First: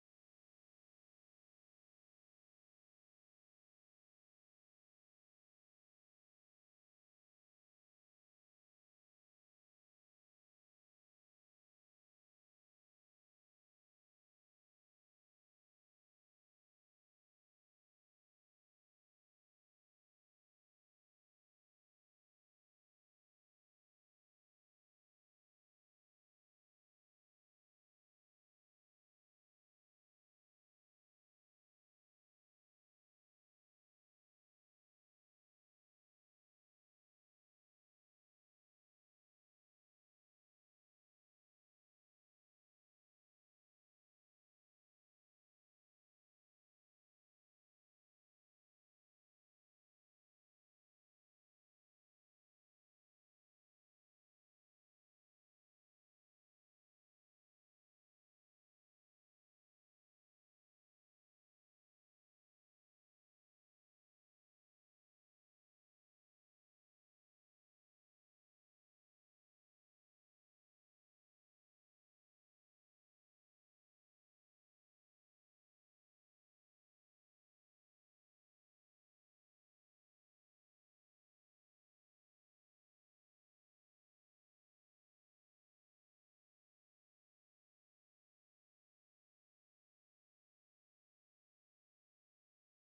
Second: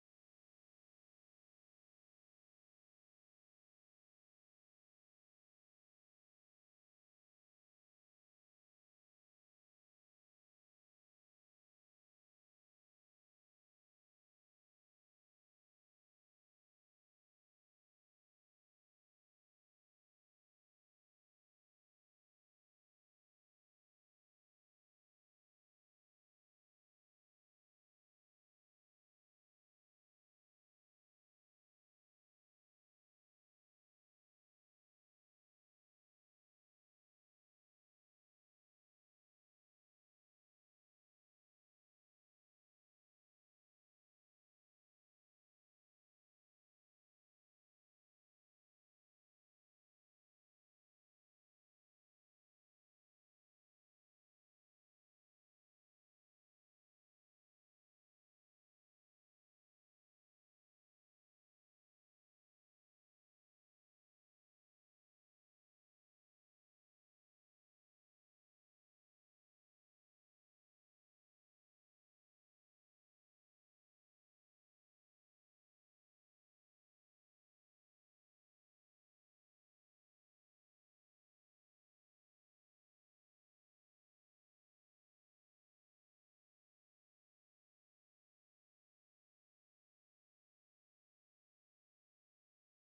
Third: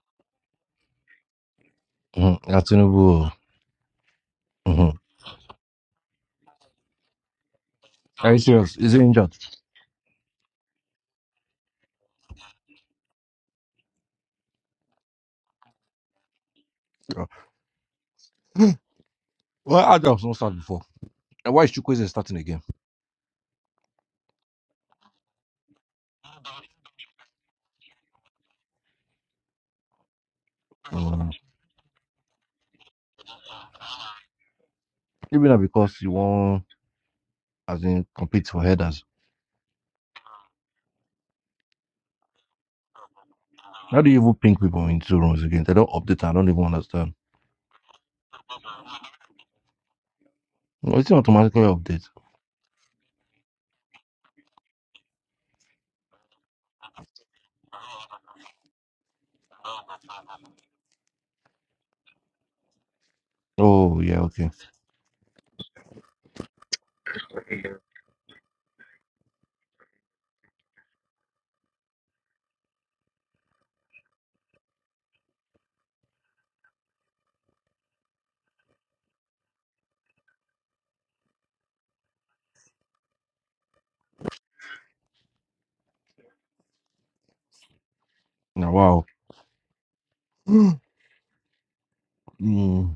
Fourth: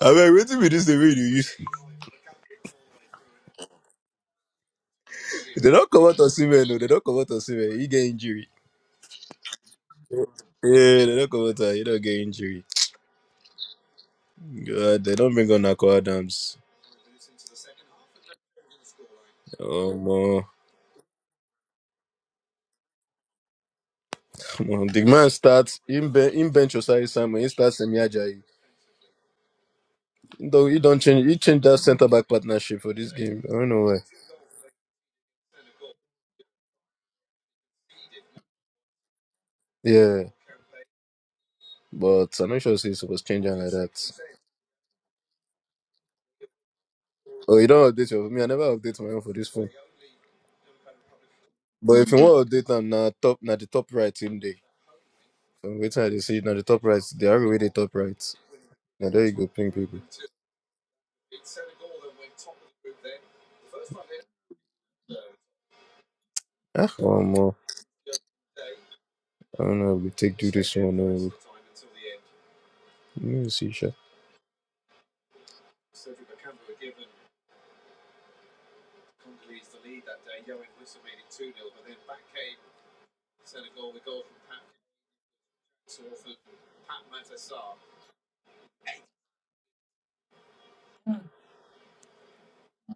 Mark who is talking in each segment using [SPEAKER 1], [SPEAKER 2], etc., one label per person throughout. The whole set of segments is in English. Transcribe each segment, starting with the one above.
[SPEAKER 1] I abeg wetin be This the way you use
[SPEAKER 2] Mm-hmm. Atinubu. Mm-hmm.
[SPEAKER 1] they don't come out on osimhen No, they don't come out on osimhen he get
[SPEAKER 2] Are you
[SPEAKER 1] injury
[SPEAKER 2] serious? Is he injured?
[SPEAKER 1] yeah they do don comot am he don't get injury god they not bring on Nako adams
[SPEAKER 2] Yeah.
[SPEAKER 1] Oh,
[SPEAKER 2] Well, Adams not
[SPEAKER 1] omo
[SPEAKER 2] start before. And why is Chukwueze starting again?
[SPEAKER 1] omo the man starts. him, ben, him bench osai samuel him start semi ajayi Though he don't change
[SPEAKER 2] Mm.
[SPEAKER 1] he change that centre back partnership for this game i don't know why
[SPEAKER 2] Even that because you want, as in, compete for headers.
[SPEAKER 1] yeah but i'm not sure say he suppose change am like
[SPEAKER 2] How do
[SPEAKER 1] that
[SPEAKER 2] you even ping people in two rooms again? They don't update. I don't even understand.
[SPEAKER 1] oh you don't update your me i never update my own for this phone
[SPEAKER 2] No, It's not automatically
[SPEAKER 1] but
[SPEAKER 2] update.
[SPEAKER 1] if you wan update am na top na the top right him day. So wait till they see now the top right, they are with the top right. Now there you go, ping people.
[SPEAKER 2] Oh, yeah, okay.
[SPEAKER 1] Ah, one more. I don't know if we take do this one. or No, let me see, sure.
[SPEAKER 2] Now, wow. mm.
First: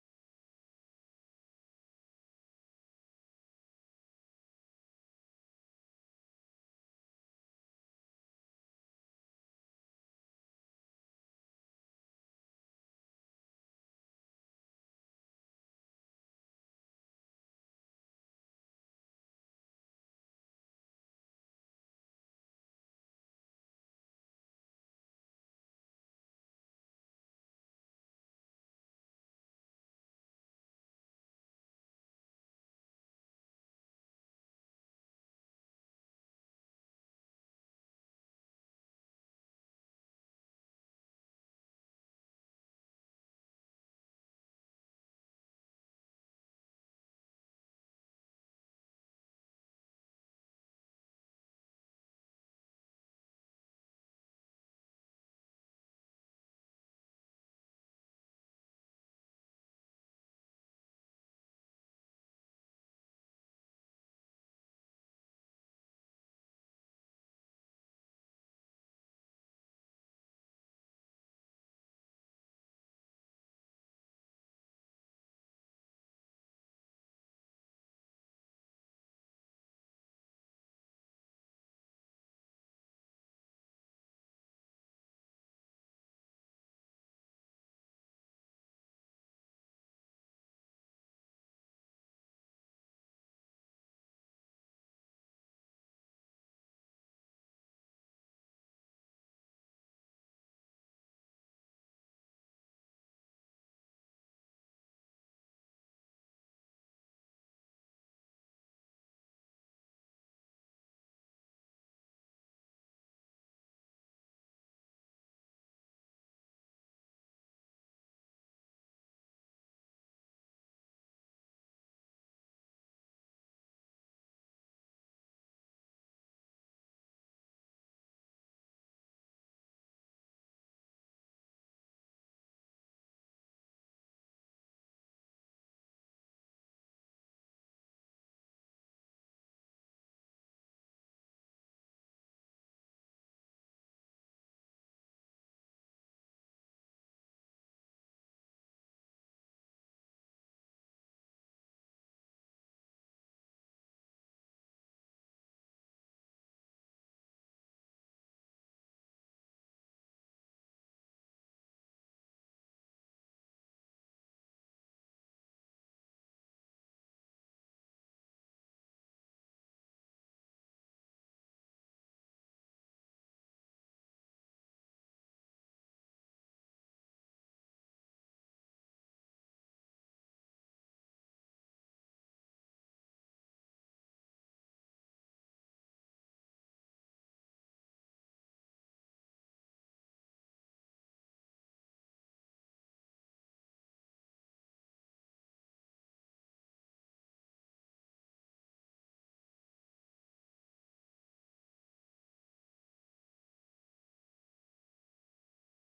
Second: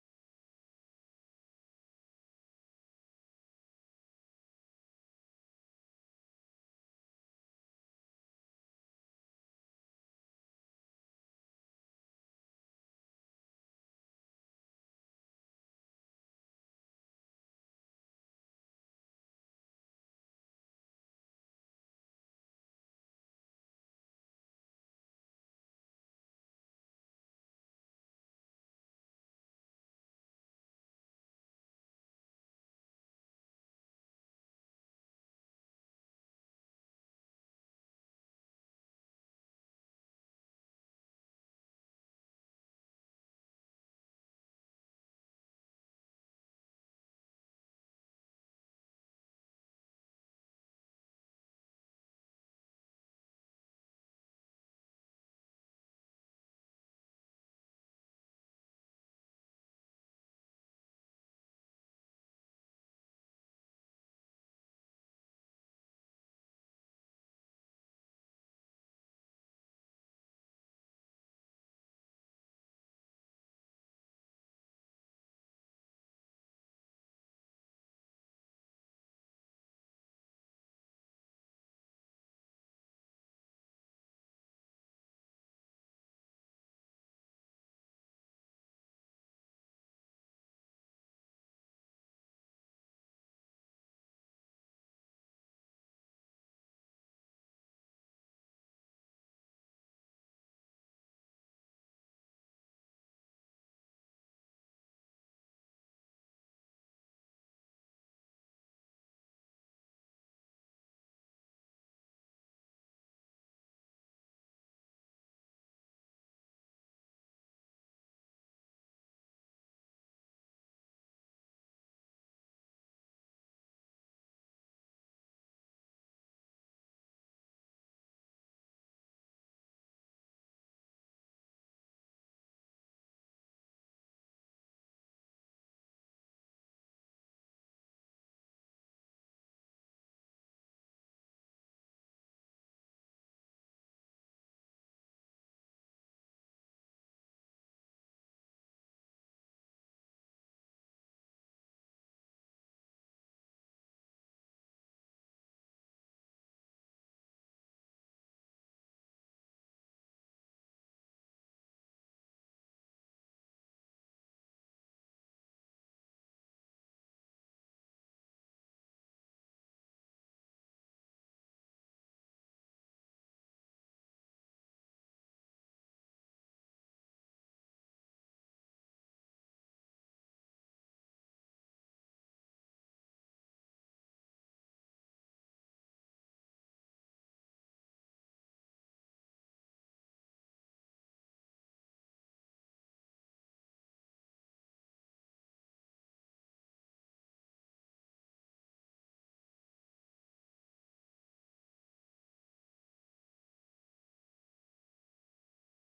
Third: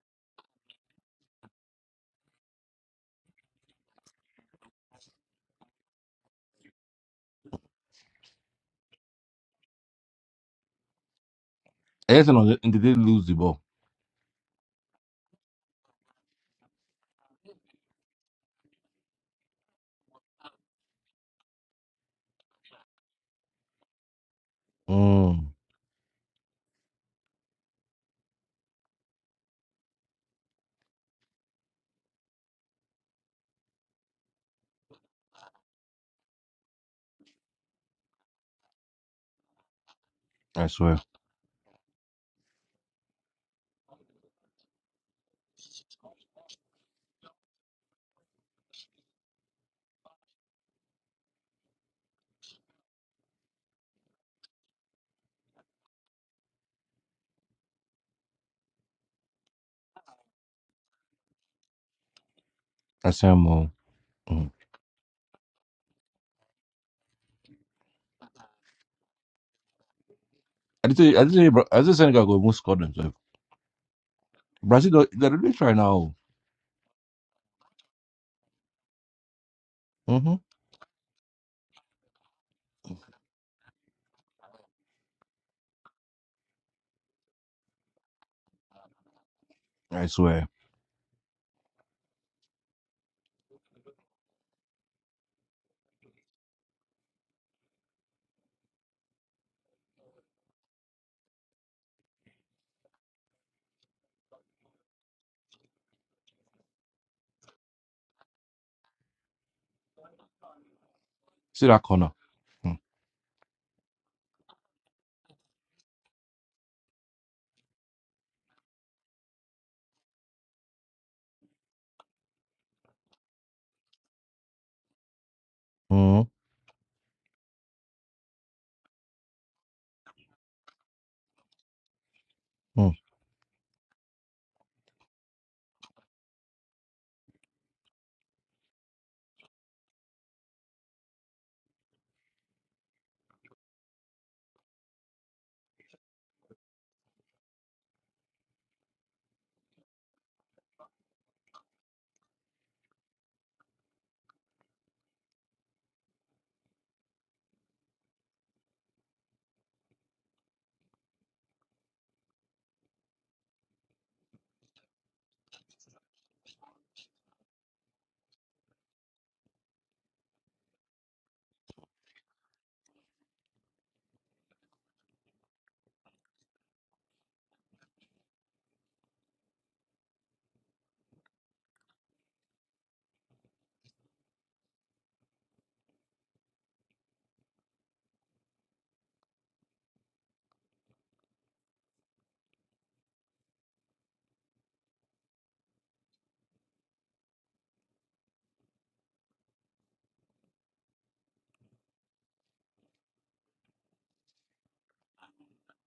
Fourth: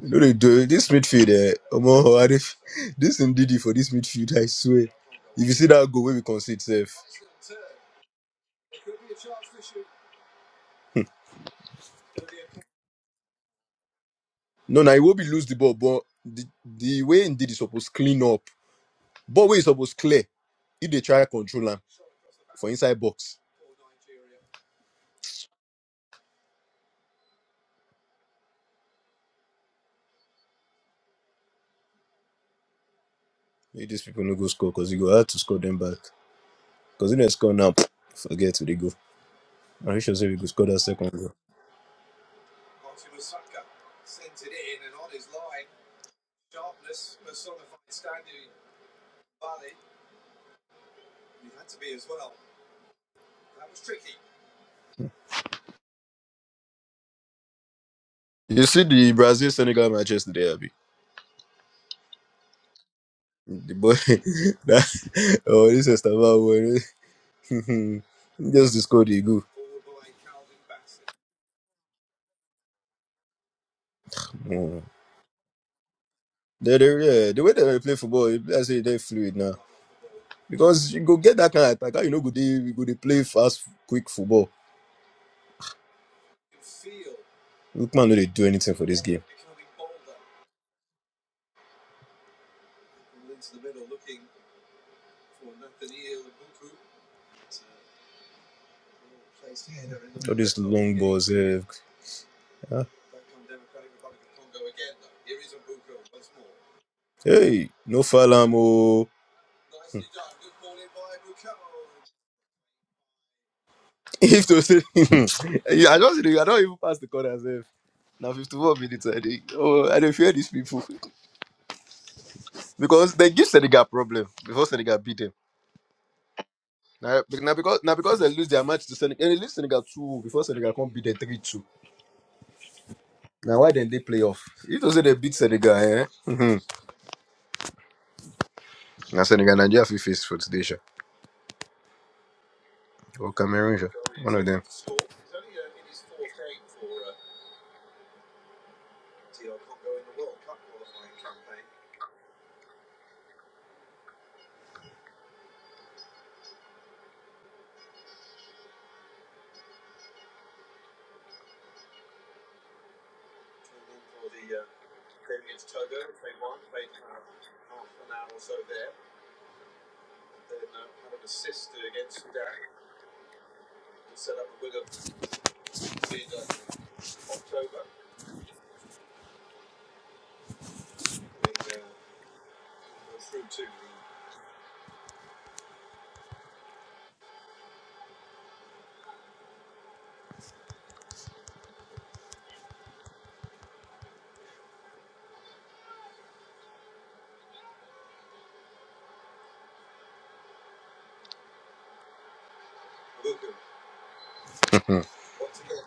[SPEAKER 1] You know they do this midfield. Eh, Omo, Arif, this indeed for this midfield. I swear. If you see that goal, where we concede safe.
[SPEAKER 2] Everything on the, and they did lose the ball.
[SPEAKER 1] No, now it will be lose the ball, but the, the way indeed is supposed clean up. But way is supposed clear. If they try control him for inside box,
[SPEAKER 2] Mm.
[SPEAKER 1] maybe these people no go score because you go have to score them back. Because if they score now, forget where they go. I should say we could score
[SPEAKER 2] I
[SPEAKER 1] that
[SPEAKER 2] swear.
[SPEAKER 1] second goal. You see the Brazil Senegal match yesterday, Abby.
[SPEAKER 2] I say I'm all.
[SPEAKER 1] The boy
[SPEAKER 2] Mm.
[SPEAKER 1] that oh this is about boy. just to score the goal.
[SPEAKER 2] I did say, I did say, Bra- I did say Senegal go move squad themselves.
[SPEAKER 1] Mm.
[SPEAKER 2] Brazil, don't- they're really trying now.
[SPEAKER 1] They, they, yeah, the way that they play football, I say they fluid now.
[SPEAKER 2] Mm-hmm.
[SPEAKER 1] Because you go get that kind of attack, how you know go they you go they play fast, quick football. Lookman no they do anything for this game.
[SPEAKER 2] I swear.
[SPEAKER 1] All these long balls, eh. ah. Hey, no fall am oh.
[SPEAKER 2] See that corner. Mm,
[SPEAKER 1] If to say, I just I don't even pass the corner Now fifty-four minutes, I think. Oh, I don't fear these people because they give Senegal problem before Senegal beat them.
[SPEAKER 2] mm,
[SPEAKER 1] Now, be- now because now because they lose their match to Senegal, and they lose Senegal two before Senegal can beat them three two.
[SPEAKER 2] mm.
[SPEAKER 1] Now why then they play off? If they say they beat Senegal, eh? hmm Now Senegal Nigeria fit face for today, sha. or Cameroon, sha. one of them.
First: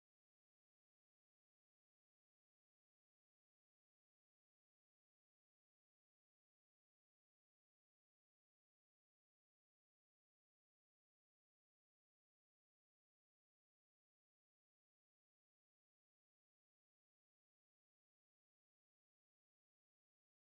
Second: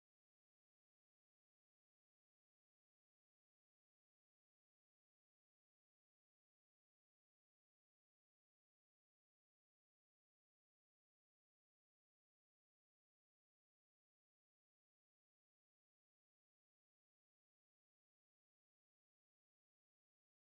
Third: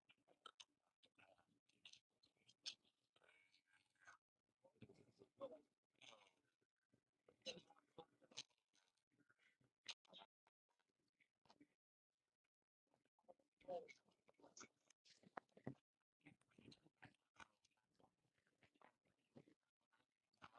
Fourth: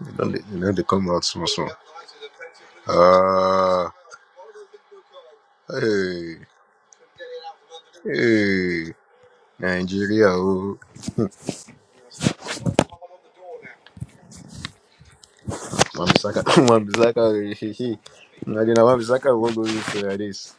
[SPEAKER 1] You know, they, you know they come out small small. Ah, hey, hey. Nigeria, oh, Wambisaka, Wambisaka, I didn't Wambisaka won't go this like this.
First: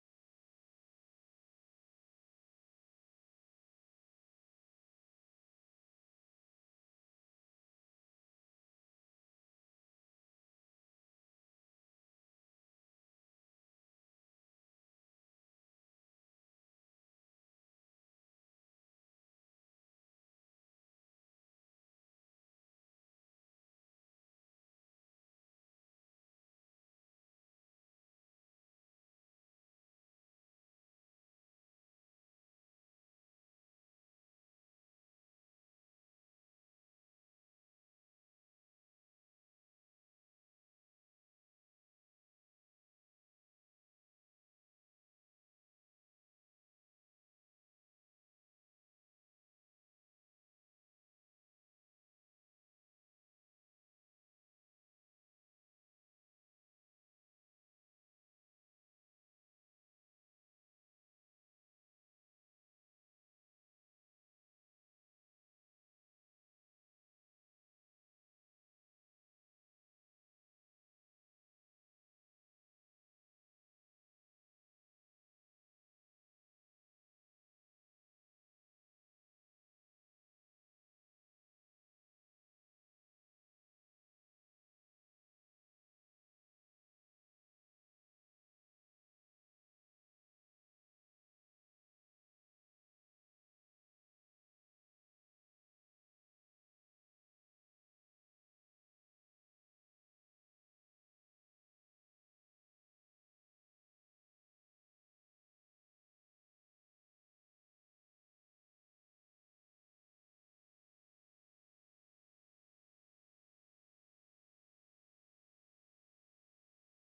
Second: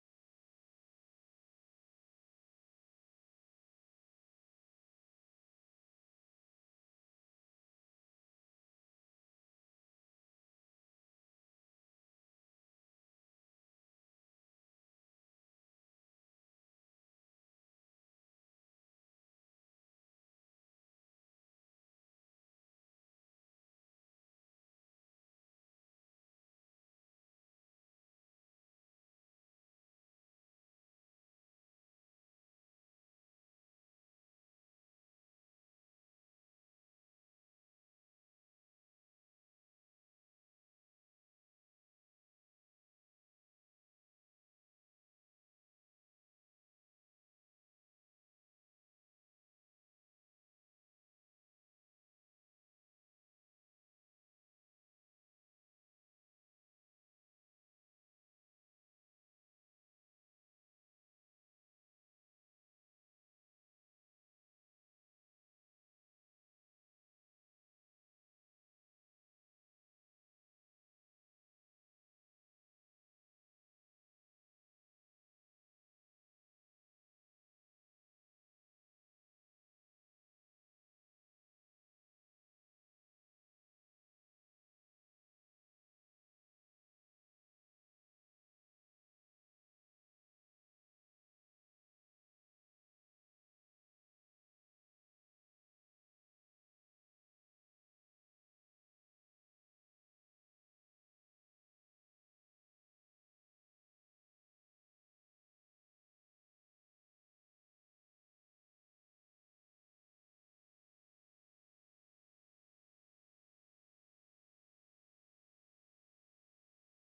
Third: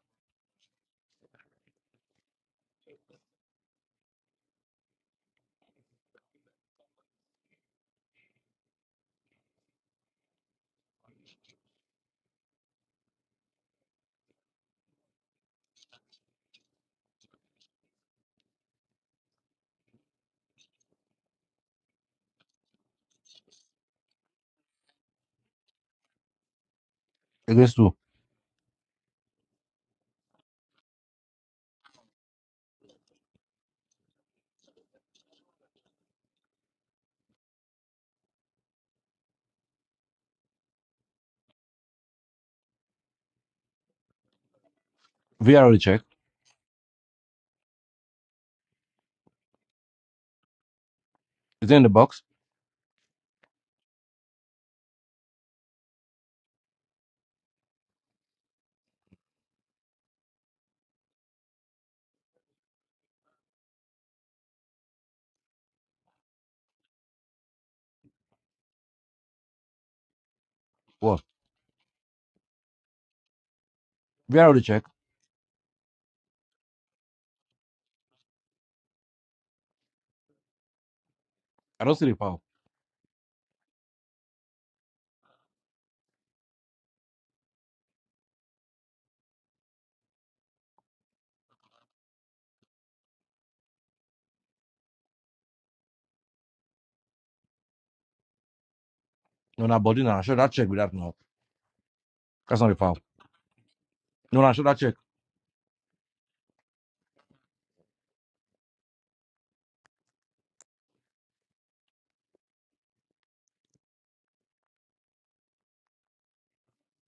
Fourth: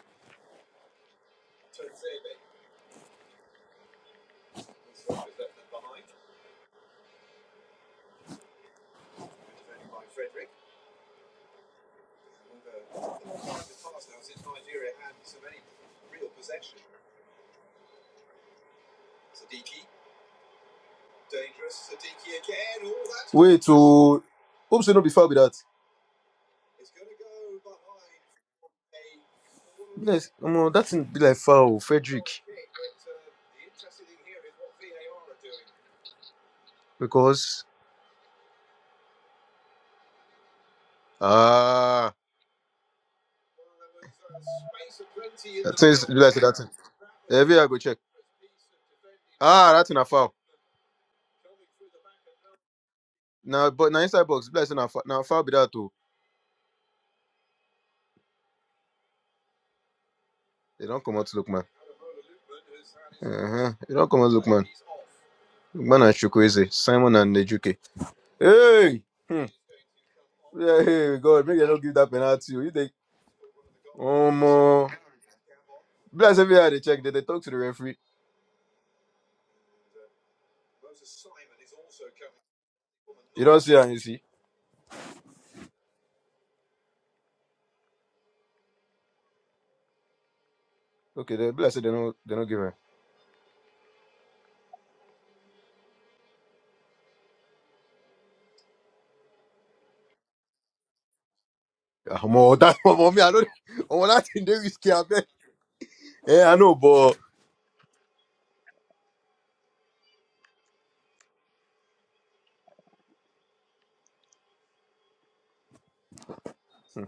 [SPEAKER 1] Wait, oh, hope so not be foul with that.
[SPEAKER 2] Against two.
[SPEAKER 1] Yes, um, that thing be like foul, Frederick, because ah, that
[SPEAKER 2] VRA
[SPEAKER 1] thing
[SPEAKER 2] check.
[SPEAKER 1] is be like say that thing. Every I go check. Ah, that thing a foul.
[SPEAKER 2] Is it in the box?
[SPEAKER 1] Now, but now inside box, be like say na fou- na foul be that too. They don't come out to look Uh-huh. It all comes Lookman. Lookman and Chukwueze. Simon and Nejuke. Hey! Hmm. Yeah, hey,
[SPEAKER 2] What?
[SPEAKER 1] God, make them not give that penalty. oh. You take. oh,
[SPEAKER 2] VRA check.
[SPEAKER 1] more. Bless every they check. They, they talk to the referee.
[SPEAKER 2] I don't see the foul.
[SPEAKER 1] You don't see her, you see. Okay, they bless it, they don't they don't give her.
[SPEAKER 2] No, na body now. Show that check with that now.
[SPEAKER 1] Um, oh,
[SPEAKER 2] That's not the
[SPEAKER 1] that
[SPEAKER 2] foul.
[SPEAKER 1] oh, me, I don't oh, that
[SPEAKER 2] No,
[SPEAKER 1] thing
[SPEAKER 2] na
[SPEAKER 1] they
[SPEAKER 2] show that
[SPEAKER 1] risky.
[SPEAKER 2] check.
[SPEAKER 1] I bet. Yeah, I know, but hmm,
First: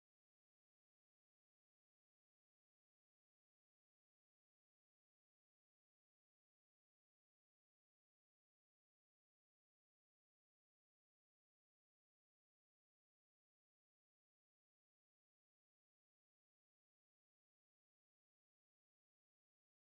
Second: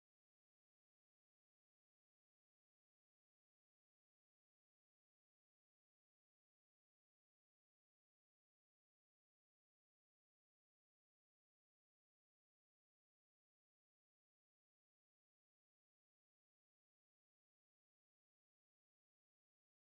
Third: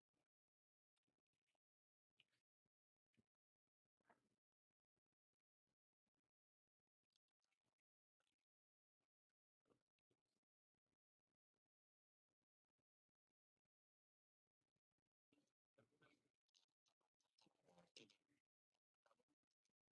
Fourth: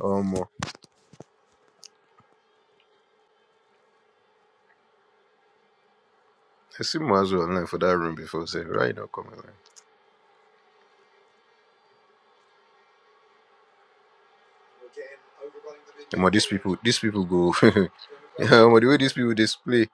[SPEAKER 1] Oh um, I see Mazu online for that room before say right now coming online. Um, these people these people go yeah, um, the way these people display.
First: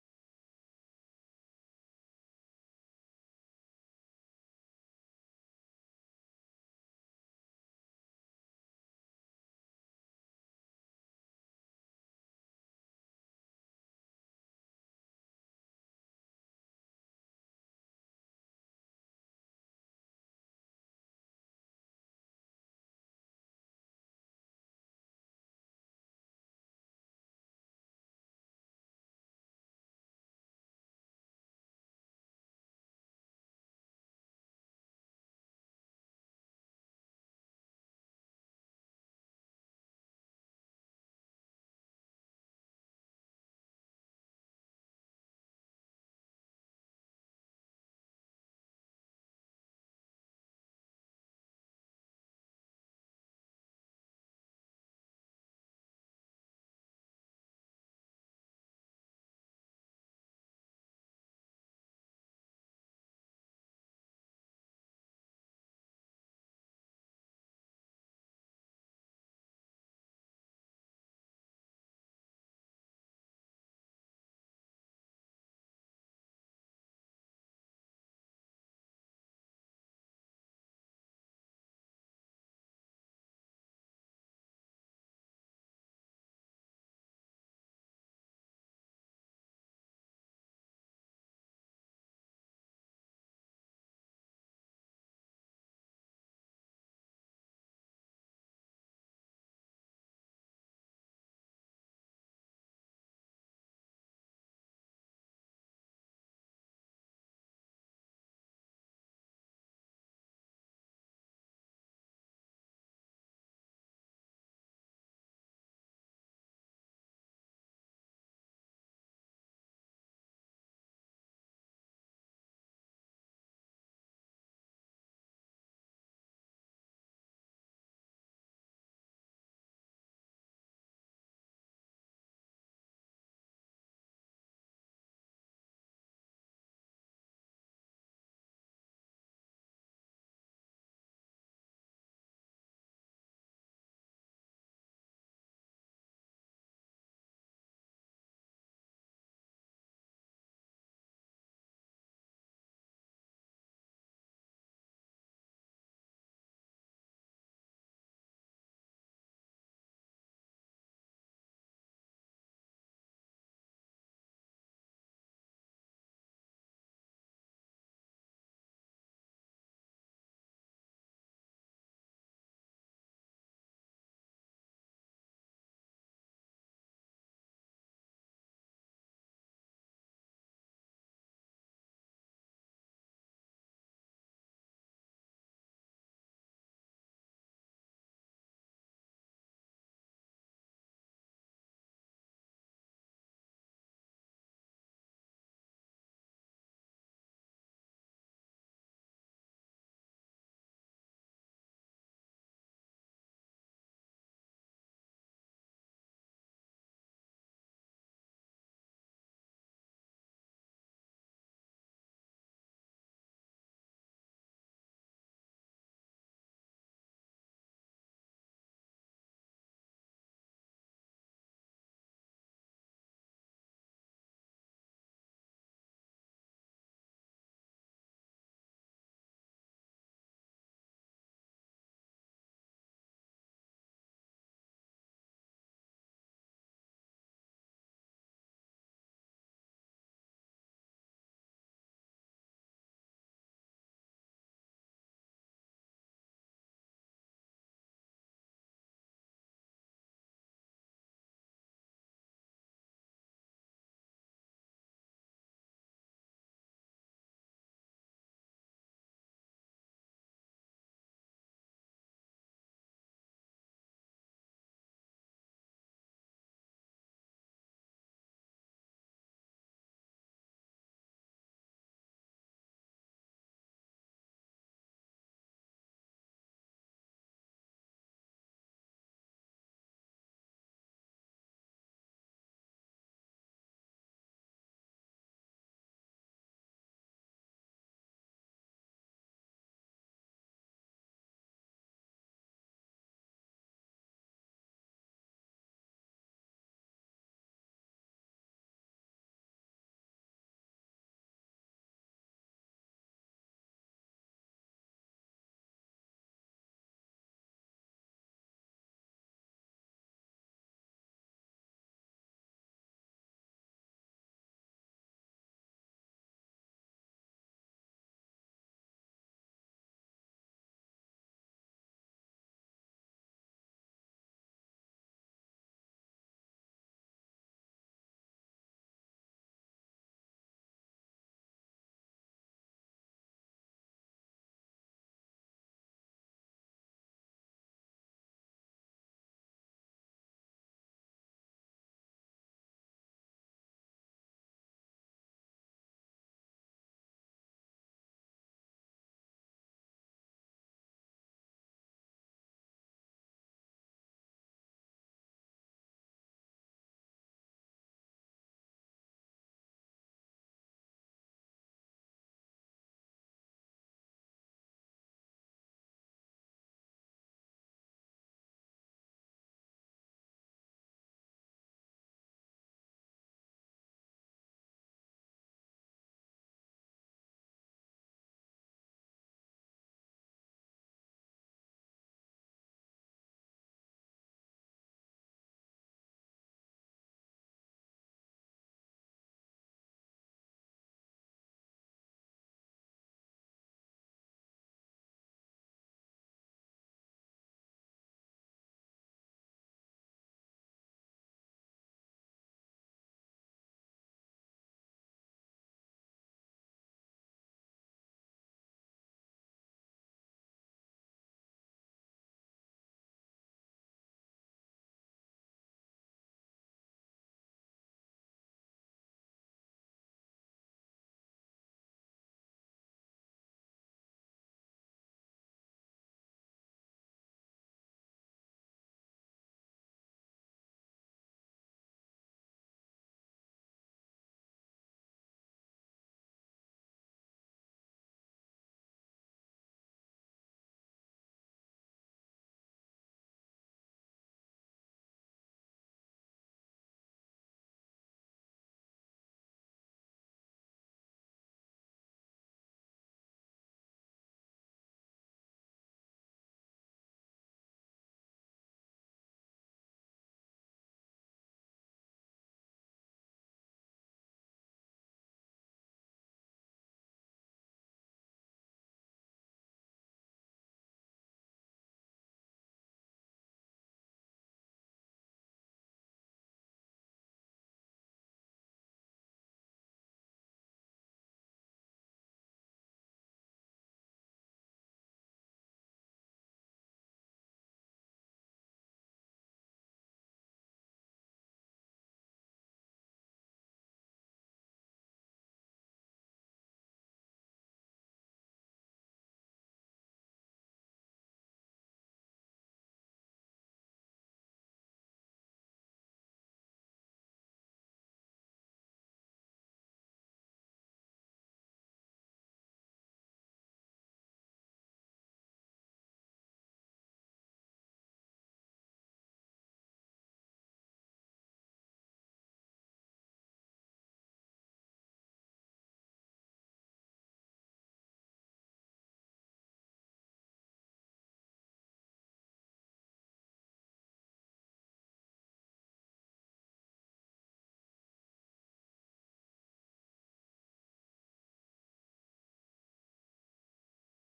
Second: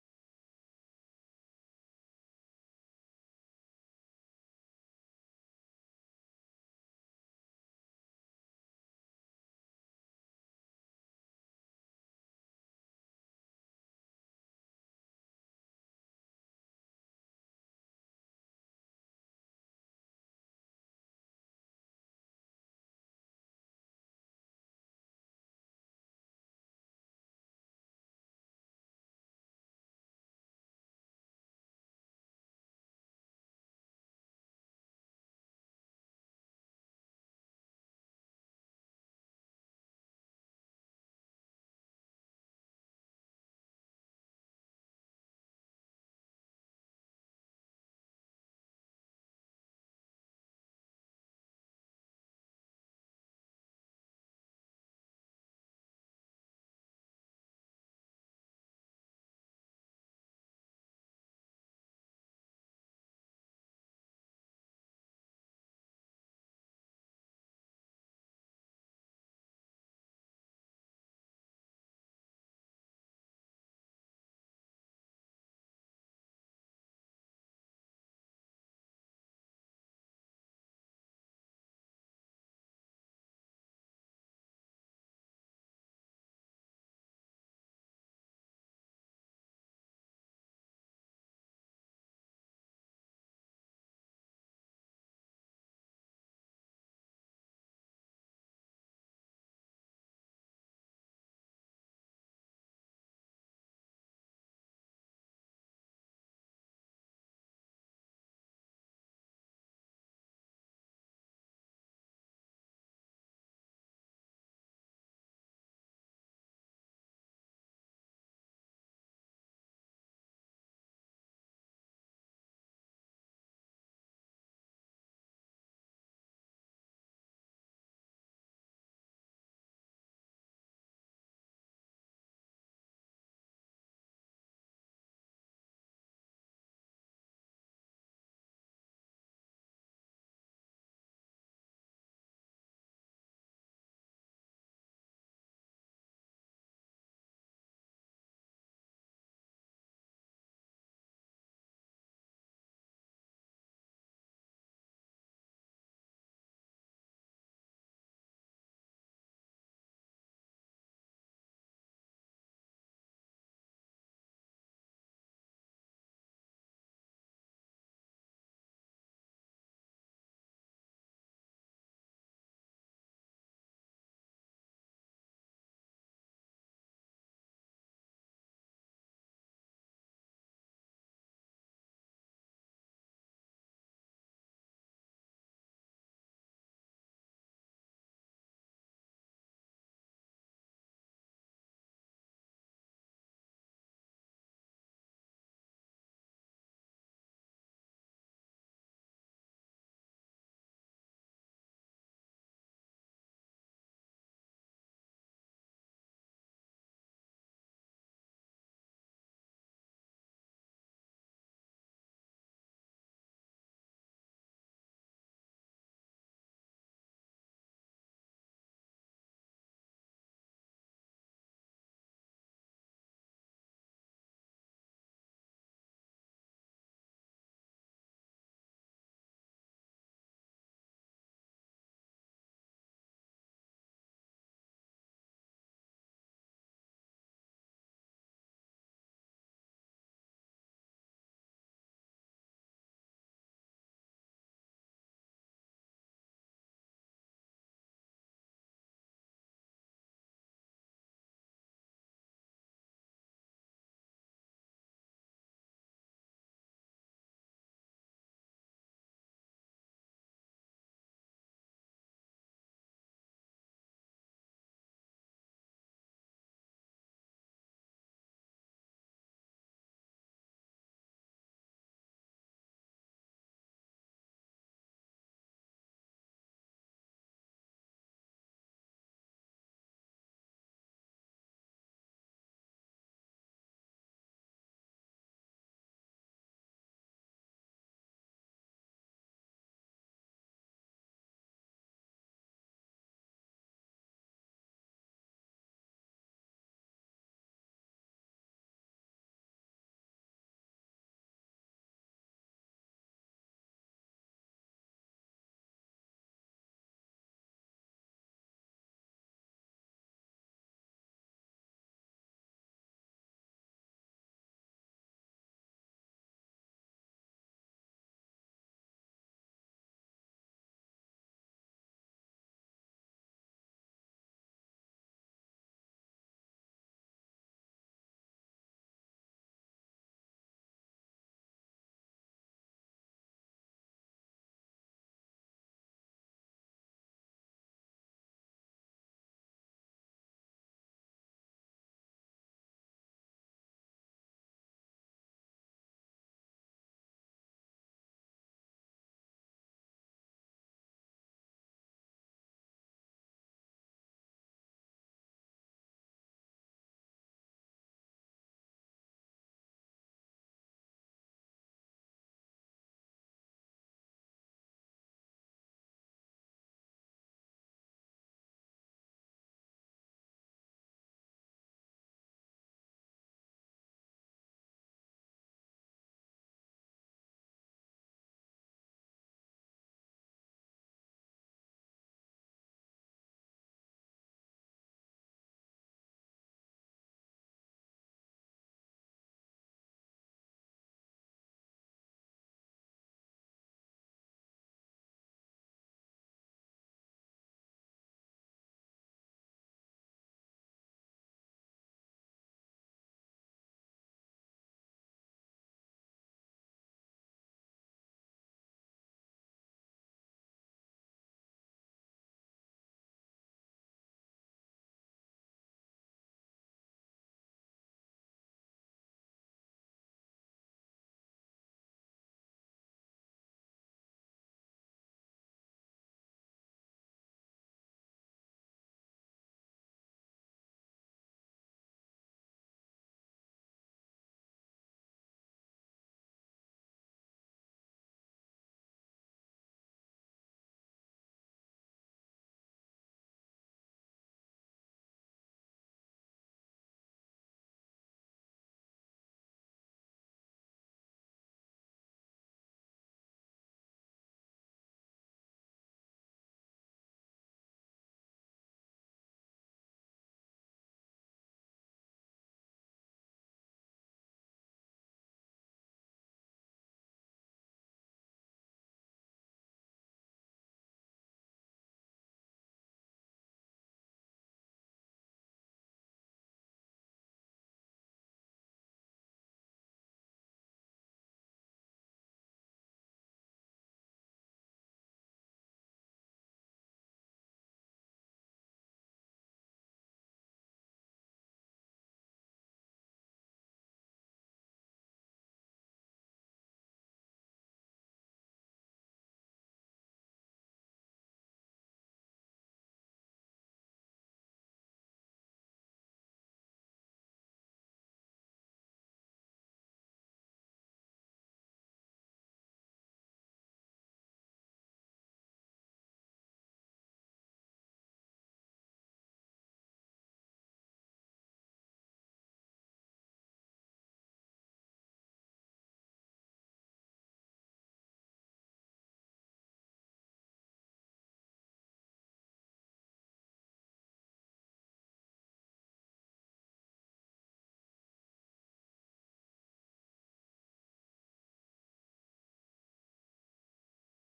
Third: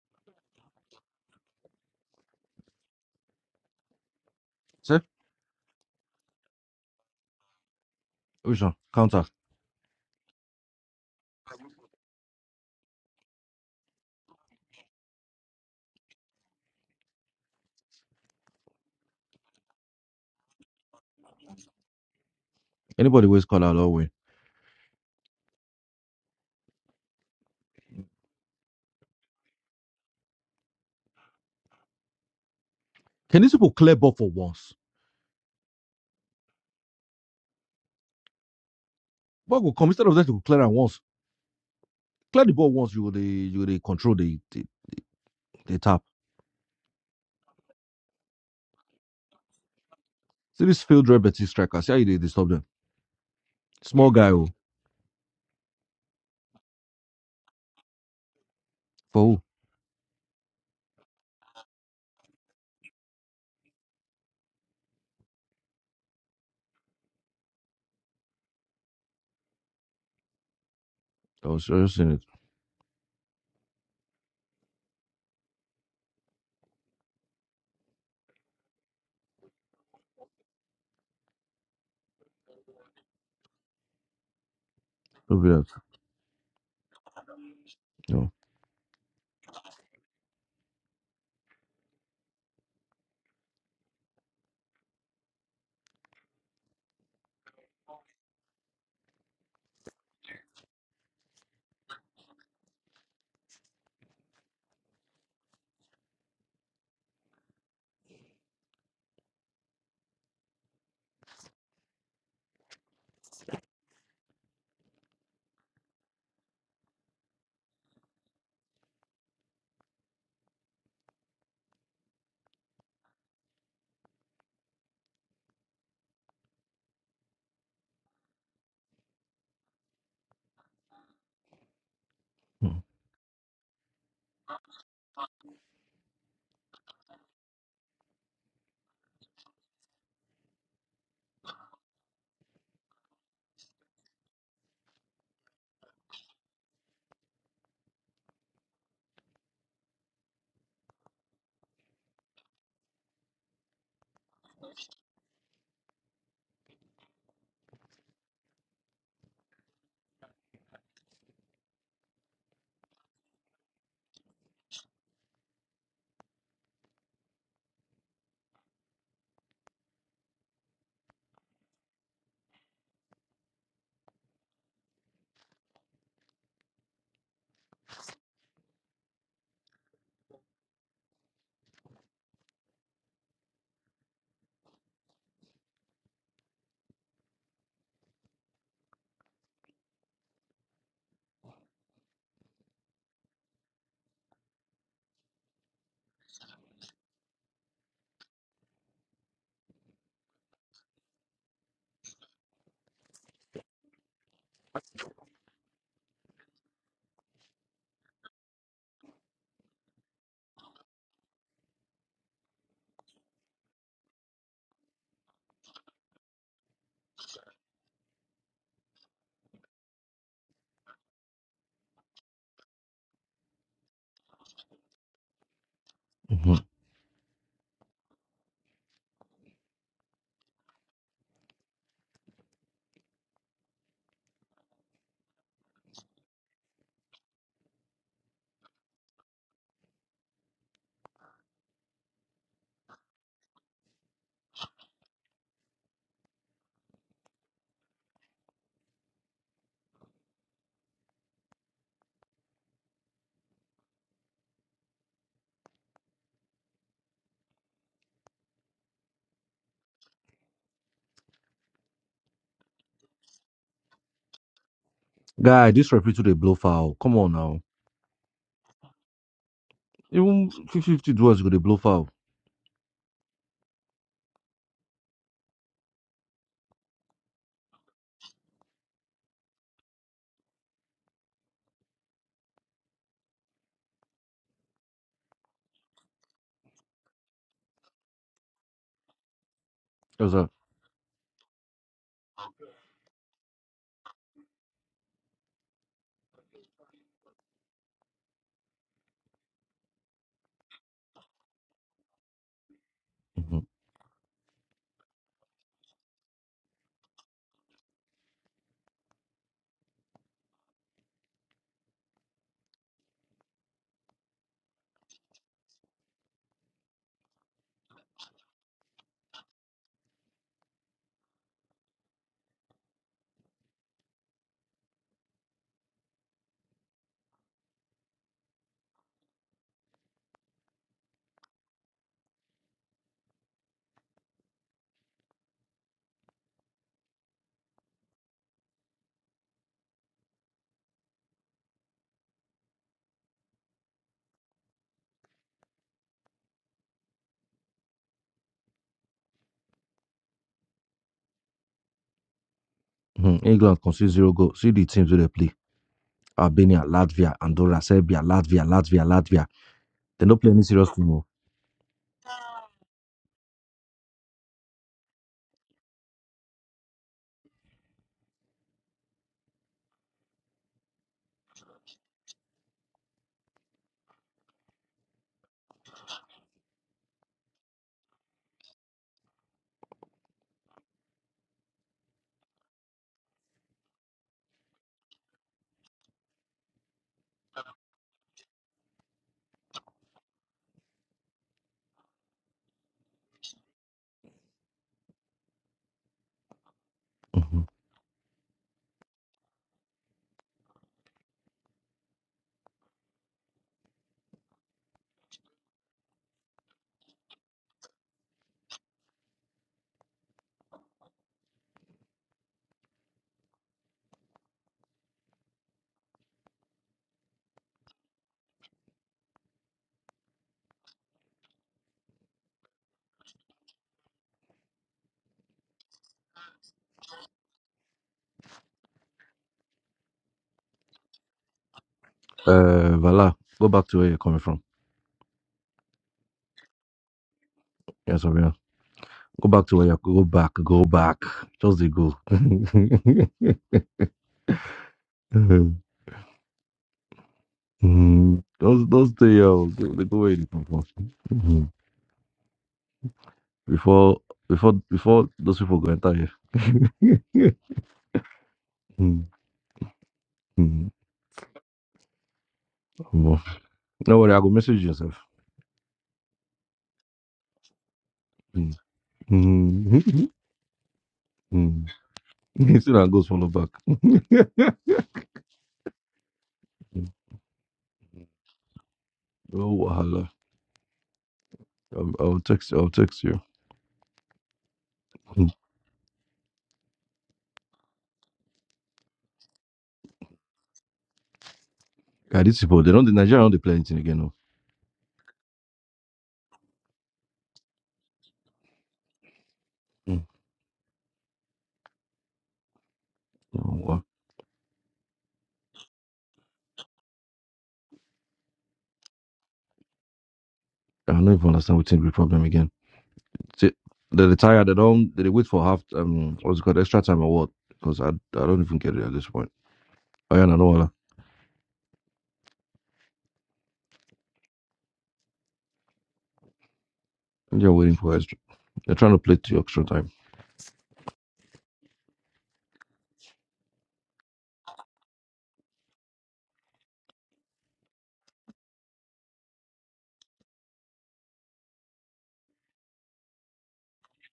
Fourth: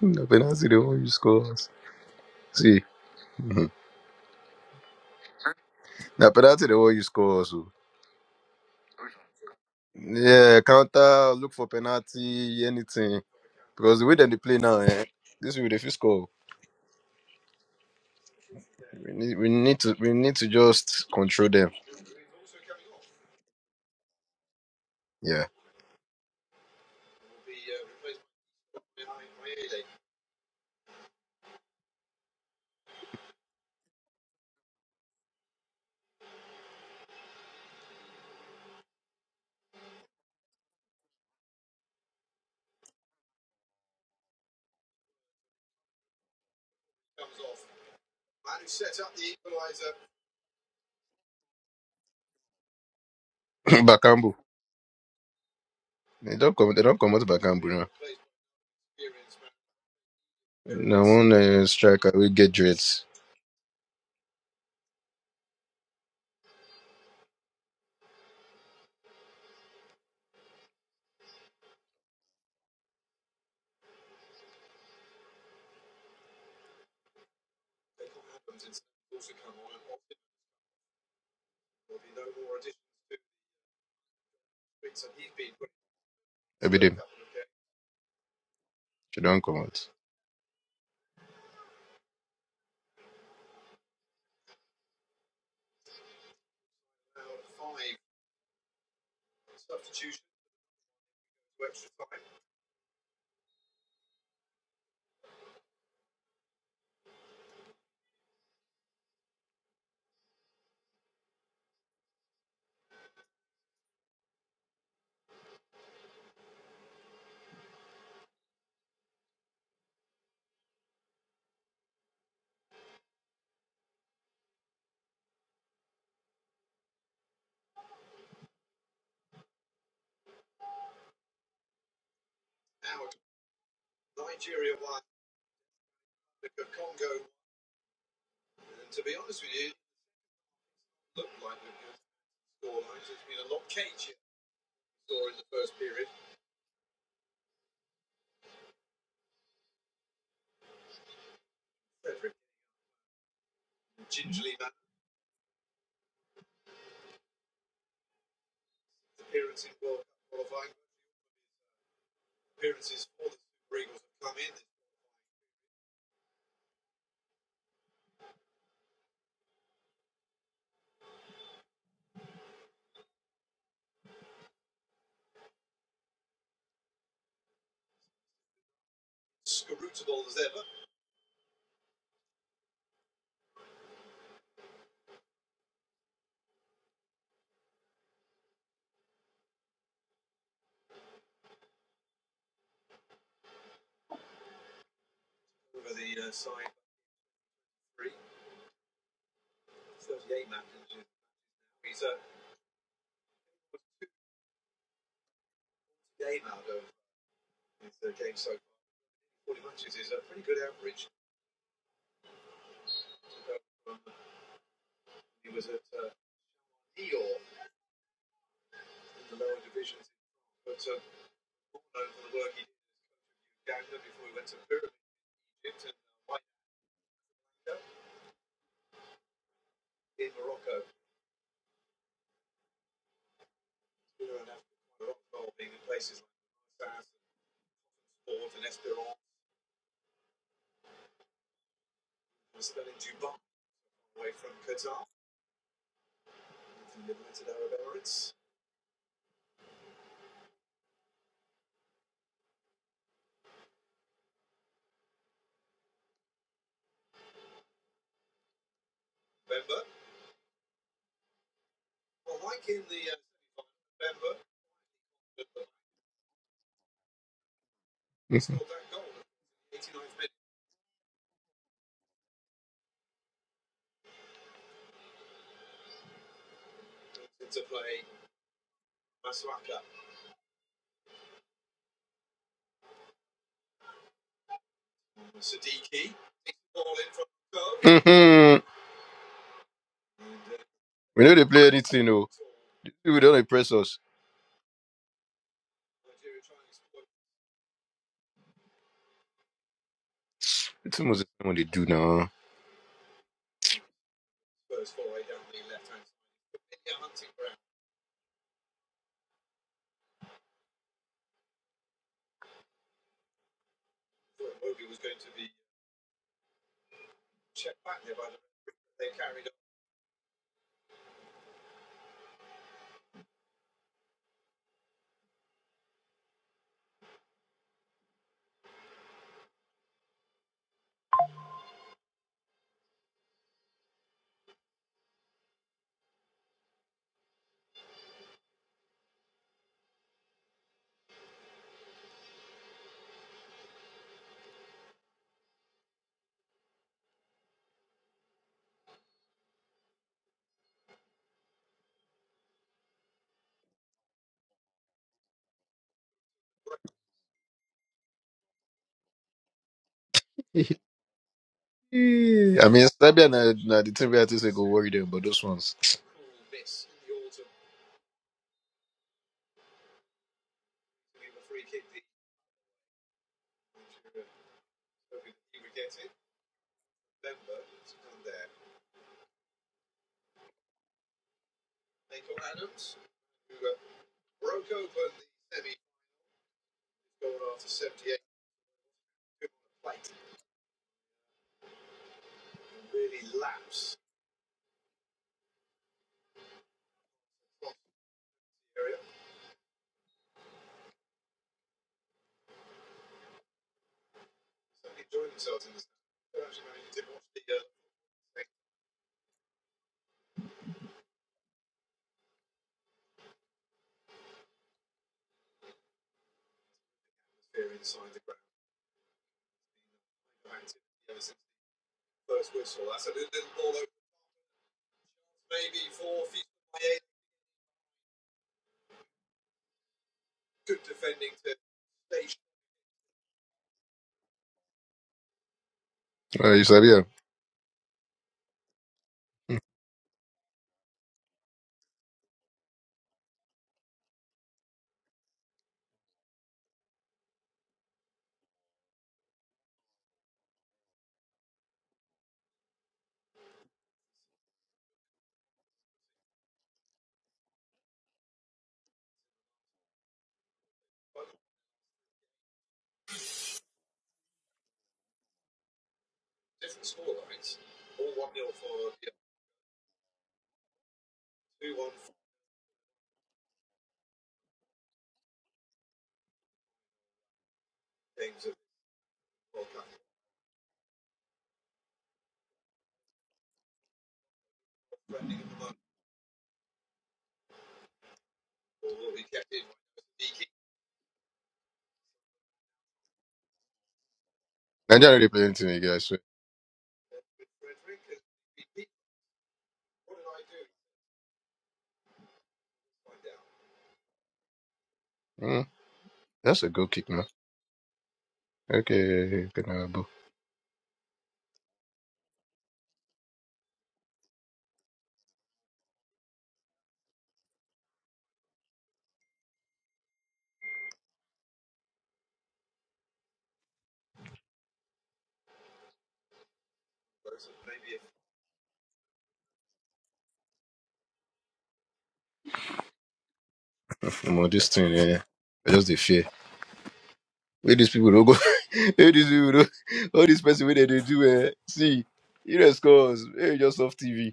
[SPEAKER 1] Na penalty, the one you scores. See, mhm.
[SPEAKER 2] See?
[SPEAKER 1] na penalty, the one you score. So
[SPEAKER 2] Which one? Counter.
[SPEAKER 1] yeah, counter, look for penalty, anything. Because the way that they play now, eh, this will be the first score. We need, we need to, we need to just control them.
[SPEAKER 2] Anybody waste call out all the way.
[SPEAKER 1] Yeah,
[SPEAKER 2] Can these people clear ball for once? Ball will come instead of that to clear and once. Clear the ball once you will they you will they control the the, the tap. See this field red Betis striker. See how you they, they stop them. Small guy
[SPEAKER 1] Bakambu.
[SPEAKER 2] oh.
[SPEAKER 1] They don't come, they don't come out Bakambu now.
[SPEAKER 2] For who?
[SPEAKER 1] Now one uh, striker we get dreads
[SPEAKER 2] I was just seeing it. Look at that.
[SPEAKER 1] every day.
[SPEAKER 2] No.
[SPEAKER 1] They don't come out.
[SPEAKER 2] Mm, mhm. Guy, this referee today blow foul. Come on now.
[SPEAKER 1] Mhm.
[SPEAKER 2] Even 50-50 draws go dey blow foul.
[SPEAKER 1] Mhm.
[SPEAKER 2] That's all.
[SPEAKER 1] we know they play anything, though. We don't impress us. It's almost what they do now.
[SPEAKER 2] Mhm, mhm. England conceded zero goal. See the teams wey they play: Albania, Latvia, Andorra, Serbia, Latvia, Latvia, Latvia. They don't play any serious team. oh.
[SPEAKER 1] I mean, Serbia na, na the team we have to say go worry them, but those ones.
[SPEAKER 2] Mhm. Uh, Vala, go back to where you're coming from.
[SPEAKER 1] Uh, you Serbia.
[SPEAKER 2] Yes, Abina. Go
[SPEAKER 1] Hmm.
[SPEAKER 2] back to where you go back, go back. Just the go. Mhm. Just do stay here. oh. Go- They go where you come from. Mhm. Before before before those people go enter here. Mhm. Mhm. Omo. No worry, I go message yourself. Mm. Mm. You see that goes from the back. Mm. Oh wahala. I'll, I'll text I'll text you. Mm. Ah, these people they don't the Nigeria don't they play anything again no.
[SPEAKER 1] Nigeria they play anything, guys. So.
[SPEAKER 2] Mm. Oh, wow.
[SPEAKER 1] Mm, that's a good kick, man. Okay, Penalabo.
[SPEAKER 2] I don't even understand what's the problem again. See, they retire, they don't they wait for half um what's it called extra time or what? Because I, I don't even get it at this point. I don't know what they're waiting for extra. They're trying to play to extra time.
[SPEAKER 1] I'm on this thing, yeah. yeah. I just the fear. Where these people don't go. Where these people don't. All these person where they dey do eh. See, you know scores. Hey, just off TV.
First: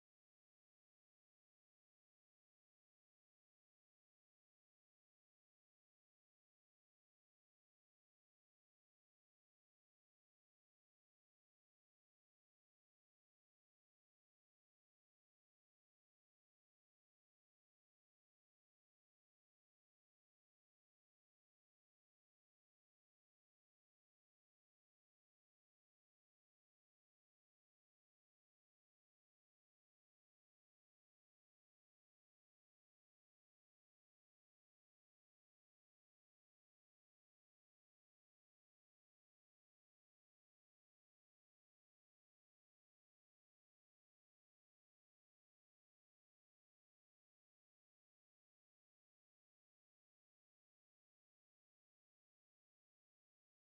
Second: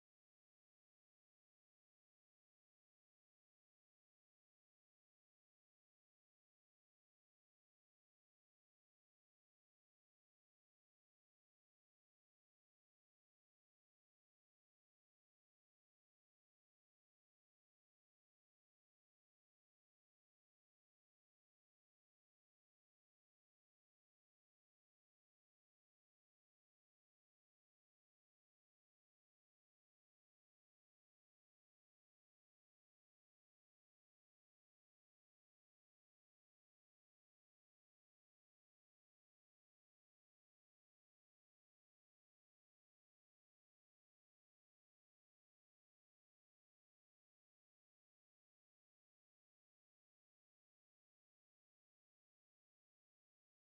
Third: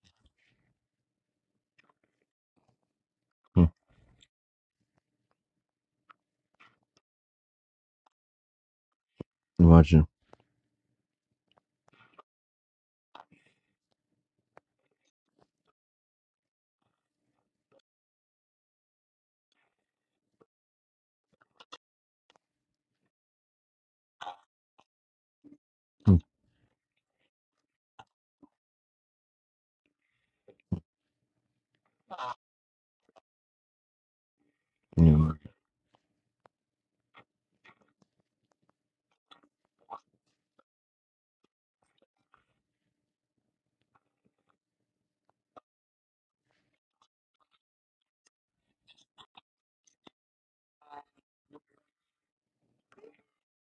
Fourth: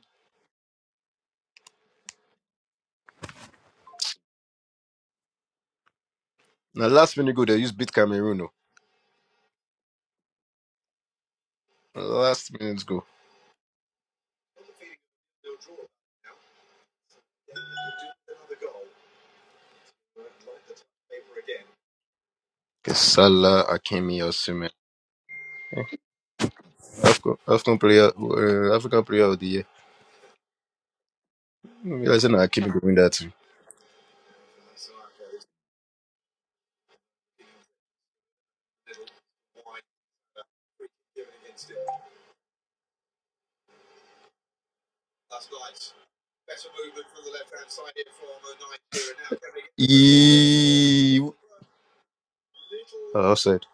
[SPEAKER 2] Mm.
[SPEAKER 1] Now last minute go they use beat Cameroon. Oh.
[SPEAKER 2] Imagine.
[SPEAKER 1] Last minute go. Okay, Salah, Akimi, Osimhen.
[SPEAKER 2] Mm.
[SPEAKER 1] African, African player, uh, African player of the year. I said, no, Akimi go win that.
[SPEAKER 2] Yeah.
[SPEAKER 1] Yee. Oh, offside.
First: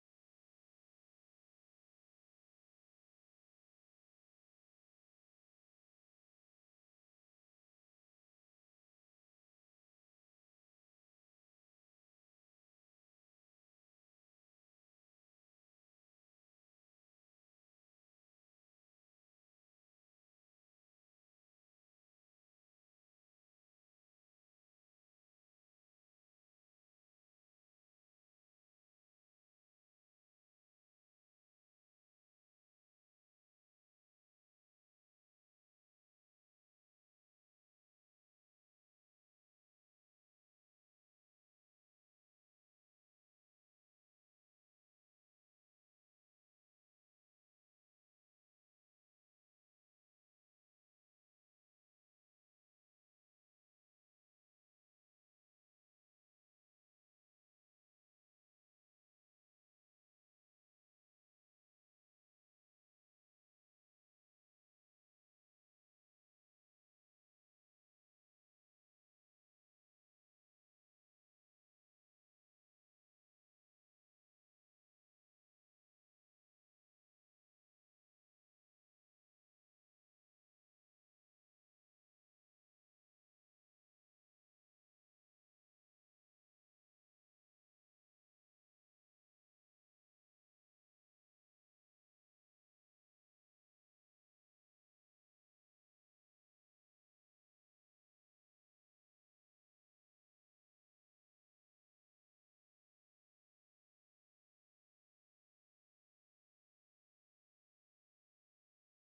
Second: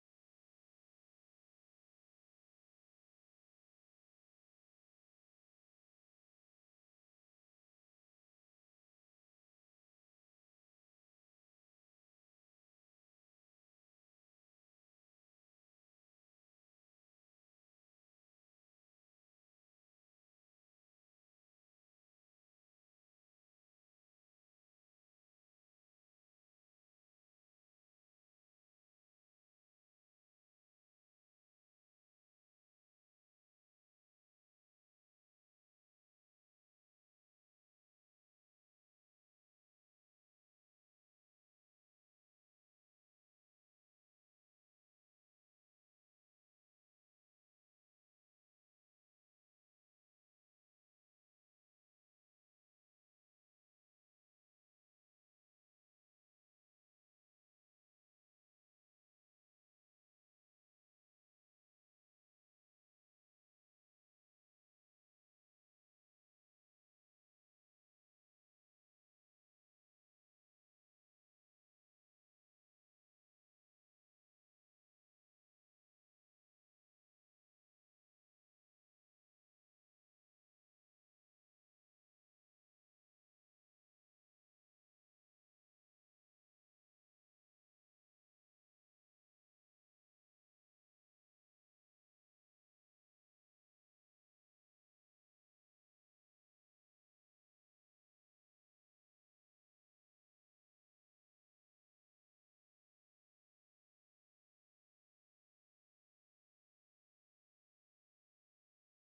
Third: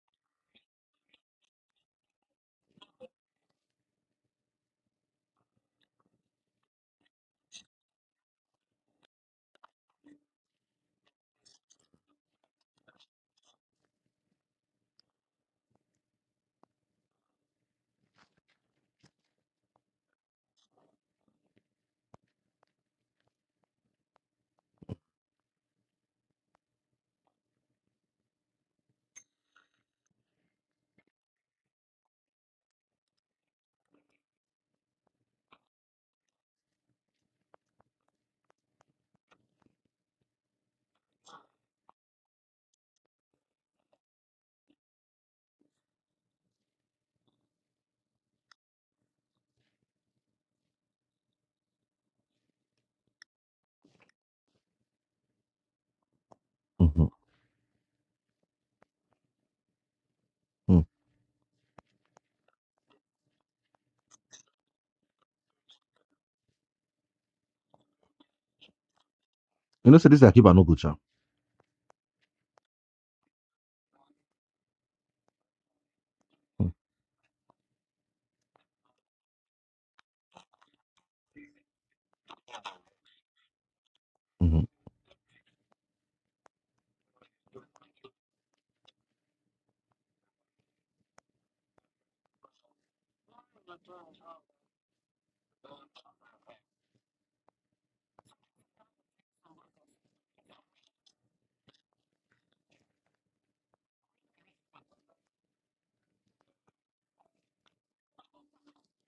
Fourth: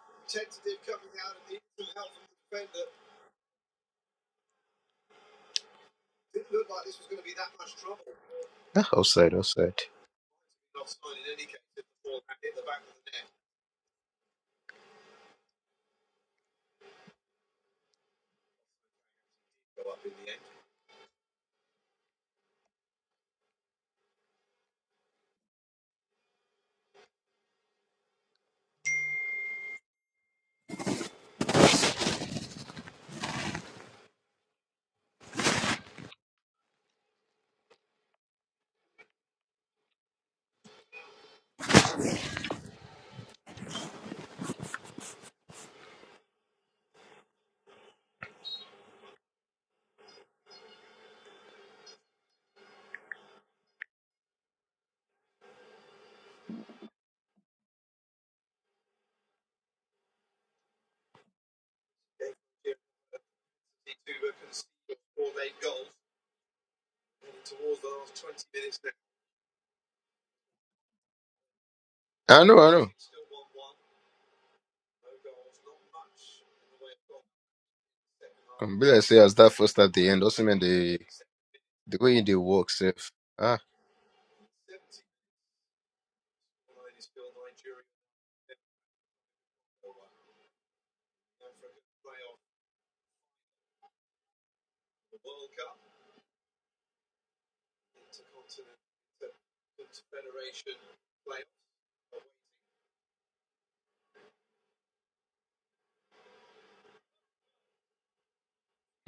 [SPEAKER 1] Ah, offside, offside.
[SPEAKER 2] Mm-hmm. Mm. You know, so this I keep an no good job.
[SPEAKER 1] I know, I know. Um, be like say as that first at the end, also mean they they go in the work safe. Ah,
[SPEAKER 2] Mm-hmm.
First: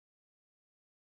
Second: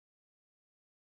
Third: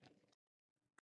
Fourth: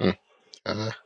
[SPEAKER 1] mm, ah,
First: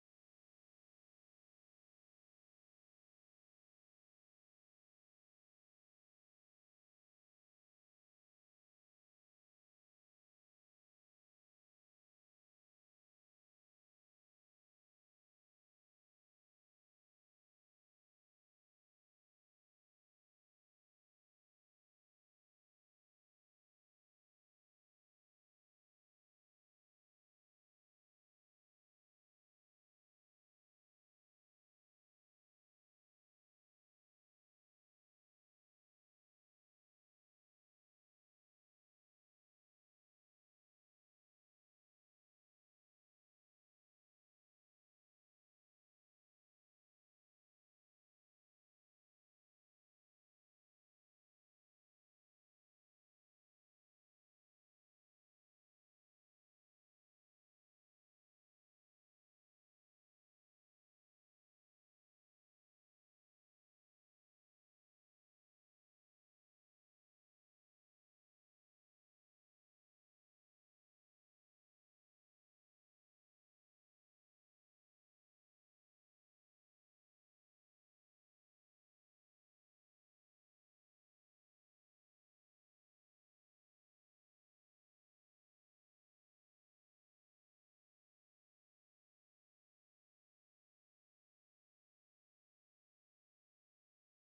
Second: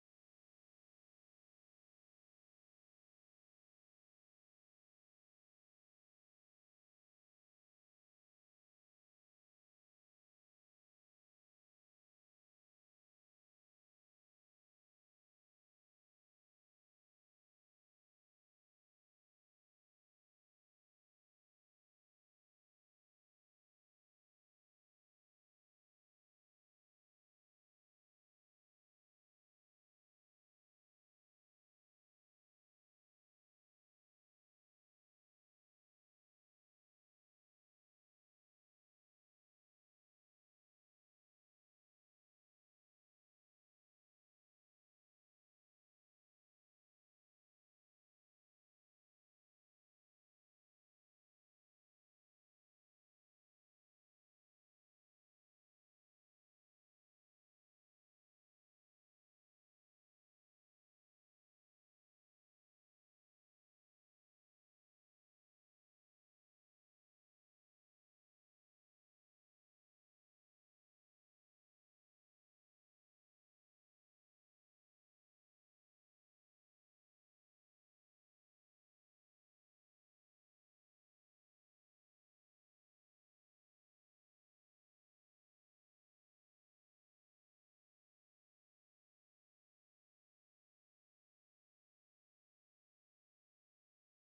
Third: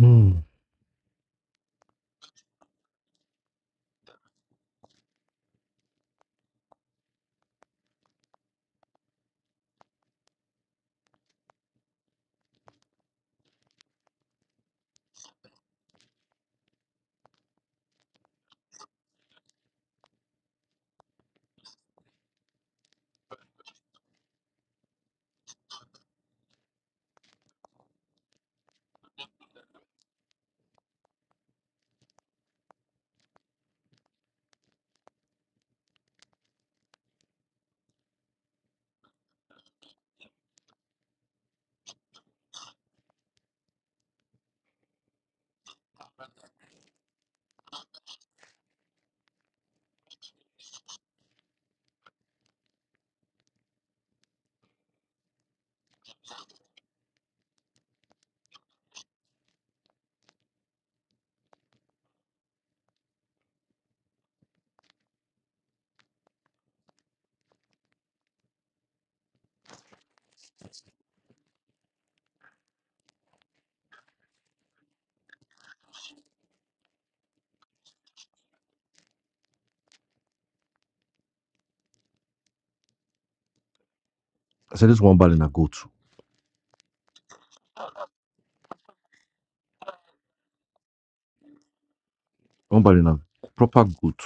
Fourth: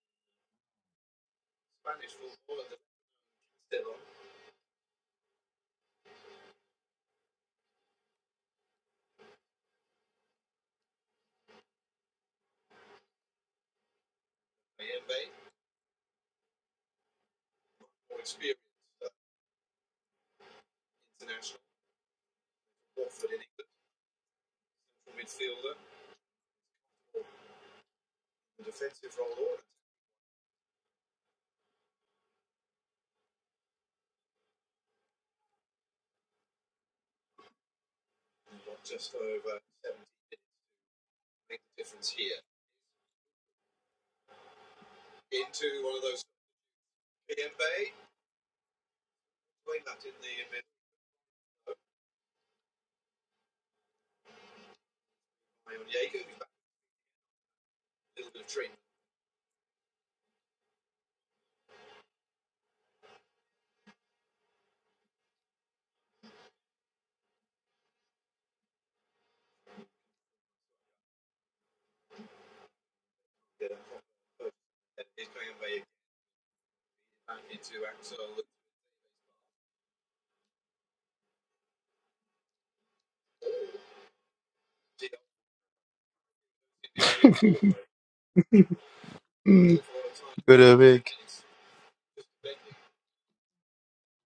[SPEAKER 2] Mm. I said this one ball in a goat.
[SPEAKER 1] mm, good a big.
[SPEAKER 2] One body now. Proper good.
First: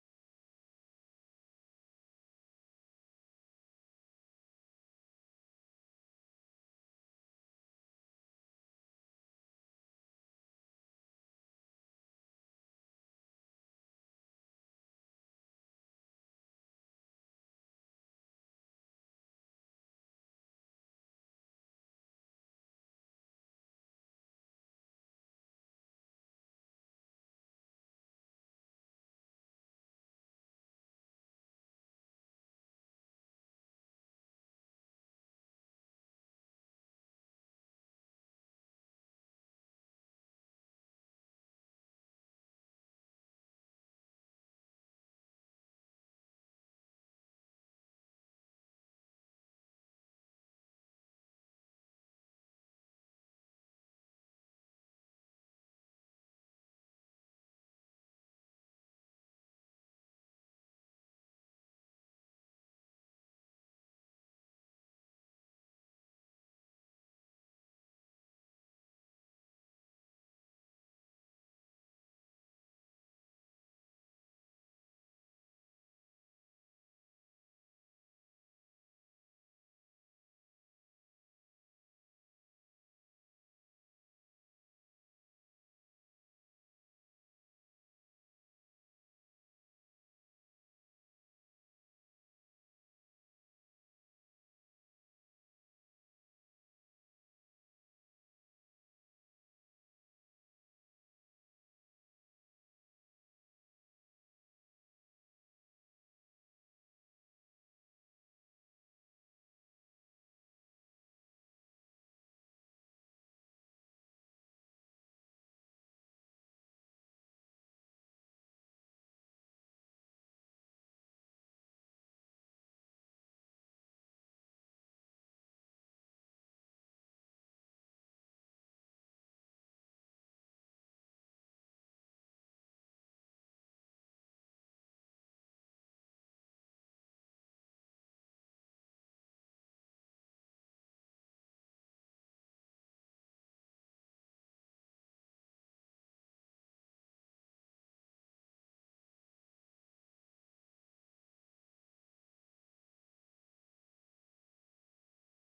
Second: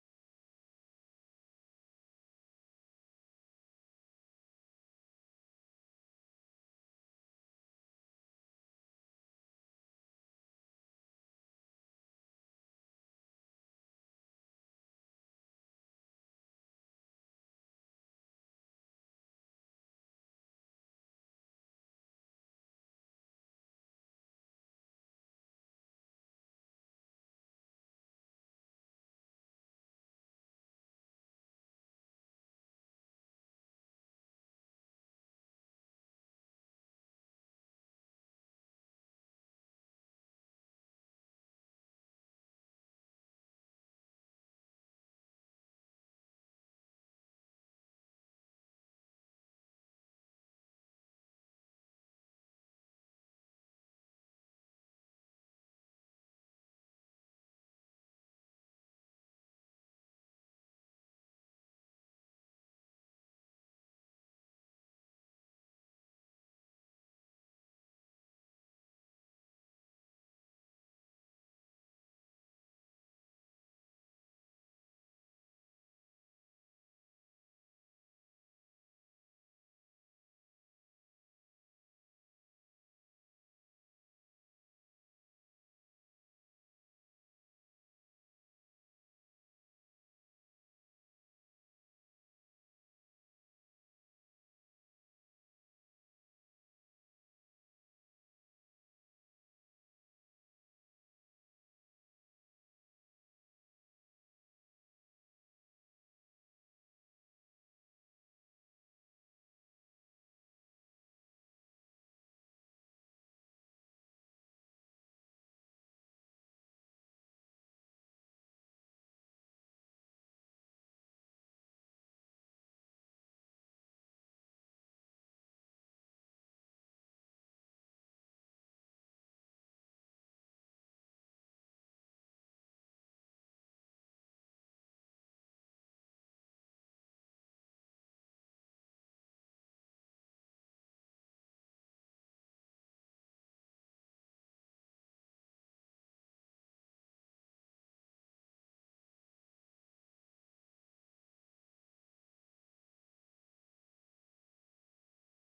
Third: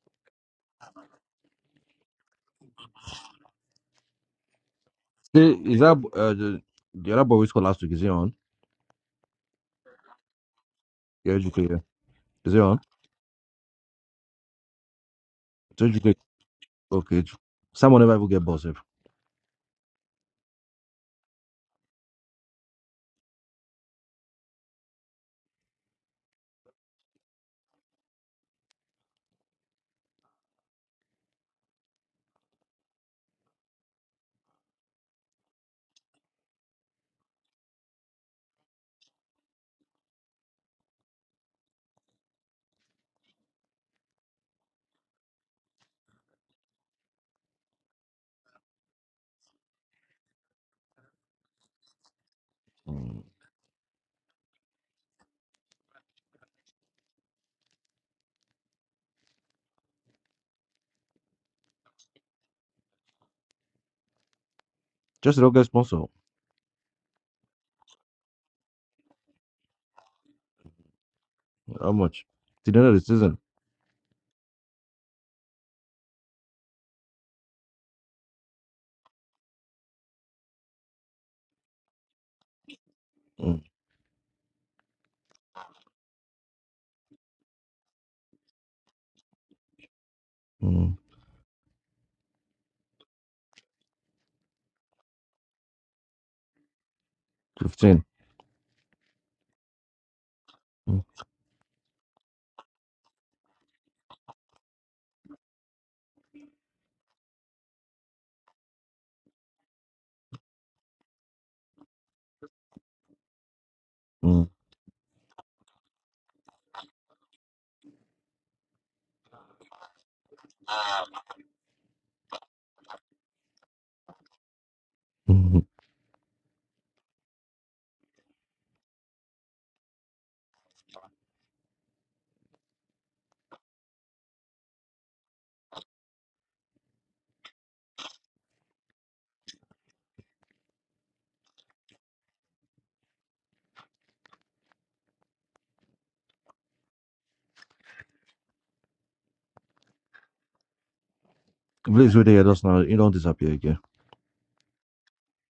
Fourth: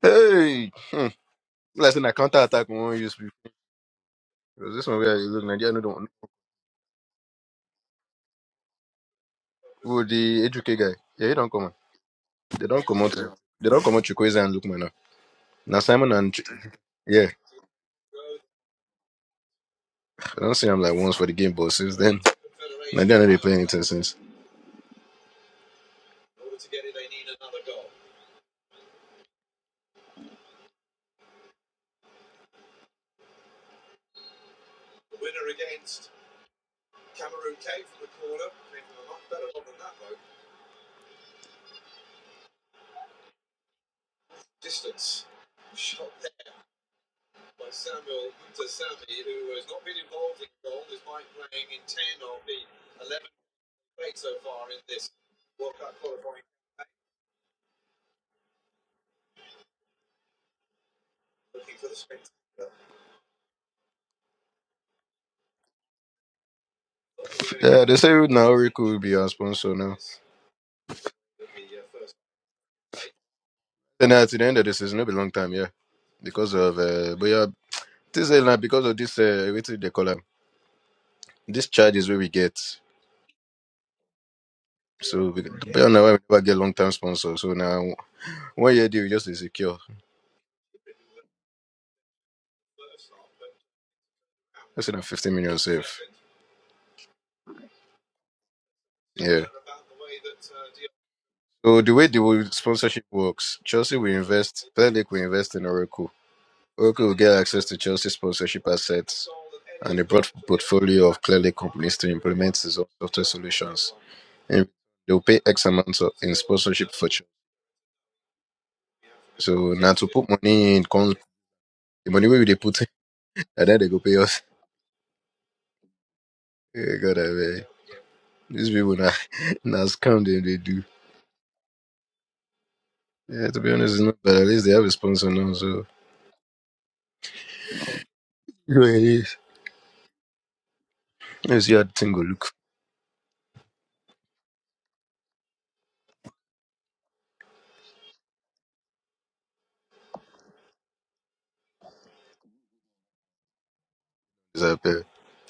[SPEAKER 1] Hey, hmm. Be like say na counter attack we won't use people. Because this one where you look
[SPEAKER 2] Hey,
[SPEAKER 1] Nigeria
[SPEAKER 2] is
[SPEAKER 1] no
[SPEAKER 2] that
[SPEAKER 1] don't.
[SPEAKER 2] uh, the, the other boy we saw last week? Is he on?
[SPEAKER 1] Oh, the Ejuke guy? Yeah, he
[SPEAKER 2] Yeah,
[SPEAKER 1] don't come on.
[SPEAKER 2] educator. Is he
[SPEAKER 1] They
[SPEAKER 2] on?
[SPEAKER 1] don't come out. eh? They don't come out Chukwueze and Lukman now. Now
[SPEAKER 2] It's
[SPEAKER 1] Simon
[SPEAKER 2] educator.
[SPEAKER 1] and Ch-
[SPEAKER 2] Okay.
[SPEAKER 1] yeah,
[SPEAKER 2] Eju- Someone never will get boss. If.
[SPEAKER 1] I don't see him like once for the game, but since then Nigeria no dey play anything since.
[SPEAKER 2] Mm. Just don't get sponsor.
[SPEAKER 1] Yeah, they say Naoriku will be our sponsor now.
[SPEAKER 2] How much? Till the end of the season.
[SPEAKER 1] And at the end of the season, it'll be long time, yeah. Because of, uh, but yeah, this is like because of this, uh, what do they call them? This charge is where we get.
[SPEAKER 2] Mm.
[SPEAKER 1] So, we, but yeah, now we never get long term sponsor. So now, one year deal just is secure.
[SPEAKER 2] Mm.
[SPEAKER 1] That's in 15 million safe.
[SPEAKER 2] 15.
[SPEAKER 1] Yeah.
[SPEAKER 2] Mm.
[SPEAKER 1] So the way the way sponsorship works, Chelsea will invest, Premier League will invest in Oracle. Oracle will get access to Chelsea's sponsorship assets and a broad portfolio of clearly companies to implement its own software solutions.
[SPEAKER 2] Mm.
[SPEAKER 1] And they'll pay X amount of, in sponsorship for Chelsea. So now to put money in, con- the money where they put, it, and then they go pay us.
[SPEAKER 2] Mm.
[SPEAKER 1] Eh, God, I beg. These people now, now scam them, they do. Yeah, to be honest, it's not bad. At least they have a sponsor now, so. You it is. Let's see how the thing go look.
[SPEAKER 2] Please wait there just now. You don't disappear again.
[SPEAKER 1] It's a pair.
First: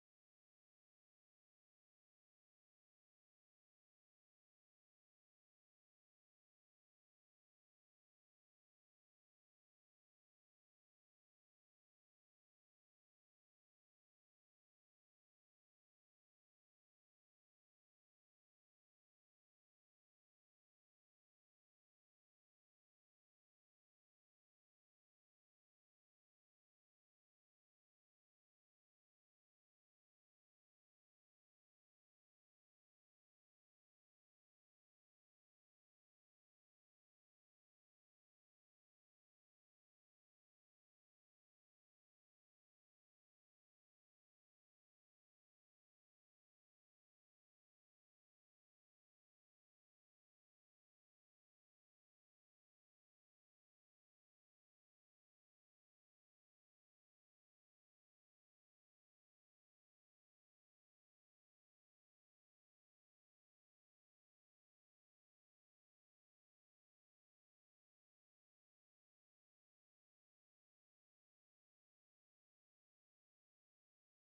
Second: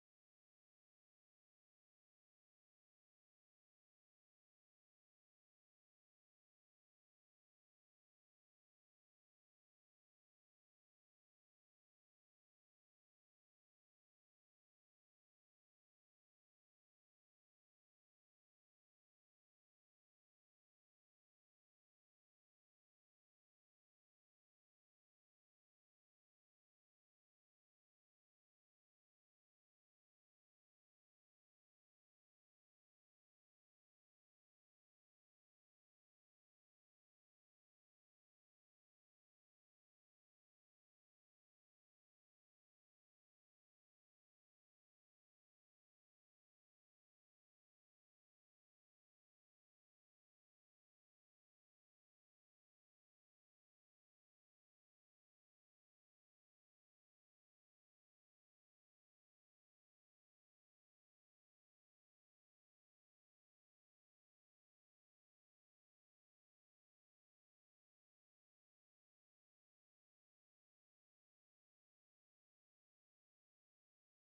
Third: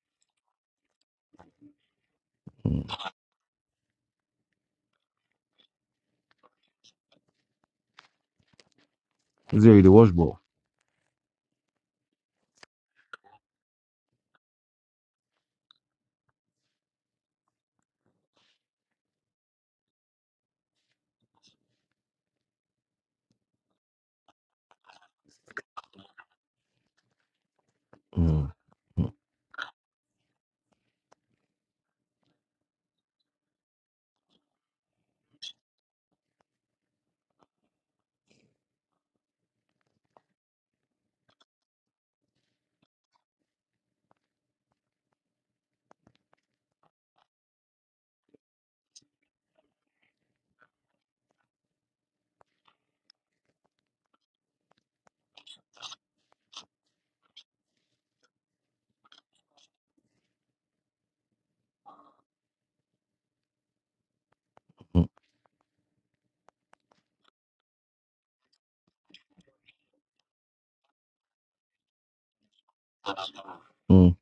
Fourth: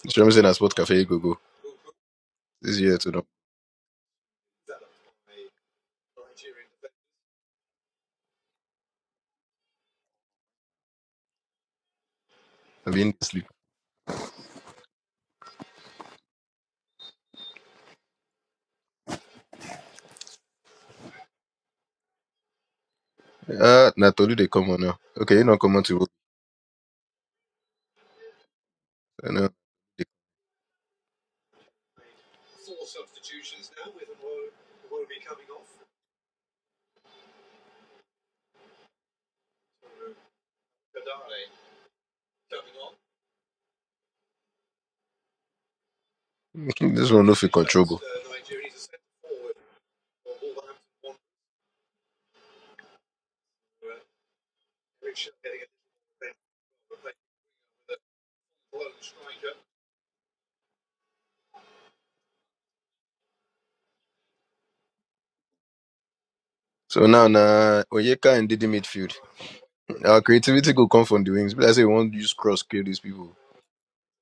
[SPEAKER 1] It's saying that Sport Cafe go go. This
[SPEAKER 2] Mm.
[SPEAKER 1] year to know.
[SPEAKER 2] Is there the wash ball?
[SPEAKER 1] I've been sleep. Ah, uh, Natolu, they come on now. Okay, you not come on to.
[SPEAKER 2] Mm.
[SPEAKER 1] I know. this one no fit control go.
[SPEAKER 2] Mm.
[SPEAKER 1] So now na Onyeka and Didi midfield. Our creativity go come from the wings. But I say we want to use cross kill these people.
[SPEAKER 2] Mm.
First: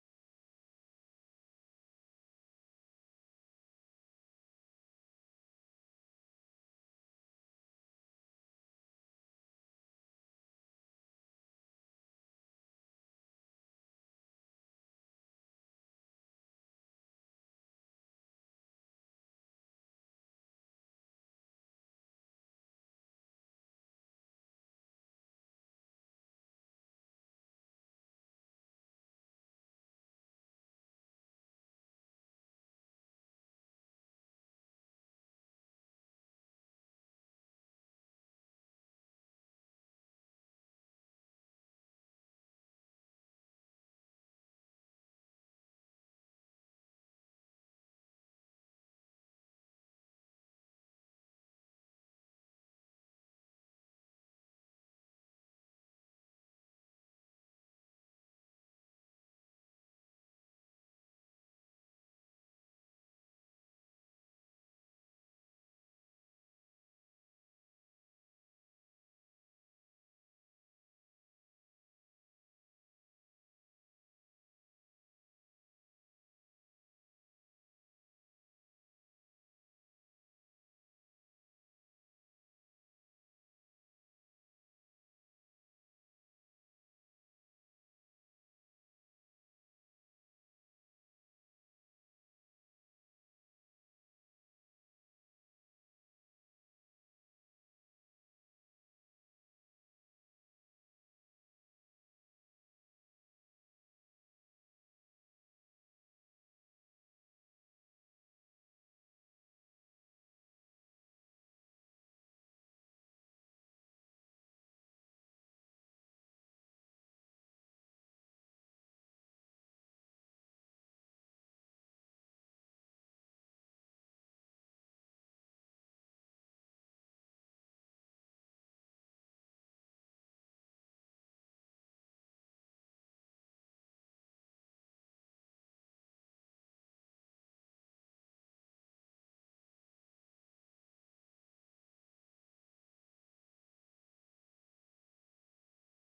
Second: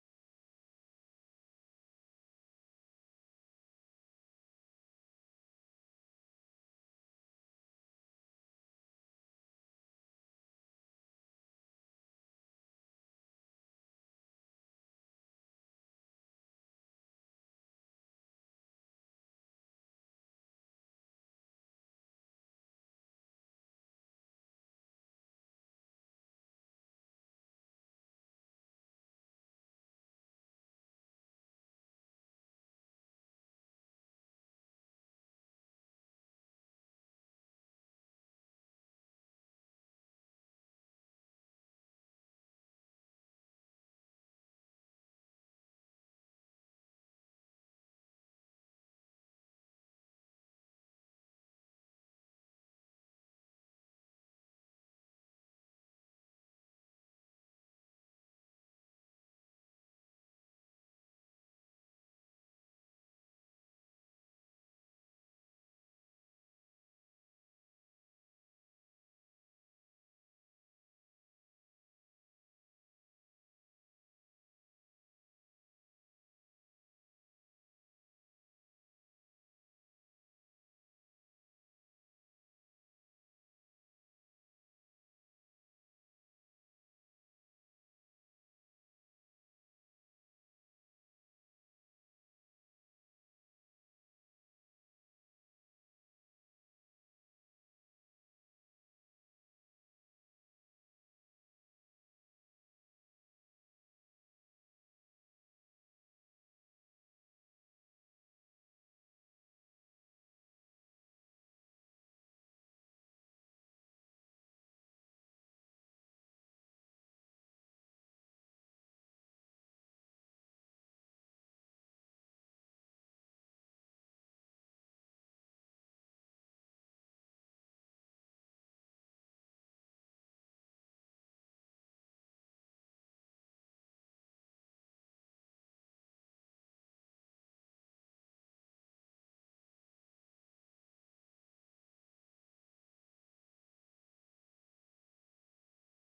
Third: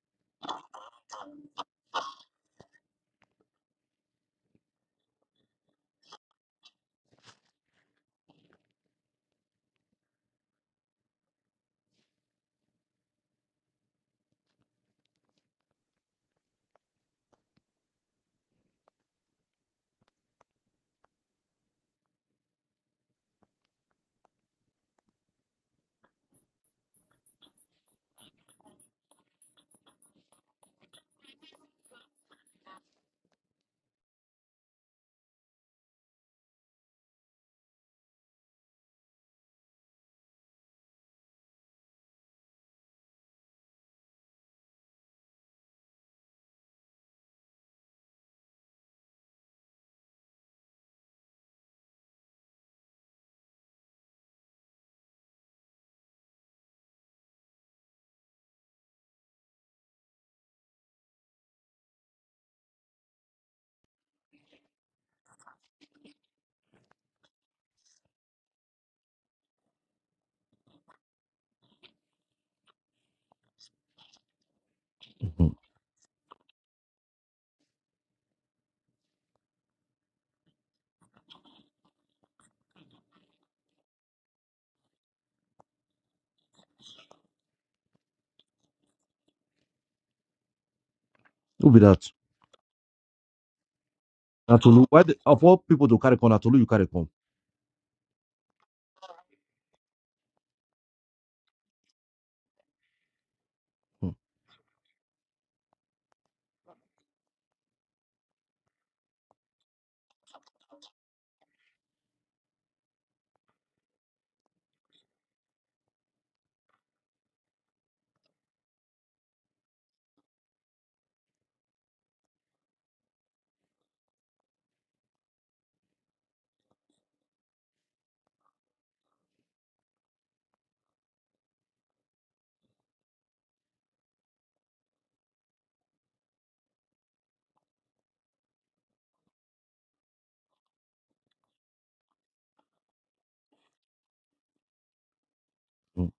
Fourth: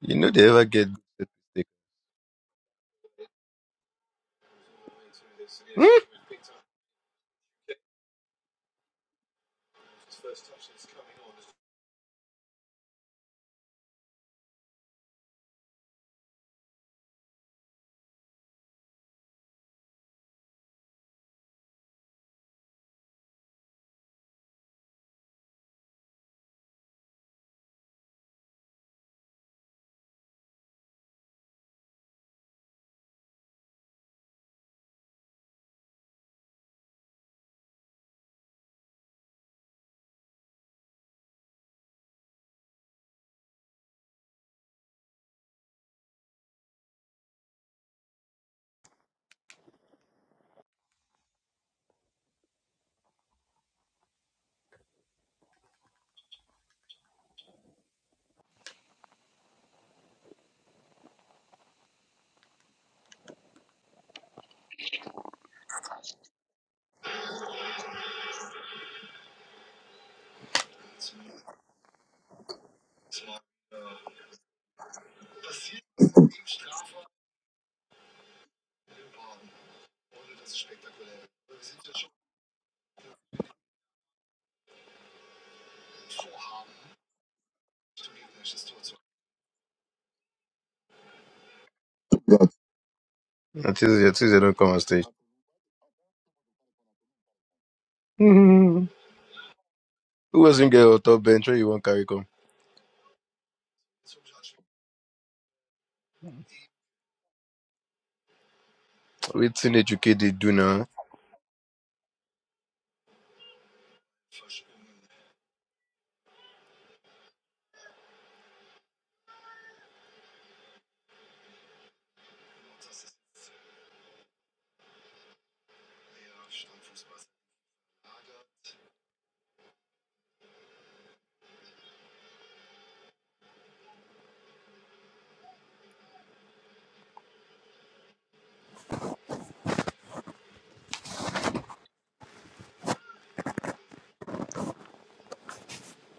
[SPEAKER 1] You know they ever get good set piece. Hmm?
[SPEAKER 2] Mm. Who be that?
[SPEAKER 1] Until, until they don't come on
[SPEAKER 2] Natolu. Why
[SPEAKER 1] stage.
[SPEAKER 2] the, of all people to carry con Natolu, you carry con.
[SPEAKER 1] Hmm. Who was in get on top bench where you want carry come?
[SPEAKER 2] Mm.
[SPEAKER 1] Wait till educate they do now.
[SPEAKER 2] Mm,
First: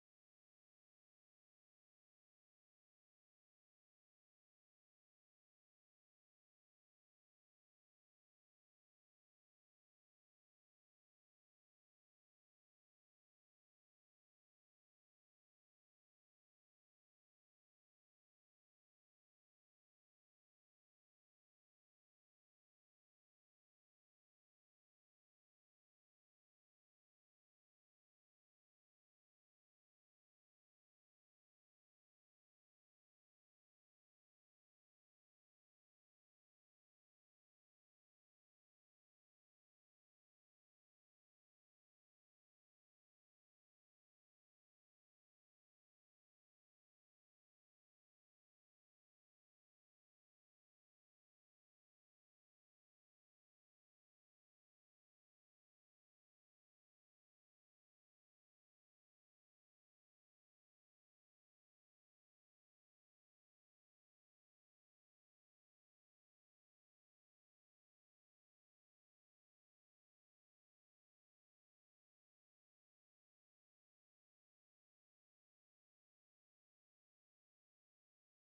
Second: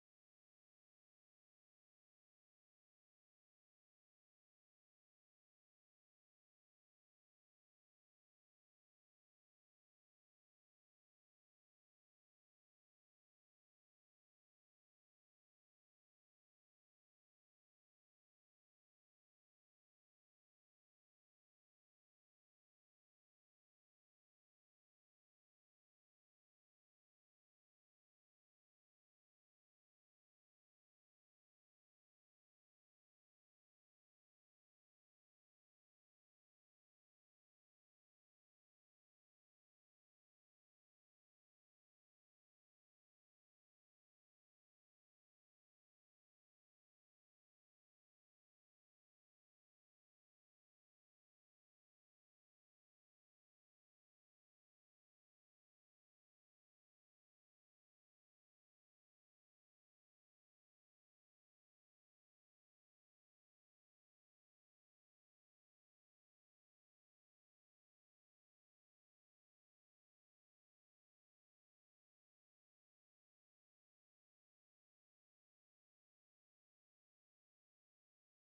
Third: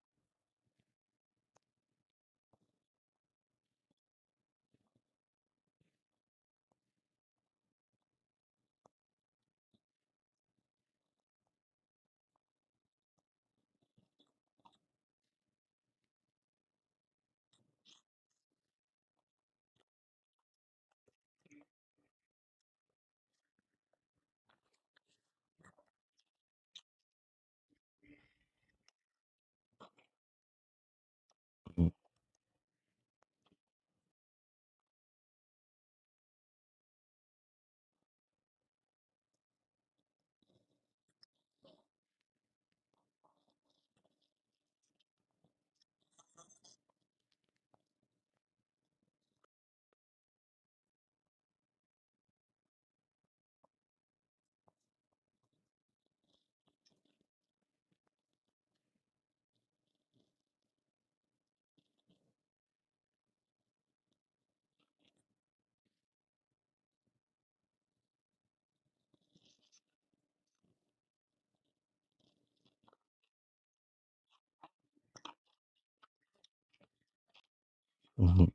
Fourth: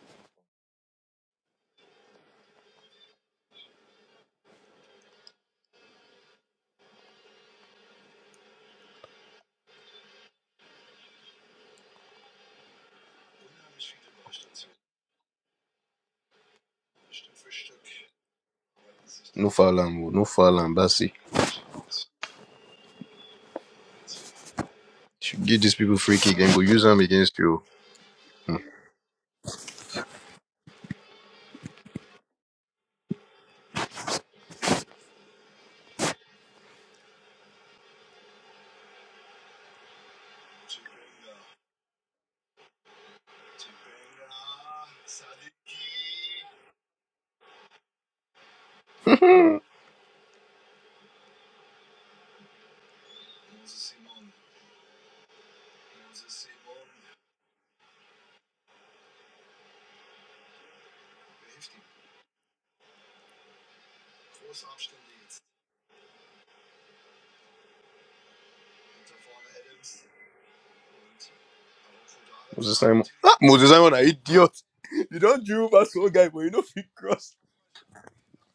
[SPEAKER 1] No foul am, oh. no foul am. That's it. Should give these people free kick and go use them against you.
[SPEAKER 2] mm,
[SPEAKER 1] Moses Simon, ah, Moses Simon, are idiot. You don't dribble past one guy, but you know fit cross.
[SPEAKER 2] mhm.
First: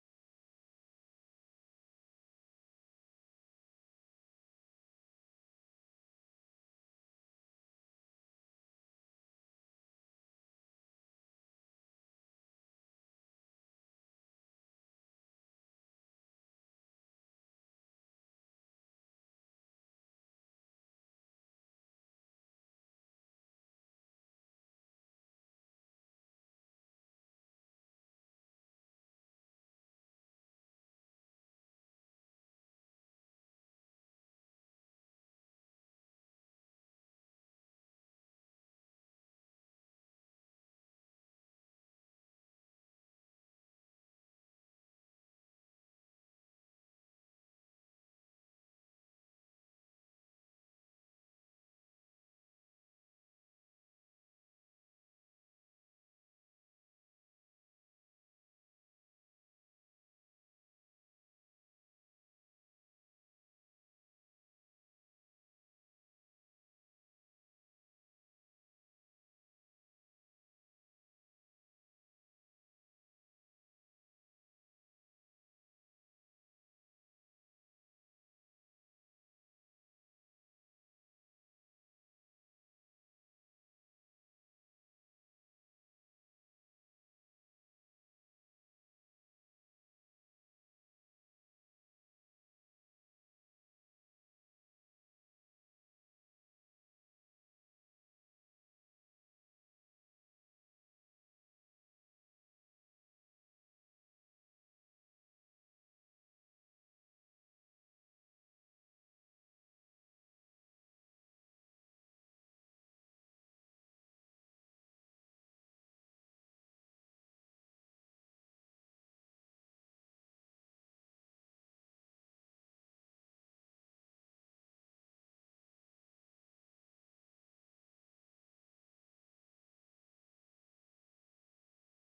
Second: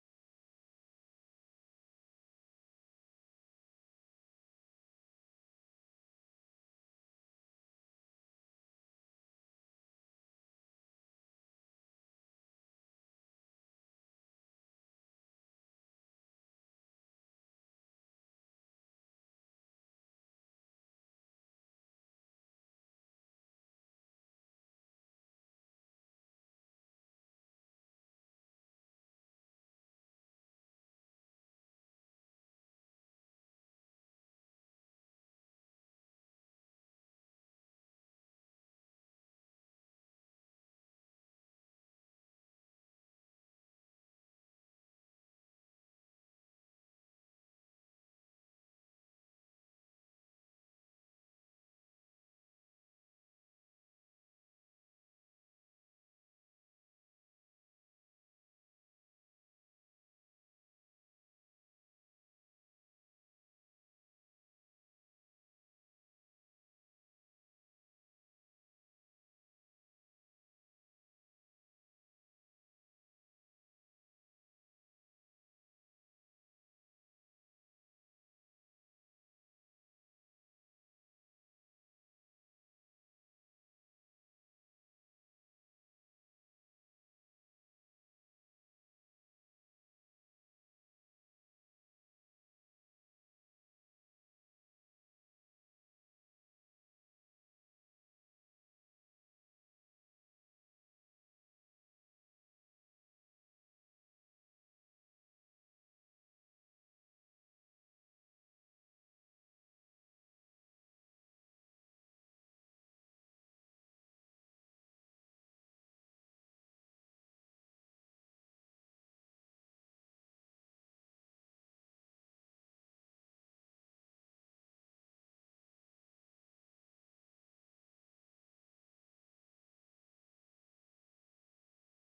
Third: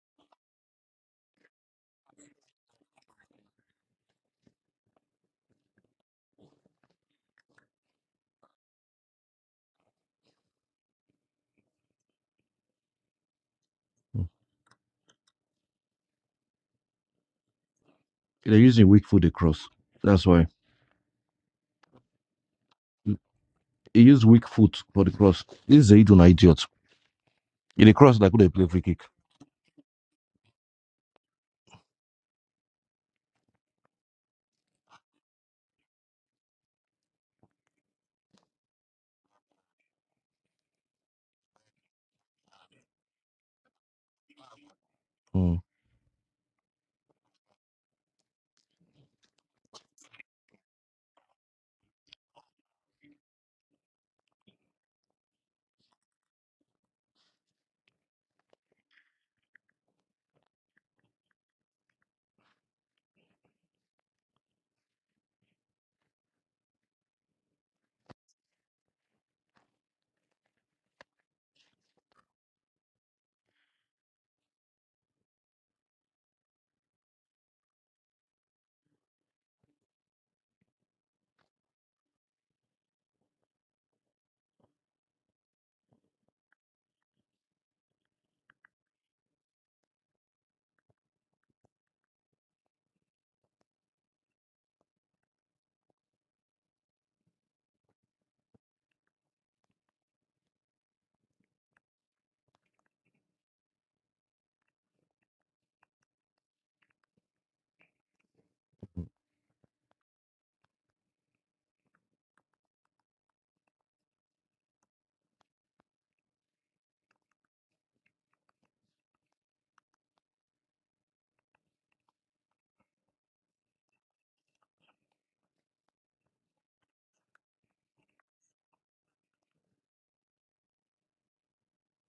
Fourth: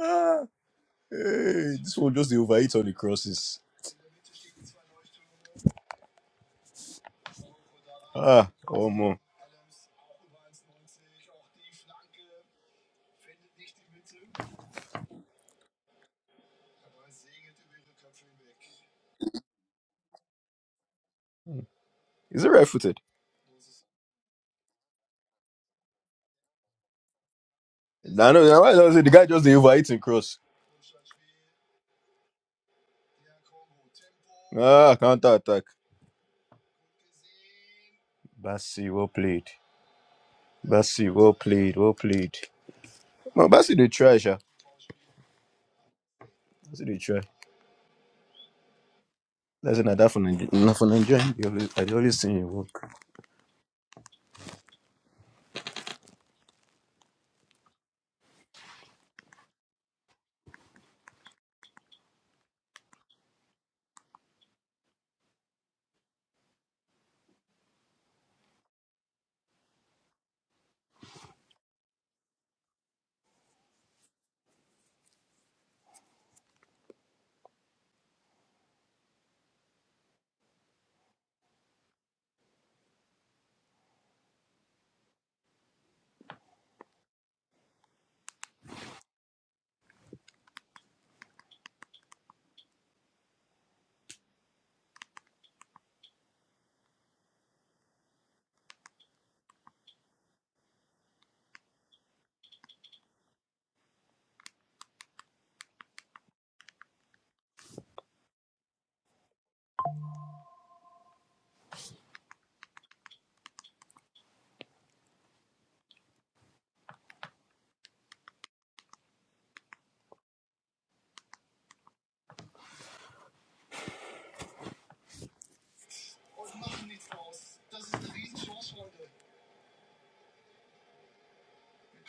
[SPEAKER 1] Ah, hey, this one just dey overeat on the crosses. Ah, oh man.
[SPEAKER 2] They're using weak foot, they cross. That's why.
[SPEAKER 1] Is it right footed?
[SPEAKER 2] Mm, He used weak foot for the cross. This is Zaid an idiot. In the cross, like,
[SPEAKER 1] Nah,
[SPEAKER 2] could
[SPEAKER 1] no,
[SPEAKER 2] they
[SPEAKER 1] nah,
[SPEAKER 2] play
[SPEAKER 1] why
[SPEAKER 2] free?
[SPEAKER 1] I say the guy just dey overeat in cross. Ah, counter attack. Well played. Bassi, well played, well played. Man, Bassi they try, Sha.
[SPEAKER 2] Mm.
[SPEAKER 1] Bassi they try. That's not that for Nigeria. Not for Nigeria. They always, I dey always see you work.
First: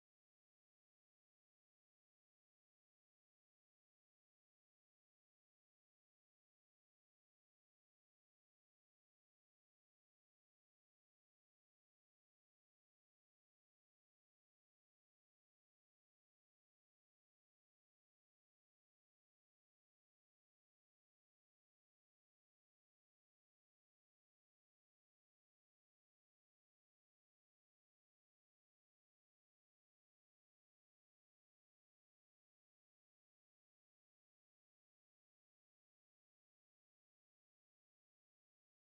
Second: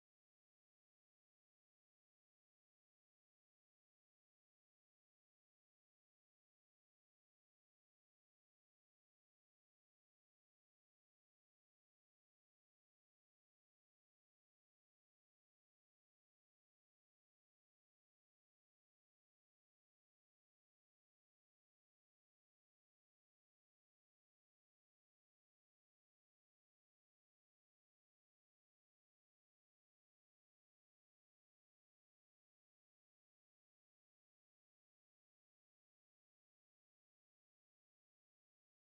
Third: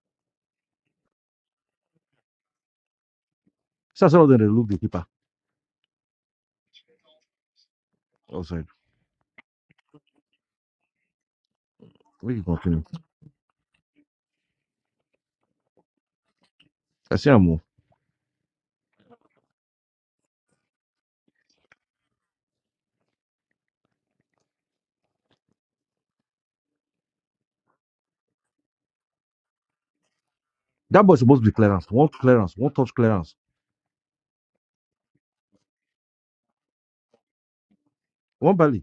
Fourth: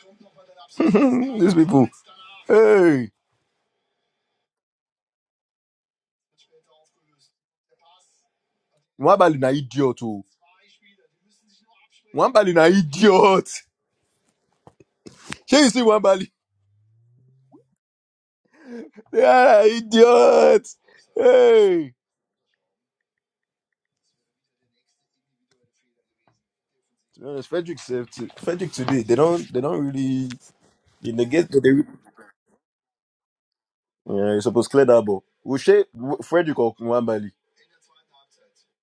[SPEAKER 1] These people. Hey,
[SPEAKER 2] So some of them, they look the keeper outside.
[SPEAKER 1] Nwabali na idiot. oh.
[SPEAKER 2] We can
[SPEAKER 1] Nwabali na
[SPEAKER 2] continue.
[SPEAKER 1] idiot. Shey you see Nwabali?
[SPEAKER 2] I see Amu.
[SPEAKER 1] They are idiot. Hey. To be honest, Frederick said to, Frederick today they don't they don't really
[SPEAKER 2] That
[SPEAKER 1] they
[SPEAKER 2] boy supposed to
[SPEAKER 1] negate
[SPEAKER 2] be
[SPEAKER 1] but they
[SPEAKER 2] clearance.
[SPEAKER 1] really,
[SPEAKER 2] One clearance, one touch clearance,
[SPEAKER 1] yeah you supposed to clear that ball. We share Frederick or Nwambali.
[SPEAKER 2] one belly.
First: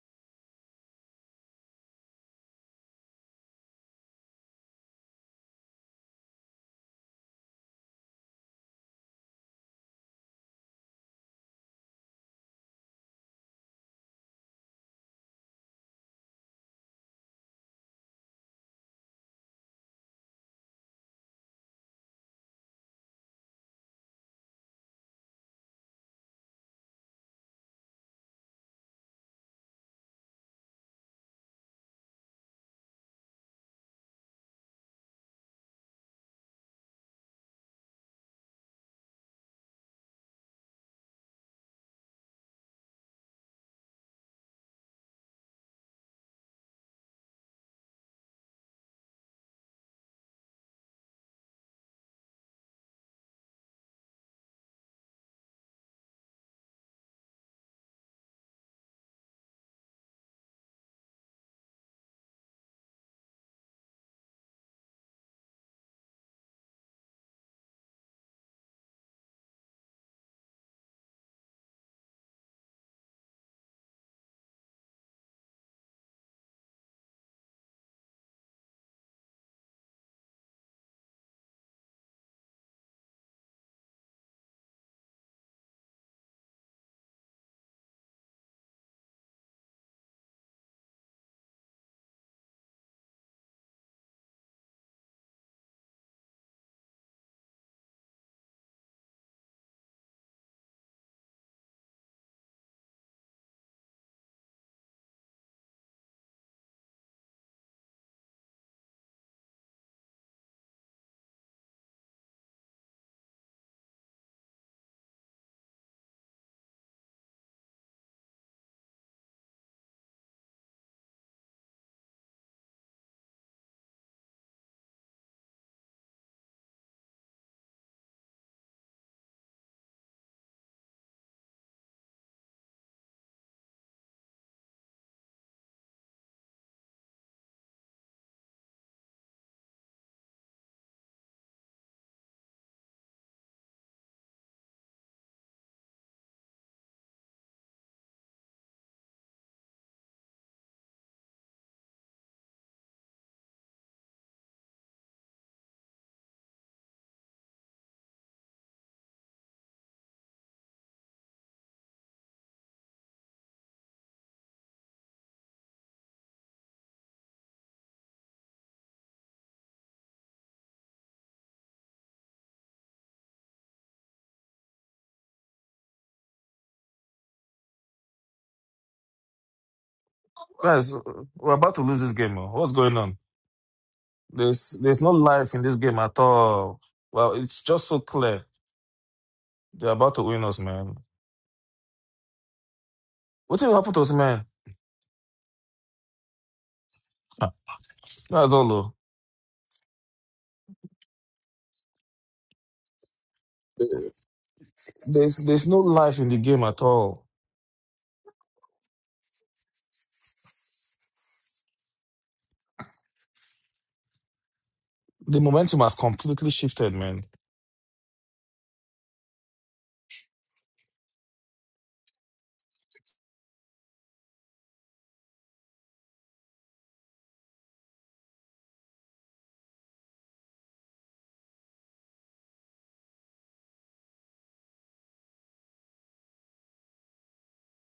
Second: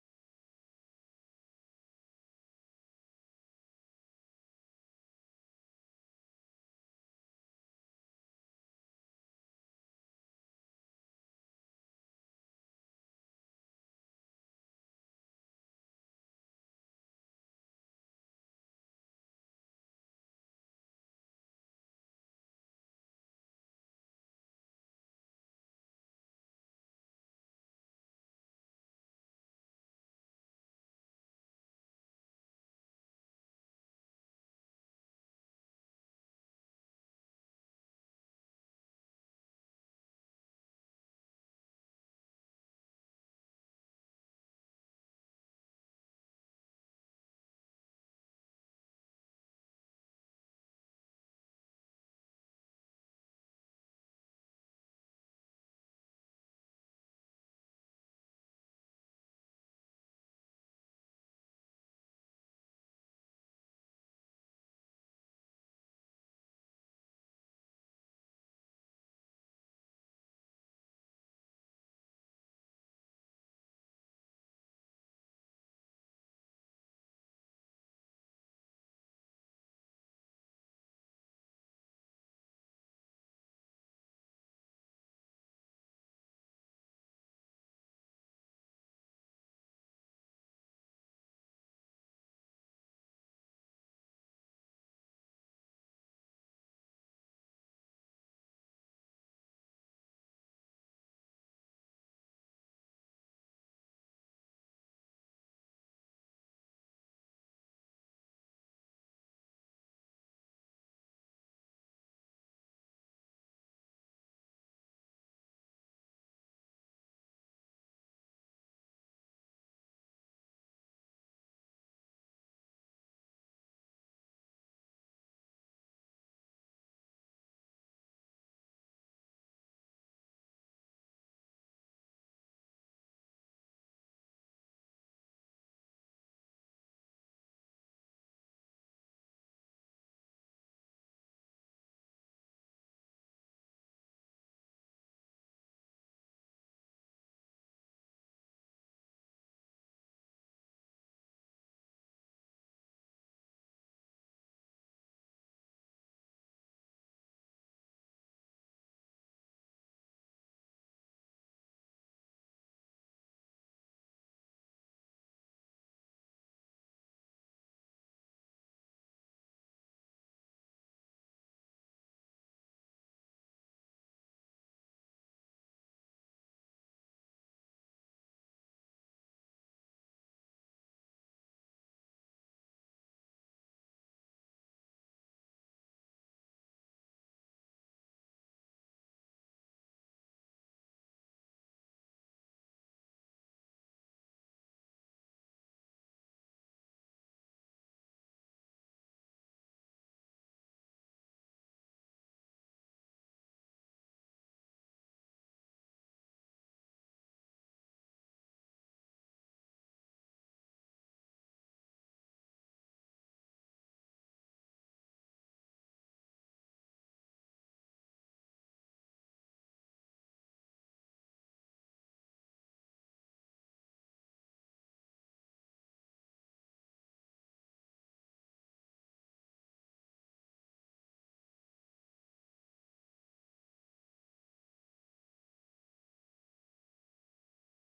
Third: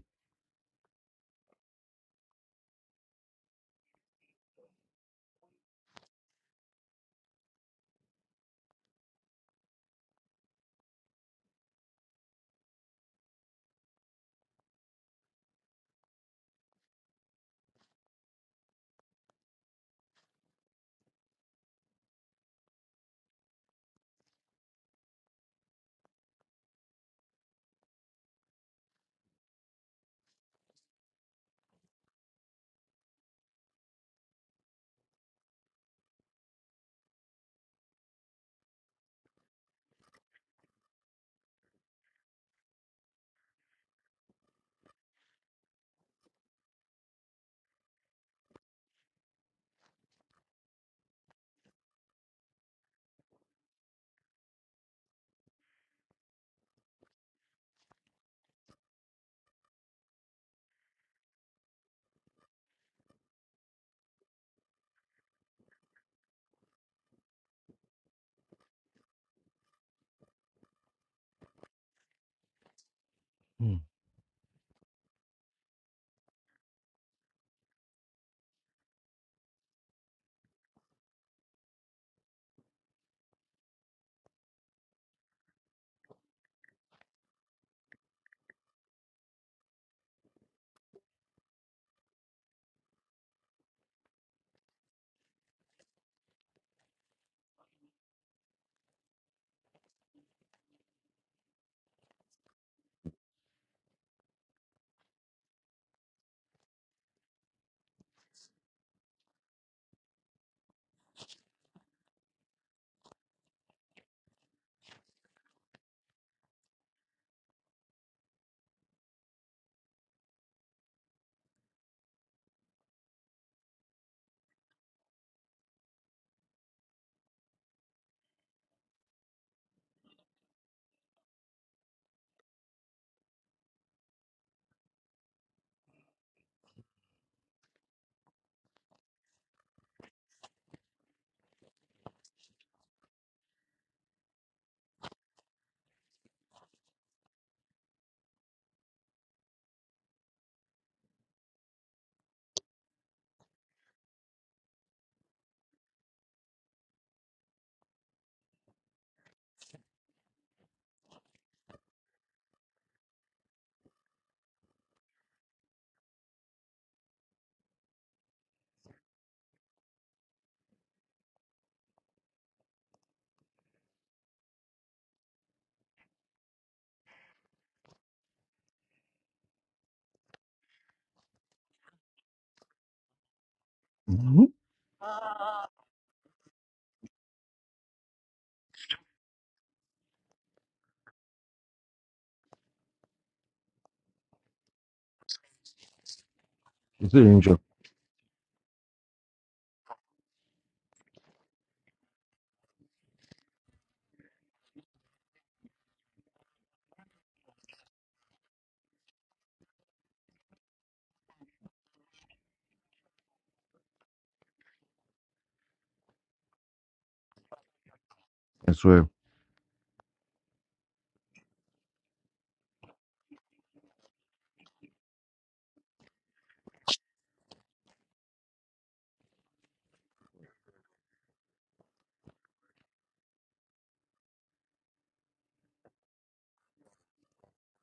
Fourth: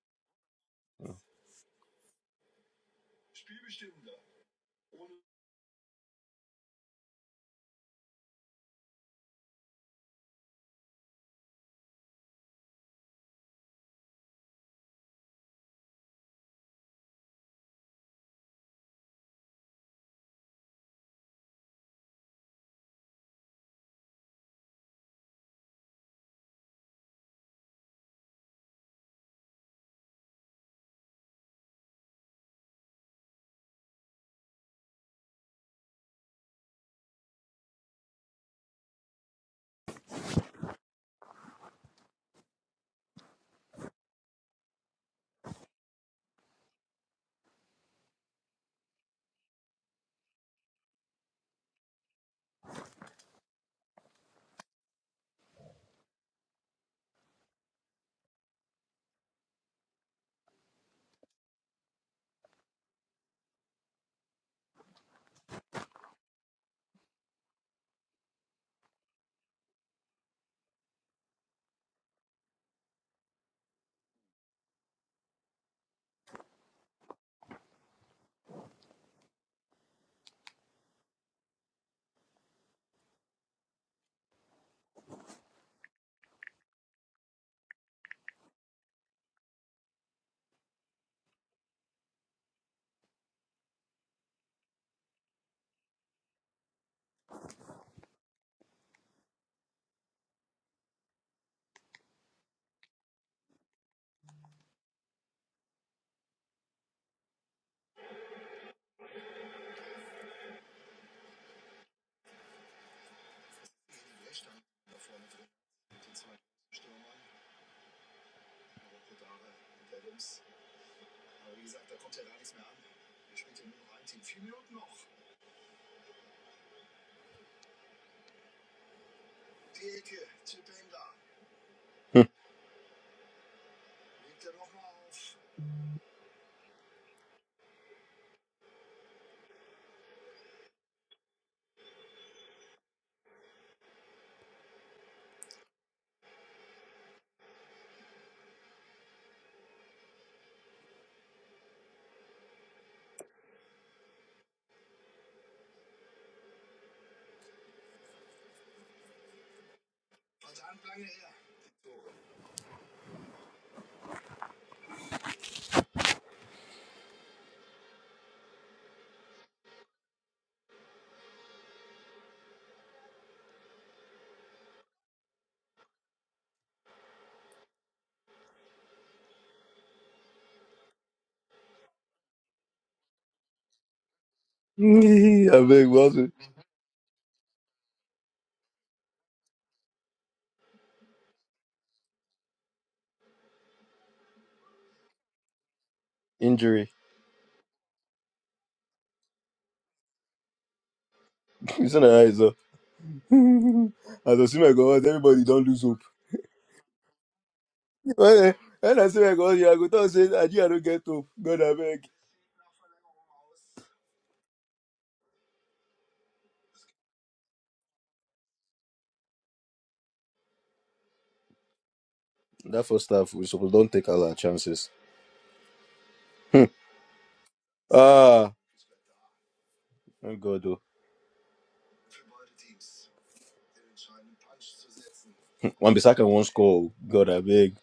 [SPEAKER 2] Mm.
[SPEAKER 1] I
[SPEAKER 3] Guys, we're about to lose this game. oh. What's going on?
[SPEAKER 2] Mm-hmm.
[SPEAKER 3] There's there's no life in this
[SPEAKER 1] beg we
[SPEAKER 3] game at
[SPEAKER 1] also
[SPEAKER 3] all. Well, it's just so clear. They're about to win us, man. What will happen to us, man?
[SPEAKER 1] injury.
[SPEAKER 2] It's an injured.
[SPEAKER 3] That's all. oh.
[SPEAKER 1] Listen to eyes up. As I see my God,
[SPEAKER 3] There's
[SPEAKER 1] everybody don't
[SPEAKER 3] there's no
[SPEAKER 1] lose hope.
[SPEAKER 3] life in the game at all.
[SPEAKER 1] When I when I see my God, yeah, I go talk say Nigeria don't get hope. God I beg.
[SPEAKER 3] The momentum has completely shifted, man.
[SPEAKER 2] I swear.
[SPEAKER 1] That first half we supposed don't take all our chances. Ah, thank God though. One Bissaka won't score. oh. God I beg.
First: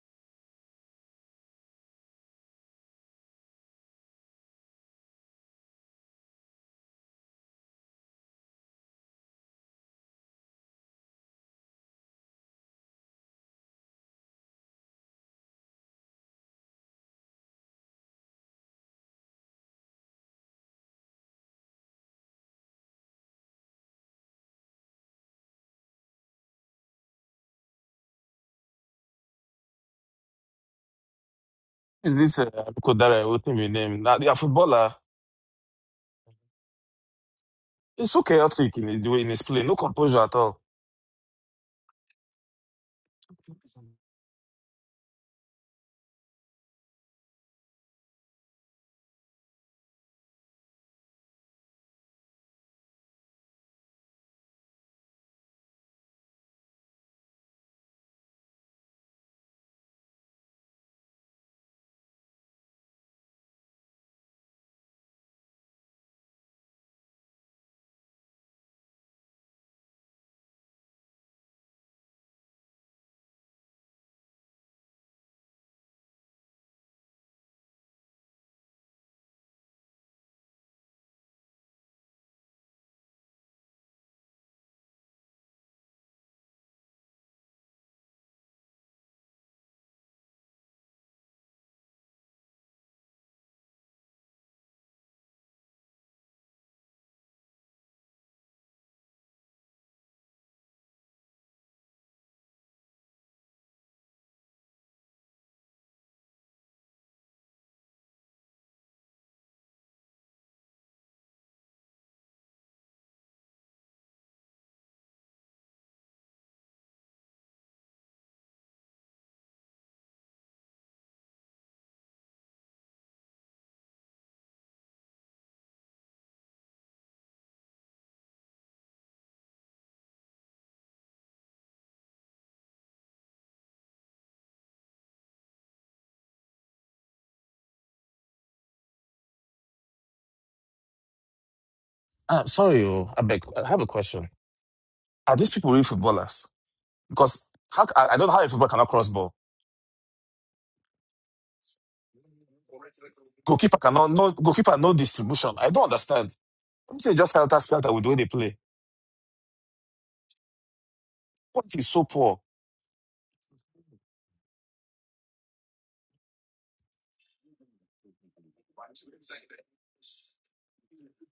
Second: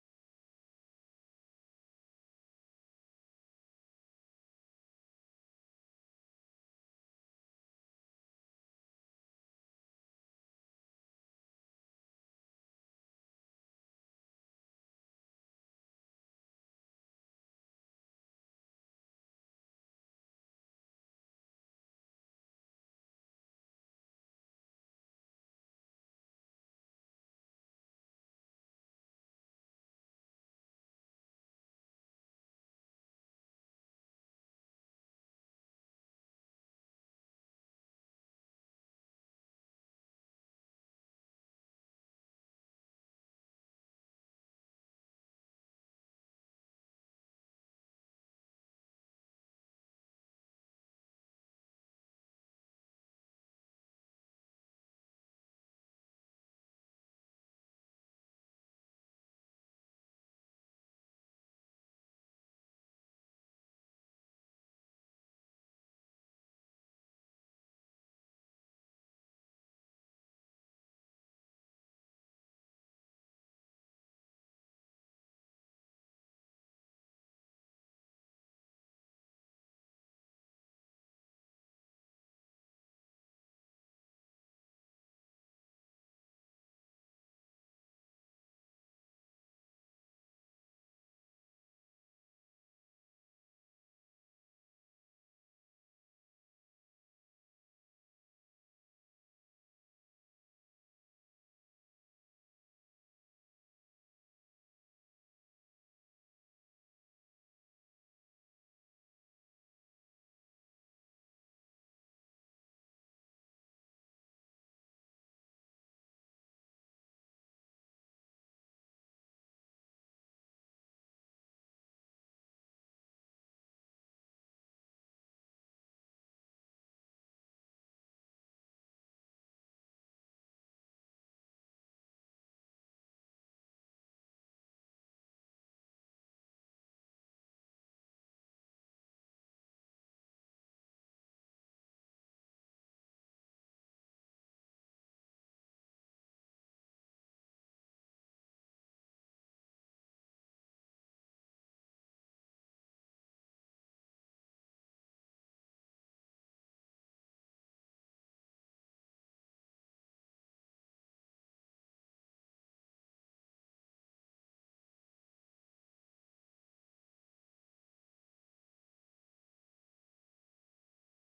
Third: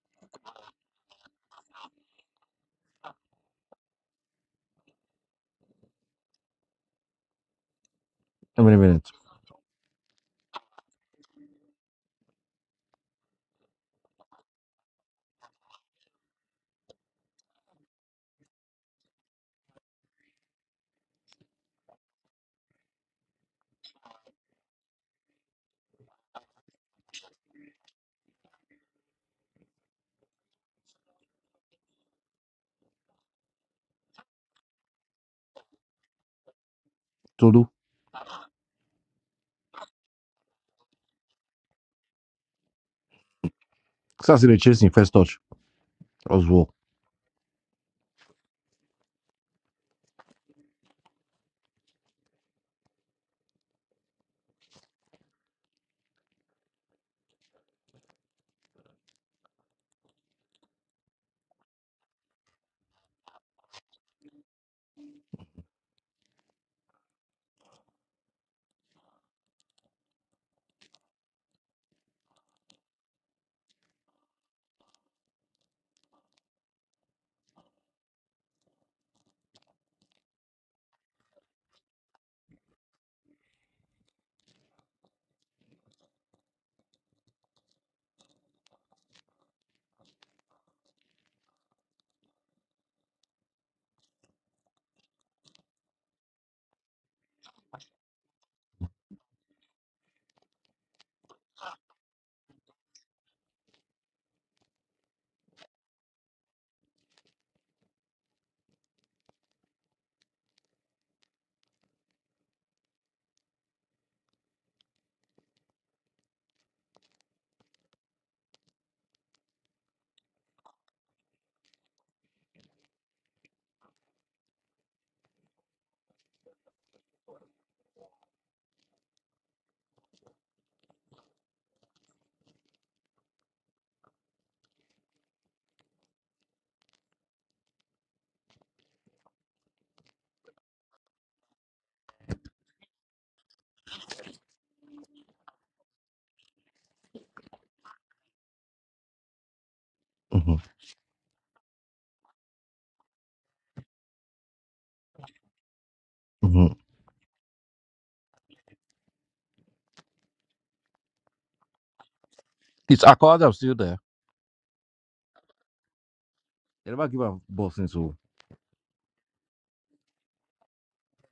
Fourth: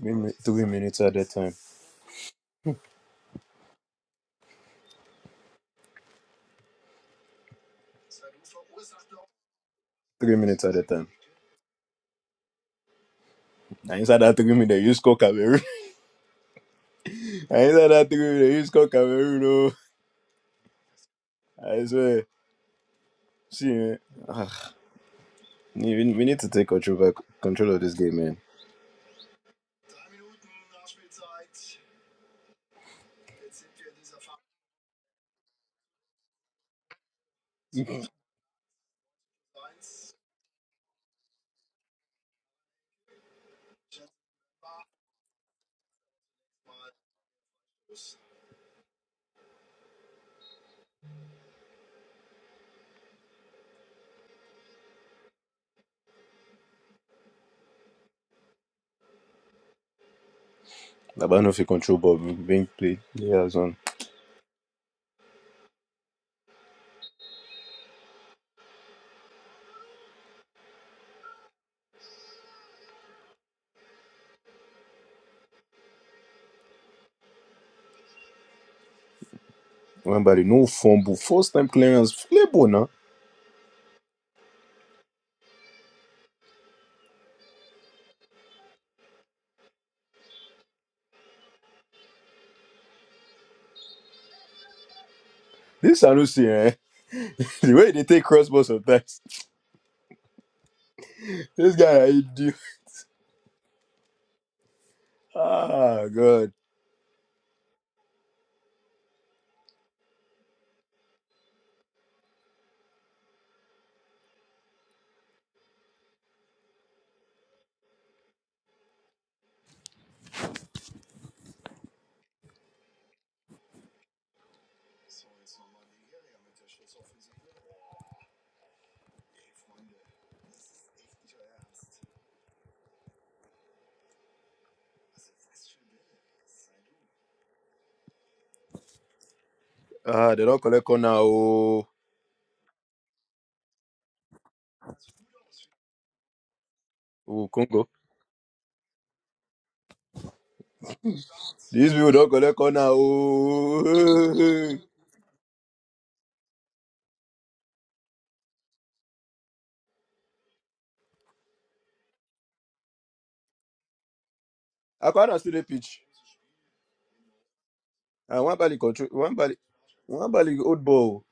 [SPEAKER 1] Three, min- three minutes at a time.
[SPEAKER 2] How many minutes?
[SPEAKER 1] Three minutes at a time. And inside that three minutes, you score Cameroon. And inside that three minutes, you score Cameroon. Oh, I swear. See, man. Ah, we, we need to take control back, control of this game, man.
[SPEAKER 3] Is this uh, Kodare? What name? his name? Now, the footballer.
[SPEAKER 2] Todo.
[SPEAKER 3] It's so chaotic in his, the way in his play. No composure at all.
[SPEAKER 2] Sassi, they chasing first touch. Oswald.
[SPEAKER 1] About no fit control, but being played. Yeah, son. Remember, no fumble, first time clearance, play ball now. This I don't see, eh? The way they take crossbow sometimes. This guy, I do. Ah, God. Ah, they don't collect corner, oh.
[SPEAKER 3] Uh, sorry, oh, I beg. I have a question. Are these people real footballers?
[SPEAKER 1] Oh,
[SPEAKER 3] Because how,
[SPEAKER 1] Congo.
[SPEAKER 3] c- I, I don't know how a footballer cannot cross ball.
[SPEAKER 2] Mm-hmm.
[SPEAKER 1] These people don't collect corner,
[SPEAKER 3] Goalkeeper cannot no
[SPEAKER 1] oh.
[SPEAKER 3] goalkeeper no distribution. I don't understand.
[SPEAKER 2] Mm-hmm.
[SPEAKER 3] I'm saying just helter skelter with the way they play. What is so poor?
[SPEAKER 2] It's Akko Adams still there.
[SPEAKER 1] I can't see the pitch.
[SPEAKER 2] They never give up ball since. oh.
[SPEAKER 1] And one bally control one bally one bally old ball.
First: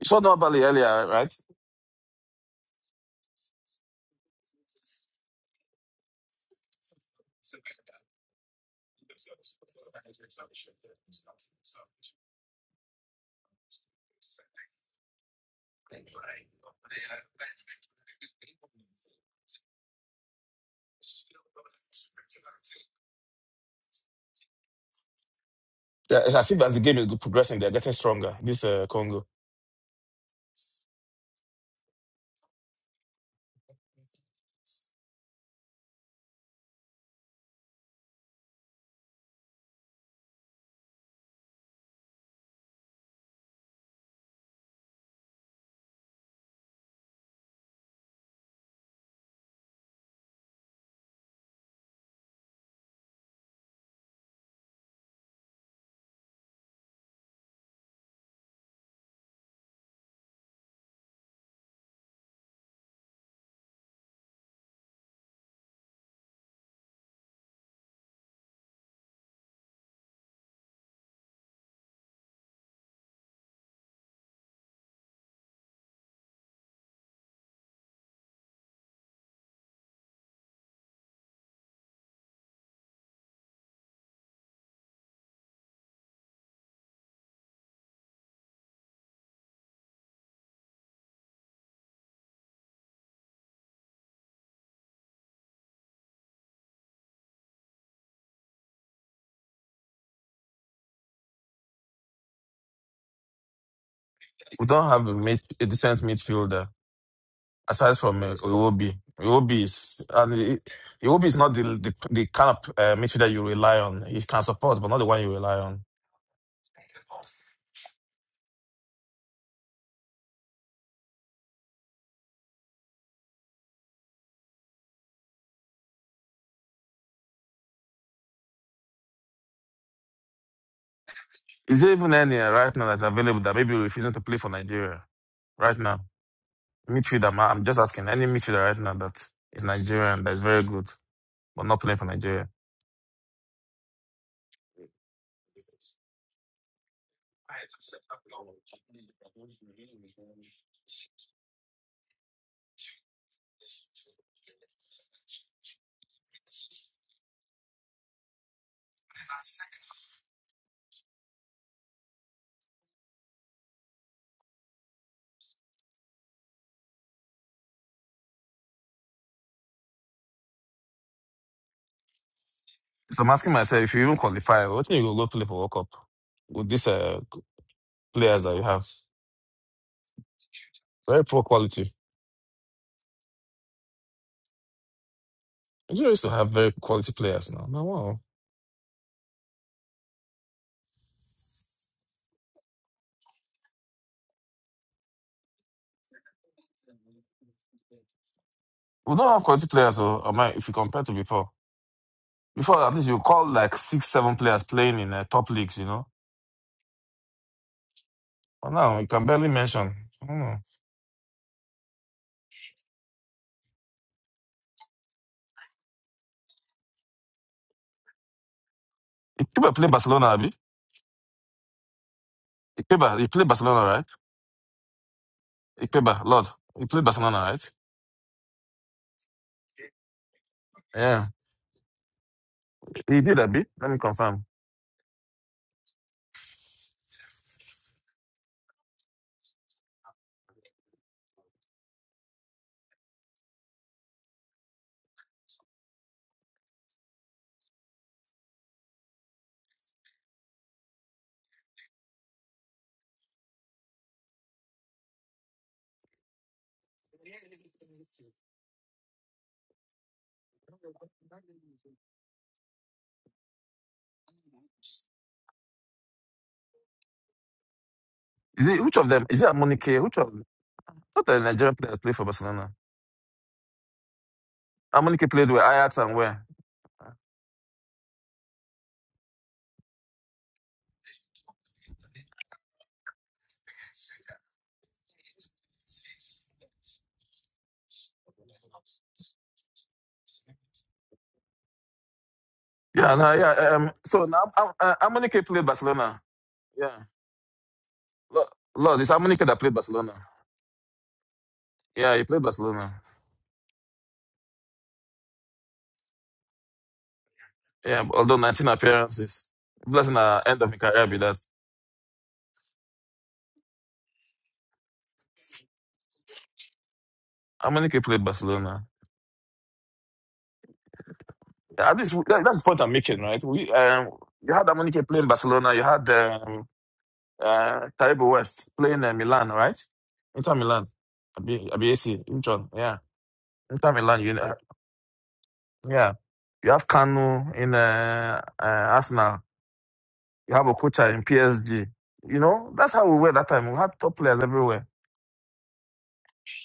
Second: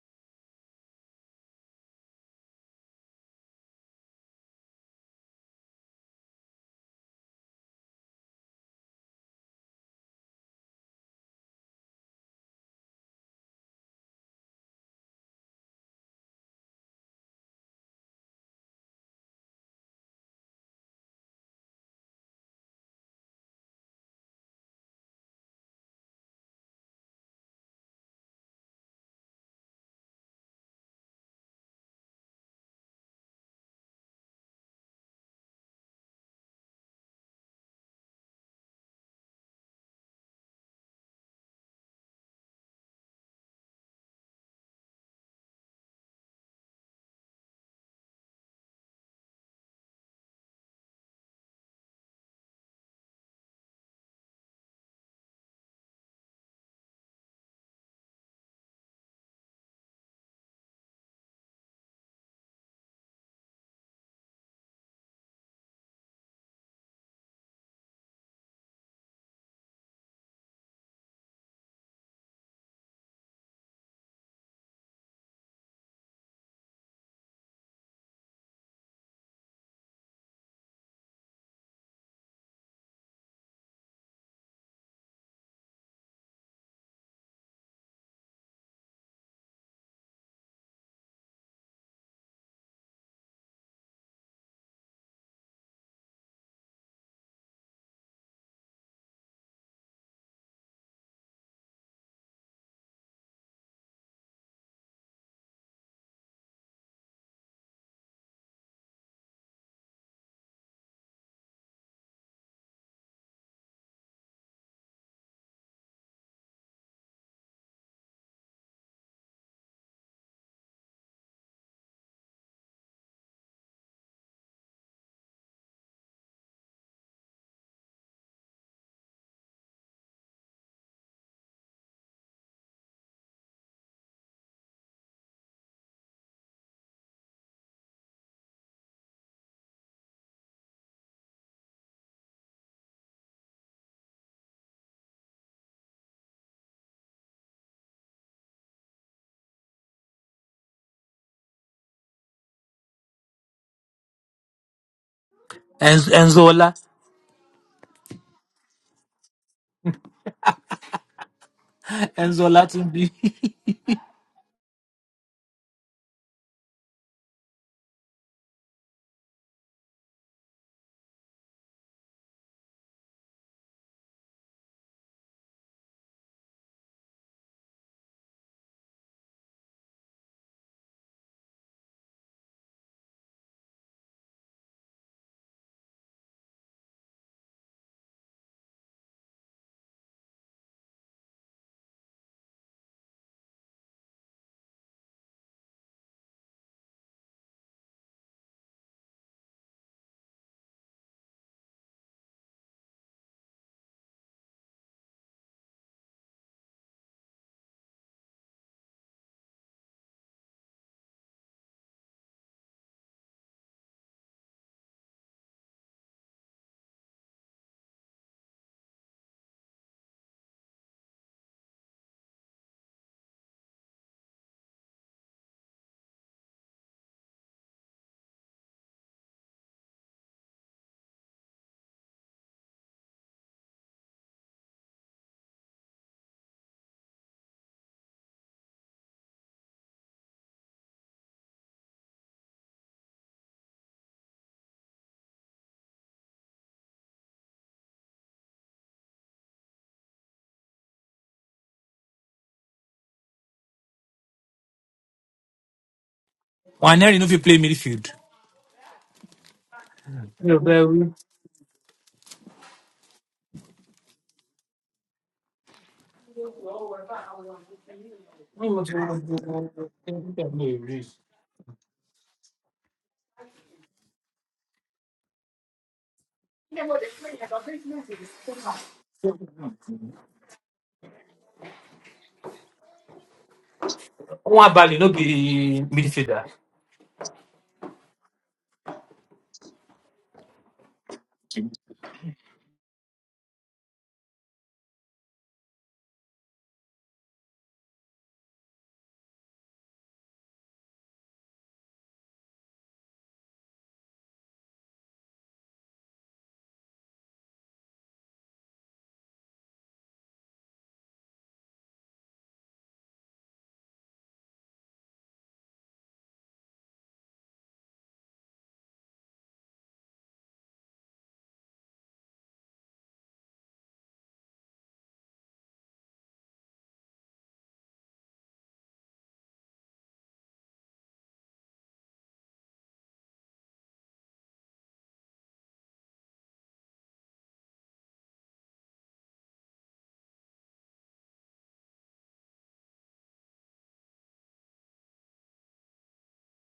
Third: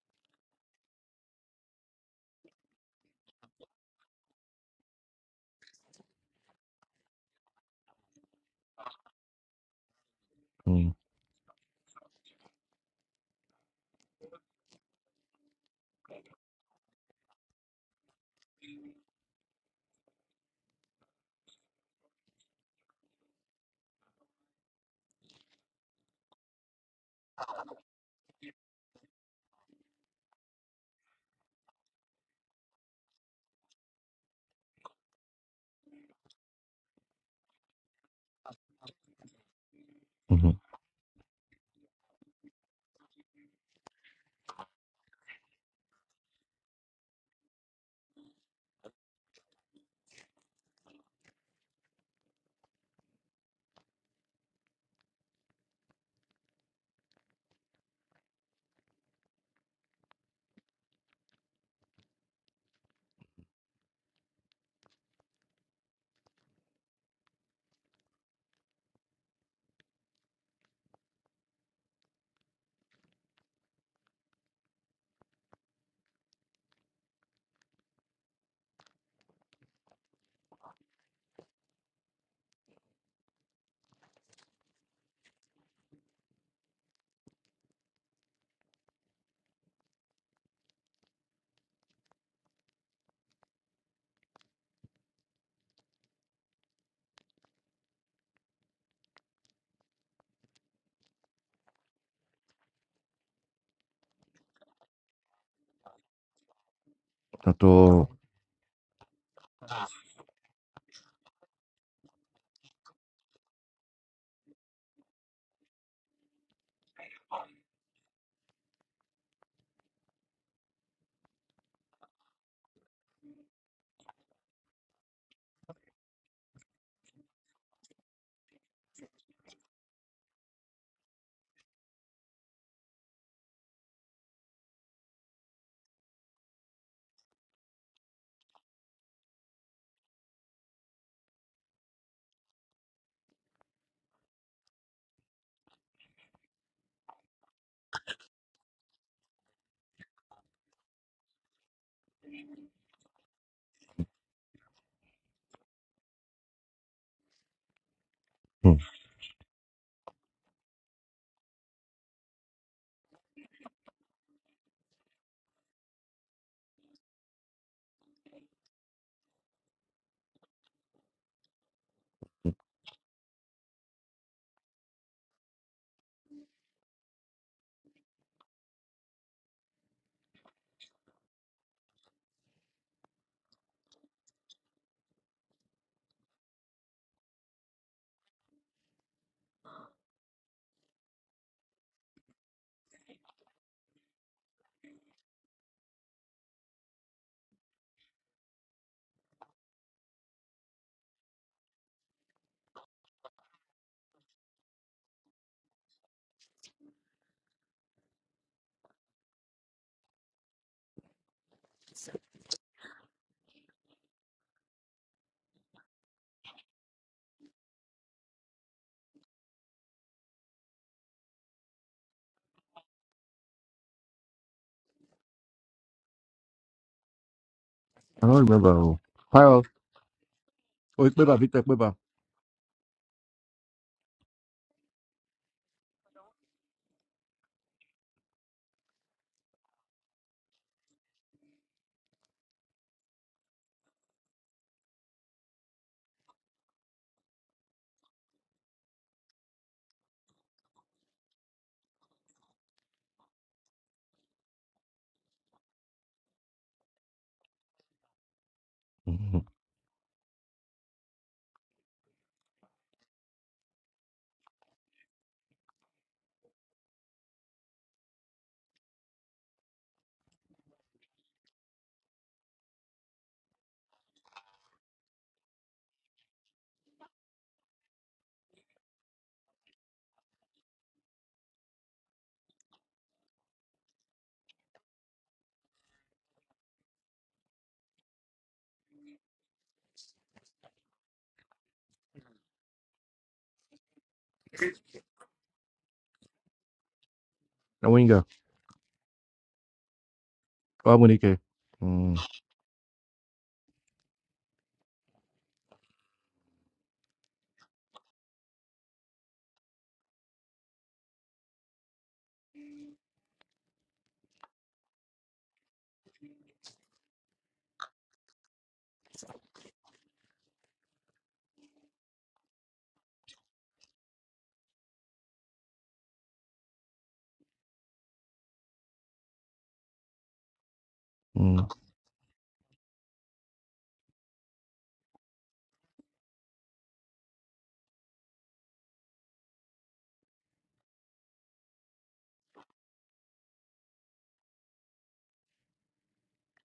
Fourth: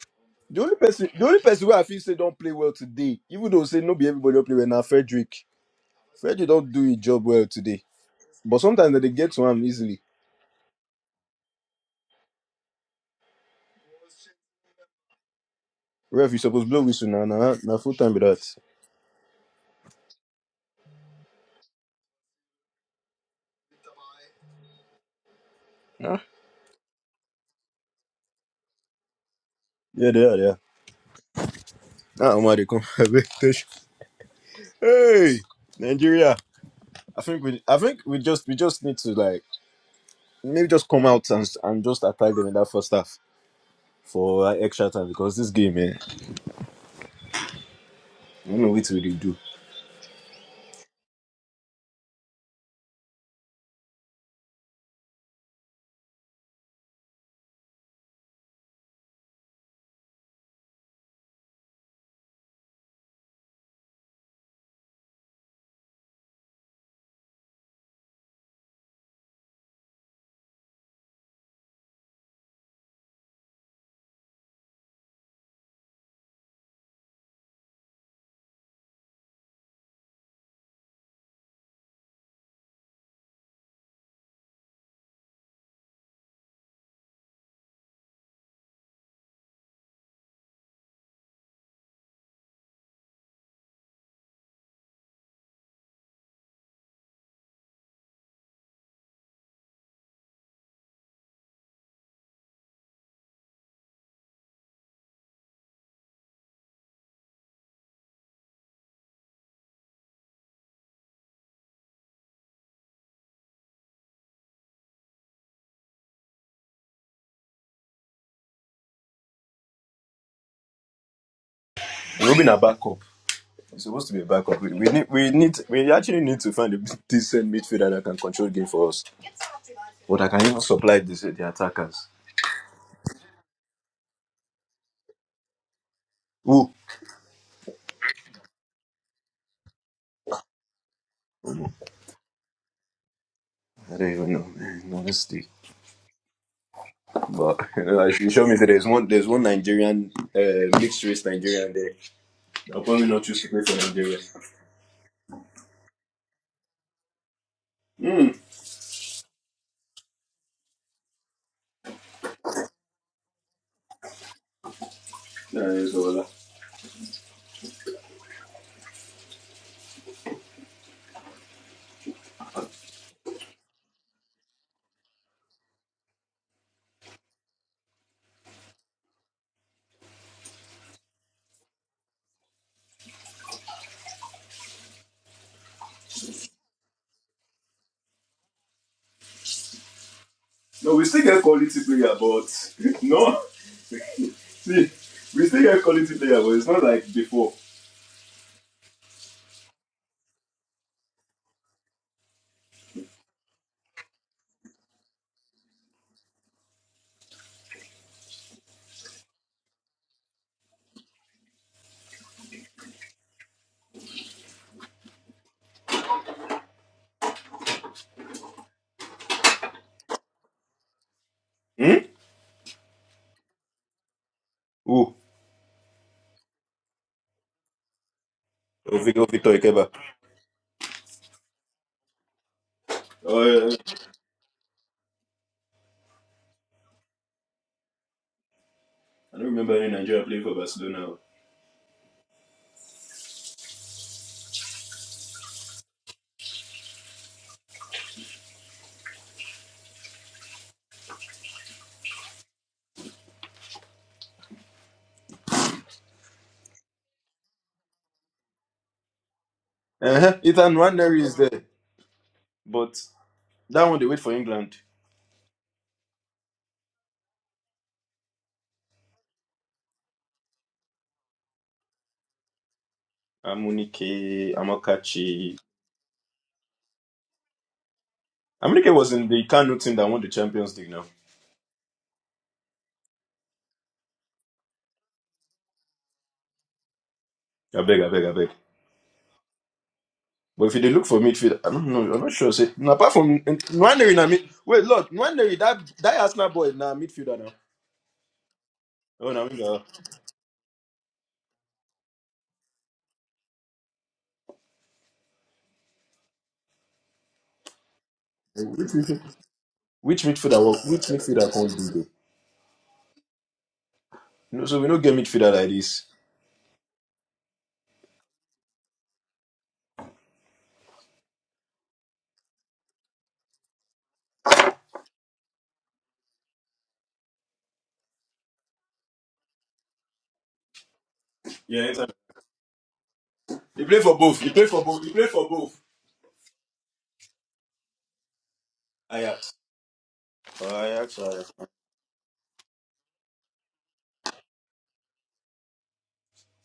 [SPEAKER 3] You saw Nobali
[SPEAKER 1] The only
[SPEAKER 3] earlier,
[SPEAKER 1] person the
[SPEAKER 3] right?
[SPEAKER 1] only person where I feel say don't play well today, even though say no be everybody don play well now, Frederick. Frederick don't do his job well today. But sometimes they dey get to him easily.
[SPEAKER 2] Mm.
[SPEAKER 1] Ref, you suppose blow whistle now, now, now full time be that. Huh?
[SPEAKER 3] Yeah, It's as if as the game is progressing, they're getting stronger. This uh, Congo,
[SPEAKER 1] Yeah, they are, yeah. Ah, Omar, they come. Abeg, touch. hey, Nigeria. I think we, I think we just, we just need to like maybe just come out and and just attack them in that first half for uh, extra time because this game, man, I don't know what we dey do.
[SPEAKER 3] we don't have a, mid, a decent midfielder aside
[SPEAKER 2] あと、
[SPEAKER 3] from uh, Iwobi. Iwobi is and I- Iwobi is not the the, the kind of uh, midfielder you rely on. He can support, but not the one you rely on.
[SPEAKER 1] Robin Abako. It's supposed to be a backup. We, we need, we need, we actually need to find a decent midfielder that can control game for us. But I can even supply this, the
[SPEAKER 3] Is there
[SPEAKER 1] attackers.
[SPEAKER 3] even any uh, right now that's available that maybe refusing to play for Nigeria right now?
[SPEAKER 1] Who?
[SPEAKER 3] midfielder. ma- I'm just asking any midfielder right now that is Nigerian that is very good
[SPEAKER 1] Oh,
[SPEAKER 3] but
[SPEAKER 1] no.
[SPEAKER 3] not playing for Nigeria.
[SPEAKER 1] I don't even know. man. Honestly, But you know, she showed me that there's one, there's one Nigerian, uh, mixed race Nigerian there. I'll probably not choose to play for Nigeria.
[SPEAKER 4] And Enzola,
[SPEAKER 2] うん。
[SPEAKER 4] Enzola Tunbi.
[SPEAKER 1] Nah, it's all right.
[SPEAKER 3] So I'm asking myself if you even qualify, what do you go go play for World Cup with these uh, players that you have? Very poor quality. Nigeria used to have very quality players now. No, wow.
[SPEAKER 1] No, we still get quality player, but no, see, we still get quality player, but it's not like before.
[SPEAKER 3] We don't have quality players, though, am I- mean, if you compare to before. Before, at least you call like six, seven players playing in uh, top leagues, you know. But now, you can barely mention. I don't know. Ikeba played Barcelona, Abi.
[SPEAKER 1] Hmm?
[SPEAKER 3] Ikeba, he played Barcelona, right?
[SPEAKER 1] Who?
[SPEAKER 3] He played Bar- Lord. He played Barcelona, right?
[SPEAKER 2] I don't remember.
[SPEAKER 1] Oh, Victor Ikeba.
[SPEAKER 3] Yeah.
[SPEAKER 2] はいよ。おい、バイバイ、ビッタ、バイバイ。
[SPEAKER 3] He did
[SPEAKER 1] Oh,
[SPEAKER 3] a bit.
[SPEAKER 1] yeah. yeah.
[SPEAKER 3] Let me confirm.
[SPEAKER 1] I don't remember any Nigeria playing for Barcelona.
[SPEAKER 4] Waneri no fit play midfield.
[SPEAKER 2] うん
[SPEAKER 1] Uh-huh. Ethan Nwaneri is there, but that one they wait for England.
[SPEAKER 3] Is it which of them? Is it Amonike? Which of not the Nigerian player that played for Barcelona?
[SPEAKER 1] Amunike,
[SPEAKER 3] Amonike played
[SPEAKER 1] Amakachi.
[SPEAKER 3] with Ajax and where?
[SPEAKER 1] Amunike was in the Kano team that won the Champions League now.
[SPEAKER 4] One Bali no be midfielder.
[SPEAKER 1] I beg, I beg, I beg. But if you dey look for midfield, I don't know. I'm not sure. Say, no, apart
[SPEAKER 3] Yeah, no,
[SPEAKER 1] from
[SPEAKER 3] yeah. Um,
[SPEAKER 1] Nwaneri,
[SPEAKER 3] so
[SPEAKER 1] na mid.
[SPEAKER 3] now Am-
[SPEAKER 1] Wait,
[SPEAKER 3] uh,
[SPEAKER 1] look,
[SPEAKER 3] Amonike
[SPEAKER 1] Nwaneri,
[SPEAKER 3] played
[SPEAKER 1] that
[SPEAKER 3] Barcelona.
[SPEAKER 1] that Arsenal boy, na
[SPEAKER 3] Yeah.
[SPEAKER 1] midfielder now.
[SPEAKER 3] Lord, Lord, it's
[SPEAKER 1] Oh, na
[SPEAKER 3] Amonike that played
[SPEAKER 1] winger.
[SPEAKER 3] Barcelona.
[SPEAKER 2] な、ウィンガー。あ、モニケ。うん。
[SPEAKER 3] Yeah, he played Barcelona. Yeah, although 19
[SPEAKER 1] Which midfielder?
[SPEAKER 3] appearances. Blessing
[SPEAKER 1] Which
[SPEAKER 3] the end
[SPEAKER 1] midfielder?
[SPEAKER 3] of his
[SPEAKER 1] work- Which
[SPEAKER 3] career be that.
[SPEAKER 1] midfielder can't do though? No, so we don't get midfielder like this.
[SPEAKER 3] Amonike played Barcelona. Yeah, at least that- that's the point I'm making, right? We um, you had Amonike playing Barcelona. You had. um. uh, Taribo West playing uh, Milan, right? Inter Milan.
[SPEAKER 2] うん
[SPEAKER 3] Abi,
[SPEAKER 1] Yeah,
[SPEAKER 3] Abi
[SPEAKER 1] Ethan.
[SPEAKER 3] AC, which one? Yeah.
[SPEAKER 1] He
[SPEAKER 3] Inter
[SPEAKER 1] play for
[SPEAKER 3] Milan, you
[SPEAKER 1] both. He
[SPEAKER 3] know,
[SPEAKER 1] play for both. He play for both.
[SPEAKER 3] yeah. You have Kanu in uh, uh, Arsenal.
[SPEAKER 1] Ajax.
[SPEAKER 3] You have Okucha
[SPEAKER 1] Ajax.
[SPEAKER 3] in
[SPEAKER 1] Ajax.
[SPEAKER 3] PSG. You know, that's how we were that time. We had top players everywhere.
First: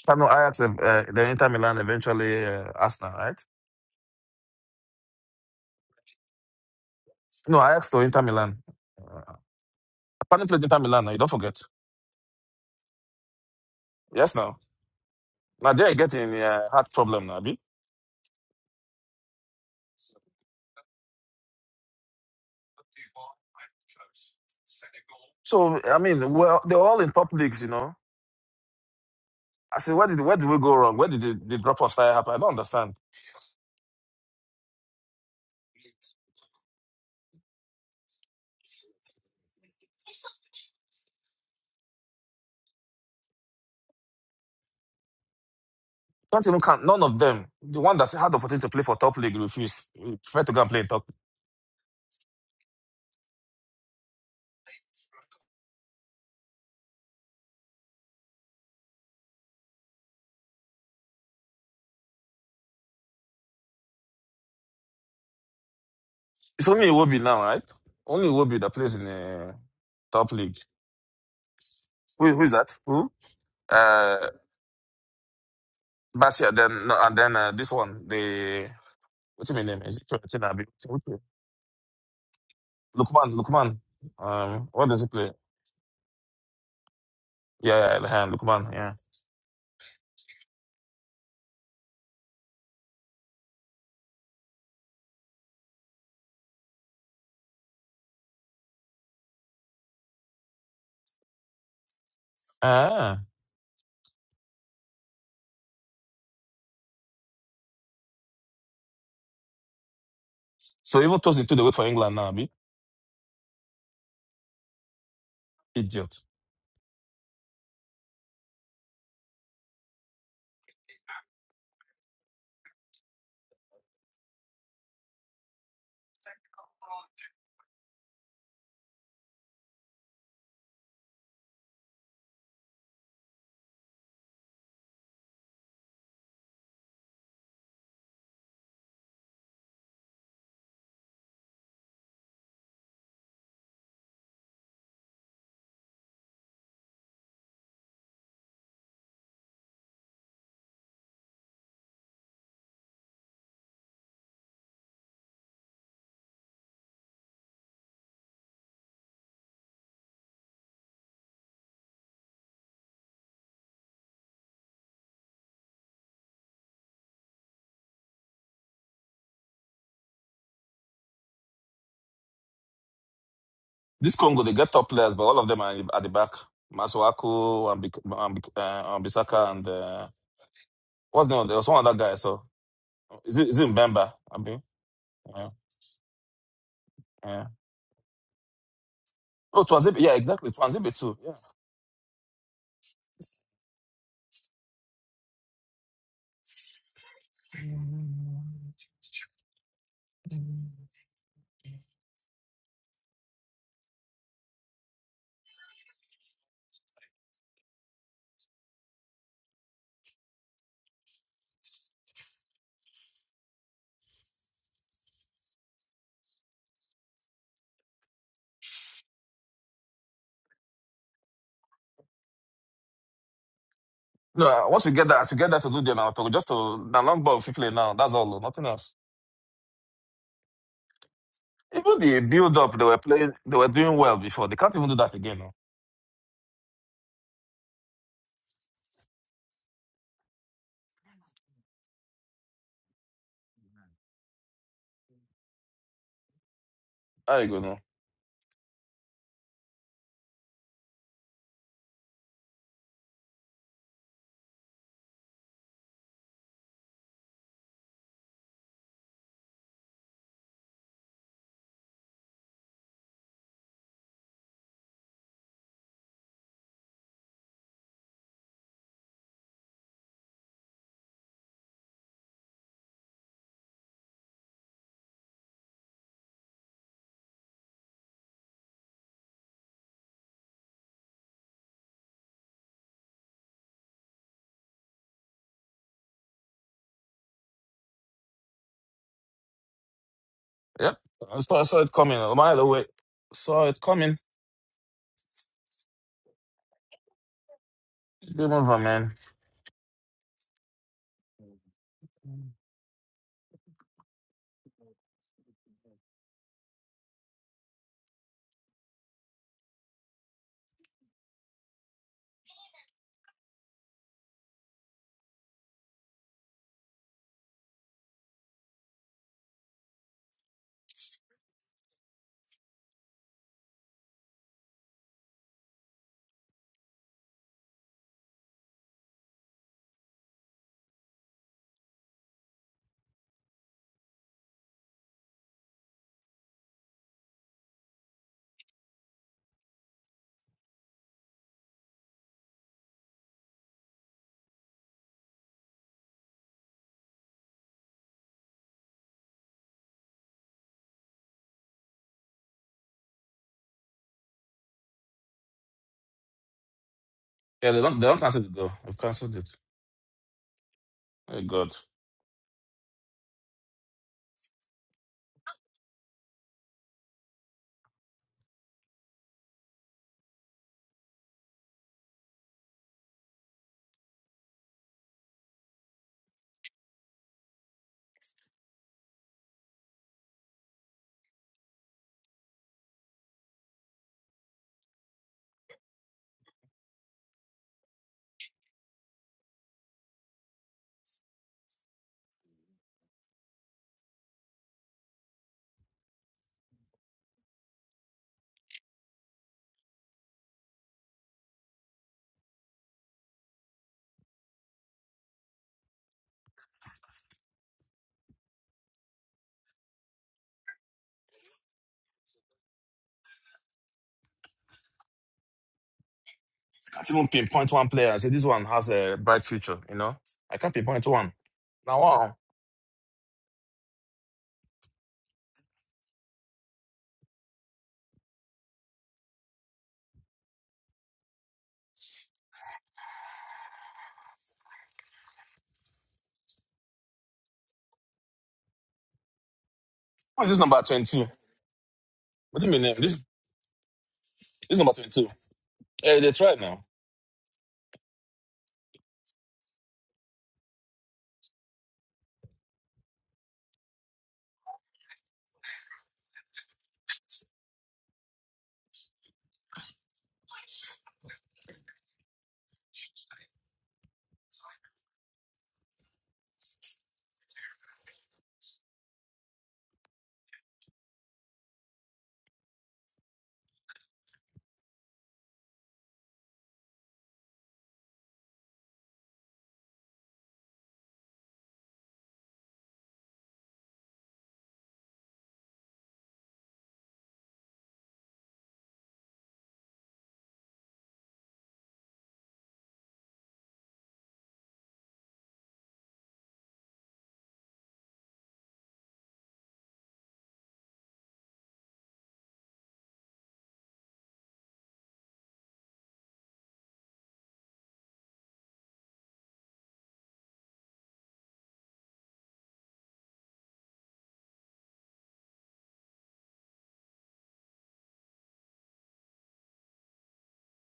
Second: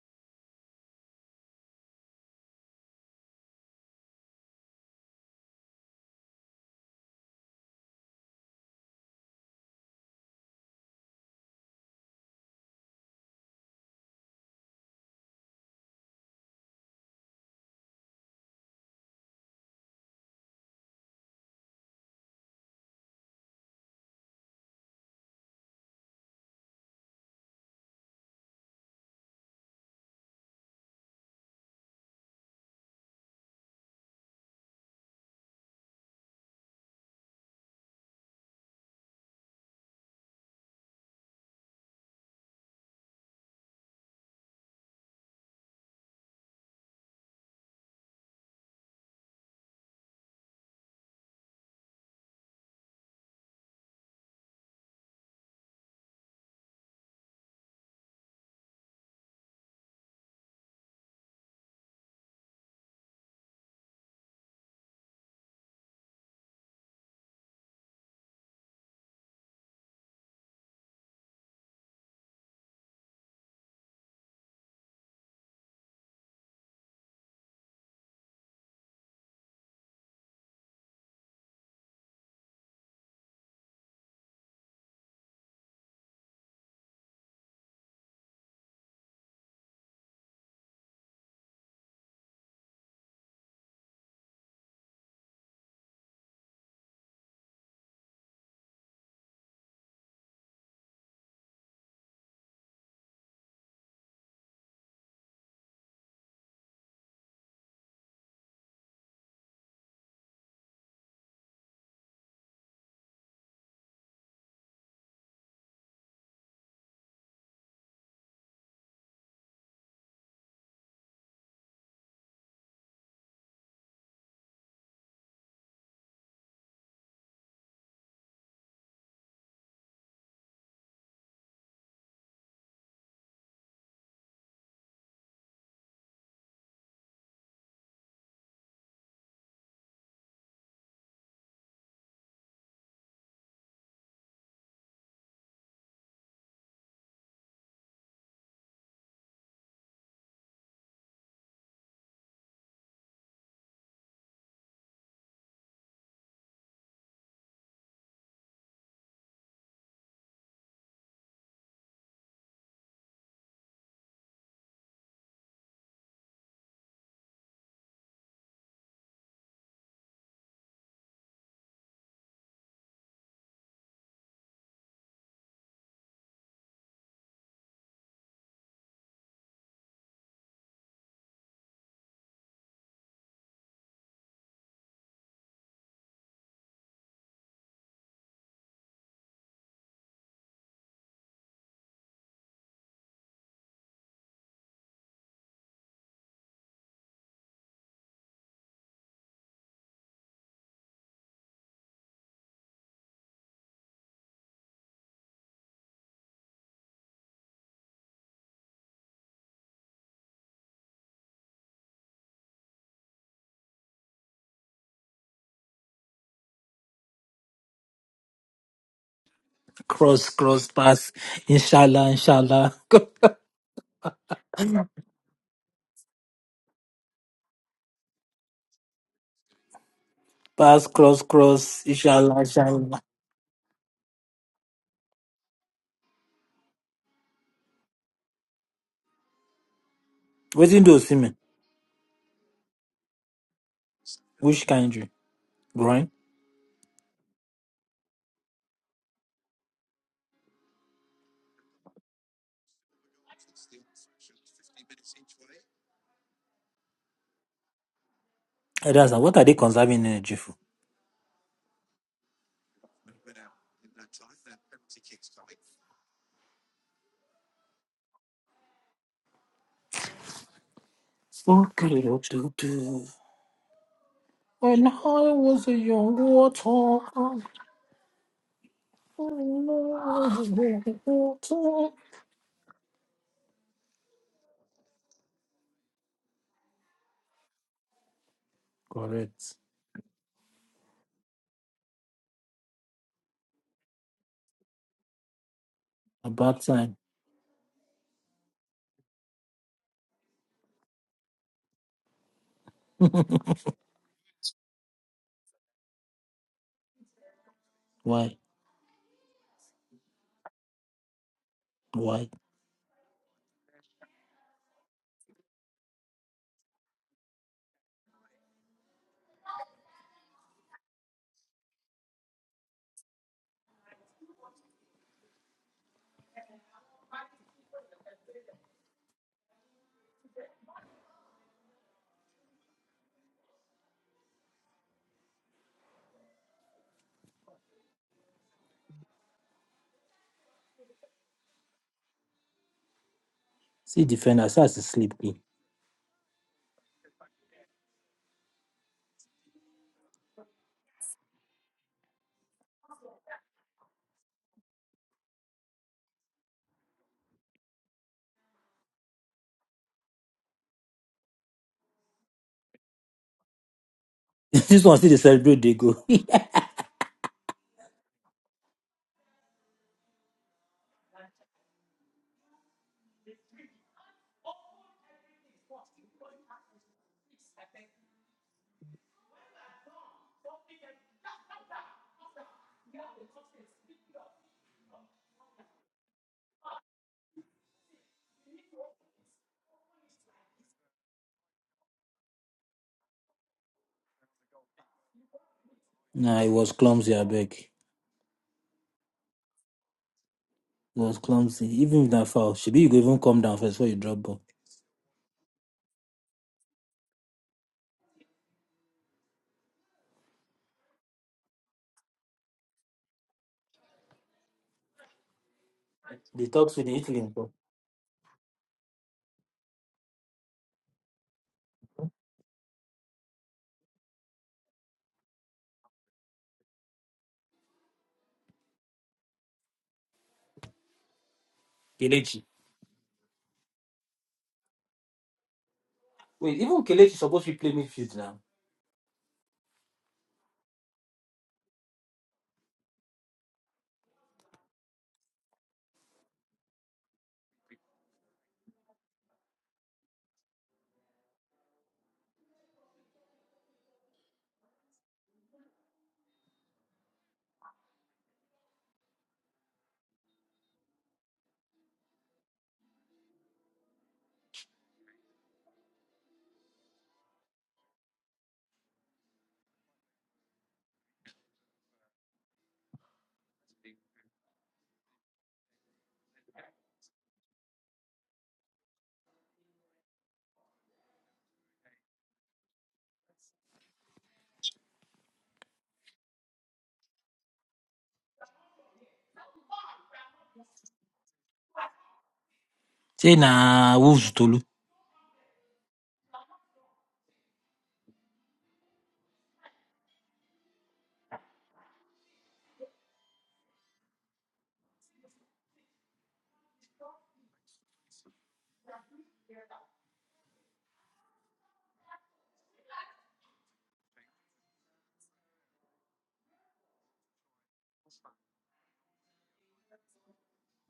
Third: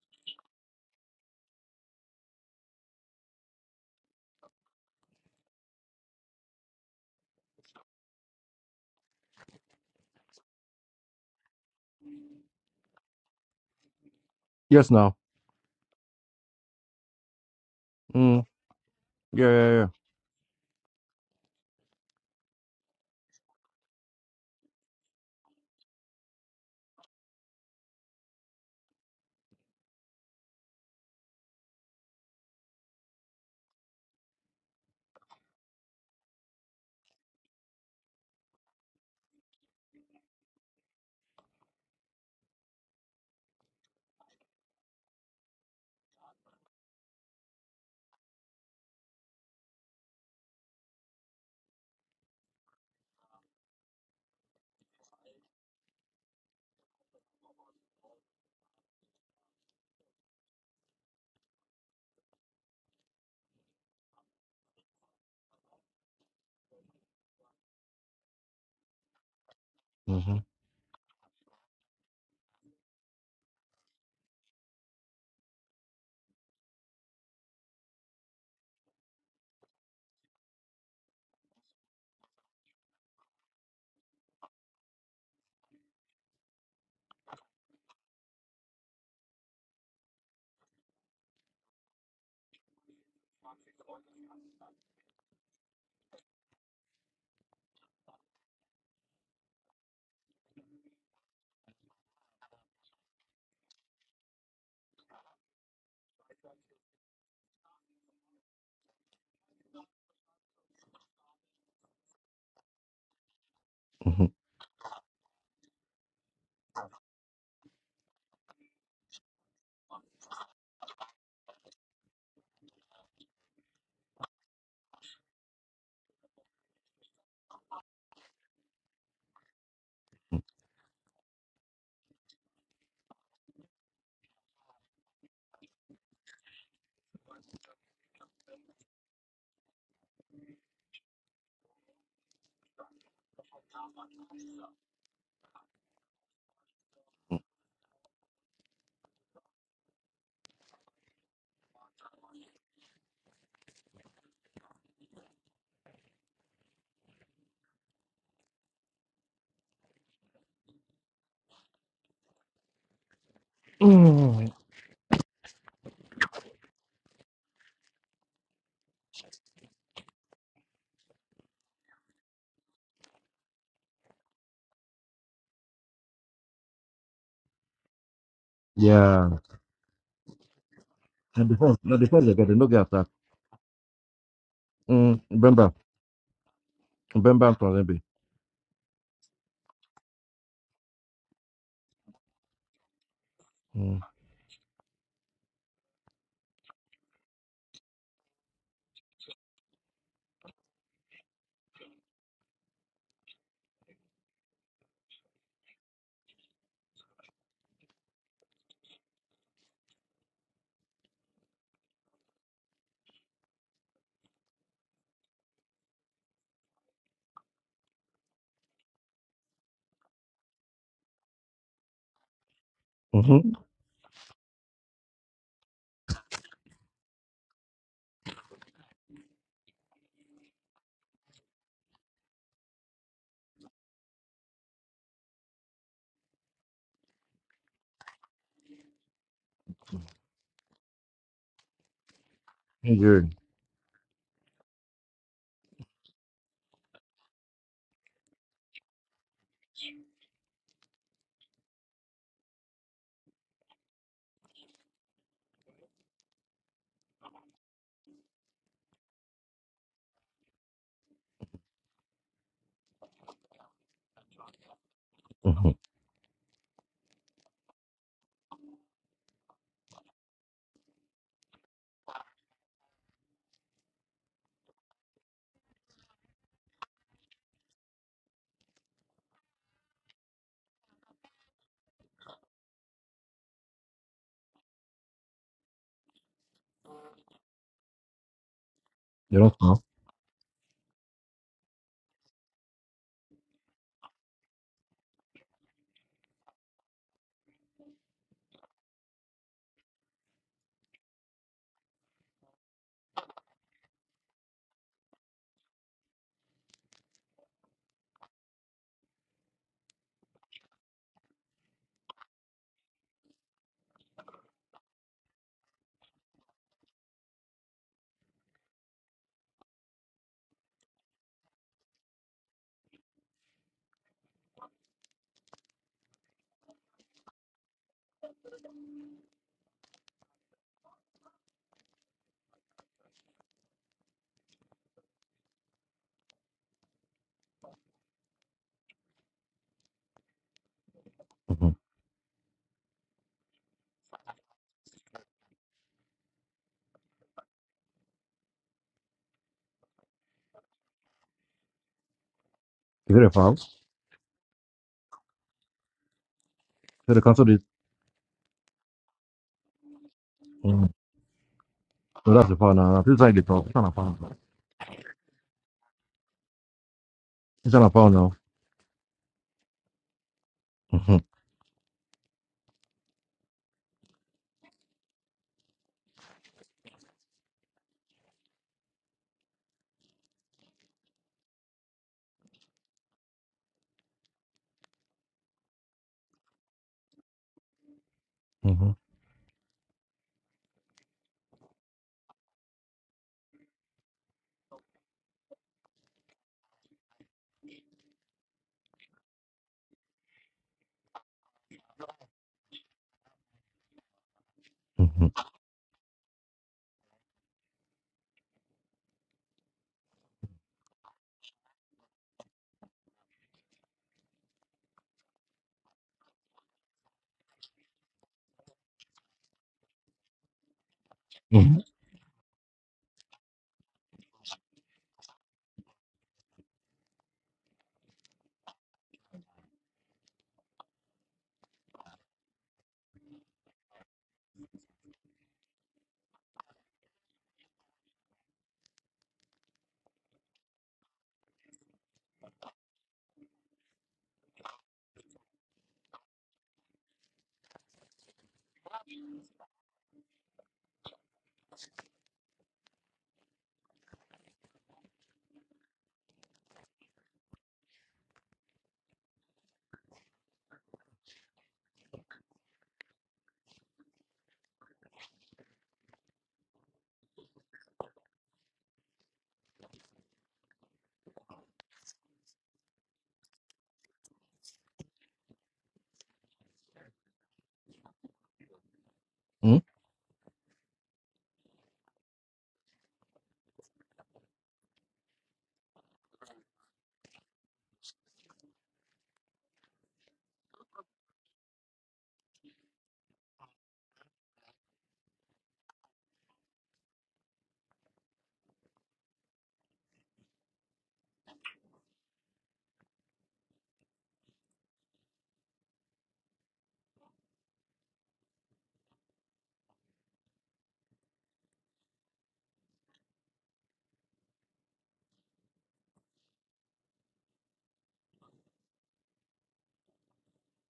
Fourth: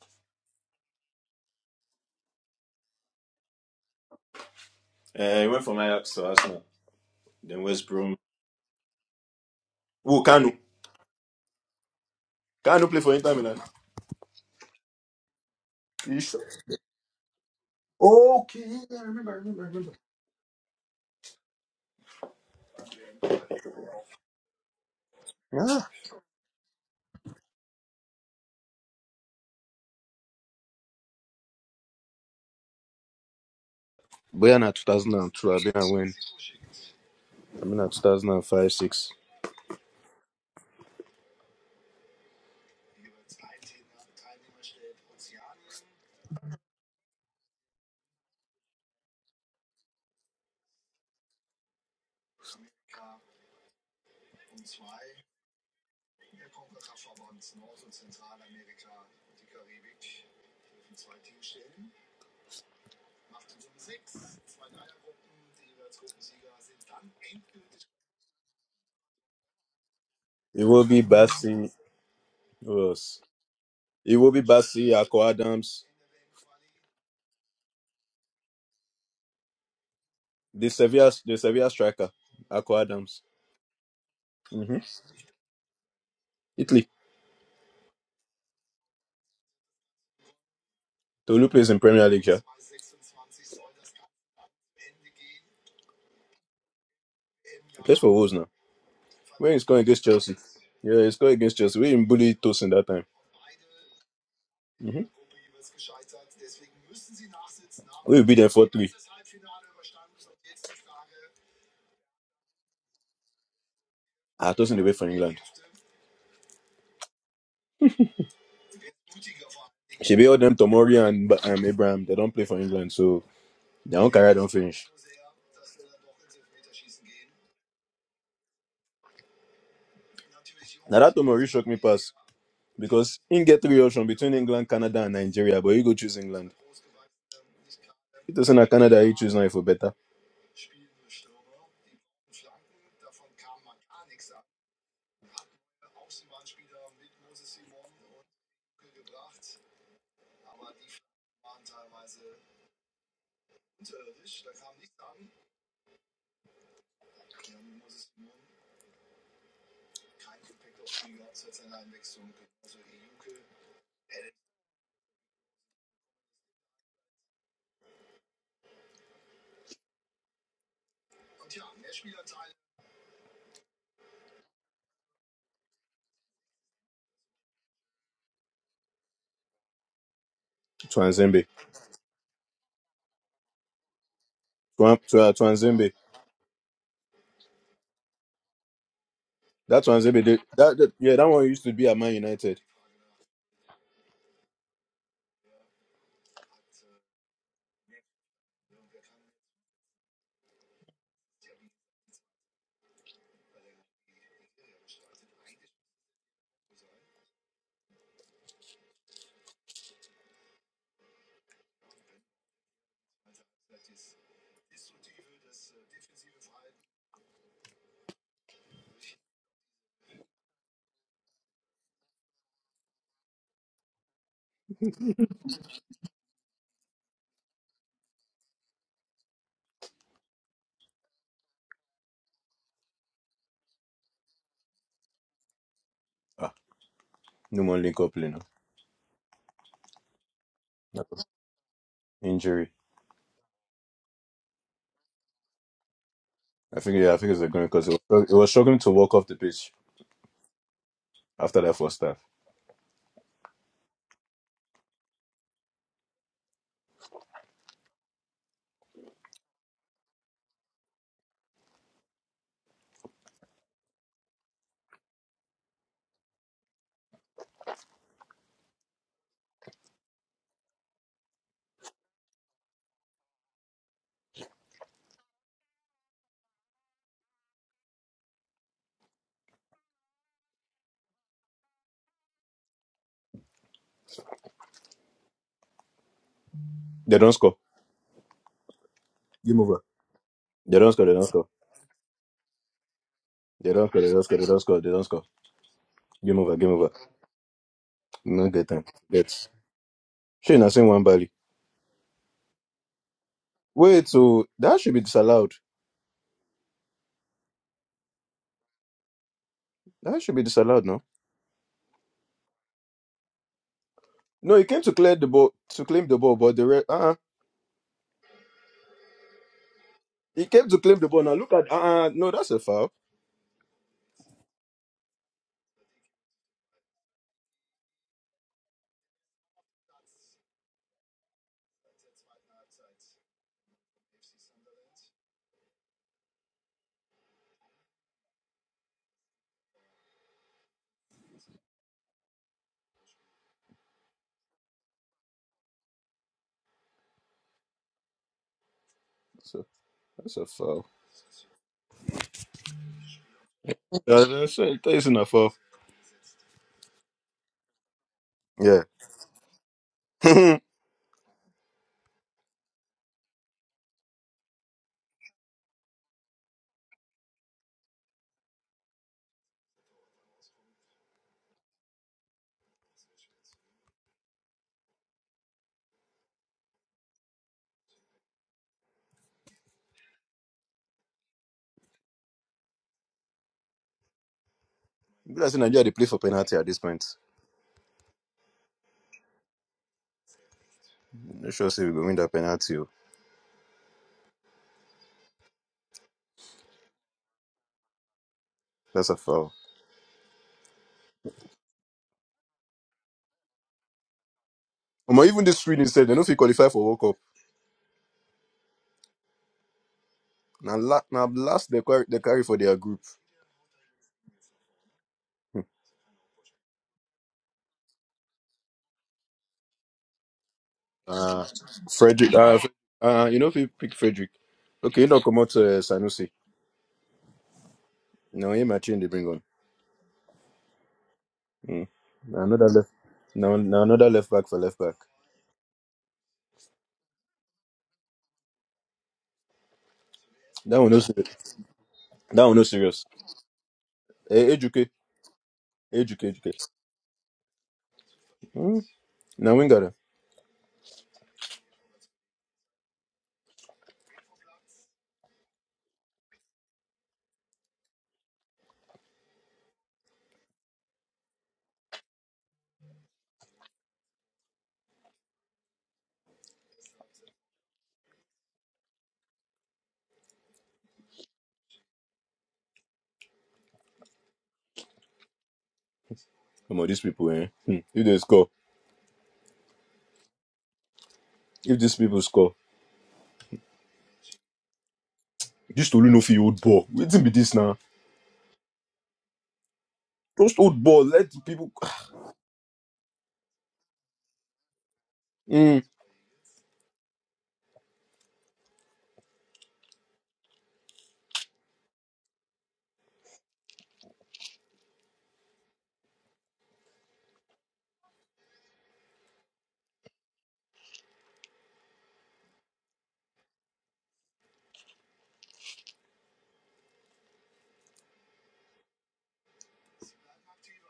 [SPEAKER 3] Kanu, Ajax, uh, uh, then Inter Milan, eventually uh, Arsenal, right?
[SPEAKER 1] Uh, he went from Ajax to Arsenal,
[SPEAKER 3] No,
[SPEAKER 1] then West
[SPEAKER 3] Ajax to
[SPEAKER 1] Brom.
[SPEAKER 3] Inter Milan. Uh,
[SPEAKER 1] Oh,
[SPEAKER 3] Kanu
[SPEAKER 1] Kanu.
[SPEAKER 3] played Inter Milan, now, you don't forget.
[SPEAKER 1] Kanu play for Inter Milan.
[SPEAKER 3] Yes, now.
[SPEAKER 2] Yes, now.
[SPEAKER 3] Now they're
[SPEAKER 1] Are You
[SPEAKER 3] getting
[SPEAKER 1] sure?
[SPEAKER 3] uh, heart problem, now, Abi.
[SPEAKER 2] うん。Yeah, yeah,
[SPEAKER 3] So
[SPEAKER 1] Ah,
[SPEAKER 3] I mean, well, they're all in top leagues, you know. I said, where did where did we go wrong? Where did the, the drop off style happen? I don't understand.
[SPEAKER 1] Boyan at 2002, I've when? I mean at 2005, 6.
[SPEAKER 3] Can't even count none of them. The one that had the opportunity to play for top league refused. He preferred to go and play in top. It's only Iwobi now, right? Only Iwobi that plays in the top
[SPEAKER 2] うんうんうん
[SPEAKER 3] league.
[SPEAKER 1] It will be Bassi.
[SPEAKER 3] Who who is that?
[SPEAKER 1] Who
[SPEAKER 3] Who?
[SPEAKER 1] else? It
[SPEAKER 3] Uh,
[SPEAKER 1] will be Bassi, Akko Adams,
[SPEAKER 3] Basia. Then no, and then uh, this one. The what's his name? Is it Fiorentina? Abi?
[SPEAKER 1] the Sevilla,
[SPEAKER 3] Okay.
[SPEAKER 1] the Sevilla striker, Akko Adams.
[SPEAKER 3] Lukman. Lukman. Um,
[SPEAKER 1] hmm
[SPEAKER 3] what does he play?
[SPEAKER 1] Italy.
[SPEAKER 3] Yeah, yeah, Lukman. Yeah.
[SPEAKER 1] Tolu plays in Premier League, yeah. He plays for Wolves now. When he scored against Chelsea. Yeah, he scored against Chelsea. We didn't bully Tosin that time.
[SPEAKER 3] Ah.
[SPEAKER 1] Mhm. We will be there for three.
[SPEAKER 3] So even those two, they wait for England now, abi.
[SPEAKER 1] Ah, tossing away for England.
[SPEAKER 3] Idiot.
[SPEAKER 1] She be all them Tomori and Ba- um, Abraham. They don't play for England, so they don't carry don't finish. Now that Tomori shook me pass because in get three options between England, Canada, and Nigeria, but you go choose England. It doesn't na Canada, He choose now for better.
[SPEAKER 3] This Congo, they get top players, but all of them are at the back. Masuaku, and Bik- and uh, and
[SPEAKER 2] yeah. うん。Yeah.
[SPEAKER 3] Bissaka, and uh, what's the name?
[SPEAKER 1] Twanzembe,
[SPEAKER 2] And
[SPEAKER 3] There was
[SPEAKER 2] before,
[SPEAKER 3] one
[SPEAKER 2] now
[SPEAKER 3] other guy.
[SPEAKER 2] before they
[SPEAKER 3] So
[SPEAKER 2] got a look at that.
[SPEAKER 3] is it is it Mbemba? I mean,
[SPEAKER 1] Twan Twa-
[SPEAKER 3] yeah,
[SPEAKER 2] うん。Remember.
[SPEAKER 1] Twanzembe.
[SPEAKER 3] yeah.
[SPEAKER 2] Remember from them.
[SPEAKER 3] Oh,
[SPEAKER 1] That
[SPEAKER 3] Twanzebe, yeah,
[SPEAKER 1] Twanzembe, they-
[SPEAKER 3] exactly.
[SPEAKER 1] that, that
[SPEAKER 3] Twanzebe
[SPEAKER 1] yeah,
[SPEAKER 3] too.
[SPEAKER 1] that
[SPEAKER 3] Yeah.
[SPEAKER 1] one used to be at Man United.
[SPEAKER 2] うん
[SPEAKER 4] Cross, cross, pass. Inshallah, inshallah.
[SPEAKER 2] Mhm.
[SPEAKER 3] No, uh, once we get that, as we get that to do them, I'll just to the long ball quickly now. That's all. oh, Nothing else.
[SPEAKER 4] Pass, cross, cross.
[SPEAKER 3] Even the
[SPEAKER 4] Inshallah,
[SPEAKER 3] build up, they were
[SPEAKER 4] inshallah.
[SPEAKER 3] playing, they were doing well before. They can't even do that again. Now.
[SPEAKER 1] Ah, no more link up, you
[SPEAKER 4] Waiting do
[SPEAKER 1] know.
[SPEAKER 4] Simon.
[SPEAKER 1] Injury.
[SPEAKER 2] Yeah.
[SPEAKER 4] Which kind you? Groin?
[SPEAKER 1] I think yeah, I think it's
[SPEAKER 3] There
[SPEAKER 1] a
[SPEAKER 3] you go. Now.
[SPEAKER 1] because it was, it was struggling to walk off the pitch after that first half.
[SPEAKER 4] Eh, That's what are they conserving energy for?
[SPEAKER 2] Mhm.
[SPEAKER 4] Okay, okay, okay. When I was a young water, I was a young water.
[SPEAKER 1] They don't score.
[SPEAKER 2] You don't
[SPEAKER 4] Correct.
[SPEAKER 1] Game
[SPEAKER 2] know.
[SPEAKER 1] over. They don't
[SPEAKER 3] Yep.
[SPEAKER 1] score. They don't
[SPEAKER 3] I
[SPEAKER 1] score.
[SPEAKER 3] saw, I saw it coming. oh, By the way, saw
[SPEAKER 1] They
[SPEAKER 3] it
[SPEAKER 1] don't score. They
[SPEAKER 3] coming.
[SPEAKER 1] don't score. They don't score. They don't score. Game over.
[SPEAKER 4] About
[SPEAKER 1] Game over.
[SPEAKER 4] time.
[SPEAKER 1] No
[SPEAKER 3] Game
[SPEAKER 1] get
[SPEAKER 3] over,
[SPEAKER 1] time.
[SPEAKER 3] man.
[SPEAKER 1] Get. She not saying one bally. Wait, so that should be disallowed.
[SPEAKER 4] Why?
[SPEAKER 1] That should be disallowed now.
[SPEAKER 4] Why?
[SPEAKER 1] No, he came to clear the ball to claim the ball, but the re- uh uh he came to claim the ball. Now look at uh uh no, that's a foul.
[SPEAKER 2] Mhm.
[SPEAKER 4] See defender, see as sleep. eh.
[SPEAKER 1] That's a, that's a foul.
[SPEAKER 2] You get a foul. So
[SPEAKER 1] Yeah, that's a, that's a foul.
[SPEAKER 2] the council did.
[SPEAKER 3] Yeah, they don't. They don't cancel it though.
[SPEAKER 1] Yeah.
[SPEAKER 3] They've cancelled it.
[SPEAKER 2] Mhm.
[SPEAKER 3] Oh God,
[SPEAKER 2] No, that's the foul now. This is like the foul. It's not a foul. now.
[SPEAKER 4] this one see they celebrate they go.
[SPEAKER 2] It's not a foul now. Mhm.
[SPEAKER 1] That's in Nigeria. They play for penalty at this point.
[SPEAKER 2] Mhm.
[SPEAKER 1] Not sure if we go win that penalty. oh.
[SPEAKER 4] nah, it was clumsy, I beg. It
[SPEAKER 1] That's a foul.
[SPEAKER 4] was clumsy. Even with that foul, should be you go even come down first before you drop ball.
[SPEAKER 1] Omo,
[SPEAKER 2] Mhm.
[SPEAKER 1] even this Sweden said they don't fit qualify for World Cup. Now, la- now last they carry, they carry for their group.
[SPEAKER 4] They talk to the
[SPEAKER 3] I can't
[SPEAKER 4] Italy
[SPEAKER 3] even
[SPEAKER 4] bro.
[SPEAKER 3] pinpoint one player. I say this one has a bright future. You know, I can't pinpoint one.
[SPEAKER 1] Uh,
[SPEAKER 2] Mhm.
[SPEAKER 3] Now,
[SPEAKER 1] Frederick,
[SPEAKER 3] wow,
[SPEAKER 1] uh, Fre- uh, you know if you pick Frederick, okay, you don't come out uh, Sanusi. Now him and they bring on. Mm. Now
[SPEAKER 4] Kelechi.
[SPEAKER 1] another left, now, now another left back for left back.
[SPEAKER 4] Wait, even Kelechi supposed to be playing midfield now.
[SPEAKER 3] what's this number
[SPEAKER 1] That one no
[SPEAKER 3] twenty-two?
[SPEAKER 1] serious. That one
[SPEAKER 3] What
[SPEAKER 1] no
[SPEAKER 3] do you mean? eh?
[SPEAKER 1] serious.
[SPEAKER 3] This
[SPEAKER 1] Hey,
[SPEAKER 3] this
[SPEAKER 1] educate,
[SPEAKER 3] number twenty-two. Hey,
[SPEAKER 1] educate,
[SPEAKER 3] they try
[SPEAKER 1] educate.
[SPEAKER 3] now.
[SPEAKER 1] Mm. Now we got Come on, these people, eh? Hmm. If they score, if these people score, this Tolu no fit old ball. Waiting be this now. Just old ball. Let the people.
[SPEAKER 4] Say na Wolves Tolu.
[SPEAKER 1] Mm.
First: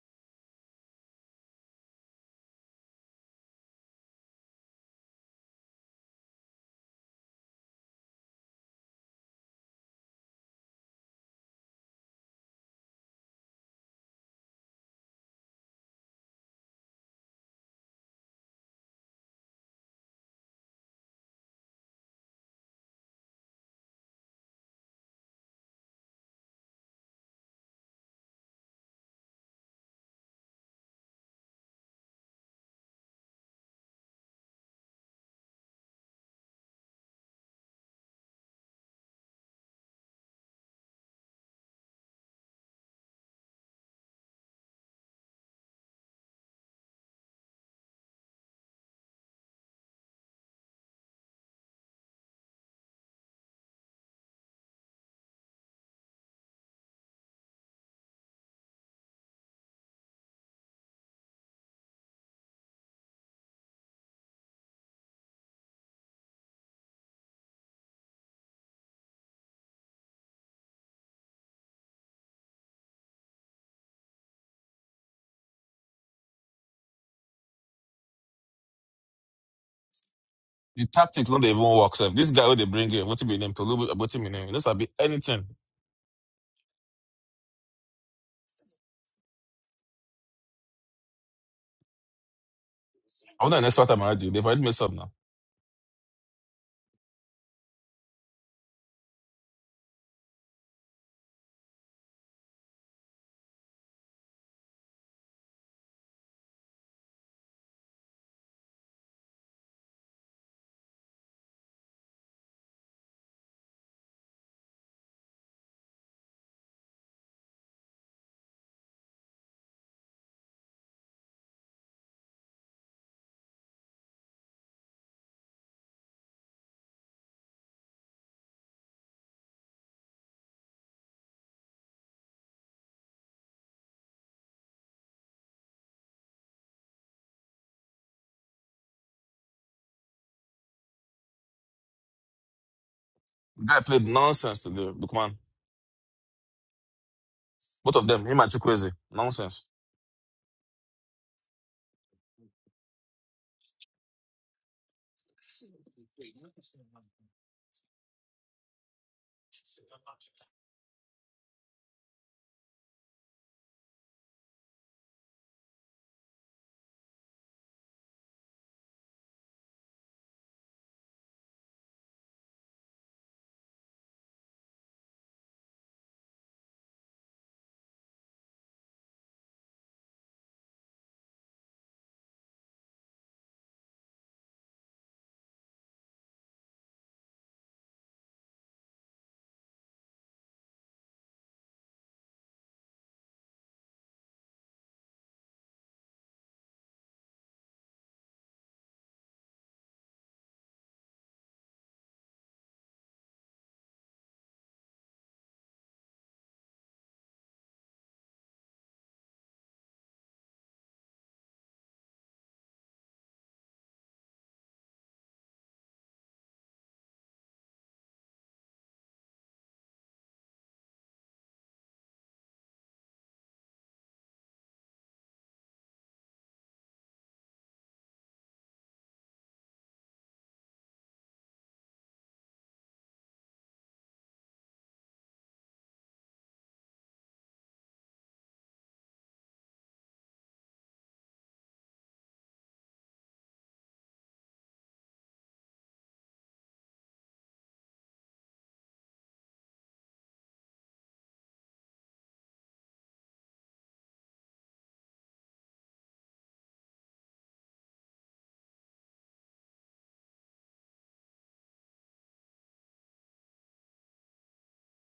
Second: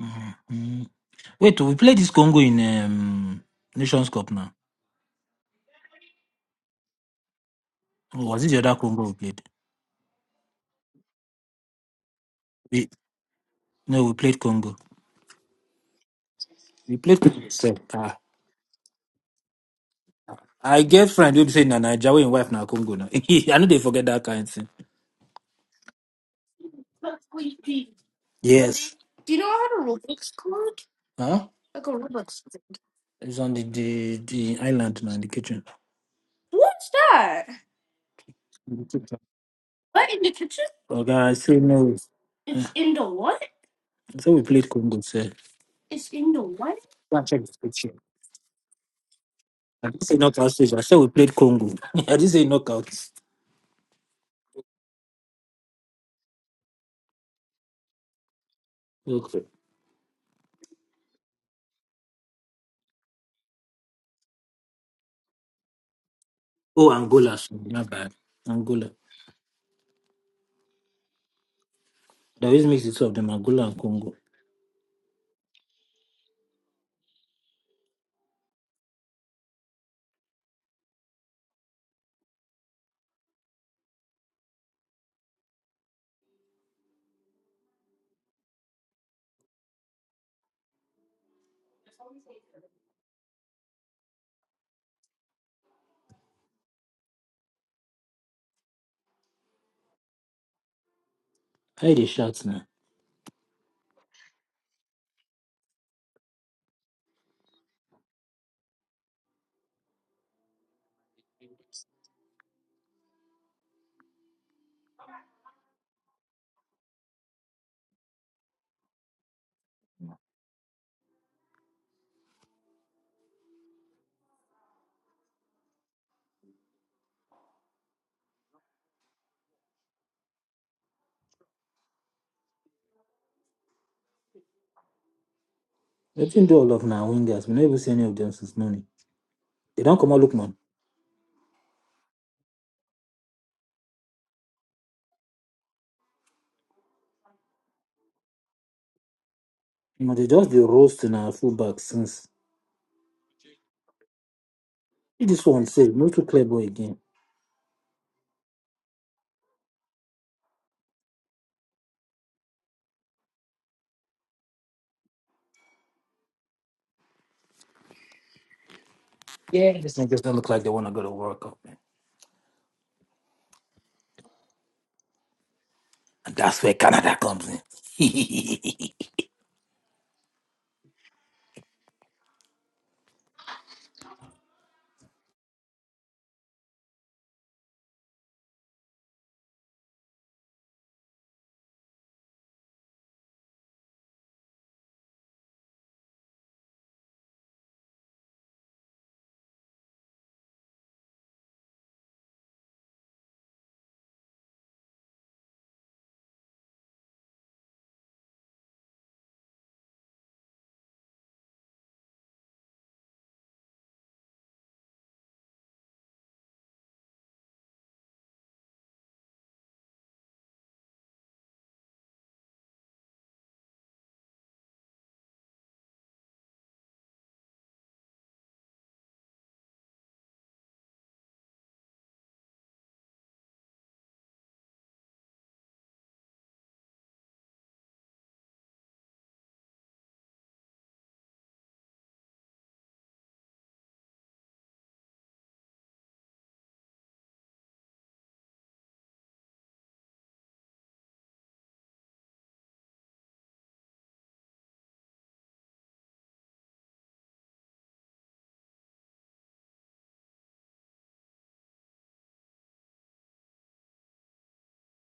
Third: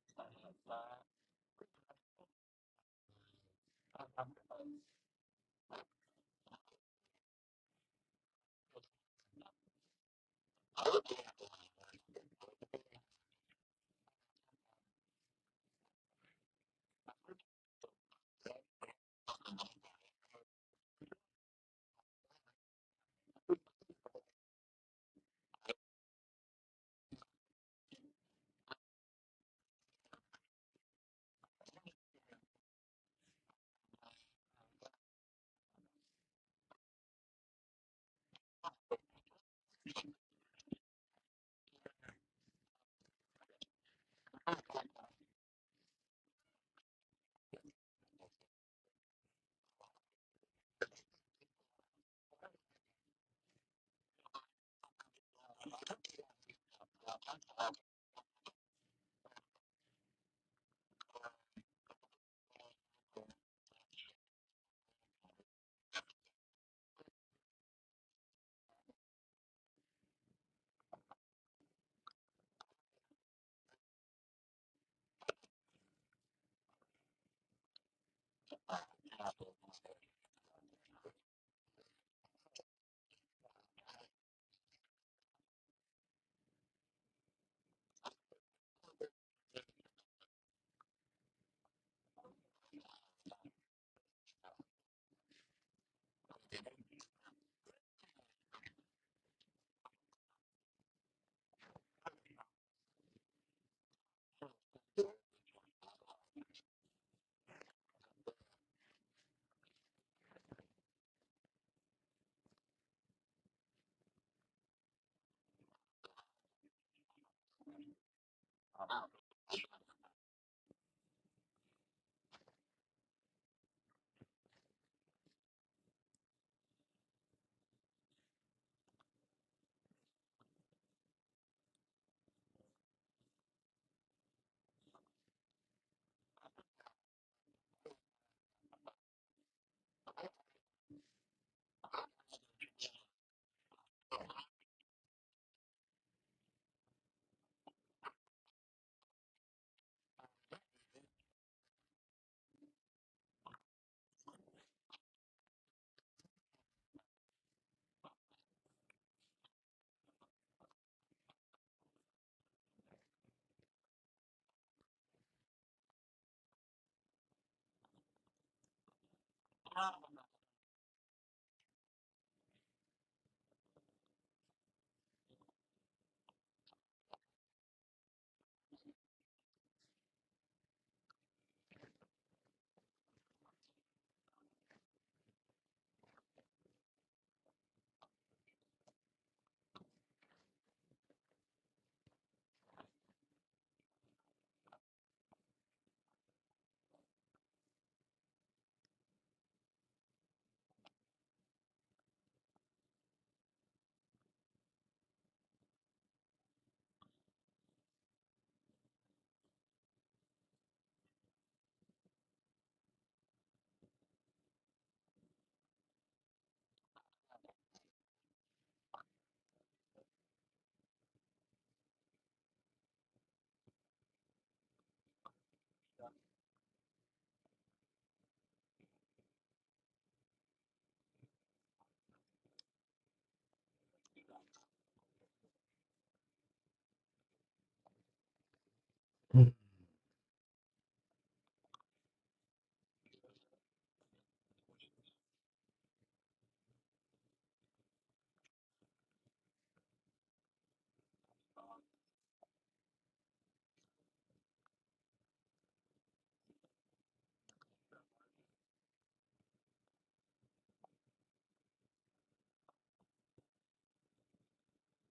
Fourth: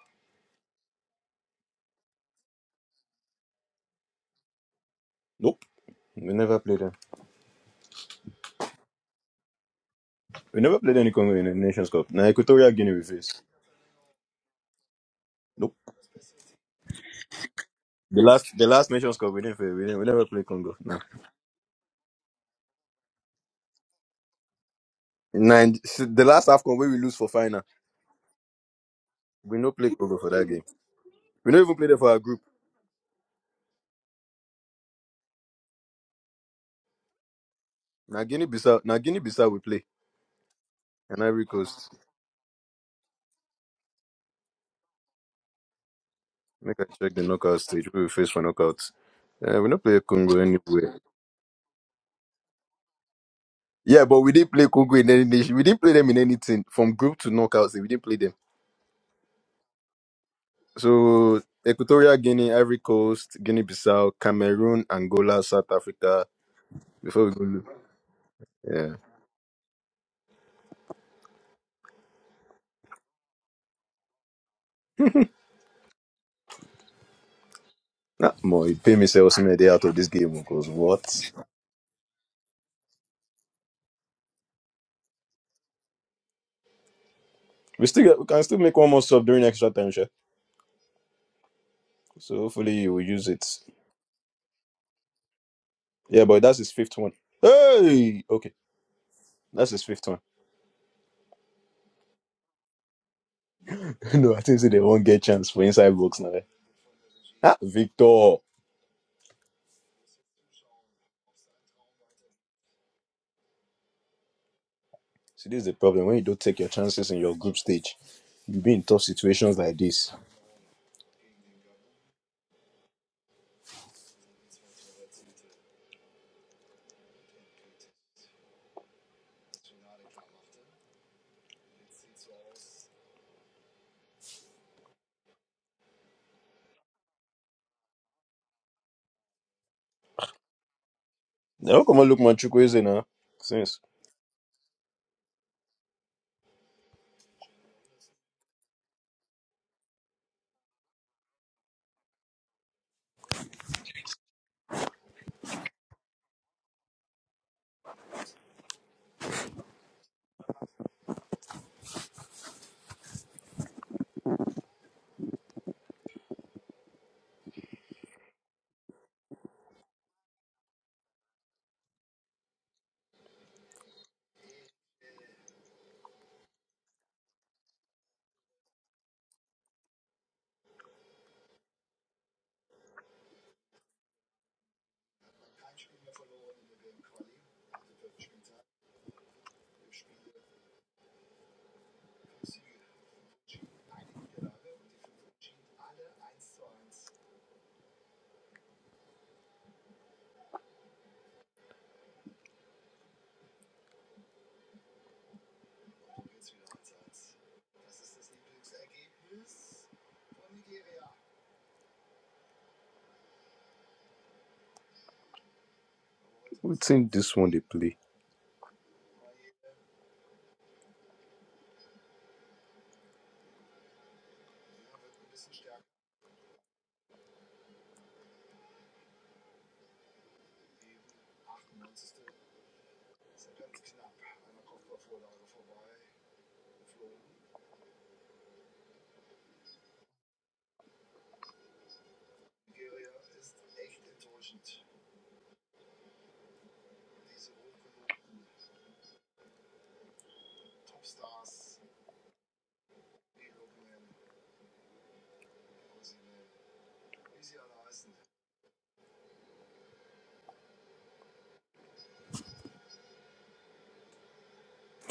[SPEAKER 4] Mm-hmm. Wait, we played this Congo in um, Nations Cup now.
[SPEAKER 1] We never played them.
[SPEAKER 4] Or was it the other Congo we played?
[SPEAKER 1] We never played any Congo in the Nations Cup. Now Equatorial
[SPEAKER 4] We
[SPEAKER 1] Guinea we face.
[SPEAKER 4] no, we played Congo.
[SPEAKER 1] Nope.
[SPEAKER 4] We played Congo. sef. Ah.
[SPEAKER 1] The last the last Nations Cup we didn't play. We didn't we never played Congo.
[SPEAKER 4] I
[SPEAKER 1] No.
[SPEAKER 4] get friend who be say na Nigeria, wey im wife na Congo now. I know they forget that kind thing.
[SPEAKER 1] Nine the last AFCON where we lose for final.
[SPEAKER 4] Yes. Do you know
[SPEAKER 1] We
[SPEAKER 4] I
[SPEAKER 1] no
[SPEAKER 4] had
[SPEAKER 1] play
[SPEAKER 4] a
[SPEAKER 1] Congo for
[SPEAKER 4] Rubik's
[SPEAKER 1] that game.
[SPEAKER 4] cube? Huh?
[SPEAKER 1] We don't even
[SPEAKER 4] Like
[SPEAKER 1] play
[SPEAKER 4] a
[SPEAKER 1] there for our
[SPEAKER 4] Rubik's
[SPEAKER 1] group.
[SPEAKER 4] cube. It's on the, the, the island now in the kitchen. What's that?
[SPEAKER 1] Now Guinea
[SPEAKER 4] In
[SPEAKER 1] Bissau
[SPEAKER 4] the
[SPEAKER 1] now
[SPEAKER 4] kitchen.
[SPEAKER 1] Guinea Bissau we play.
[SPEAKER 4] What in the kitchen? Okay,
[SPEAKER 1] And
[SPEAKER 4] I
[SPEAKER 1] Ivory
[SPEAKER 4] say no.
[SPEAKER 1] Coast.
[SPEAKER 4] Eh, It's Yeah. in the what? I said we played Congo, sir. It's in the what?
[SPEAKER 1] Make I check the knockout stage. Who we face for knockouts. Yeah, we don't
[SPEAKER 4] I
[SPEAKER 1] play
[SPEAKER 4] didn't say
[SPEAKER 1] Congo
[SPEAKER 4] knockout stage. I
[SPEAKER 1] anywhere.
[SPEAKER 4] said we played Congo. I didn't say knockouts.
[SPEAKER 1] Yeah, but we didn't play Congo in any nation. We didn't play them in anything. From group to knockouts, we didn't play them.
[SPEAKER 4] Okay.
[SPEAKER 1] So Equatorial Guinea, Ivory Coast, Guinea-Bissau, Cameroon, Angola, South Africa.
[SPEAKER 4] Oh,
[SPEAKER 1] Before we
[SPEAKER 4] Angola.
[SPEAKER 1] go,
[SPEAKER 4] sorry,
[SPEAKER 1] look.
[SPEAKER 4] My bad. Angola.
[SPEAKER 1] yeah.
[SPEAKER 4] They always mix the two of them, Angola and Congo.
[SPEAKER 1] Nah, Mo, you pay me say Osimhen dey out of this game because
[SPEAKER 3] The tactics
[SPEAKER 1] what?
[SPEAKER 3] do not even work. Sir. This guy who they bring in, what you mean? Tolu, what you mean? eh? This will be anything.
[SPEAKER 1] We still get, we can still make one more sub during extra time, sure. So hopefully you will use it.
[SPEAKER 3] I want an extra time I do. They've already messed up now.
[SPEAKER 1] Yeah, but that's his fifth one. Hey, okay, that's his fifth one.
[SPEAKER 4] How they shout now?
[SPEAKER 1] no, I think say they won't get chance for inside box now. eh. Ah, Victor. See, this is the problem when you don't take your chances in your group stage. You be in tough situations like this.
[SPEAKER 4] They didn't do all of now wingers. We never see any of them since morning. They don't come out look man.
[SPEAKER 1] Now, come on, look, man, Chukwueze
[SPEAKER 3] The
[SPEAKER 1] now.
[SPEAKER 3] guy played nonsense to the Bookman. Both of them, him and Chukwueze, nonsense.
[SPEAKER 4] You know, they just they roast in our fullback since See this one said no to clear boy again. Yeah, these niggas don't look like they wanna go to World Cup, man. And that's where Canada comes in.
[SPEAKER 1] Wetin this one dey play?
[SPEAKER 2] Mhm.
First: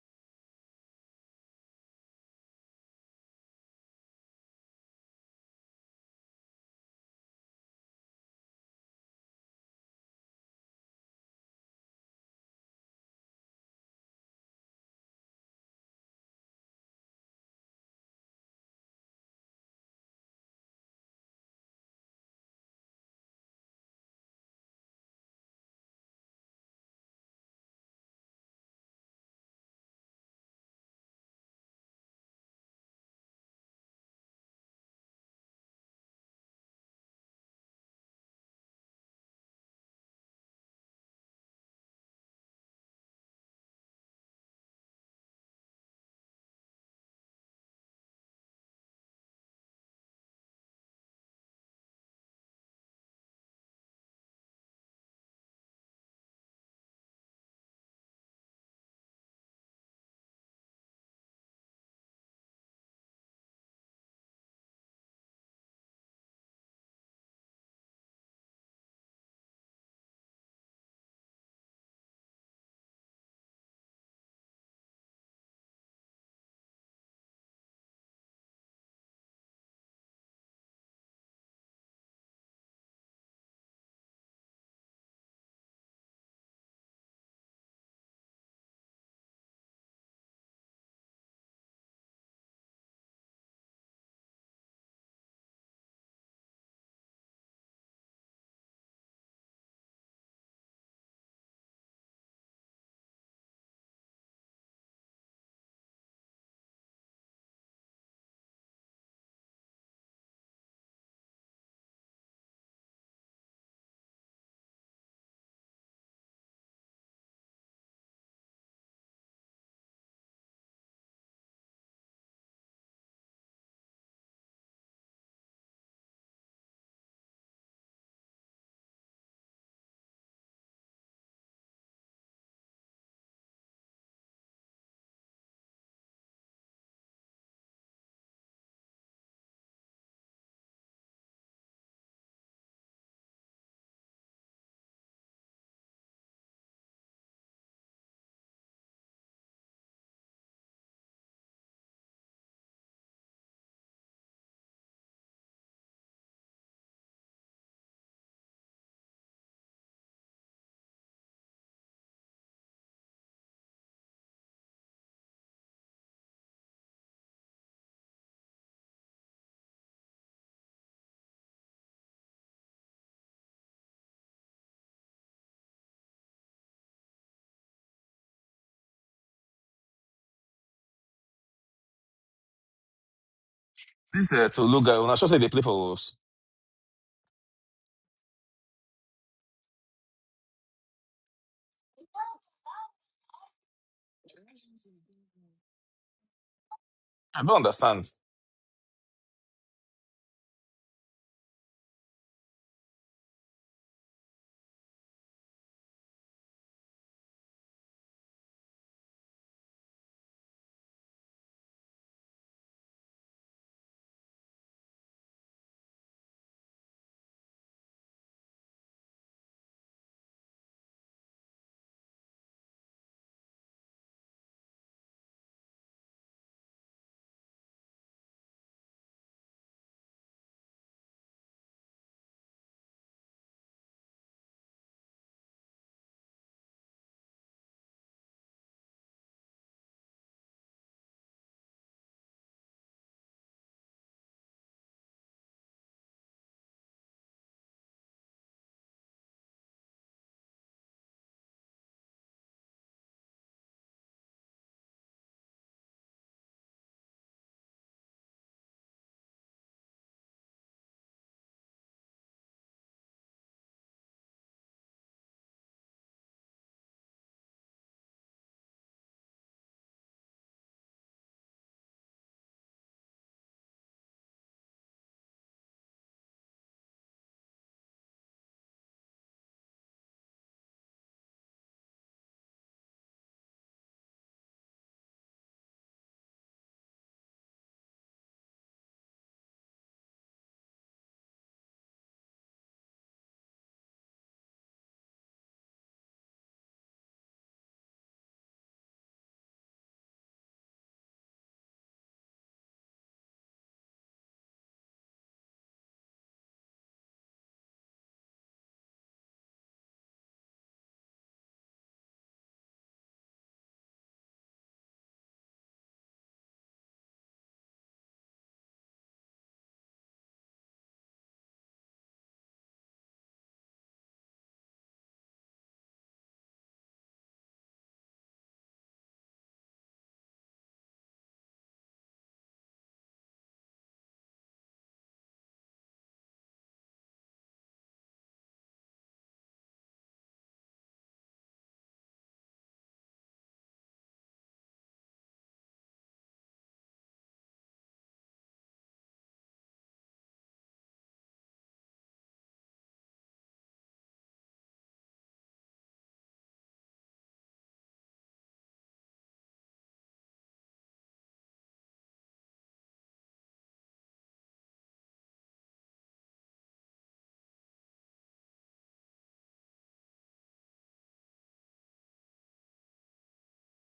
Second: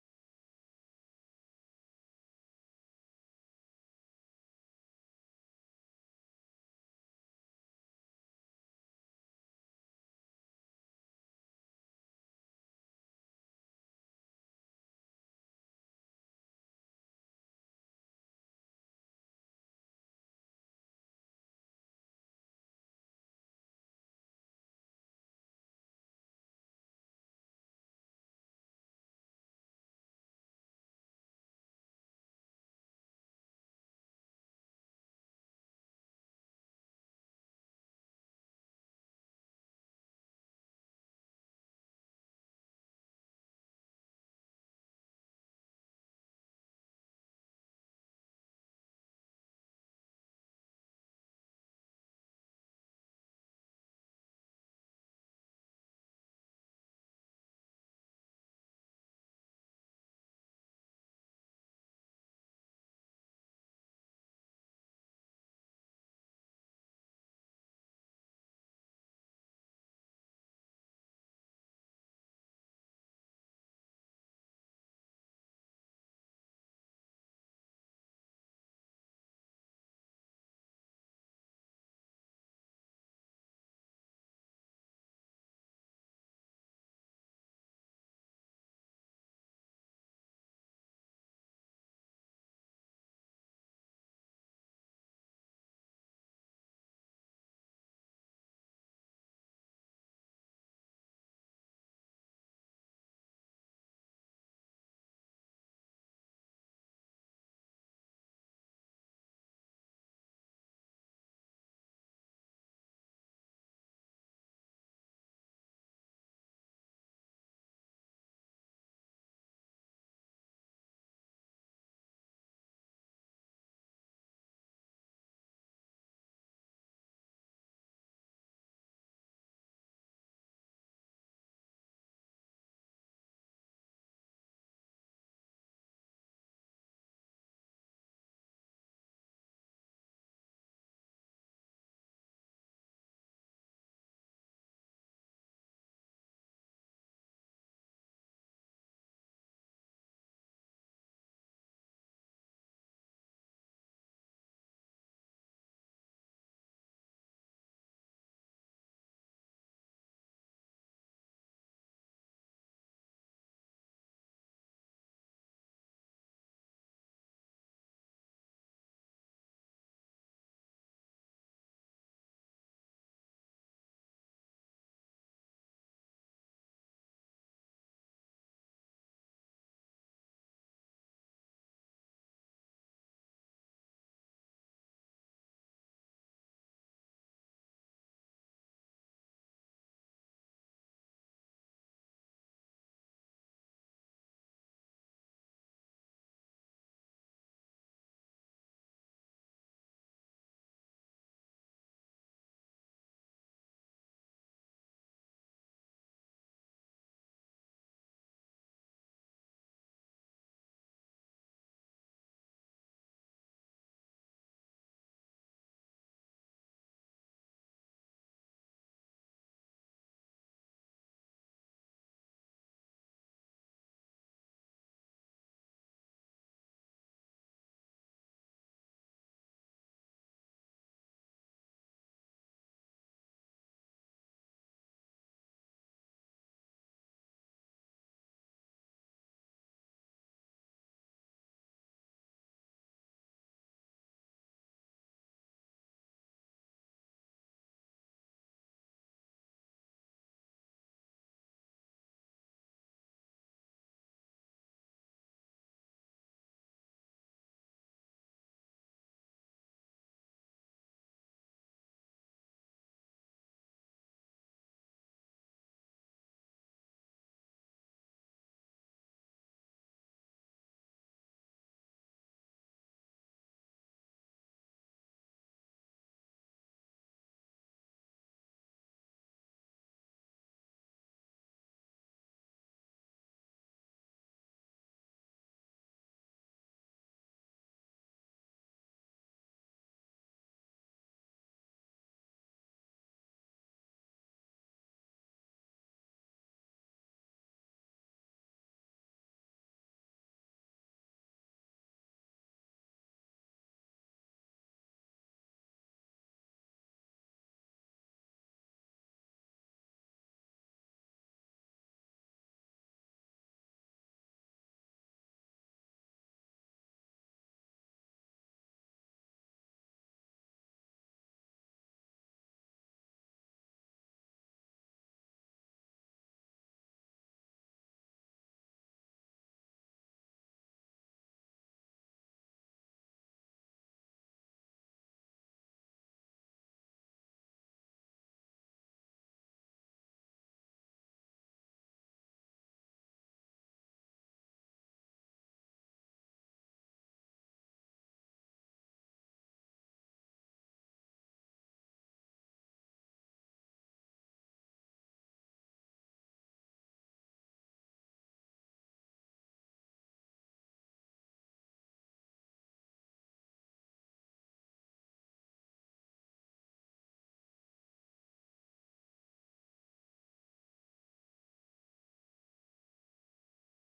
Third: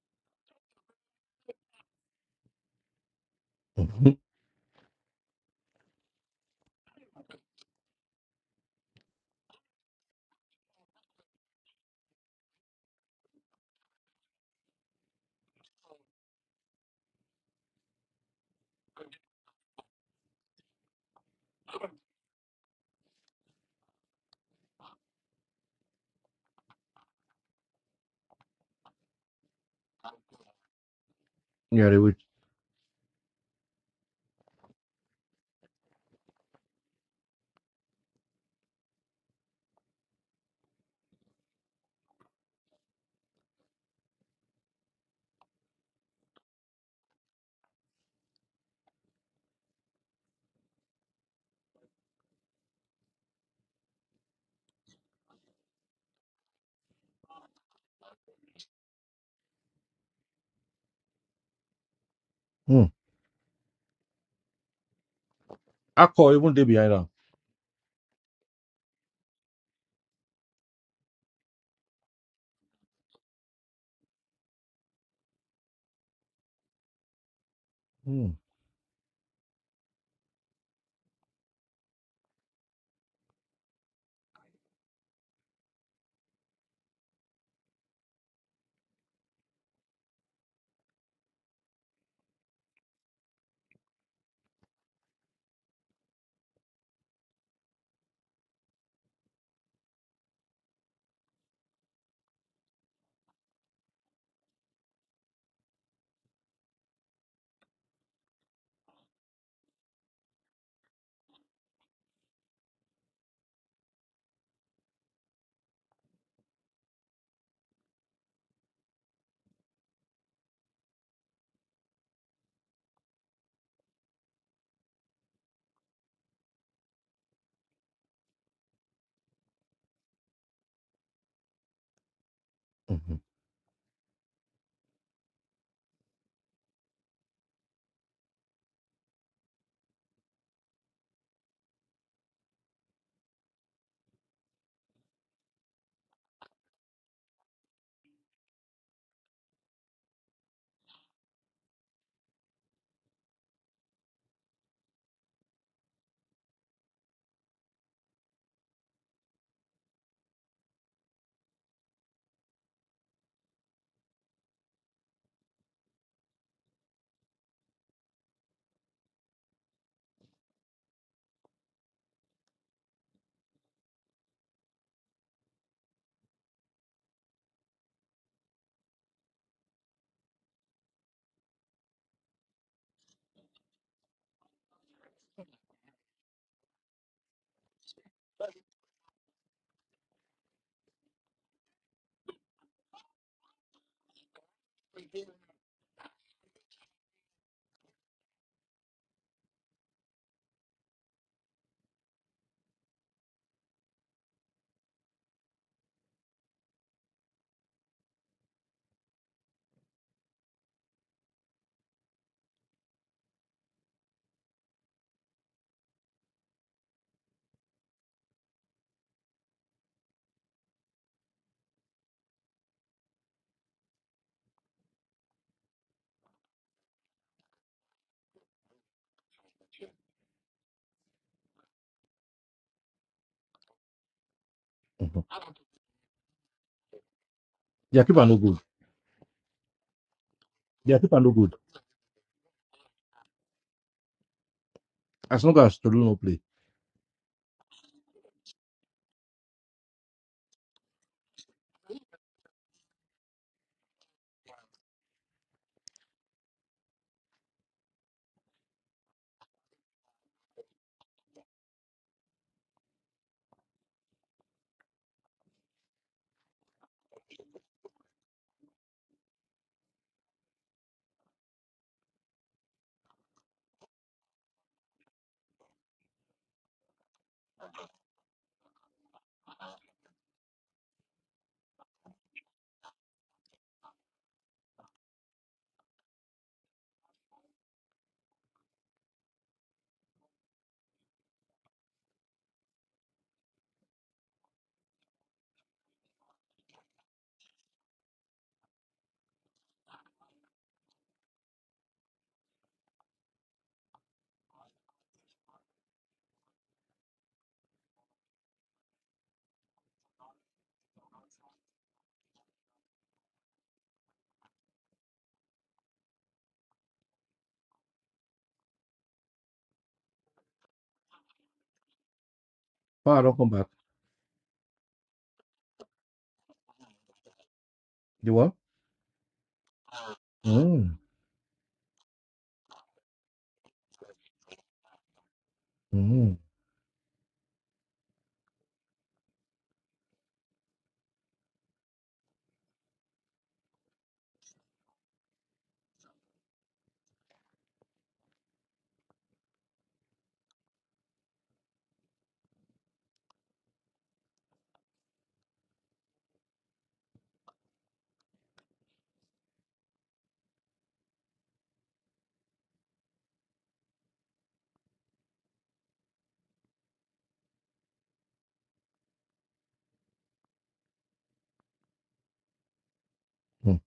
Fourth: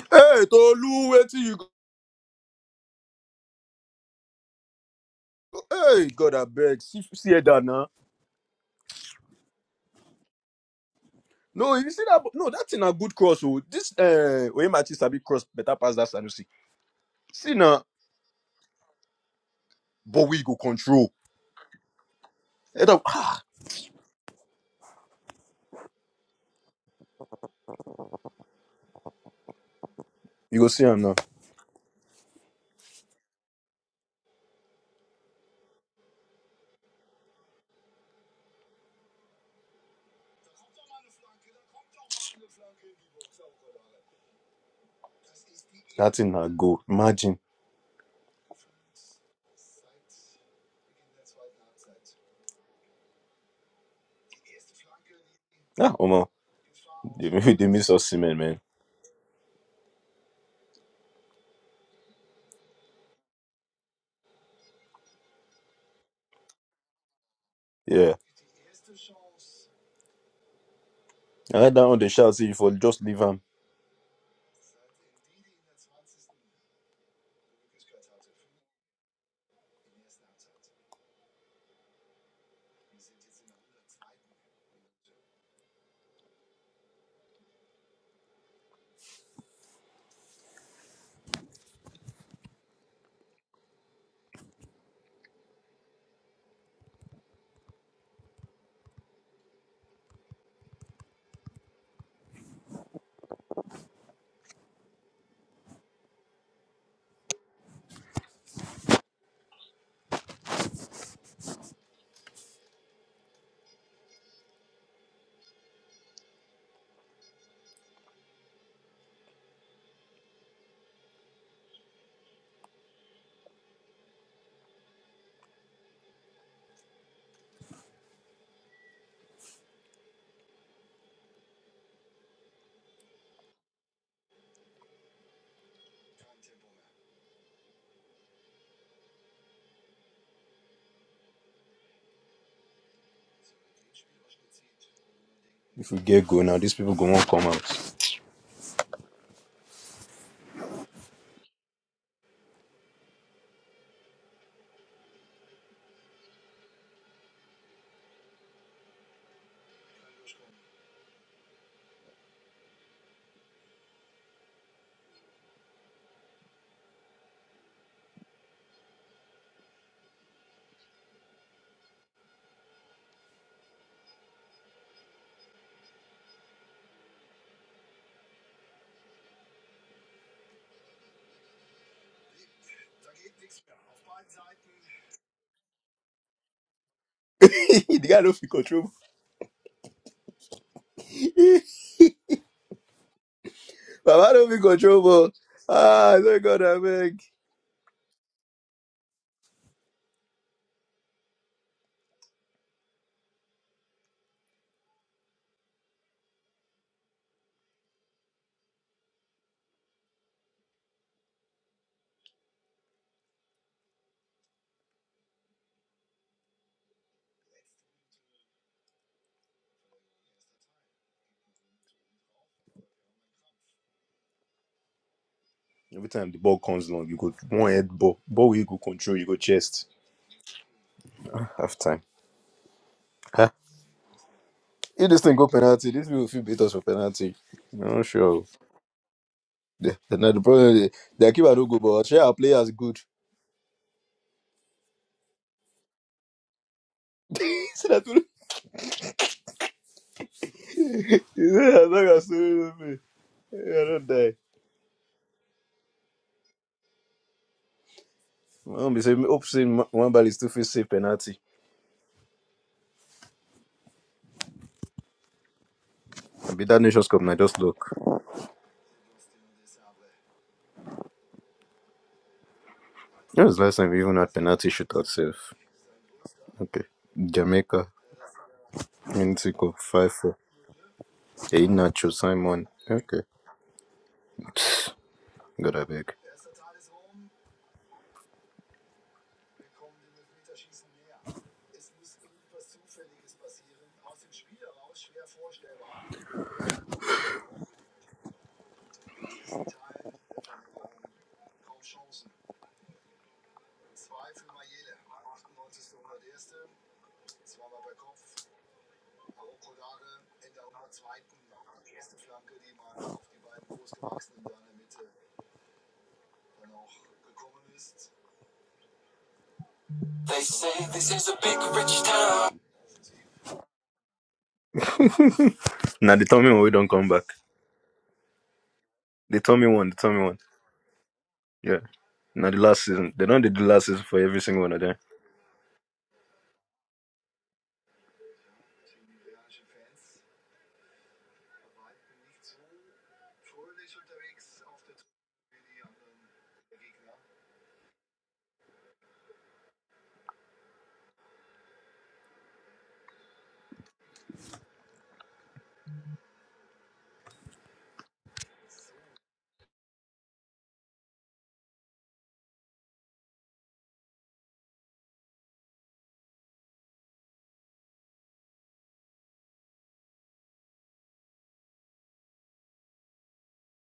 [SPEAKER 1] Hey Tolu, wetin you go?
[SPEAKER 2] Mhm.
[SPEAKER 1] Hey God abeg, see see that now. No, if you see that, no, that thing a good cross. Oh, this uh, Oyemachi sabi cross better pass that Sanusi. See now, but we go control. Head up, ah, you go see am now.
[SPEAKER 2] Yeah, they would.
[SPEAKER 1] That thing na go. Imagine, ah, Omo, they, they miss us, man, man.
[SPEAKER 2] Mm. Accor even day behind am.
[SPEAKER 1] Yeah, I had that on the shout. See, if we just leave him,
[SPEAKER 2] Mm. Mm-hmm,
[SPEAKER 1] if we get go now, these people go won't come out.
[SPEAKER 3] This uh, Tolu guy, when I should say they play for Wolves.
[SPEAKER 1] the guy don't feel control. Baba don't feel control. ball. Ah, thank God, abeg.
[SPEAKER 3] I don't understand.
[SPEAKER 1] Every time the ball comes long, you go one head ball. Ball where you go control, you go chest. Half time. huh? If
[SPEAKER 2] mm-hmm.
[SPEAKER 1] this thing go penalty, this will feel beat us for penalty. I'm
[SPEAKER 2] Their
[SPEAKER 1] not
[SPEAKER 2] keeper no
[SPEAKER 1] sure.
[SPEAKER 2] good.
[SPEAKER 1] The, the, now the problem is
[SPEAKER 2] Their keeper
[SPEAKER 1] their
[SPEAKER 2] no
[SPEAKER 1] keeper
[SPEAKER 2] good.
[SPEAKER 1] don't go, but share our players good.
[SPEAKER 2] As long as Tolu no play,
[SPEAKER 1] so that we- you know, as long as we do I don't die. My own be say, me hope say Ma- one ball is still fit save penalty. And be that Nations Cup, now just look. When was the last time we even had penalty shootout save? Okay. Jamaica, Mexico, 5 4. Hey, Nacho, Simon. Okay. God, I beg.
[SPEAKER 2] Power don't come back.
[SPEAKER 1] Now they tell me when we don't come back.
[SPEAKER 2] The what?
[SPEAKER 1] They tell me one. They tell me one.
[SPEAKER 2] Mm.
[SPEAKER 1] Yeah. Now the last season. They don't do the last season for every single one of them.
[SPEAKER 2] Mm. Mm.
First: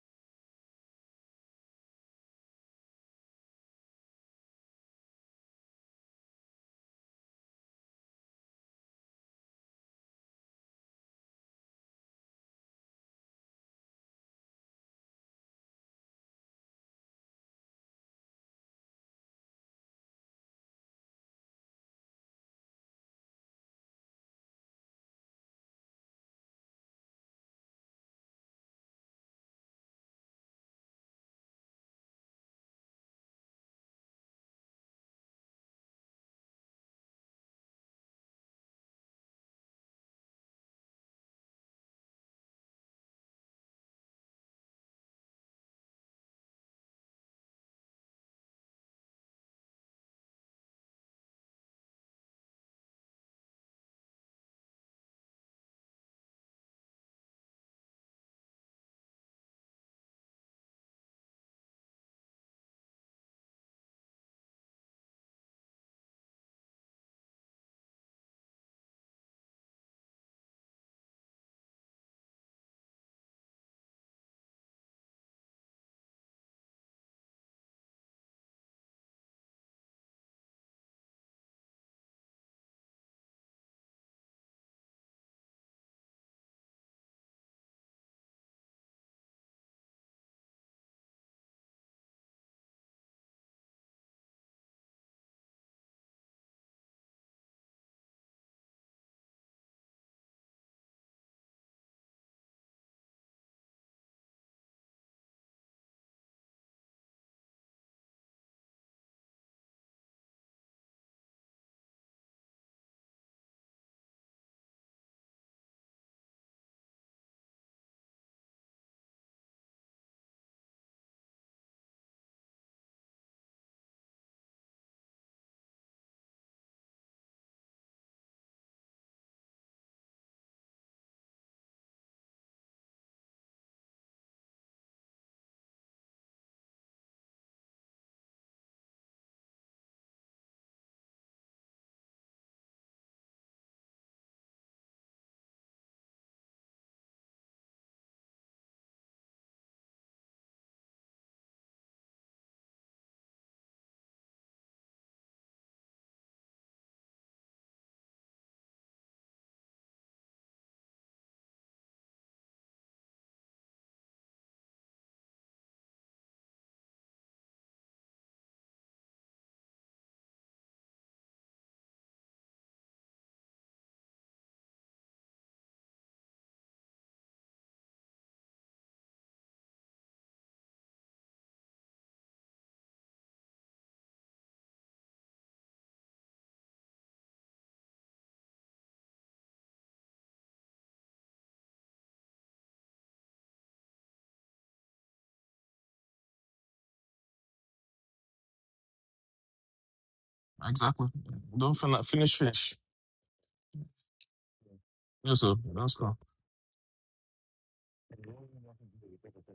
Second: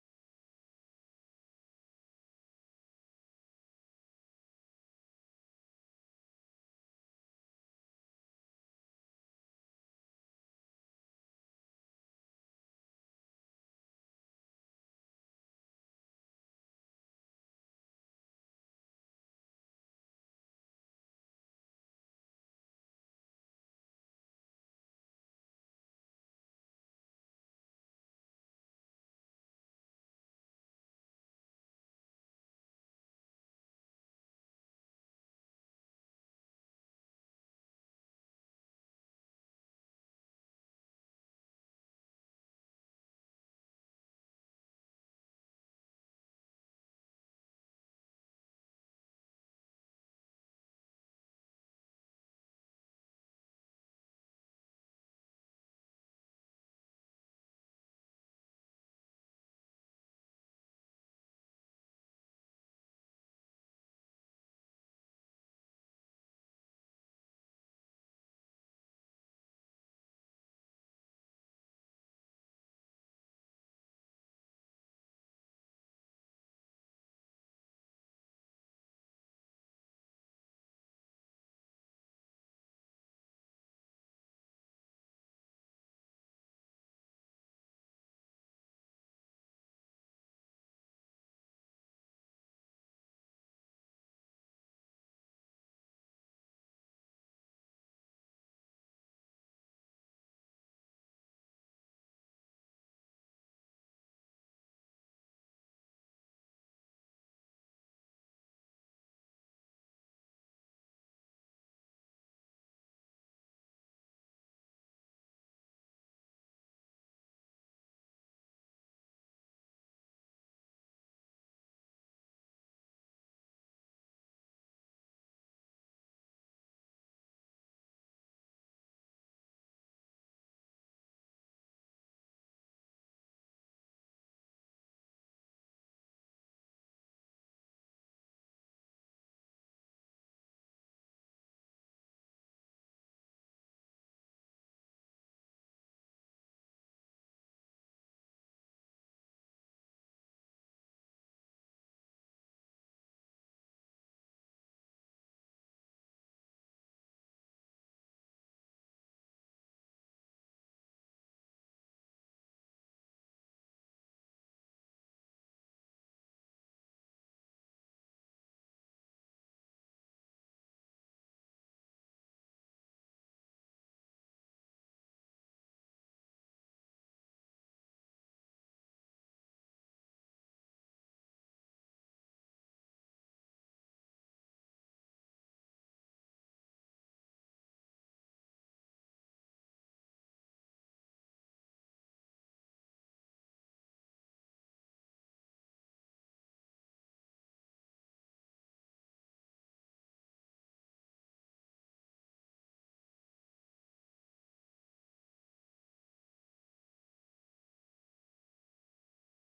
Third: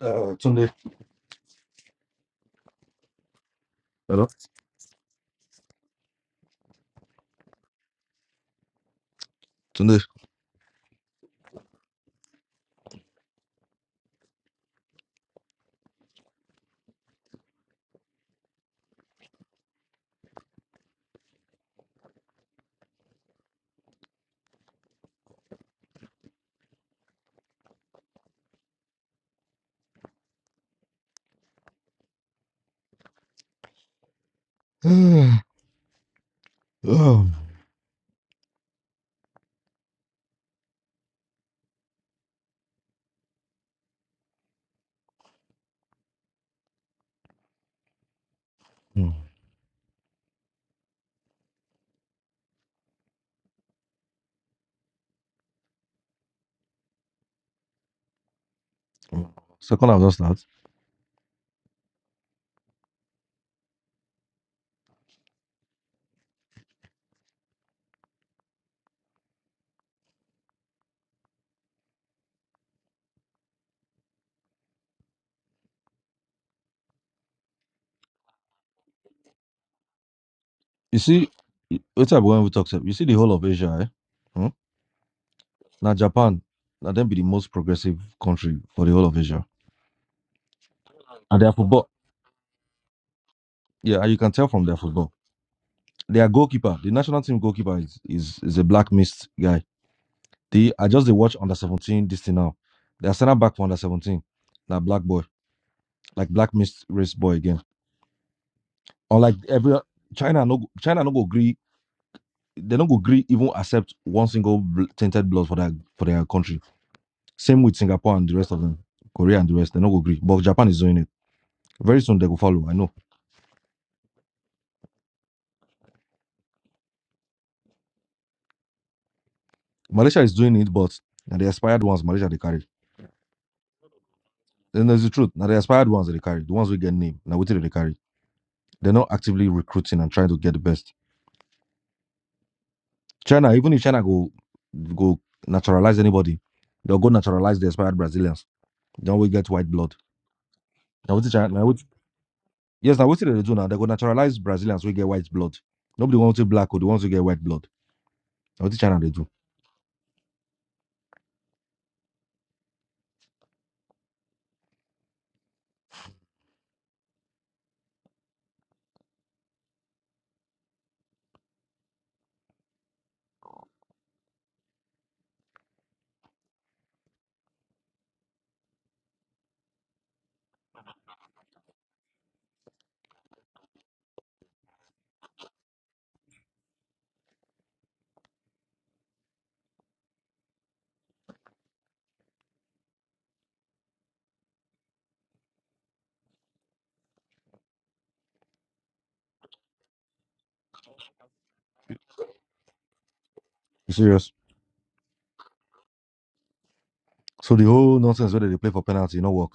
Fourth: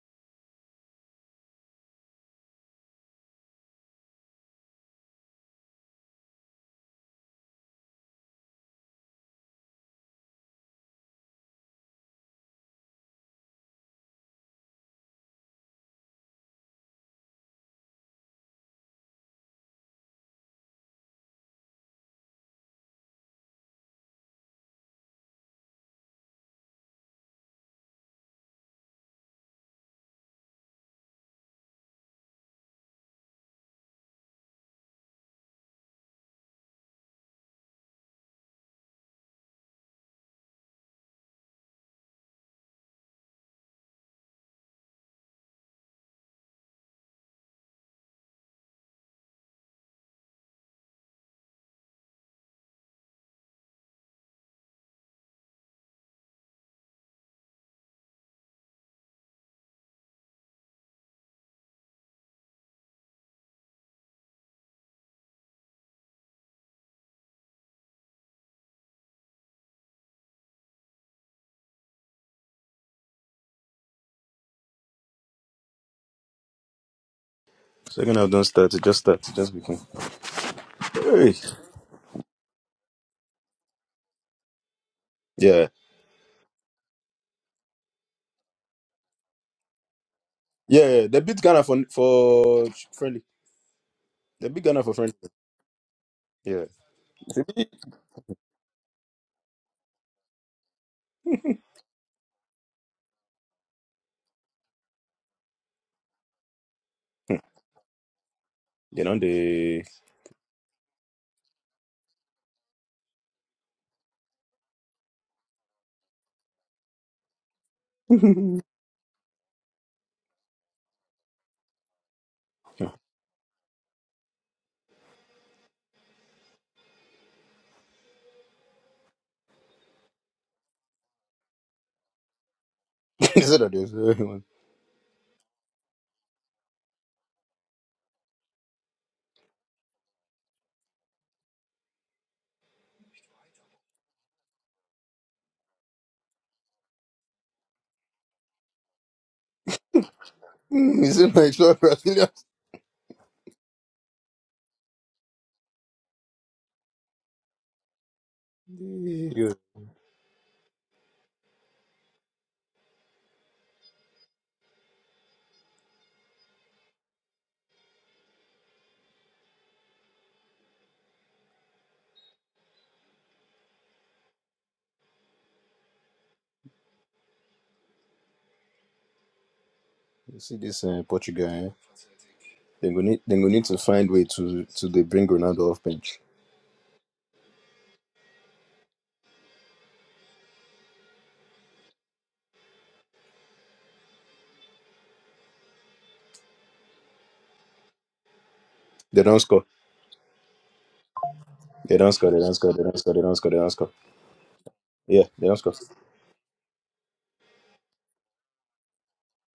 [SPEAKER 2] Uh, Tunde. Hello. Tunde. um, mm. Mm. Second half just that.
[SPEAKER 1] Second half don't start. It just start. It just begin.
[SPEAKER 2] You see,
[SPEAKER 1] Hey.
[SPEAKER 2] what I when we talk sef, You see the whole of Asia. Eh? Hmm?
[SPEAKER 1] Yeah.
[SPEAKER 2] Now Japan, now them be the most progressive country for the whole of Asia.
[SPEAKER 1] Yeah. yeah. They
[SPEAKER 2] And
[SPEAKER 1] beat
[SPEAKER 2] their
[SPEAKER 1] Ghana for
[SPEAKER 2] football,
[SPEAKER 1] for friendly.
[SPEAKER 2] yeah, and you can tell
[SPEAKER 1] They beat
[SPEAKER 2] from their
[SPEAKER 1] Ghana for
[SPEAKER 2] football.
[SPEAKER 1] friendly.
[SPEAKER 2] Their
[SPEAKER 1] Yeah.
[SPEAKER 2] goalkeeper, the national team goalkeeper is is, is a black mist guy. The I just they watch under seventeen this thing now. They are sending back for under seventeen. Like black boy, like black mixed race boy again.
[SPEAKER 1] They don't they.
[SPEAKER 2] Unlike every China no China no go agree. They don't go agree even accept one single bl- tainted blood for their for their country. Same with Singapore
[SPEAKER 1] Is
[SPEAKER 2] and the rest of them, Korea and the rest. They don't go agree. But Japan is doing it. Very soon they go follow. I know. Malaysia is doing it, but now the expired ones Malaysia they carry.
[SPEAKER 1] it that there's everyone?
[SPEAKER 2] Then there's the truth. Now the expired ones that they carry, the ones we get name. Now we tell they carry. They're not actively recruiting and trying to get the best. China, even if China go go naturalize anybody, they'll go naturalize the expired Brazilians. Then we get white blood.
[SPEAKER 1] Hmm,
[SPEAKER 2] Now
[SPEAKER 1] Is
[SPEAKER 2] what
[SPEAKER 1] it my
[SPEAKER 2] China, now
[SPEAKER 1] extra
[SPEAKER 2] what,
[SPEAKER 1] Brazilians?
[SPEAKER 2] yes, now what they do now? They go naturalize Brazilians, we get white blood. Nobody wants to black or they want to get white blood. Now what China they do?
[SPEAKER 1] You you see this uh, Portugal? Eh? They go need. They go need to find way to to they bring Ronaldo off bench. They don't score.
[SPEAKER 3] Exactly. Don't
[SPEAKER 1] They
[SPEAKER 3] fin-
[SPEAKER 1] don't score.
[SPEAKER 3] finish,
[SPEAKER 1] They don't score.
[SPEAKER 3] finish.
[SPEAKER 1] They don't score. They don't score. They don't score.
[SPEAKER 2] You serious?
[SPEAKER 1] Yeah,
[SPEAKER 3] Yes,
[SPEAKER 1] they
[SPEAKER 3] sir.
[SPEAKER 1] don't score.
[SPEAKER 2] So the whole nonsense whether they play for penalty, no work.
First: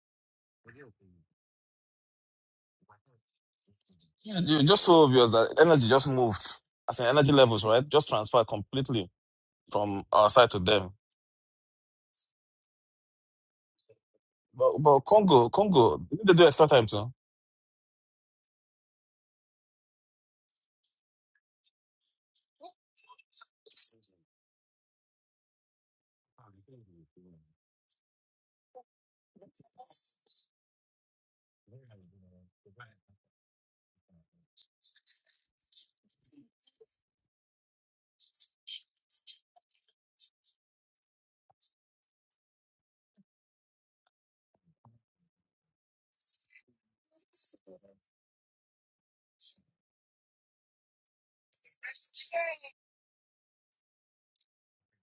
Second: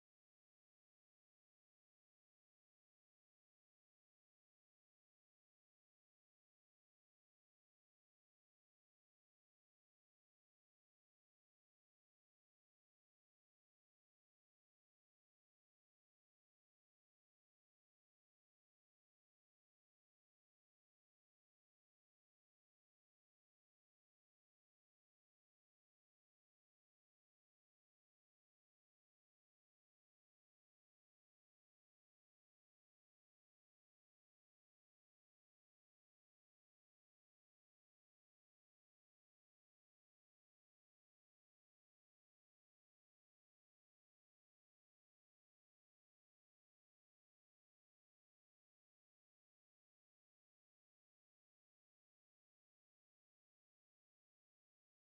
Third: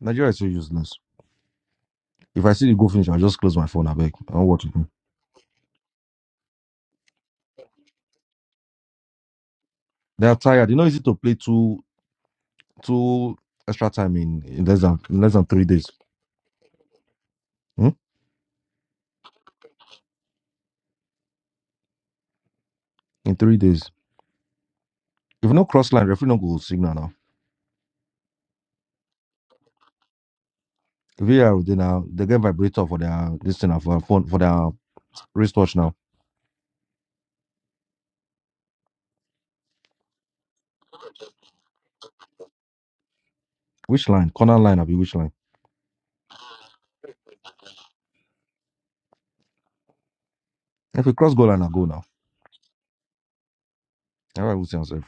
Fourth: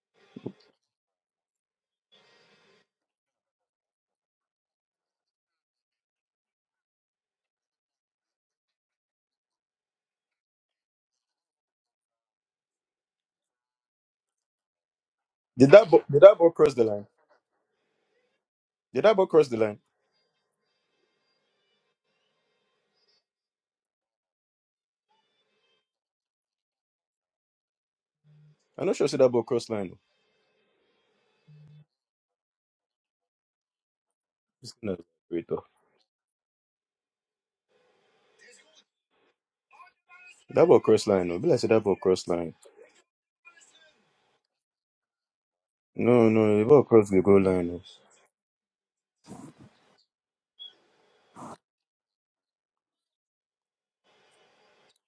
[SPEAKER 2] Nigeria is so useless. If I see the goal finish, I'll just close my phone. I beg. I
[SPEAKER 3] Yeah,
[SPEAKER 2] don't
[SPEAKER 3] ju-
[SPEAKER 2] watch it.
[SPEAKER 3] just so obvious that energy just moved. As in energy levels, right? Just transferred completely from
[SPEAKER 2] They
[SPEAKER 3] our
[SPEAKER 2] are
[SPEAKER 3] side to
[SPEAKER 2] tired. You know,
[SPEAKER 3] them.
[SPEAKER 2] it's easy to play two two extra time in, in
[SPEAKER 3] But
[SPEAKER 2] less than
[SPEAKER 3] but
[SPEAKER 2] in less than
[SPEAKER 3] Congo,
[SPEAKER 2] three
[SPEAKER 1] Did
[SPEAKER 2] days.
[SPEAKER 1] that
[SPEAKER 3] Congo,
[SPEAKER 1] ball?
[SPEAKER 3] did
[SPEAKER 1] Did
[SPEAKER 3] they
[SPEAKER 1] that
[SPEAKER 3] do
[SPEAKER 1] ball
[SPEAKER 3] extra
[SPEAKER 1] cross the
[SPEAKER 3] time
[SPEAKER 1] line?
[SPEAKER 3] too?
[SPEAKER 2] Hmm?
[SPEAKER 1] Did that ball cross the line?
[SPEAKER 2] In three days. If no cross line, referee no go signal now.
[SPEAKER 1] I'm not sure. See that ball cross line.
[SPEAKER 2] VR, they now they get vibrator for their this thing now, for their phone for their
[SPEAKER 1] It's kind of great though.
[SPEAKER 2] wristwatch now.
[SPEAKER 1] That ball cross line. No, be like say that ball cross line.
[SPEAKER 2] Which line? Corner line, I be which line?
[SPEAKER 1] No, no, the ball cross the goal line. No.
[SPEAKER 2] If we cross goal line, I go now. Everybody will see yourself.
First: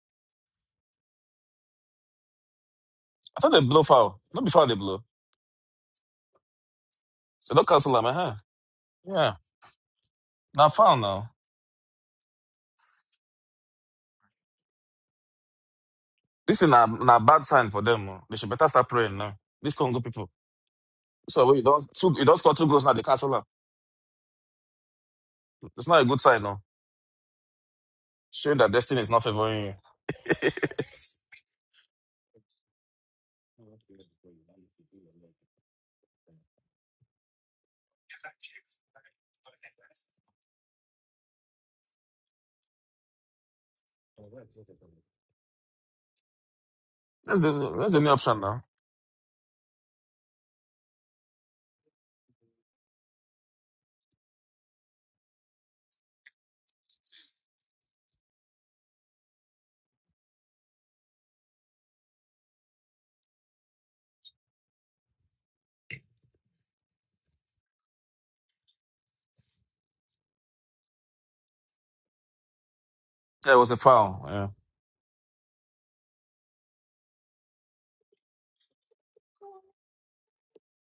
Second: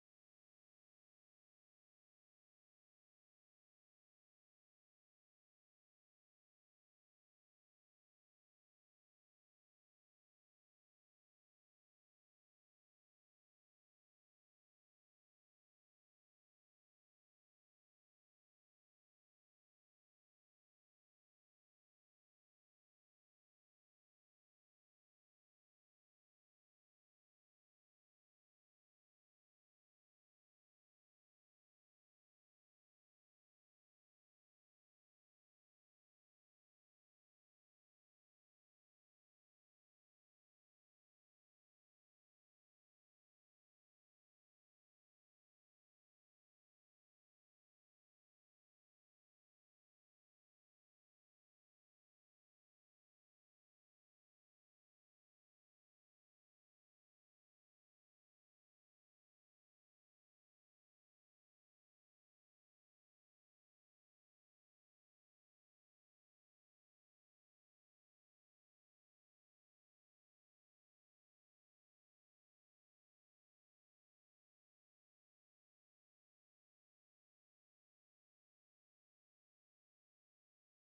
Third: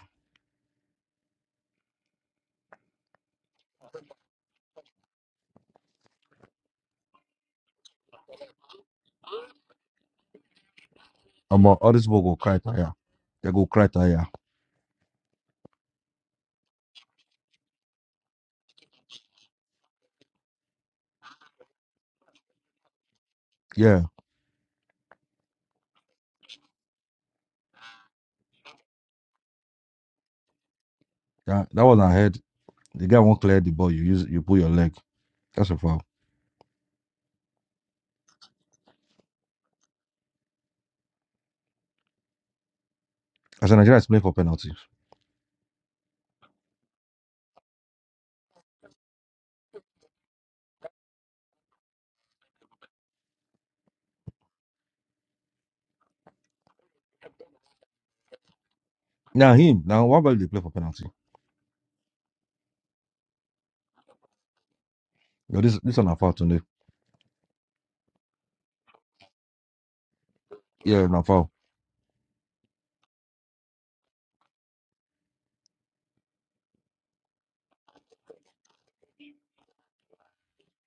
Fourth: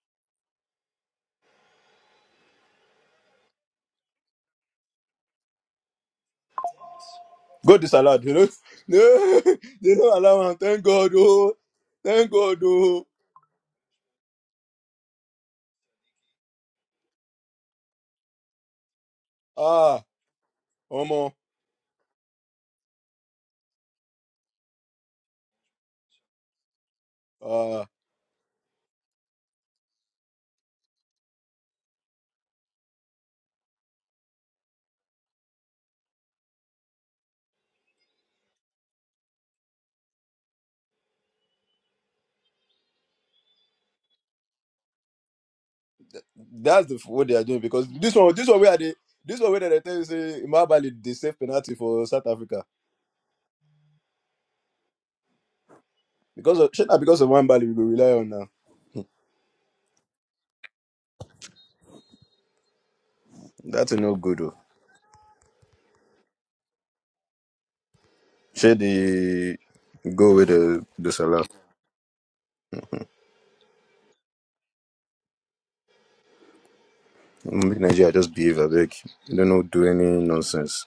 [SPEAKER 3] I thought they blow foul. Not before they blow. They don't
[SPEAKER 1] Go
[SPEAKER 3] cancel them,
[SPEAKER 1] disallowed. You
[SPEAKER 3] huh?
[SPEAKER 1] know,
[SPEAKER 3] Yeah.
[SPEAKER 1] no, they don't allow him.
[SPEAKER 3] Now
[SPEAKER 1] Thank
[SPEAKER 3] foul
[SPEAKER 1] God.
[SPEAKER 3] now.
[SPEAKER 1] Oh,
[SPEAKER 2] Um, all this ball
[SPEAKER 1] thank
[SPEAKER 2] go
[SPEAKER 1] God.
[SPEAKER 2] cry tire.
[SPEAKER 1] Oh,
[SPEAKER 2] They go cry tire.
[SPEAKER 3] This is a, a bad sign for them. oh. They should better start praying now. These Congo
[SPEAKER 1] ah,
[SPEAKER 3] people.
[SPEAKER 1] Omo.
[SPEAKER 3] So we don't two you don't score two goals now, they cancel them.
[SPEAKER 2] Yeah,
[SPEAKER 3] It's not a good sign now.
[SPEAKER 1] Ah,
[SPEAKER 3] Showing that destiny is not favoring you.
[SPEAKER 2] yeah. That was our head. The guy won't clear the ball. You use you pull your leg. That's a foul. As a Nigerian, is playing for penalty.
[SPEAKER 1] that's the what they
[SPEAKER 3] That's
[SPEAKER 1] are doing
[SPEAKER 3] the
[SPEAKER 1] because
[SPEAKER 3] that's the new
[SPEAKER 1] this one,
[SPEAKER 3] option
[SPEAKER 1] this one
[SPEAKER 3] now.
[SPEAKER 1] where they, this one where they tell you say Imabali they save penalty for South Africa. Because of shit, because of one bally we go rely on now.
[SPEAKER 2] Now him. Now why about they play for penalty?
[SPEAKER 1] That's a no good. though.
[SPEAKER 2] Yo, this this one a foul today.
[SPEAKER 1] Shit, the go with the
[SPEAKER 2] Yeah,
[SPEAKER 1] the
[SPEAKER 2] na
[SPEAKER 1] Salah.
[SPEAKER 2] foul.
[SPEAKER 3] Yeah, it was a foul. yeah.
[SPEAKER 1] Make Nigeria just behave a bit. They don't do any nonsense.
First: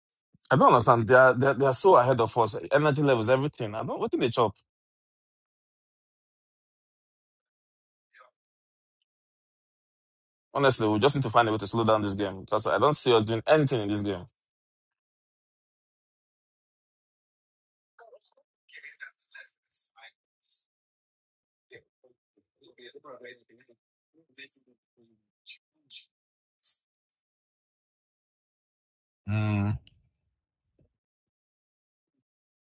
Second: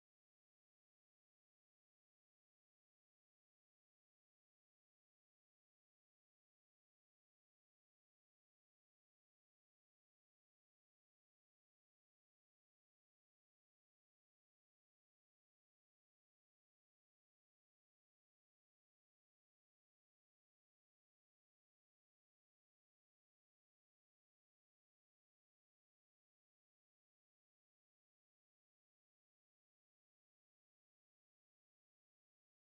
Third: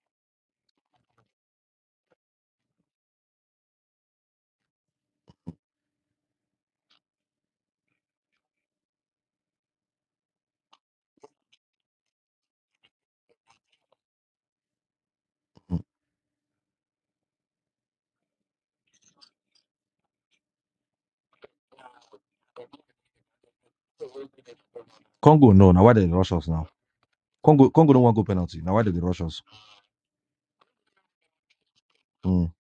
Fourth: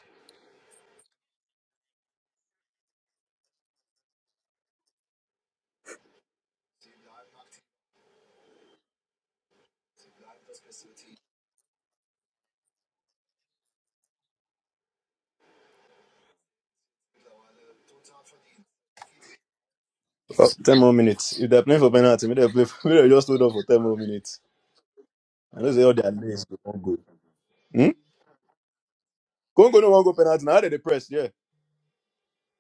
[SPEAKER 3] I don't understand. They are they are, they are so ahead of us. Energy levels, everything. I don't. What do they chop? Honestly, we just need to find a way to slow down this game because I don't see us doing anything in this game.
[SPEAKER 1] Oh, 10 more minutes. If they're playing for penalty, maybe they play. For, Maybe they just hold on for ten more minutes.
[SPEAKER 2] Congo
[SPEAKER 1] and
[SPEAKER 2] no.
[SPEAKER 1] know they
[SPEAKER 2] Now why
[SPEAKER 1] all
[SPEAKER 2] they
[SPEAKER 1] their
[SPEAKER 2] rush
[SPEAKER 1] names
[SPEAKER 2] us
[SPEAKER 1] go
[SPEAKER 2] now?
[SPEAKER 1] won't go.
[SPEAKER 2] Congo
[SPEAKER 1] Hmm?
[SPEAKER 2] Congo don't want go penalty. Now why they rush us?
[SPEAKER 3] Mm.
[SPEAKER 1] Congo no one go penalty. Now they dey press. Yeah,
[SPEAKER 2] Mm.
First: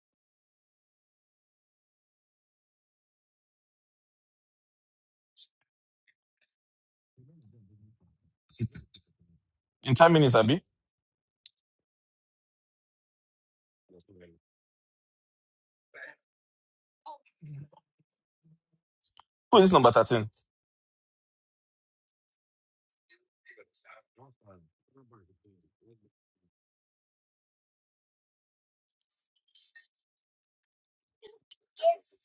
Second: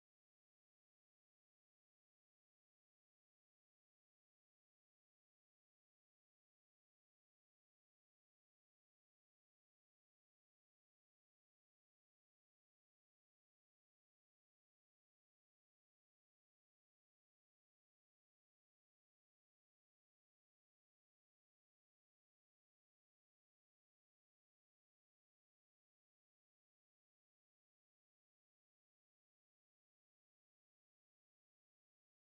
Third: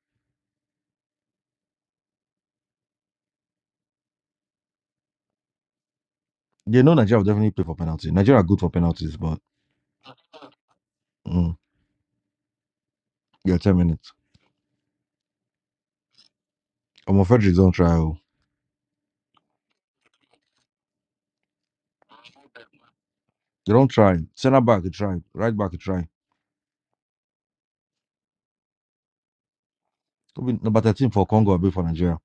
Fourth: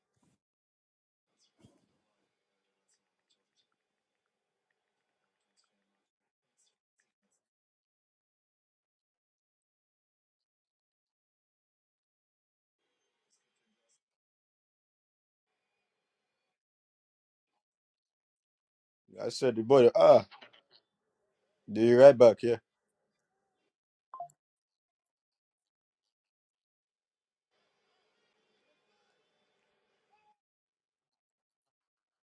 [SPEAKER 2] They know Nigeria will definitely play for penalty. Nigeria are good for penalties, but
[SPEAKER 3] In ten minutes, Abi,
[SPEAKER 2] Mm. Yeah, 10 minutes. I'm afraid they don't try. oh.
[SPEAKER 1] I said
[SPEAKER 3] who
[SPEAKER 1] the
[SPEAKER 3] is this
[SPEAKER 1] boy.
[SPEAKER 3] number
[SPEAKER 1] Ah,
[SPEAKER 3] thirteen
[SPEAKER 1] the right back. Yeah,
[SPEAKER 2] They don't try. Center back, they try. Right back, they try. Could be number 13 for Congo, a bit for Nigeria.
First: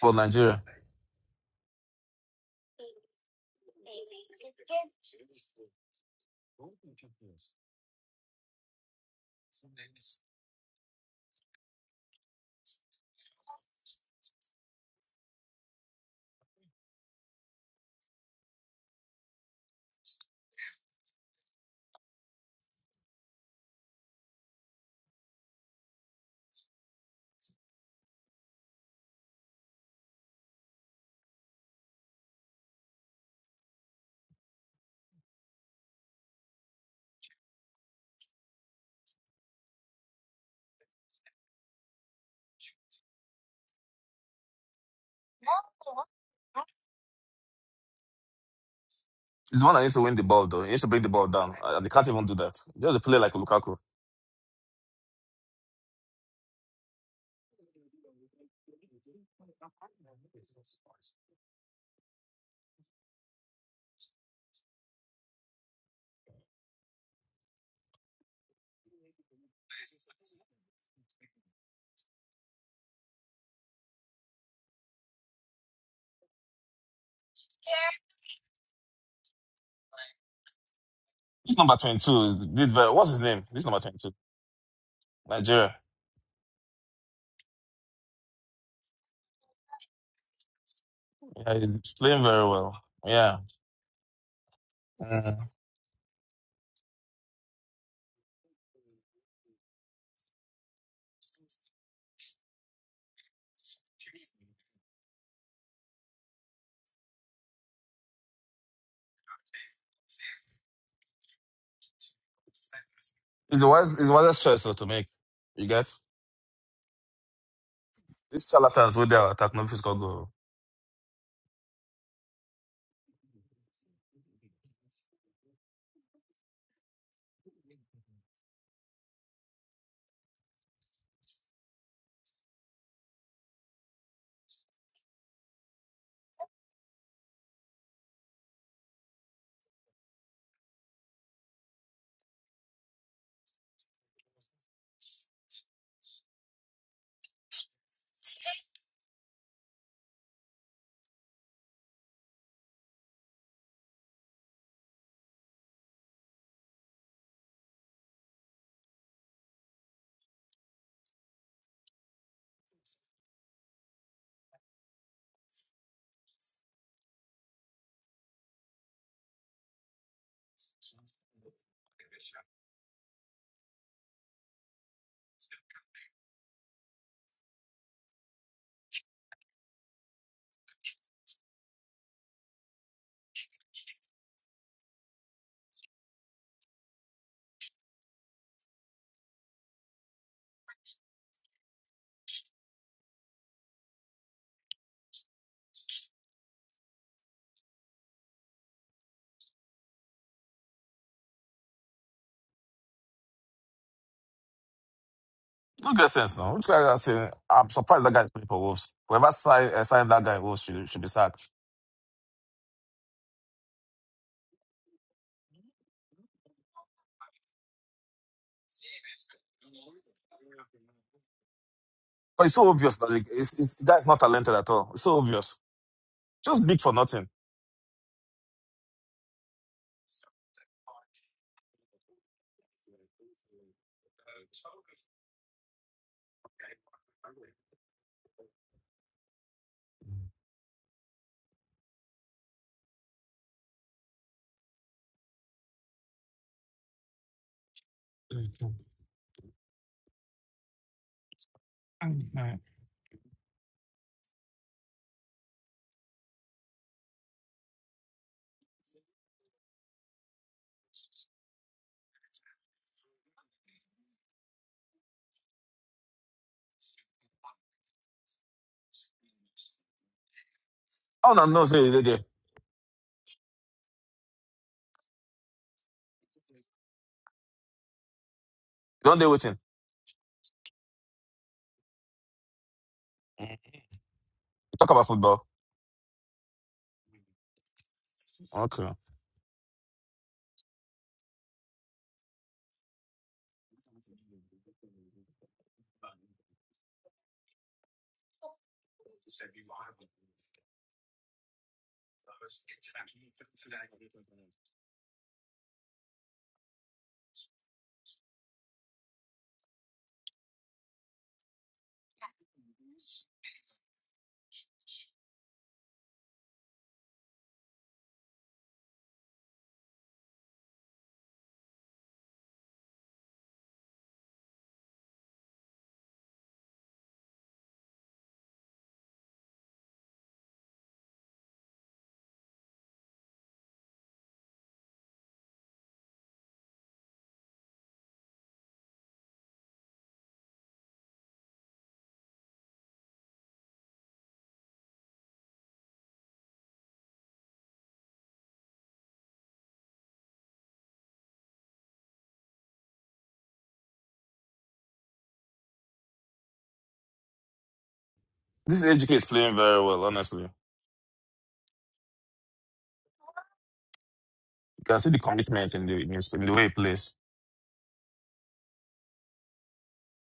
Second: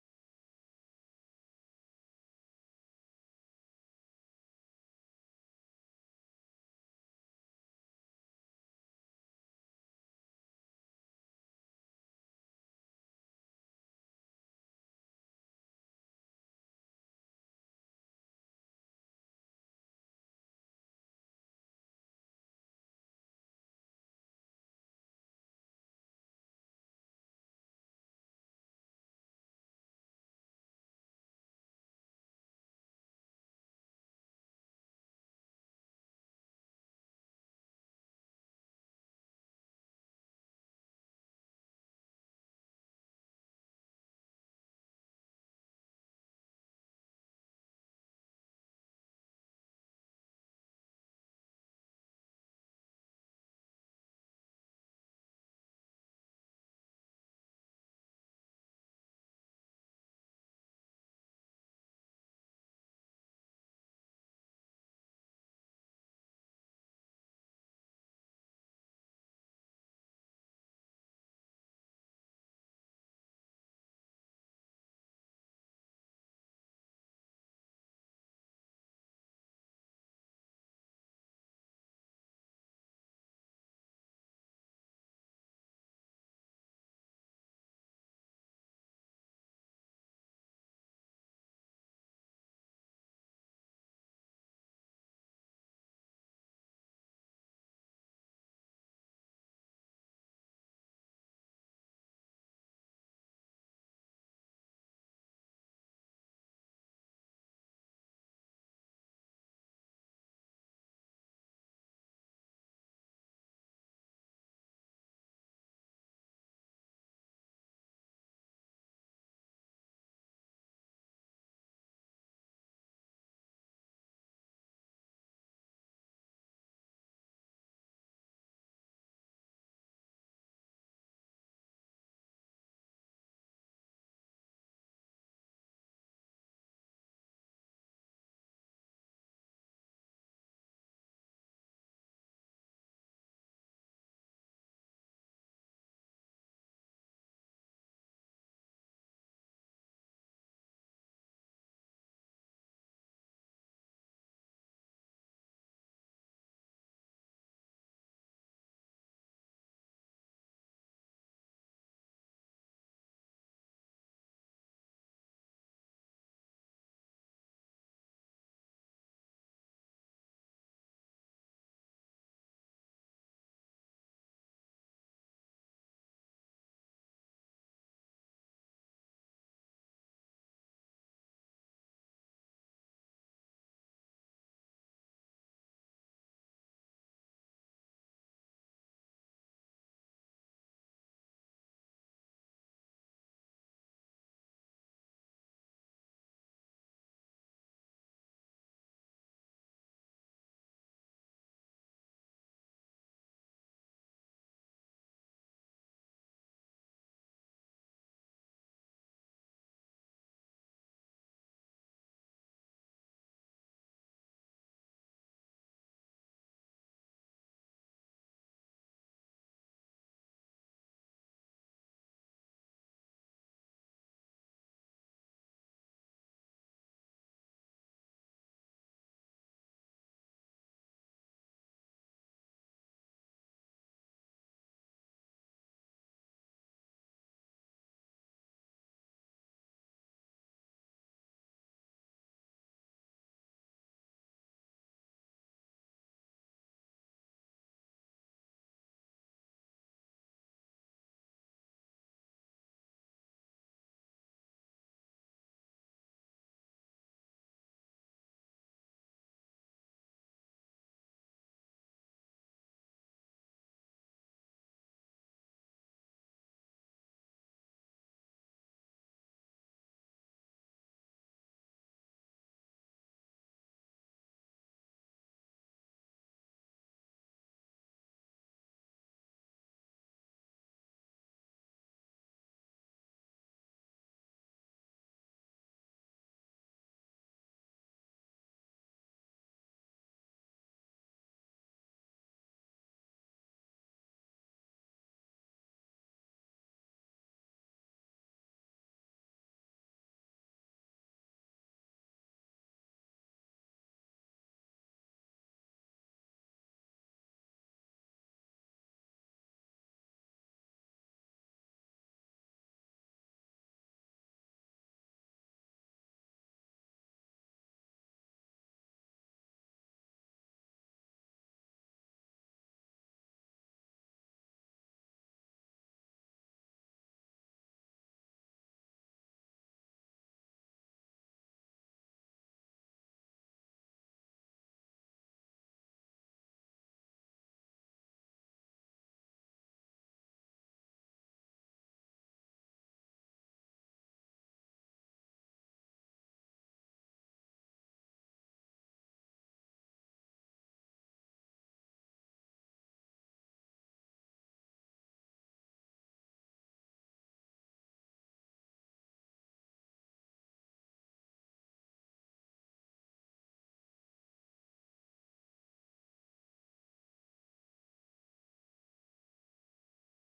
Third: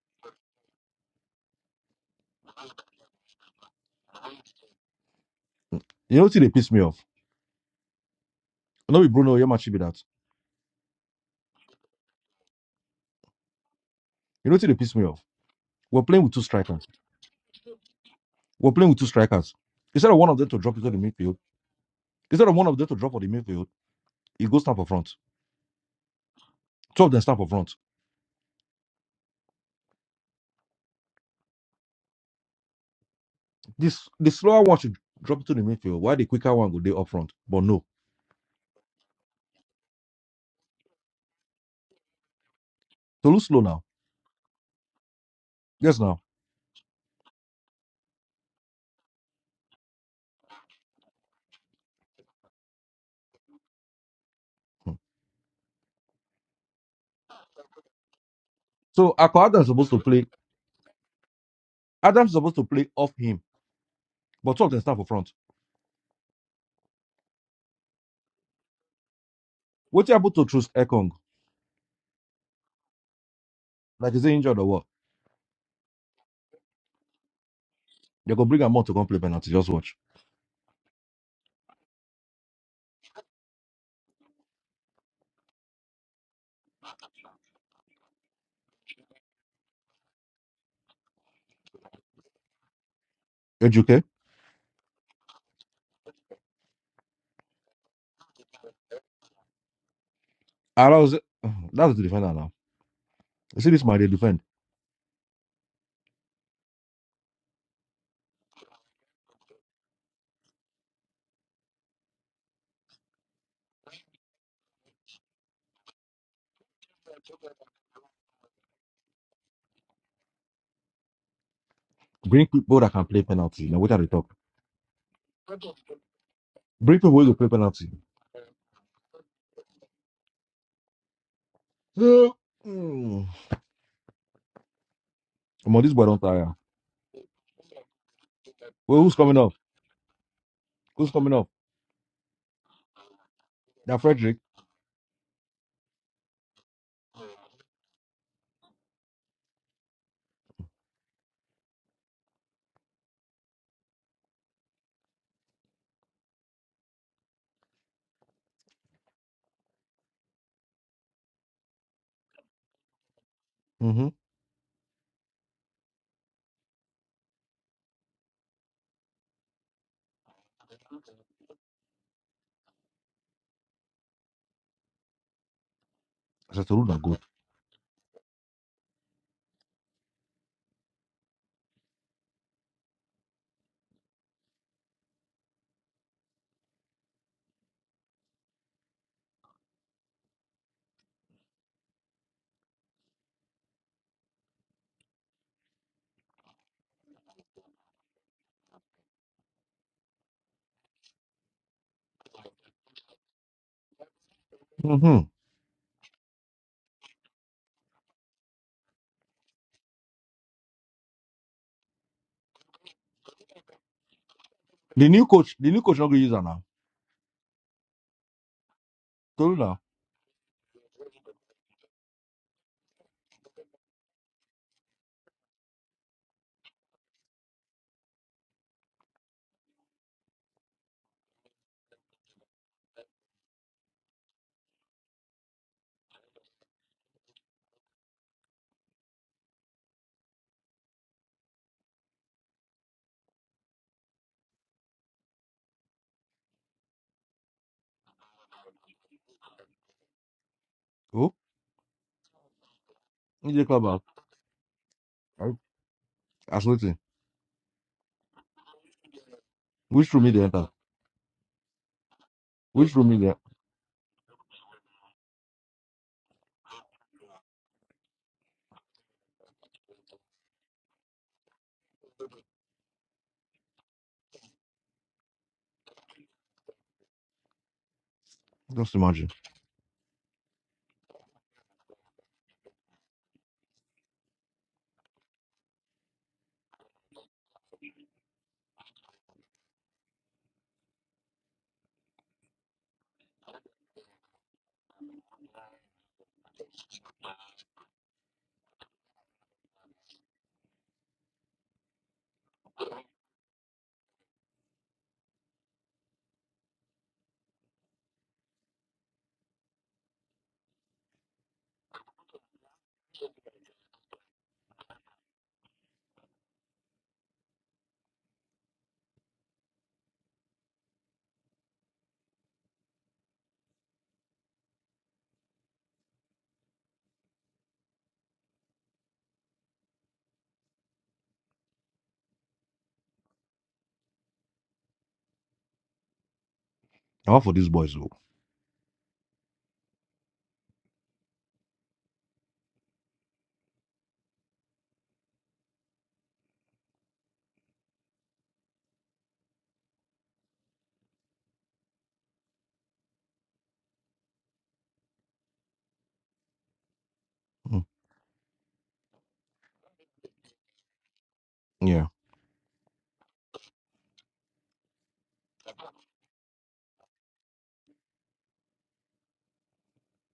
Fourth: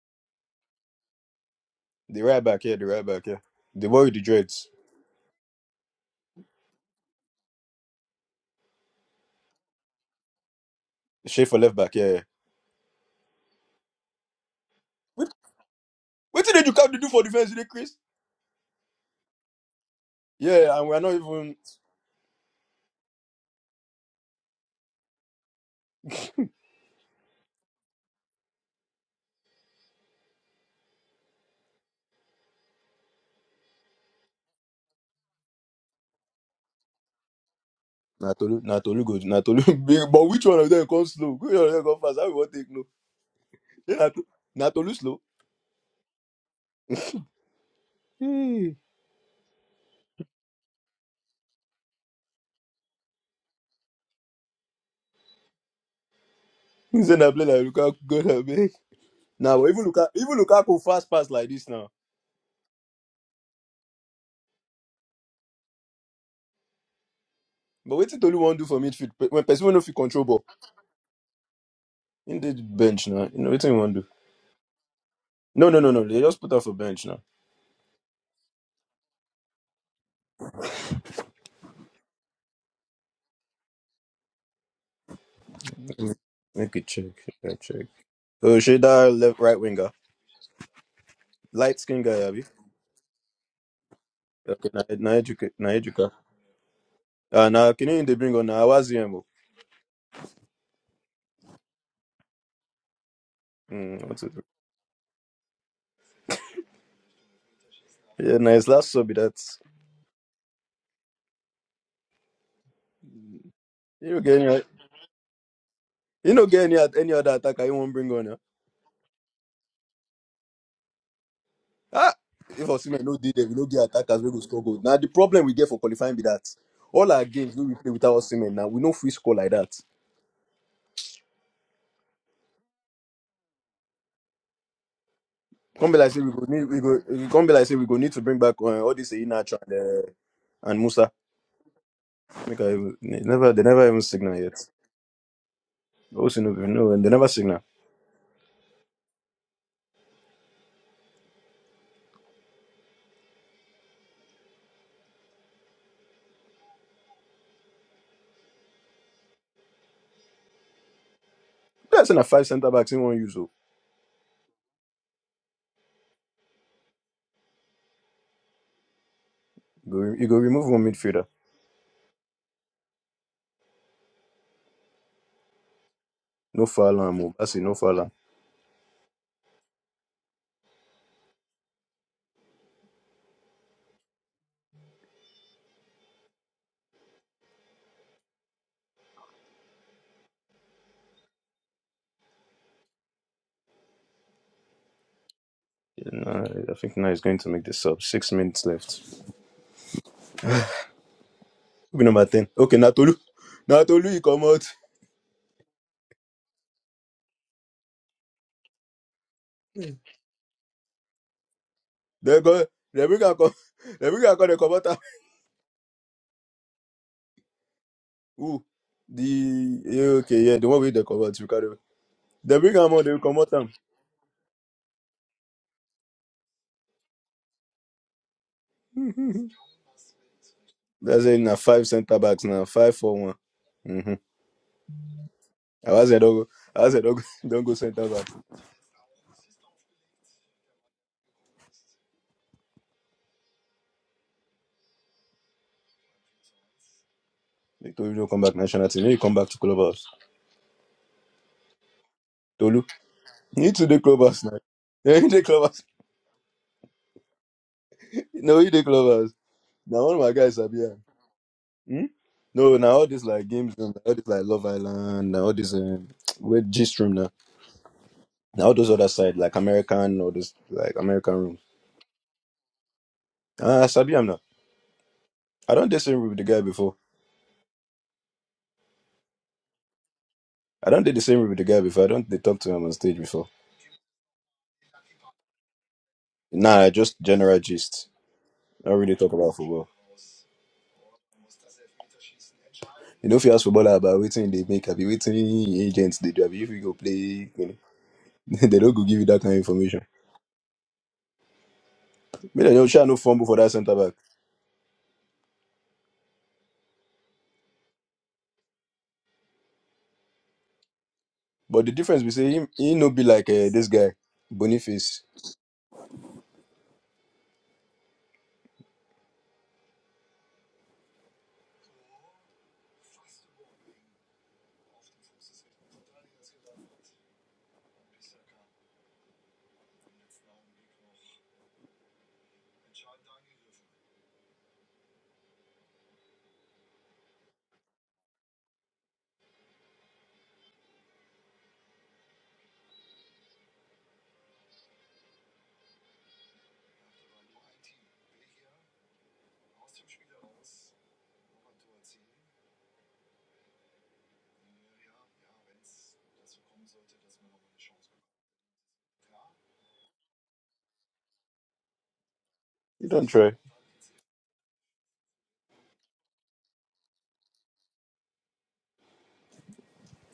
[SPEAKER 3] for Nigeria?
[SPEAKER 1] the right back. Yeah, the right back. Yeah, the boy with the dreads.
[SPEAKER 2] You know, till they piss me off. No, with Bruno, Yamachi be that.
[SPEAKER 1] Shape for left back. Yeah. yeah.
[SPEAKER 2] You know, till they piss me off.
[SPEAKER 1] What?
[SPEAKER 2] We're playing with two
[SPEAKER 1] What did you
[SPEAKER 2] strikers.
[SPEAKER 1] come to do for defense, today, Chris?
[SPEAKER 2] We're playing with two strikers. Instead of one of them to
[SPEAKER 1] Yeah,
[SPEAKER 2] drop
[SPEAKER 1] and
[SPEAKER 2] into the
[SPEAKER 1] we're not
[SPEAKER 2] midfield,
[SPEAKER 1] even.
[SPEAKER 2] instead of one of them to drop for the midfield, he goes stand for front. Two of them stand for front. This the slower one should drop into the midfield. Why the quicker one go day up front? But no.
[SPEAKER 1] Na Tolu, na Tolu go, na Tolu big. But which one of them come slow? Which one of them come fast? How we want take no?
[SPEAKER 2] To lose slow now.
[SPEAKER 1] Then Na Tolu, na Tolu slow.
[SPEAKER 2] Yes now.
[SPEAKER 1] Hmm.
[SPEAKER 3] He's the one that needs to win the ball though. He needs to bring the ball down. Uh, they can't even do that. Just a play like Lukaku.
[SPEAKER 2] Hmm.
[SPEAKER 1] He said na play like Lukaku. God I beg.
[SPEAKER 2] So Akko
[SPEAKER 1] Now
[SPEAKER 2] Adams
[SPEAKER 1] but
[SPEAKER 2] is
[SPEAKER 1] even
[SPEAKER 2] supposed to
[SPEAKER 1] Lukaku,
[SPEAKER 2] play.
[SPEAKER 1] even Lukaku fast pass like this now.
[SPEAKER 2] Adams is supposed to play off him, but two of them stand for front.
[SPEAKER 1] But what Tolu want do for midfield Pe- when person wey no fit
[SPEAKER 2] What
[SPEAKER 1] control
[SPEAKER 2] happened
[SPEAKER 1] ball?
[SPEAKER 2] to choose Ekong?
[SPEAKER 1] In the bench now. You know what he want do?
[SPEAKER 2] Like, is he injured or what?
[SPEAKER 1] No, no, no, no. They just put off a bench now.
[SPEAKER 2] They're going to bring him on to come play penalty. Just watch.
[SPEAKER 3] This number twenty-two is, did very. What's his name? This number twenty-two, Nigeria.
[SPEAKER 1] Mm. Make it check. Make check. Oh, Sheda left right winger,
[SPEAKER 3] Yeah, he's
[SPEAKER 1] light skin
[SPEAKER 3] playing
[SPEAKER 1] guy,
[SPEAKER 3] very
[SPEAKER 1] Abi.
[SPEAKER 3] well. Yeah,
[SPEAKER 2] Eduke.
[SPEAKER 1] Okay, na na Ejuka,
[SPEAKER 3] mm.
[SPEAKER 1] na educate. Ah, na Kini they bring on na Awaziem.
[SPEAKER 2] And I was, uh, that's the defender now. You see this man, they
[SPEAKER 1] Hmm.
[SPEAKER 2] defend.
[SPEAKER 1] Yeah, nice. Last sub be that.
[SPEAKER 3] he's the wise. It's the
[SPEAKER 1] You do get
[SPEAKER 3] wisest
[SPEAKER 1] any,
[SPEAKER 3] choice though, to make. You get
[SPEAKER 1] you do get any, any other attacker you won't bring on. Yeah?
[SPEAKER 3] these charlatans with their attack no fiscal goal.
[SPEAKER 1] Ah,
[SPEAKER 2] Bring
[SPEAKER 1] if
[SPEAKER 2] people that
[SPEAKER 1] Osimhen
[SPEAKER 2] can
[SPEAKER 1] no
[SPEAKER 2] play
[SPEAKER 1] did them, we no
[SPEAKER 2] penalty. Now,
[SPEAKER 1] get
[SPEAKER 2] what are they
[SPEAKER 1] attackers we
[SPEAKER 2] talk?
[SPEAKER 1] go score goal. Now the problem we get for qualifying be that
[SPEAKER 2] Bring
[SPEAKER 1] all
[SPEAKER 2] people
[SPEAKER 1] our
[SPEAKER 2] who can play
[SPEAKER 1] games wey we
[SPEAKER 2] penalty.
[SPEAKER 1] play without Osimhen now we no free score like that.
[SPEAKER 2] So, mm, come on,
[SPEAKER 1] Come
[SPEAKER 2] this
[SPEAKER 1] be
[SPEAKER 2] boy
[SPEAKER 1] like say
[SPEAKER 2] don't
[SPEAKER 1] we go
[SPEAKER 2] tire.
[SPEAKER 1] need we go we come be like say we go need to bring back uh, all
[SPEAKER 2] Well,
[SPEAKER 1] this
[SPEAKER 2] who's coming up?
[SPEAKER 1] Inacho and uh, and Musa.
[SPEAKER 2] Who's coming up?
[SPEAKER 1] Make I even- they never they never
[SPEAKER 2] That
[SPEAKER 1] even signal
[SPEAKER 2] Frederick.
[SPEAKER 1] yet. Also no no and they never signal. That's in a five centre backs in one use. oh.
[SPEAKER 2] Mm-hmm.
[SPEAKER 1] You go, you go remove one midfielder.
[SPEAKER 2] I
[SPEAKER 1] No
[SPEAKER 2] said,
[SPEAKER 1] foul
[SPEAKER 2] Toruna,
[SPEAKER 1] and
[SPEAKER 2] good.
[SPEAKER 1] move. That's No foul. No, I think now he's going to make the sub. Six minutes left. Rugby number 10. Okay, Natolu. Natolu, he come out.
[SPEAKER 2] Mm-hmm.
[SPEAKER 3] No good sense, no. Which guy is saying, I'm surprised that guy is playing for Wolves. Whoever signed, uh, signed that guy in Wolves should, should be sacked.
[SPEAKER 1] They go. They bring a come. They bring a come, they come out. am.
[SPEAKER 2] The new coach, the new coach not going to use her now.
[SPEAKER 1] Who?
[SPEAKER 2] Toruna.
[SPEAKER 1] The. yeah, Okay, yeah, the one with the come out. You carry.
[SPEAKER 3] But it's
[SPEAKER 1] They
[SPEAKER 3] so
[SPEAKER 1] bring him
[SPEAKER 3] obvious
[SPEAKER 1] out,
[SPEAKER 3] that
[SPEAKER 1] they
[SPEAKER 3] like,
[SPEAKER 1] come out.
[SPEAKER 3] it's,
[SPEAKER 1] am.
[SPEAKER 3] it's, the guy's not talented at all. It's so obvious. Just big for nothing.
[SPEAKER 1] That's it. Now five centre backs now. Five for one. Mm-hmm. I was don't go. I was don't go, don't go centre back. They told you don't come back national team. You come back to clubhouse.
[SPEAKER 2] Oh,
[SPEAKER 1] Tolu,
[SPEAKER 2] in
[SPEAKER 1] you
[SPEAKER 2] the
[SPEAKER 1] need to
[SPEAKER 2] club
[SPEAKER 1] the
[SPEAKER 2] out.
[SPEAKER 1] clubhouse now. You need the clubhouse.
[SPEAKER 2] Absolutely.
[SPEAKER 1] No, you the clubhouse. Now
[SPEAKER 2] Which
[SPEAKER 1] one of
[SPEAKER 2] room
[SPEAKER 1] my
[SPEAKER 2] he dey
[SPEAKER 1] guys are
[SPEAKER 2] enter?
[SPEAKER 1] here. Hmm? No, now
[SPEAKER 2] Which
[SPEAKER 1] all
[SPEAKER 2] room he
[SPEAKER 1] these
[SPEAKER 2] dey?
[SPEAKER 1] like games, and all this like Love Island, now all this um, where G room now, now all those other side like American all this like
[SPEAKER 3] I
[SPEAKER 1] American
[SPEAKER 3] don't
[SPEAKER 1] room.
[SPEAKER 3] know, say they there.
[SPEAKER 1] Ah, Sabi, I'm not. I don't did same room with the guy before.
[SPEAKER 2] Just
[SPEAKER 3] Don't they
[SPEAKER 2] imagine.
[SPEAKER 3] waiting?
[SPEAKER 1] I don't did the same room with the guy before. I don't they talk to him on stage before.
[SPEAKER 3] Mm. Talk about football.
[SPEAKER 1] Nah, just general gist.
[SPEAKER 3] Okay.
[SPEAKER 1] I don't really talk about football. You know, if you ask footballer about waiting, they make happy waiting agents they do. Abi, If you go play, you know, they don't go give you that kind of information. Me, they don't share no fumble for that centre back. But the difference we say him, he no be like uh, this guy Boniface.
[SPEAKER 2] I want for these boys, though. Mm,
[SPEAKER 3] This AGK is playing very well, honestly. You
[SPEAKER 2] yeah.
[SPEAKER 1] You don't try.
[SPEAKER 3] can see the commitment in the, in his- in the way he plays.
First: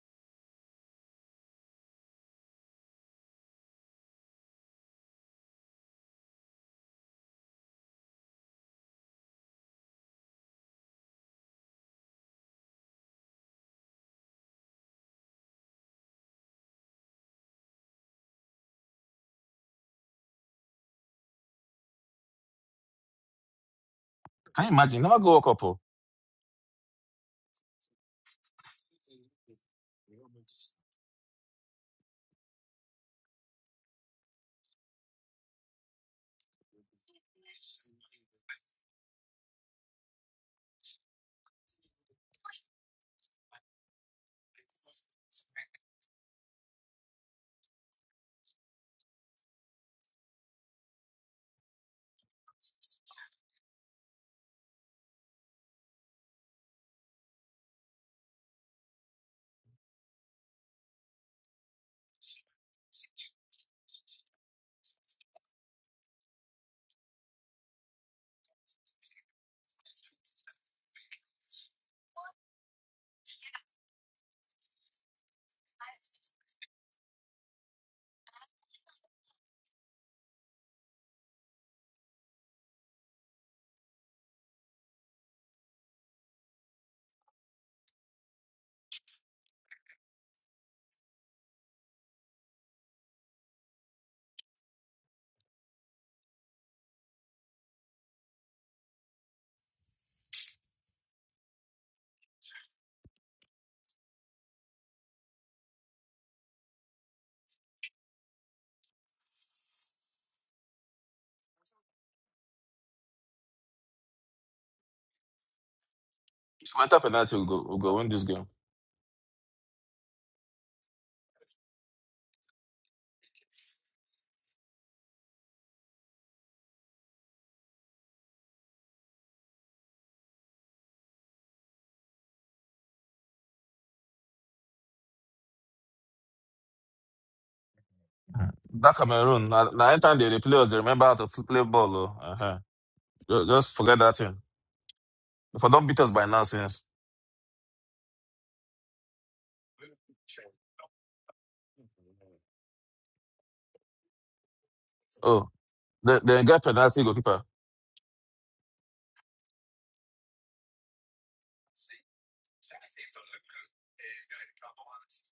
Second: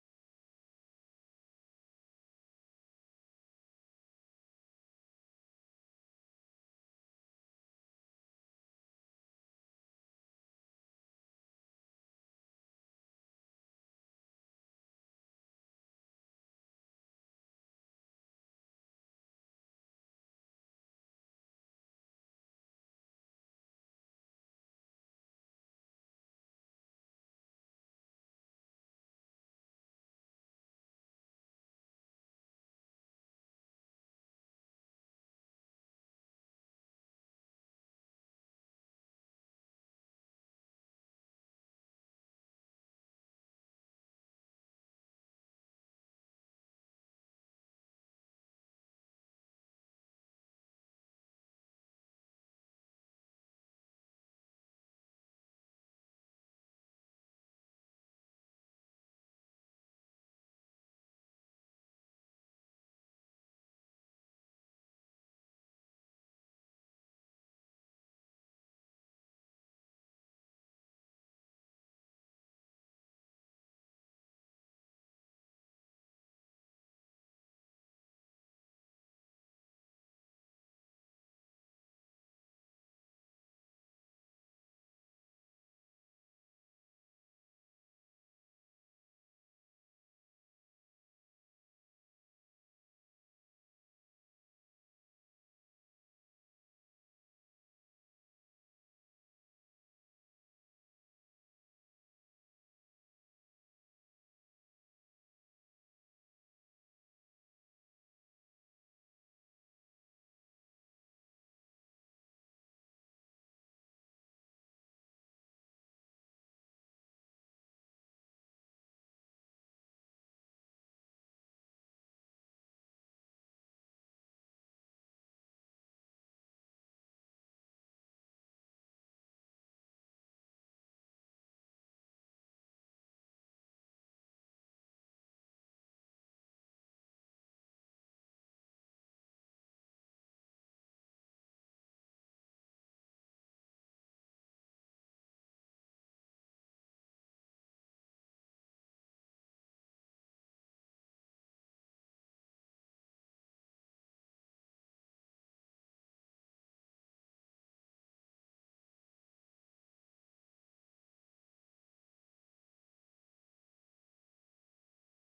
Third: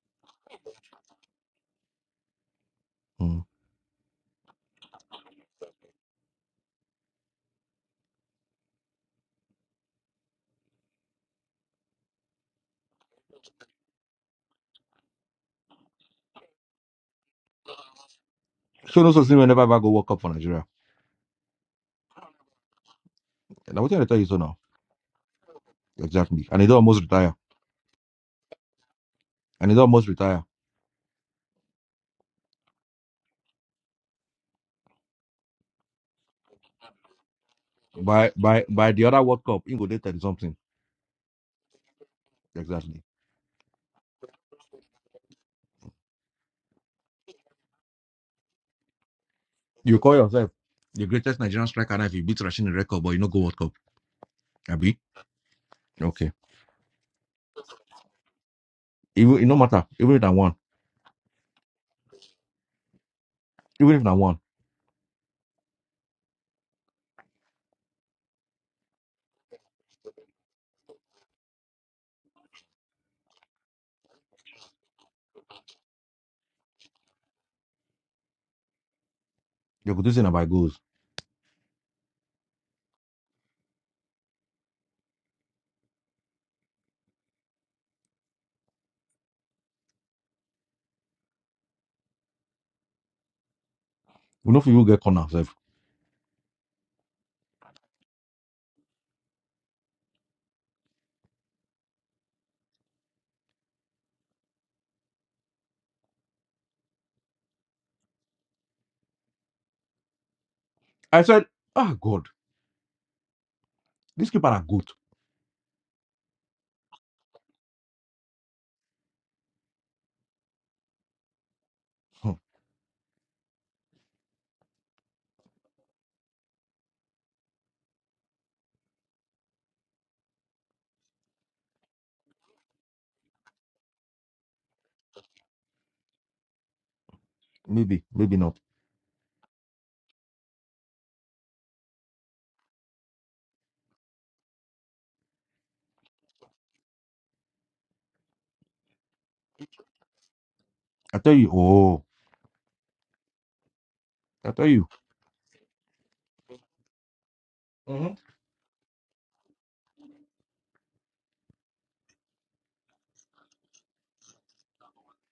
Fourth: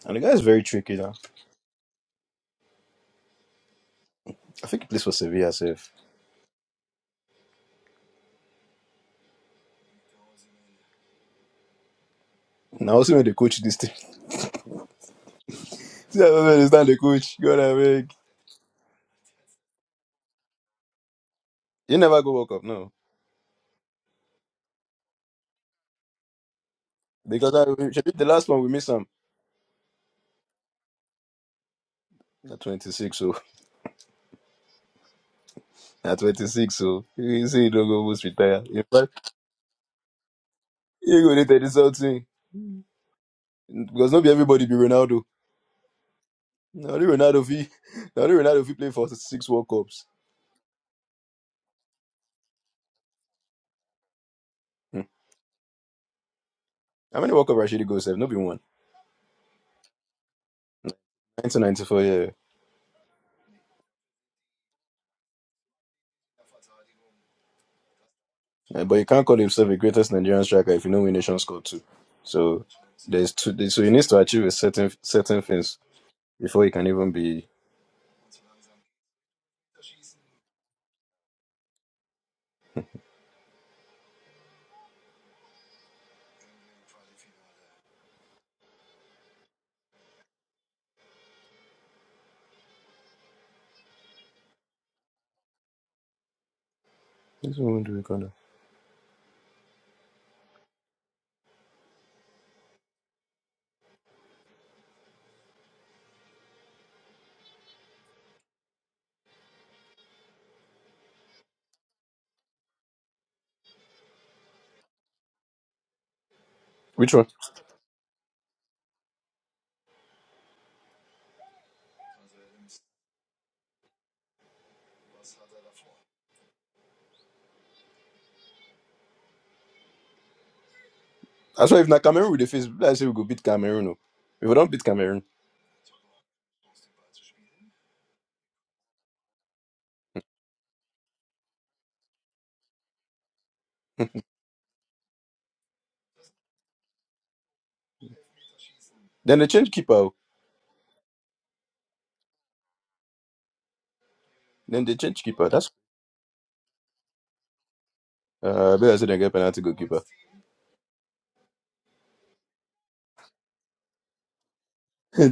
[SPEAKER 1] And the guy is very tricky now.
[SPEAKER 2] Mm.
[SPEAKER 1] I think he plays for Sevilla safe. Now also when they coach this team, See, I don't understand the coach. God I beg.
[SPEAKER 2] So no such thing whenever I go work up for Nigeria.
[SPEAKER 1] You never go World Cup, no.
[SPEAKER 2] eh, Now what I tell you so now
[SPEAKER 3] Can you imagine? Never go a couple.
[SPEAKER 2] exactly, and he don almost retire,
[SPEAKER 1] Because I Shebi, the last one we missed him.
[SPEAKER 2] and he don almost retire.
[SPEAKER 1] At twenty six, so at twenty six, so you see, you don't go almost
[SPEAKER 2] By
[SPEAKER 1] retire.
[SPEAKER 2] by
[SPEAKER 1] In
[SPEAKER 2] by the
[SPEAKER 1] fact,
[SPEAKER 2] other World Cup, he go dey thirty something
[SPEAKER 1] you go later this whole thing
[SPEAKER 2] exactly.
[SPEAKER 1] because not be everybody be Ronaldo. Now the Ronaldo fee, now the Ronaldo fee play for six World
[SPEAKER 2] You
[SPEAKER 1] Cups.
[SPEAKER 2] call yourself the greatest Nigerian striker now if you beat Rashin in record, but you no go World Cup. Abi
[SPEAKER 1] Hmm.
[SPEAKER 2] okay.
[SPEAKER 1] How many World Cup actually goes have? Not be one.
[SPEAKER 2] Even it no matter. Even if I won,
[SPEAKER 1] Nineteen ninety four, yeah.
[SPEAKER 2] even if I won,
[SPEAKER 1] Uh, but you can't call himself the greatest Nigerian striker if you know win Nations Cup too. So there's two. there- So he needs to achieve a certain certain things before he can even be.
[SPEAKER 2] you go do something about goals. We no fit even get corner sef.
[SPEAKER 1] Which one do we call that?
[SPEAKER 2] I said, ah God, this keeper are good.
[SPEAKER 3] If we enter
[SPEAKER 1] Which one?
[SPEAKER 3] penalty, we'll go, we'll go win this game.
[SPEAKER 2] Hmm,
[SPEAKER 1] That's why if na Cameroon we dey face, let's say we go beat Cameroon. oh. If we don't beat Cameroon,
[SPEAKER 2] maybe maybe
[SPEAKER 3] Mm.
[SPEAKER 2] not.
[SPEAKER 3] That Cameroon, now, now anytime they, they play us, they remember how to f- play ball. oh. Uh-huh. Ju- Just forget that thing. If I don't beat us by nonsense.
[SPEAKER 1] then they change keeper. oh.
[SPEAKER 2] I tell you, oh, I tell
[SPEAKER 1] Then
[SPEAKER 2] you.
[SPEAKER 1] they change keeper.
[SPEAKER 3] Oh,
[SPEAKER 1] That's
[SPEAKER 3] the the guy penalty goalkeeper.
[SPEAKER 2] Mm-hmm.
[SPEAKER 1] uh, I better say they get penalty goalkeeper.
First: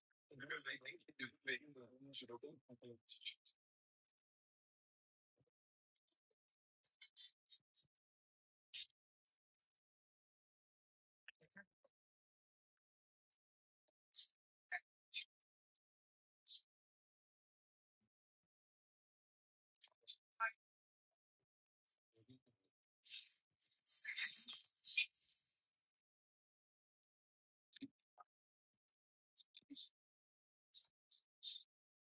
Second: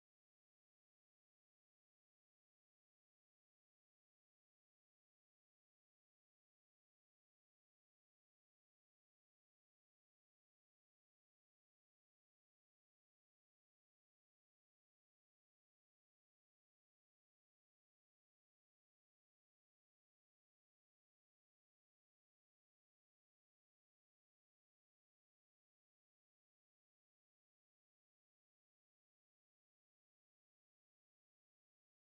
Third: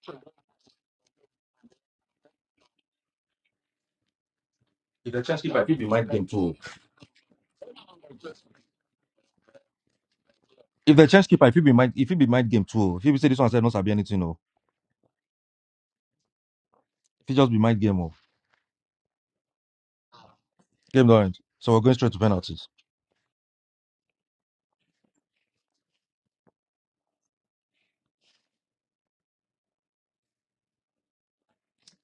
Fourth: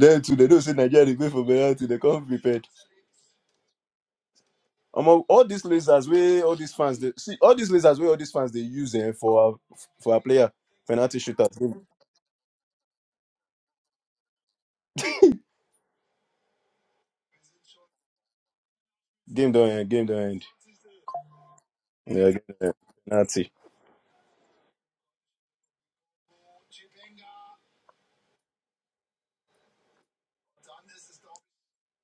[SPEAKER 1] then too, they don't say Nigeria they go for penalty. They come prepared.
[SPEAKER 2] If the
[SPEAKER 1] Among
[SPEAKER 2] chance
[SPEAKER 1] all
[SPEAKER 2] keeper,
[SPEAKER 1] these
[SPEAKER 2] I fit be
[SPEAKER 1] lasers,
[SPEAKER 2] mind game
[SPEAKER 1] way
[SPEAKER 2] too.
[SPEAKER 1] all these fans, they see all these lasers, way all these fans they use eh, for our, for our player
[SPEAKER 2] If the
[SPEAKER 1] penalty
[SPEAKER 2] chess keeper, if it be
[SPEAKER 1] shooters.
[SPEAKER 2] mind, if it be mind game too, oh. if it say this one said not sabi anything, no, if it just be mind game, oh,
[SPEAKER 1] Game don't end. Game don't end.
[SPEAKER 2] game don't end. So we're going straight
[SPEAKER 1] Yeah,
[SPEAKER 2] to
[SPEAKER 1] game don't
[SPEAKER 2] penalties.
[SPEAKER 1] end. Penalty.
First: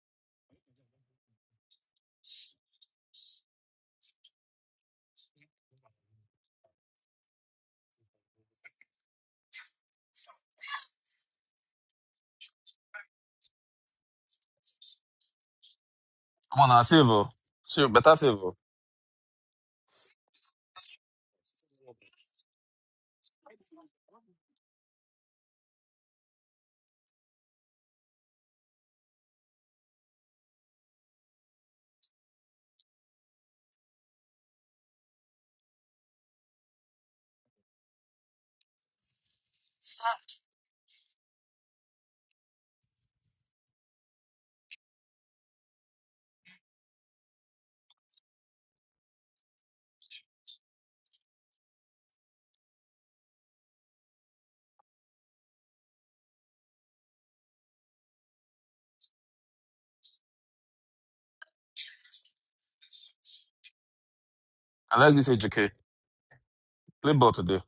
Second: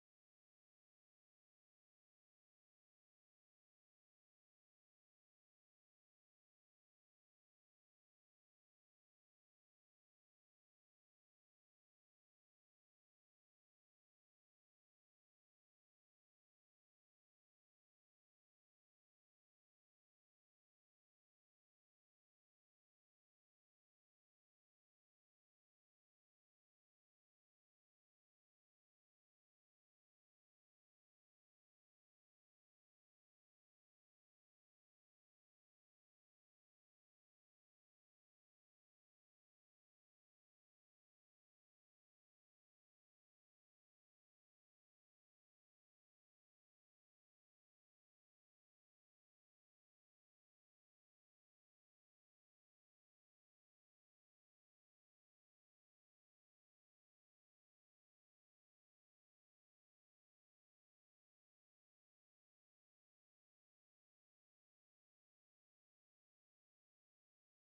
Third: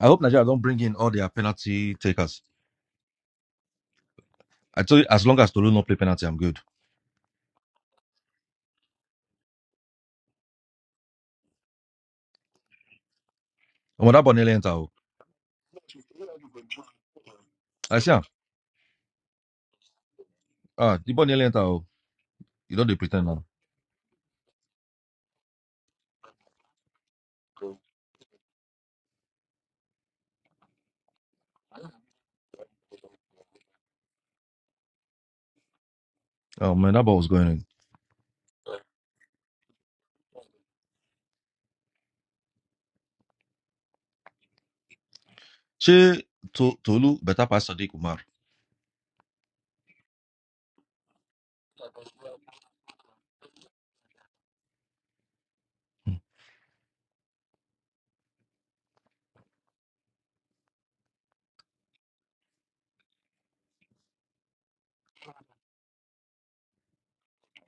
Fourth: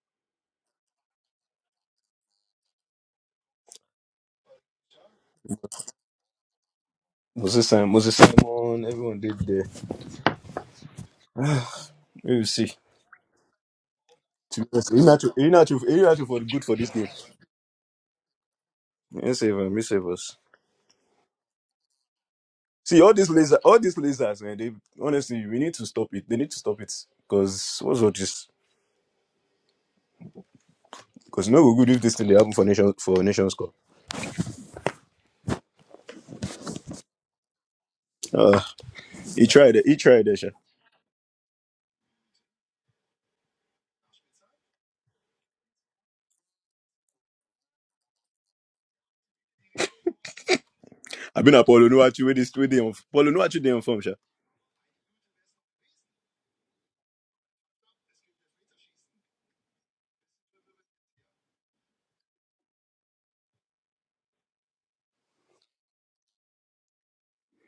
[SPEAKER 2] I hope Nigeria don't bring in all their penalty takers. I tell you, as long as Tolu not play penalty, I'm good.
[SPEAKER 1] Moses Simon, Moses Simon, everyone did there. We will see.
[SPEAKER 2] And when that ball nearly
[SPEAKER 1] To be
[SPEAKER 2] enter, oh,
[SPEAKER 1] honest, Iheanacho Iheanacho- Iheanacho for
[SPEAKER 3] Come
[SPEAKER 1] good
[SPEAKER 3] on,
[SPEAKER 1] for
[SPEAKER 3] now,
[SPEAKER 1] this
[SPEAKER 3] save.
[SPEAKER 1] game.
[SPEAKER 3] oh. Sure,
[SPEAKER 2] I see
[SPEAKER 3] better
[SPEAKER 2] am.
[SPEAKER 3] save. oh.
[SPEAKER 1] Me save us. Me save us.
[SPEAKER 2] Ah, the ball nearly enter, oh, you don't dey
[SPEAKER 1] See all
[SPEAKER 2] pretend
[SPEAKER 1] these
[SPEAKER 2] now.
[SPEAKER 1] lasers, all these lasers, man. They honestly, we need to stop it. They need to stop it because what's all this? Because no go good if this thing they happen for nation for nations cup.
[SPEAKER 2] Oh man, that ball was going in.
[SPEAKER 1] Uh, he tried it. He tried it. Sha.
[SPEAKER 2] She to, Tolu better pass Sadiq Umar.
[SPEAKER 1] I've been at Paulo Nuachu with this with them. Paulo Nuachu they on form, sha.
[SPEAKER 3] I like this AJK. Play ball today.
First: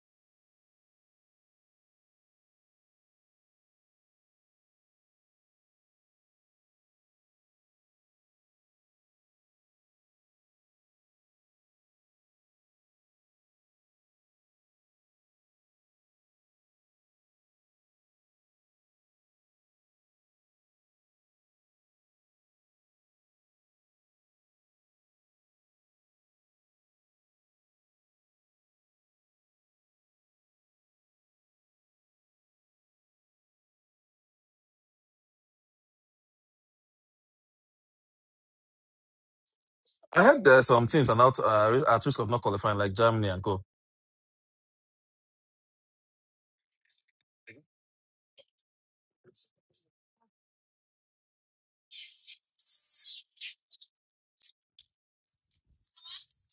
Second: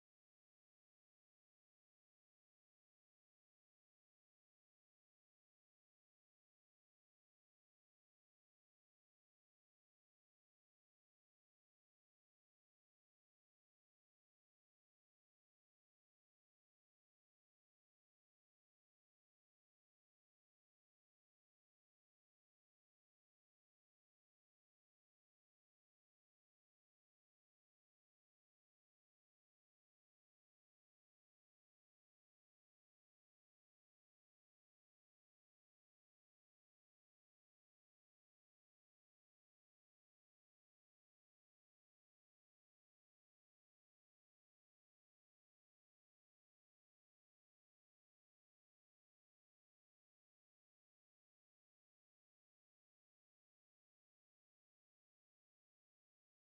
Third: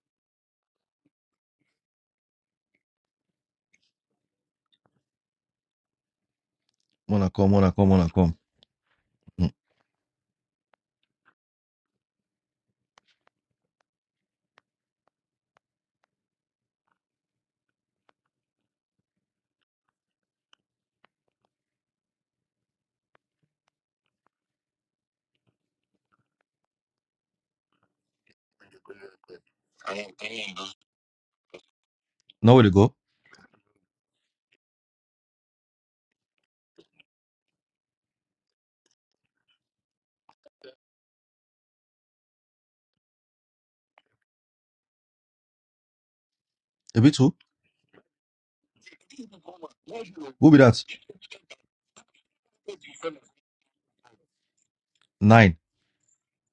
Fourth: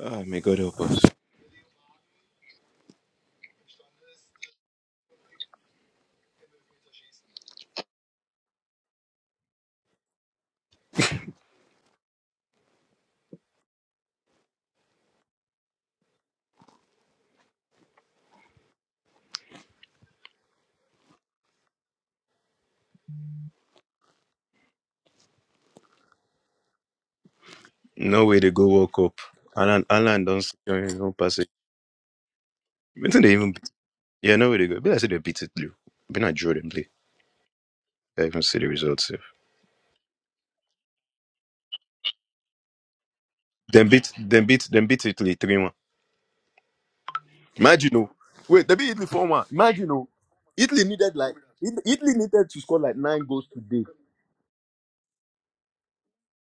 [SPEAKER 1] Ah, may God help us.
[SPEAKER 2] Wanna come, wanna come, wanna come. Mm.
[SPEAKER 1] No way they go World Cup. Alan, Alan don't join. Don't pass it.
[SPEAKER 2] Now where they go?
[SPEAKER 1] I think they even beat, yeah, no way they go. But I said they beat Italy. Been a draw them play. I even see the results. Sef.
[SPEAKER 3] I heard there are some teams are now uh, at risk of not qualifying, like Germany and Co.
[SPEAKER 1] Them beat them beat them beat Italy three one.
[SPEAKER 2] A bit two.
[SPEAKER 1] Imagine oh. Wait, they beat Italy four one. Imagine oh.
[SPEAKER 2] Who be that?
[SPEAKER 1] Italy needed like It- Italy needed to score like nine goals today.
[SPEAKER 2] Nine.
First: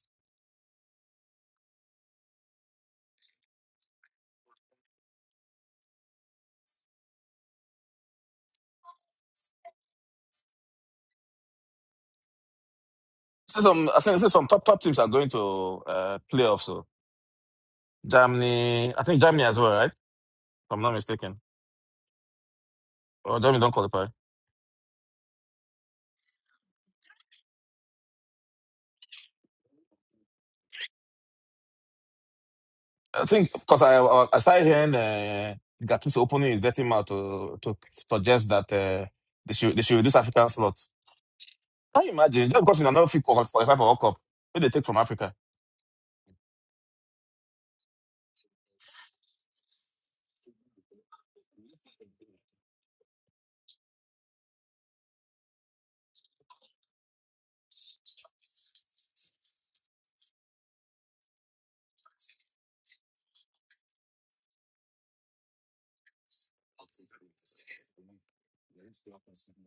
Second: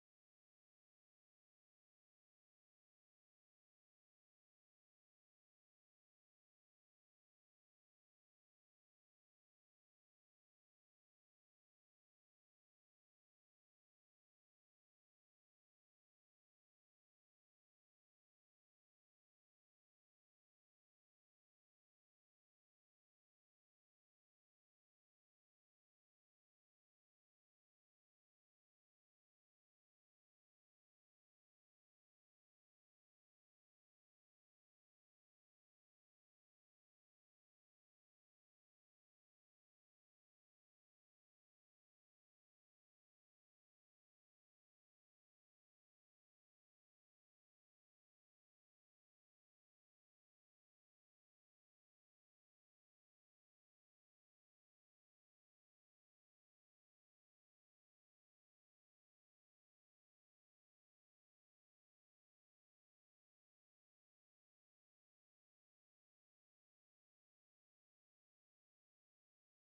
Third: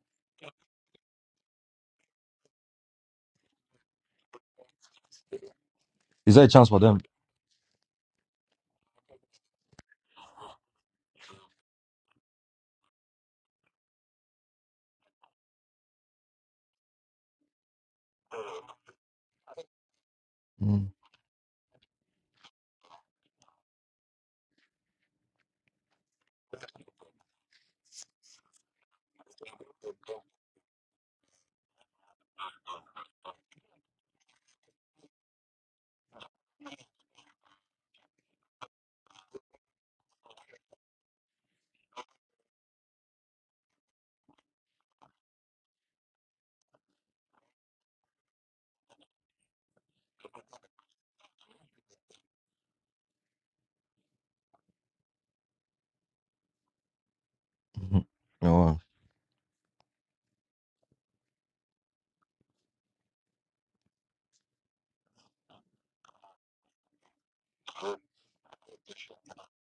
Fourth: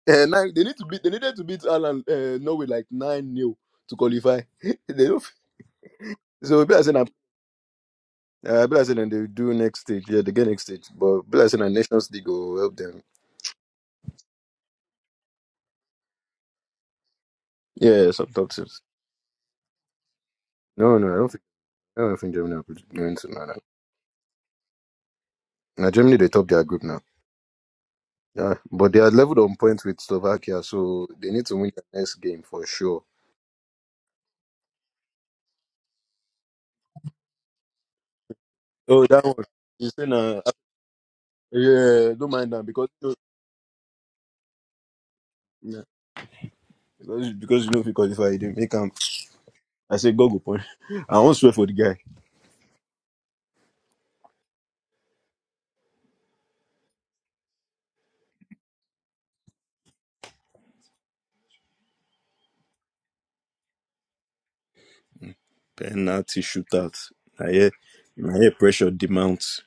[SPEAKER 1] Uh, nine, they need to beat they needed to beat Ireland uh, Norway like nine nil to qualify. they don't,
[SPEAKER 2] Is there a
[SPEAKER 1] so
[SPEAKER 2] chance for
[SPEAKER 1] Blessing
[SPEAKER 2] them?
[SPEAKER 1] and uh, Blessing and they do next stage. Yeah, they get next stage. But Blessing and Nations League will help them.
[SPEAKER 3] See some, I think see some top top teams are going to uh, playoffs. So
[SPEAKER 1] Yeah, some top teams.
[SPEAKER 3] Germany, I think Germany as well, right? If I'm
[SPEAKER 2] Mm.
[SPEAKER 3] not
[SPEAKER 1] No, no, I don't
[SPEAKER 3] mistaken.
[SPEAKER 1] think I don't think Germany are going
[SPEAKER 3] Or
[SPEAKER 1] to.
[SPEAKER 3] Germany don't qualify.
[SPEAKER 1] Now Germany they top their group now. Yeah, but they are leveled on points with Slovakia, so they need to win the next game for sure.
[SPEAKER 3] I think because I I I started hearing uh, Gattuso opening his dirty mouth to to suggest that
[SPEAKER 1] Oh,
[SPEAKER 3] uh,
[SPEAKER 1] that one.
[SPEAKER 3] they should they
[SPEAKER 1] You
[SPEAKER 3] should
[SPEAKER 1] say
[SPEAKER 3] reduce
[SPEAKER 1] now,
[SPEAKER 3] African slots. Can you
[SPEAKER 1] yeah, don't
[SPEAKER 3] imagine?
[SPEAKER 1] mind
[SPEAKER 3] Just
[SPEAKER 1] that
[SPEAKER 3] because in
[SPEAKER 1] because
[SPEAKER 3] another
[SPEAKER 1] you
[SPEAKER 3] FIFA qualify for World Cup, where they take from Africa.
[SPEAKER 1] know, yeah, because because you know if you qualify, you dey make him. I say go go point. I won't swear for the guy.
[SPEAKER 2] Mhm. Oh, wow.
[SPEAKER 1] Mm. Penalty shootout. I hear, I hear pressure demands.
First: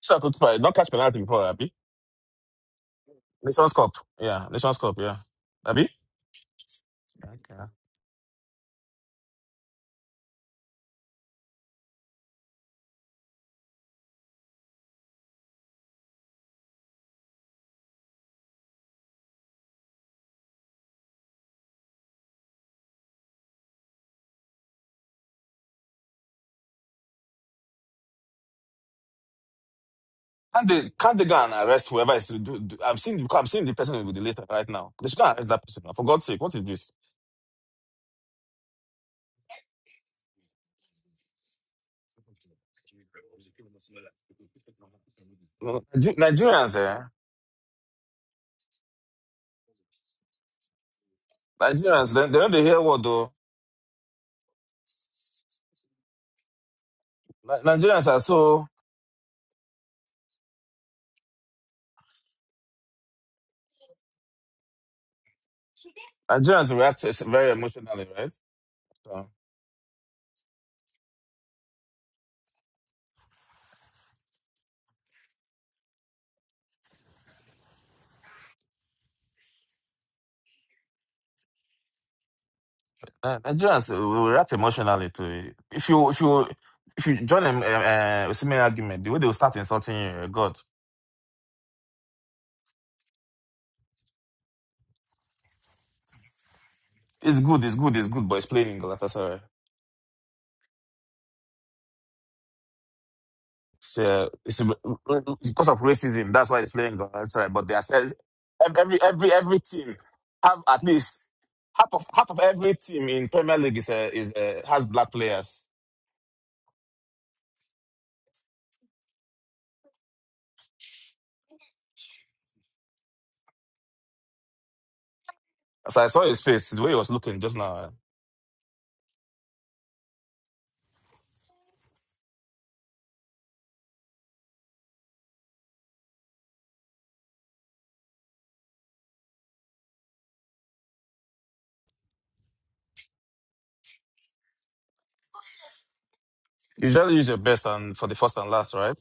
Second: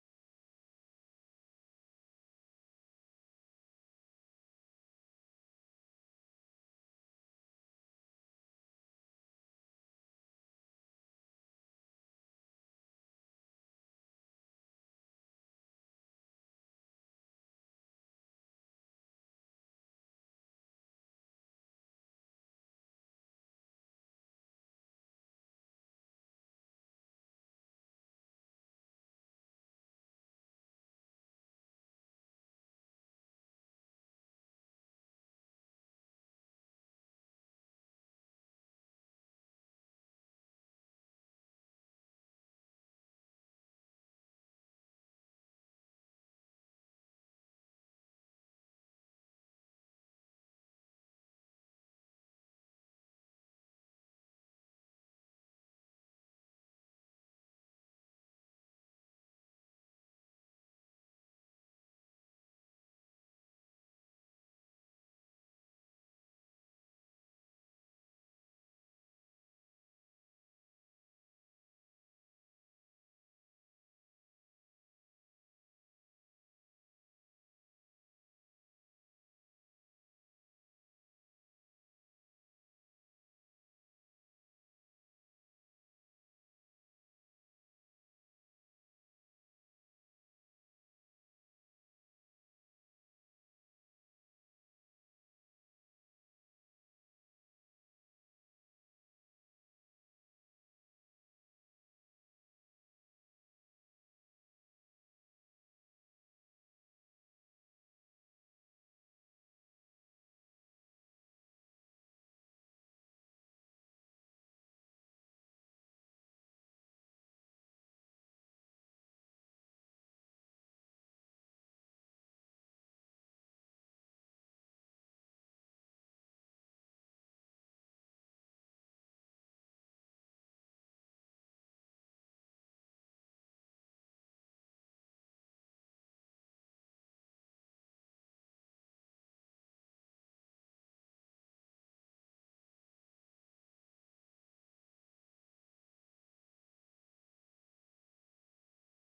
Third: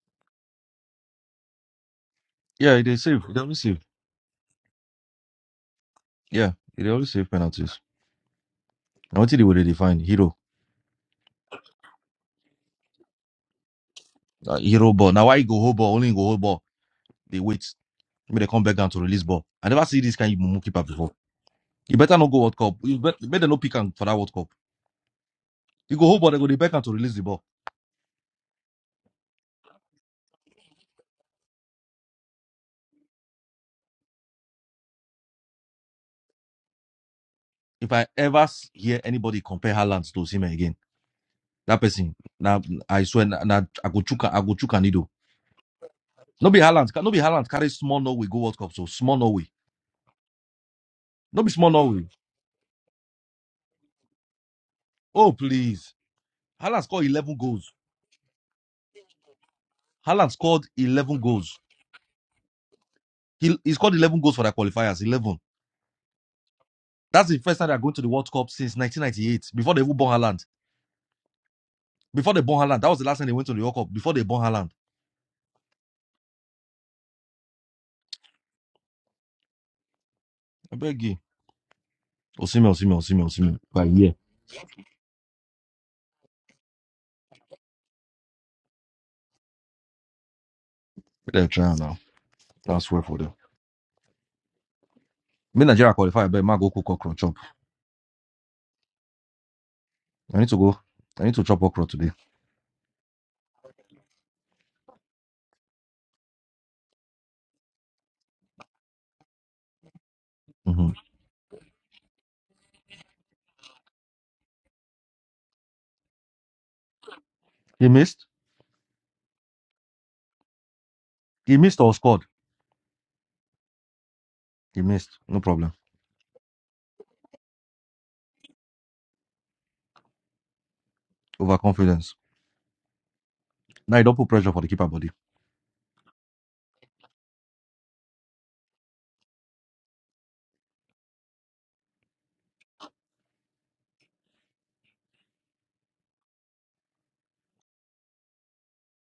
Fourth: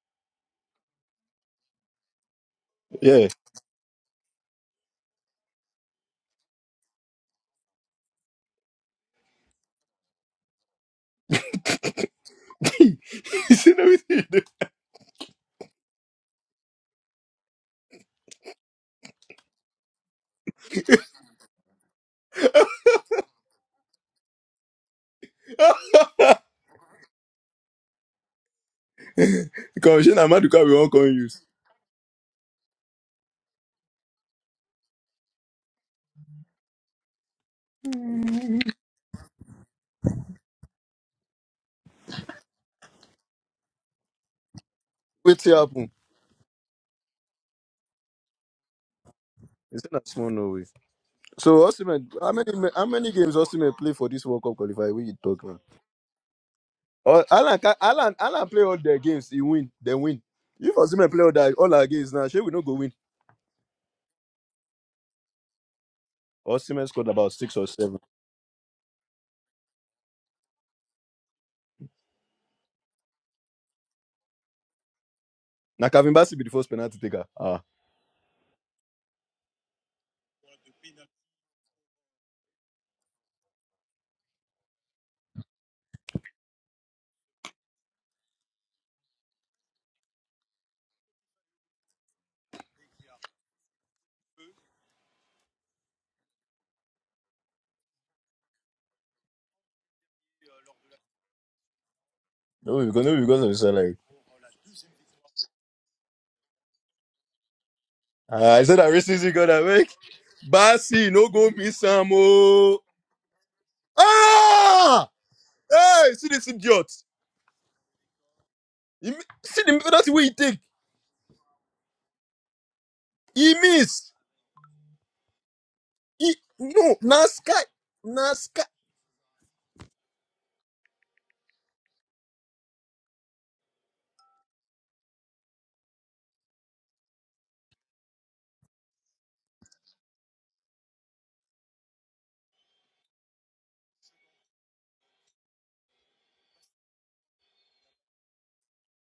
[SPEAKER 3] So I could play. Don't catch penalty before, Abby.
[SPEAKER 2] Yeah, they save.
[SPEAKER 1] Yeah.
[SPEAKER 2] They only save.
[SPEAKER 3] Nations Cup. Yeah, Nations Cup, yeah. Abby?
[SPEAKER 2] Yeah, he dey always save
[SPEAKER 3] Okay.
[SPEAKER 2] penalties. Now what want you to define hero.
[SPEAKER 1] you see now wetin you do.
[SPEAKER 2] Uh, hero ball. Now why he go hold ball? Only he go hold ball. They wait. Maybe they come back down to release ball. I never see this kind of mumu keeper before. You better not go World Cup. You bet, better not pick am for that World Cup. You go hold ball, they go dey back down to release the ball.
[SPEAKER 1] Commissioner Maduka,
[SPEAKER 3] Can't
[SPEAKER 1] we won't
[SPEAKER 3] they
[SPEAKER 1] come
[SPEAKER 3] can't they go
[SPEAKER 1] use.
[SPEAKER 3] and arrest whoever is to do, do- I'm seeing I'm seeing the person with the list right now. They should go and arrest that person. For God's sake, what is this?
[SPEAKER 2] If I ever s- hear anybody compare Haaland to Osimhen again, that person, now I swear, na na I go chuka, I go chuka nido.
[SPEAKER 1] Wait till
[SPEAKER 3] No,
[SPEAKER 1] happen.
[SPEAKER 3] Nige-
[SPEAKER 2] No be
[SPEAKER 3] Nigerians,
[SPEAKER 2] Haaland,
[SPEAKER 3] eh?
[SPEAKER 2] no be Haaland carry small Norway go World Cup, so small Norway.
[SPEAKER 1] You see that small Norway.
[SPEAKER 2] No be
[SPEAKER 1] So
[SPEAKER 2] small
[SPEAKER 1] Osimhen,
[SPEAKER 2] Norway.
[SPEAKER 3] Nigerians, they,
[SPEAKER 1] how
[SPEAKER 3] they don't
[SPEAKER 1] many
[SPEAKER 3] they hear
[SPEAKER 1] how
[SPEAKER 3] what
[SPEAKER 1] many
[SPEAKER 3] though.
[SPEAKER 1] games Osimhen play for this World Cup qualifier? We you
[SPEAKER 2] Oh
[SPEAKER 1] talk now.
[SPEAKER 2] please, Haaland scored
[SPEAKER 1] Or
[SPEAKER 2] eleven
[SPEAKER 1] Alan,
[SPEAKER 3] Ni-
[SPEAKER 2] goals.
[SPEAKER 1] ca-
[SPEAKER 3] Nigerians
[SPEAKER 1] Alan,
[SPEAKER 3] are
[SPEAKER 1] Alan play
[SPEAKER 3] so
[SPEAKER 1] all their games. He win, they win.
[SPEAKER 2] Haaland scored
[SPEAKER 1] If Osimhen
[SPEAKER 2] eleven
[SPEAKER 1] play all
[SPEAKER 2] goals.
[SPEAKER 1] that all our games now, sure we no go win.
[SPEAKER 2] He, he scored 11 goals for their qualifiers. 11.
[SPEAKER 3] Nigerians
[SPEAKER 1] Osimhen
[SPEAKER 3] react
[SPEAKER 1] scored
[SPEAKER 3] is
[SPEAKER 2] That's
[SPEAKER 1] about
[SPEAKER 2] the
[SPEAKER 3] very
[SPEAKER 1] six
[SPEAKER 2] first
[SPEAKER 1] or
[SPEAKER 2] time they're going
[SPEAKER 1] seven.
[SPEAKER 2] to
[SPEAKER 3] emotionally,
[SPEAKER 2] the World
[SPEAKER 3] right?
[SPEAKER 2] Cup since
[SPEAKER 3] So,
[SPEAKER 2] 1998, before they even born Haaland. Before they born Haaland. That was the last time they went to the World Cup, before they born Haaland.
[SPEAKER 1] Now Kevin Bassi be the first penalty taker. Ah,
[SPEAKER 2] I beg you. Osimhen, Osimhen, Osimhen,
[SPEAKER 3] Ni-
[SPEAKER 2] Osimhen. By
[SPEAKER 3] Nigerians
[SPEAKER 2] year.
[SPEAKER 3] will react emotionally to it. If you if you if you join a, a, a similar argument, the way they will start insulting you, eh, God.
[SPEAKER 2] They're trying now. Transfer for them. Me Nigeria qualify, I bet my go cook okra chop.
[SPEAKER 3] It's good, it's good, it's good, but it's playing in Galatasaray.
[SPEAKER 2] I need to go. I need to chop okra today.
[SPEAKER 1] no, because no, because of his salary.
[SPEAKER 3] It's, uh, it's, it's because of racism. That's why it's playing in Galatasaray. But they are sell
[SPEAKER 1] Ah, I
[SPEAKER 3] ev-
[SPEAKER 1] said that
[SPEAKER 3] every
[SPEAKER 1] racism
[SPEAKER 3] every every
[SPEAKER 1] gonna make
[SPEAKER 3] team have at
[SPEAKER 2] hmm
[SPEAKER 1] Bassi
[SPEAKER 3] least
[SPEAKER 1] no go miss
[SPEAKER 3] half of
[SPEAKER 1] some.
[SPEAKER 3] half of every
[SPEAKER 1] Oh,
[SPEAKER 3] team in Premier League is uh, is uh, has
[SPEAKER 1] ah,
[SPEAKER 3] black players.
[SPEAKER 1] hey, see this idiot.
[SPEAKER 2] He missed.
[SPEAKER 1] He, mi- see the penalty way he take.
[SPEAKER 2] He missed or scored.
[SPEAKER 1] He miss.
[SPEAKER 2] He missed. No problem.
[SPEAKER 3] As I saw
[SPEAKER 1] He
[SPEAKER 3] his face, the way
[SPEAKER 1] no
[SPEAKER 3] he was looking just now,
[SPEAKER 1] NASCAR.
[SPEAKER 2] Overconfidence. Now you don't put pressure for the keeper body.
[SPEAKER 3] you usually use your best and for the first and last, right?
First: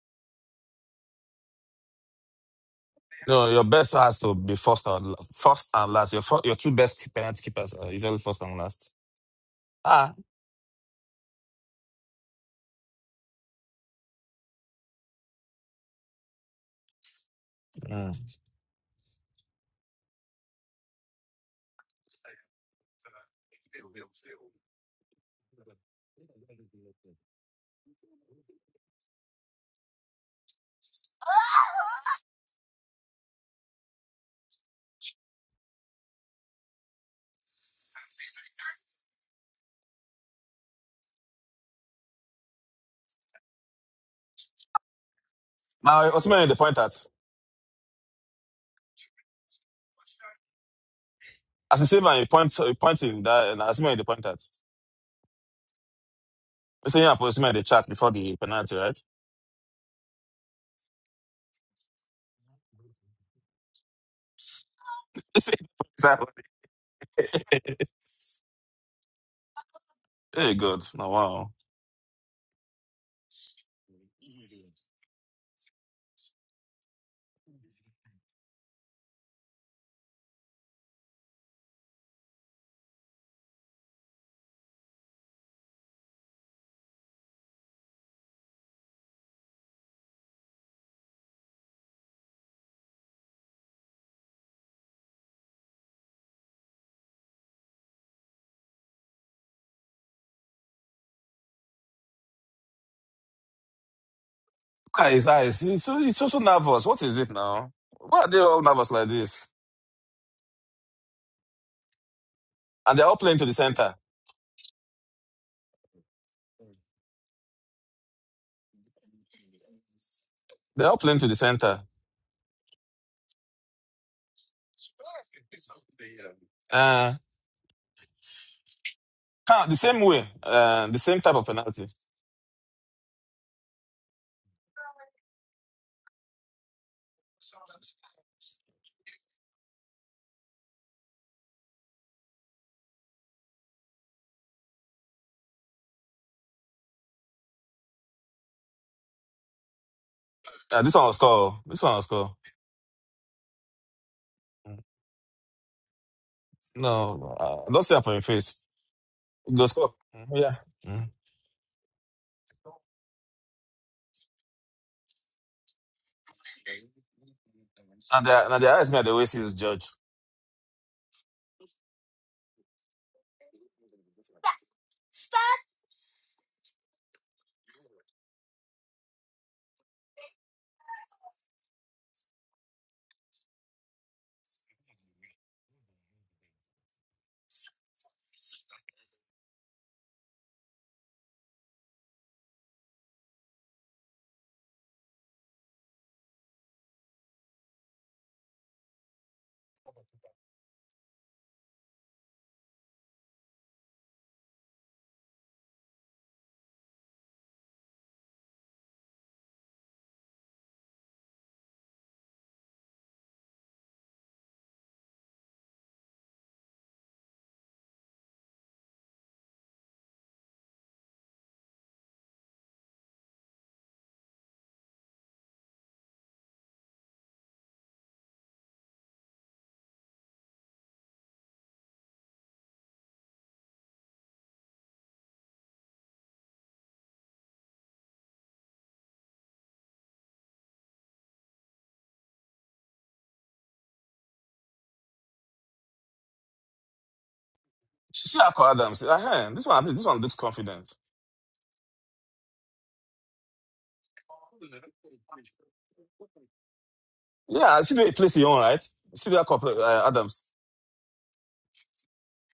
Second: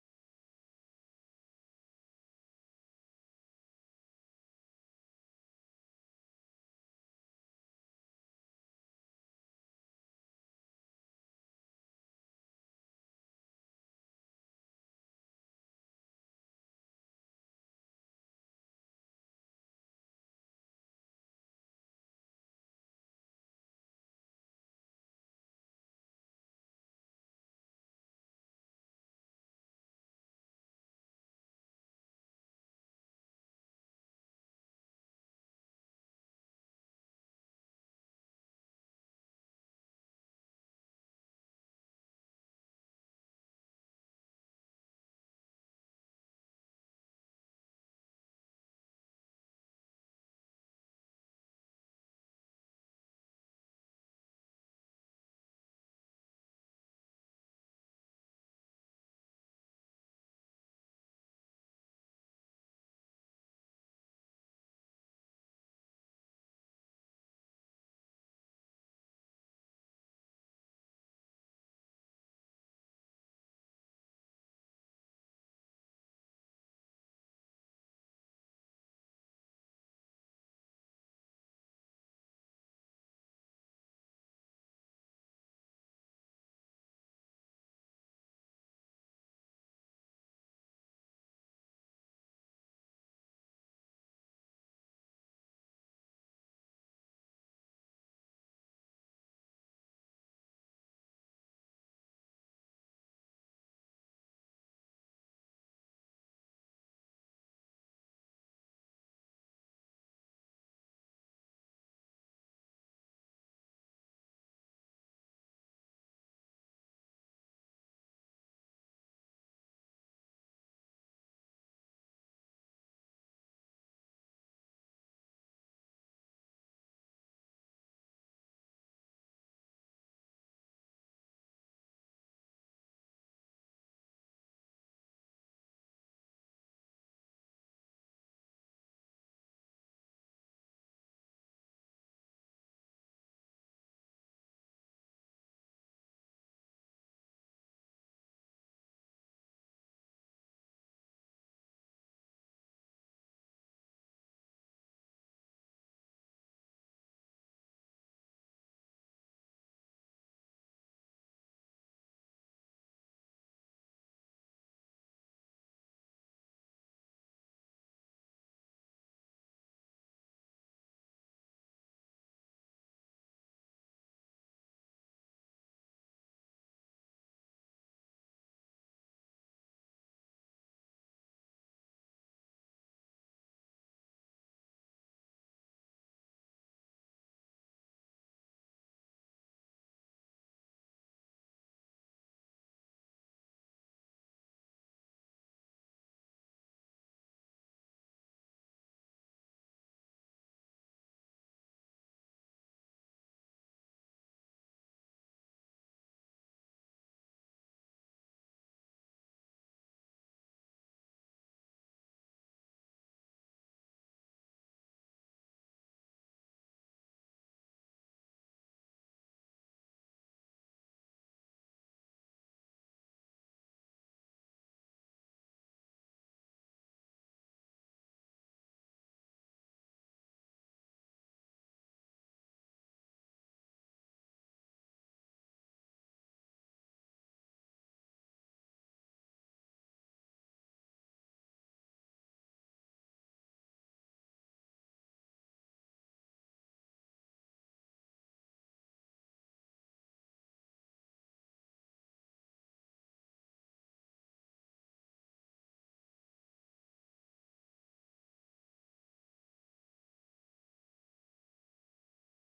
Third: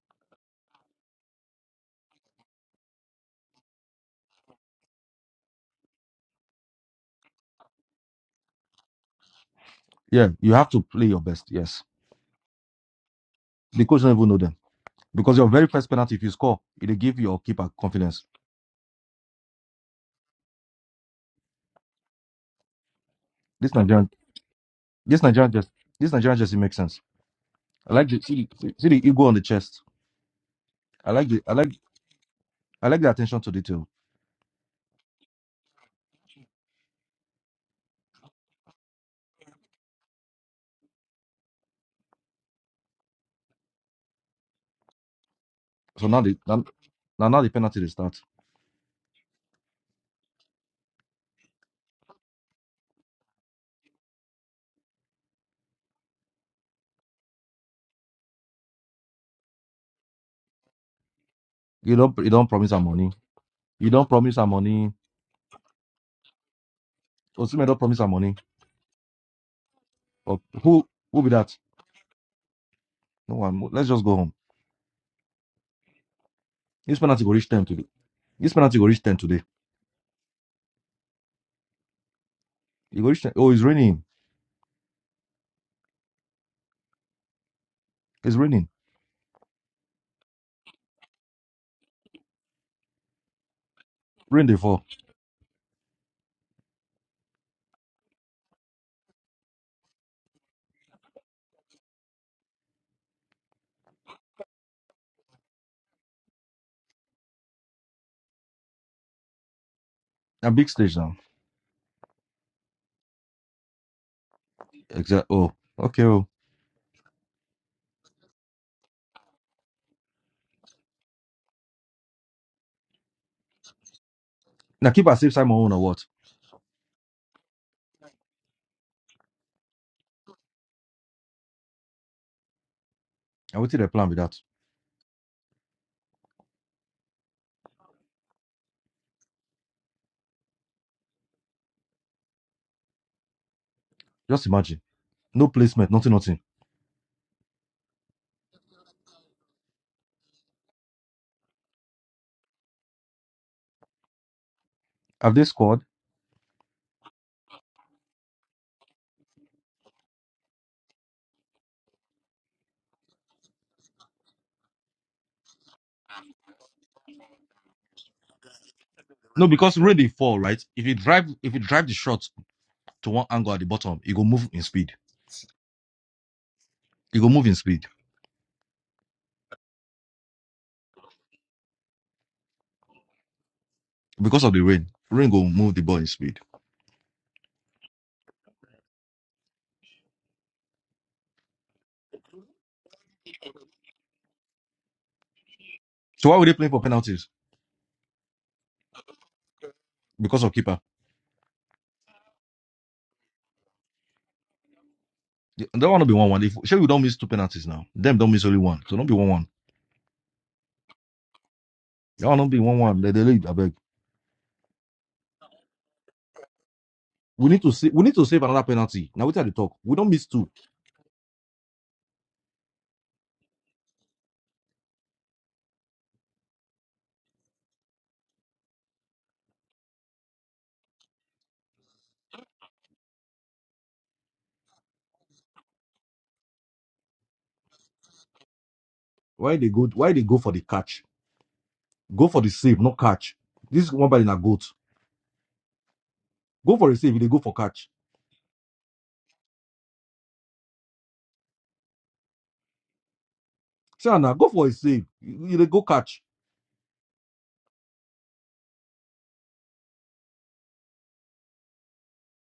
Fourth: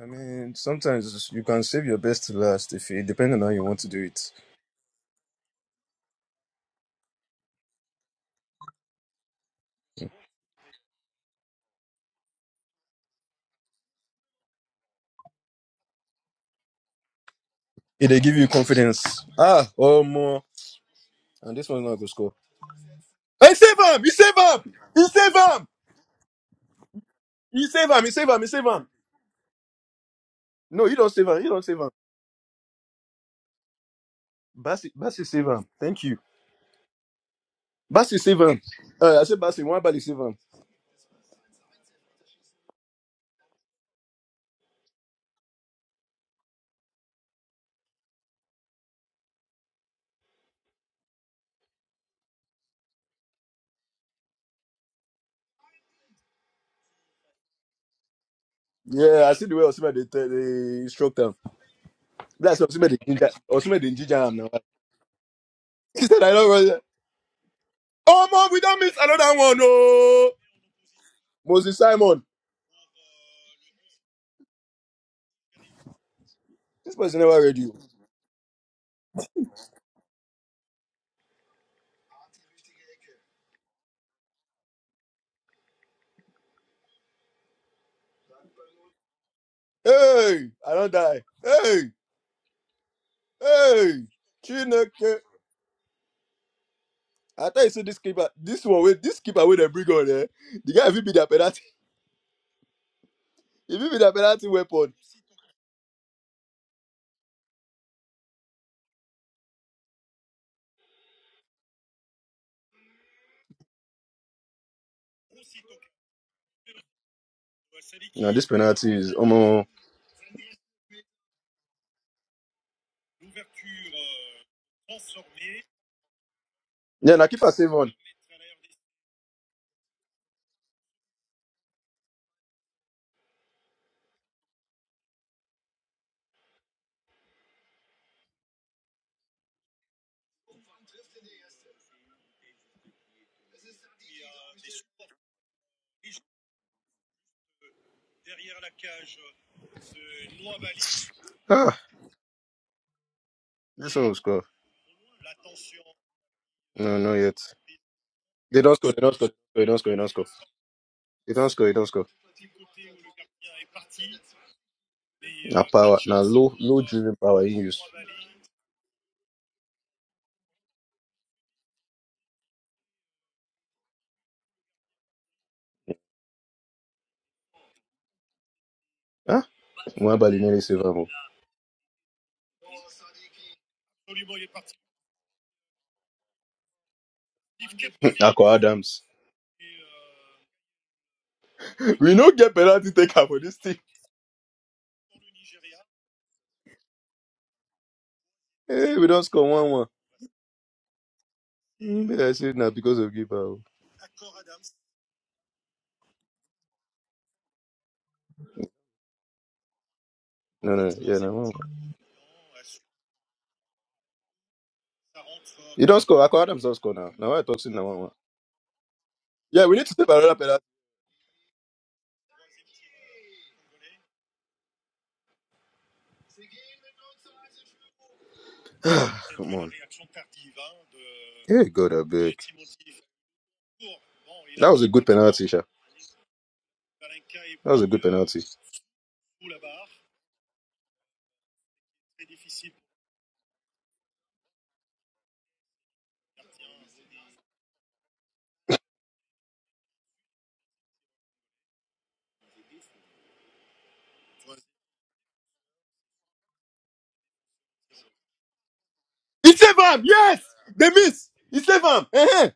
[SPEAKER 1] I mean, sometimes you can save your best to last if it depends on how
[SPEAKER 3] No,
[SPEAKER 1] you
[SPEAKER 3] your
[SPEAKER 1] want to
[SPEAKER 3] best
[SPEAKER 1] do
[SPEAKER 3] has
[SPEAKER 1] it.
[SPEAKER 3] to be first and la- first and last. Your fir- your two best penalty keepers are usually first and last. Ah,
[SPEAKER 2] Yeah, you have to play your best. Yes. The coach don't even know them because your very first penalty, if you score, it'll give your keeper
[SPEAKER 1] If
[SPEAKER 3] mm.
[SPEAKER 2] confidence.
[SPEAKER 1] they give you confidence, ah, oh more, and this one's not gonna score. Hey,
[SPEAKER 2] This
[SPEAKER 1] save him!
[SPEAKER 2] Nigerian,
[SPEAKER 1] You save him! You
[SPEAKER 2] this
[SPEAKER 1] save
[SPEAKER 2] Nigerian
[SPEAKER 1] him!
[SPEAKER 2] just, this Nigerian just makes sense.
[SPEAKER 1] You save
[SPEAKER 2] I
[SPEAKER 1] him!
[SPEAKER 2] like
[SPEAKER 1] You
[SPEAKER 2] the
[SPEAKER 1] save him! You
[SPEAKER 2] see,
[SPEAKER 1] save
[SPEAKER 2] the-
[SPEAKER 1] him!
[SPEAKER 2] see the ego on the chest.
[SPEAKER 1] No, you don't
[SPEAKER 2] I
[SPEAKER 1] save
[SPEAKER 2] like the,
[SPEAKER 1] him! You
[SPEAKER 2] I
[SPEAKER 1] don't
[SPEAKER 2] like,
[SPEAKER 1] save him!
[SPEAKER 2] I like the attention to detail.
[SPEAKER 1] Basi, Basi, save him! Thank you, Basi, save him! Uh, I said Basi, one body save him.
[SPEAKER 3] now
[SPEAKER 2] So now the
[SPEAKER 3] Osman the
[SPEAKER 2] now,
[SPEAKER 3] point at.
[SPEAKER 2] now now the penalty they start.
[SPEAKER 3] As the same man, you point, you point him that, and as the man, they point at. You The same man, the they chat before the penalty, right?
[SPEAKER 1] Yeah, I see the way Osima they, tell- they instruct him.
[SPEAKER 2] You don't, you don't
[SPEAKER 1] That's
[SPEAKER 2] promise her
[SPEAKER 1] Osima the
[SPEAKER 2] money.
[SPEAKER 1] ginger. Osima the
[SPEAKER 2] You don't
[SPEAKER 1] ginger him
[SPEAKER 2] promise her
[SPEAKER 1] now.
[SPEAKER 2] money.
[SPEAKER 1] She said, "I
[SPEAKER 3] exactly.
[SPEAKER 1] don't run."
[SPEAKER 2] Osimhen don't promise her
[SPEAKER 1] Oh,
[SPEAKER 2] money.
[SPEAKER 1] mom, we don't miss another one, no.
[SPEAKER 3] hey, God.
[SPEAKER 2] Who,
[SPEAKER 3] Now,
[SPEAKER 2] who be
[SPEAKER 3] wow.
[SPEAKER 2] that?
[SPEAKER 1] Moses Simon,
[SPEAKER 2] No one. Let's just go home.
[SPEAKER 1] this
[SPEAKER 2] This
[SPEAKER 1] person
[SPEAKER 2] penalty go
[SPEAKER 1] never
[SPEAKER 2] reach
[SPEAKER 1] read
[SPEAKER 2] ten
[SPEAKER 1] you.
[SPEAKER 2] today. This penalty go reach ten today. You go reach 10. Oh, it's raining. It's raining.
[SPEAKER 1] Hey, I don't die. Hey, hey,
[SPEAKER 2] Rain day fall.
[SPEAKER 1] Chineke. I thought you said this keeper, this one, with this keeper with a bring on there. The guy if he be that penalty, if he be that penalty weapon.
[SPEAKER 3] Look at his eyes. He's so, he's so, so nervous. What is it now? Why are they all nervous like this?
[SPEAKER 2] A big stage now.
[SPEAKER 3] And they're all playing to the center.
[SPEAKER 2] Exact. Oh, okay. Oh,
[SPEAKER 1] No, this penalty is almost.
[SPEAKER 3] They're all playing to the center.
[SPEAKER 2] now keep her safe Simon own or what?
[SPEAKER 3] Uh,
[SPEAKER 1] Yeah, now keeper save on.
[SPEAKER 3] huh, the same way, uh, the same type of penalty.
[SPEAKER 2] I waited a plan with that. Just imagine. No placement. Nothing. Nothing.
[SPEAKER 3] Uh, this one was score. oh.
[SPEAKER 1] Ah,
[SPEAKER 3] This one was score.
[SPEAKER 1] this one will score.
[SPEAKER 3] Mm.
[SPEAKER 2] Have they scored?
[SPEAKER 1] No, not
[SPEAKER 3] No,
[SPEAKER 1] yet.
[SPEAKER 3] uh, don't say up on your
[SPEAKER 1] They
[SPEAKER 3] face.
[SPEAKER 1] don't score. They don't score. They
[SPEAKER 3] Go
[SPEAKER 1] don't score.
[SPEAKER 3] score.
[SPEAKER 1] They don't score.
[SPEAKER 3] Mm, Yeah. Mm.
[SPEAKER 1] They don't score. They don't score. Now power. Now low, low driven power in use.
[SPEAKER 3] And their, and their eyes me at the way
[SPEAKER 2] No,
[SPEAKER 3] sees
[SPEAKER 2] because
[SPEAKER 3] judge.
[SPEAKER 2] where they fall, right? If you drive, if you drive the shot to one angle at the bottom, it go move in speed. It go move in speed
[SPEAKER 1] Huh? Mwabali nearly save him.
[SPEAKER 2] because of the rain. Rain go move the ball in speed.
[SPEAKER 1] Akwa Adams. We don't get penalty taker for this thing.
[SPEAKER 2] So why were they playing for penalties?
[SPEAKER 1] Hey, we don't score one one.
[SPEAKER 2] Because of keeper.
[SPEAKER 1] Mm, But I said now because of give out.
[SPEAKER 2] That one will be one one. If sure we don't miss two penalties now, them don't miss only one. So don't be one one.
[SPEAKER 1] No, no, yeah, no. one one.
[SPEAKER 2] That one don't be one one. They, they lead. I beg.
[SPEAKER 1] You don't score. I call Adams don't score now. Now I
[SPEAKER 2] We
[SPEAKER 1] talk
[SPEAKER 2] need
[SPEAKER 1] to
[SPEAKER 2] to
[SPEAKER 1] now
[SPEAKER 2] save.
[SPEAKER 1] one
[SPEAKER 2] We
[SPEAKER 1] one.
[SPEAKER 2] need to save another penalty. Now we try the
[SPEAKER 1] Yeah,
[SPEAKER 2] talk.
[SPEAKER 1] we need to
[SPEAKER 2] We
[SPEAKER 1] take
[SPEAKER 2] don't miss
[SPEAKER 1] another
[SPEAKER 2] two.
[SPEAKER 1] penalty. Come on. Hey, God, I beg. That was a good penalty, Sha. That was a good penalty.
[SPEAKER 2] Why they go? Why they go for the catch? Go for the save, not catch. This one by the goat. Go for the save. They go for catch
[SPEAKER 3] See that call Adams. Uh, huh, this one, this one looks confident.
[SPEAKER 2] Say now go for a save. You, you dey go catch.
[SPEAKER 3] Yeah, see the way he plays his own, right? See that
[SPEAKER 1] He
[SPEAKER 3] call play-
[SPEAKER 1] saved him.
[SPEAKER 3] uh,
[SPEAKER 1] Yes,
[SPEAKER 3] Adams.
[SPEAKER 1] they miss. He saved him. uh huh.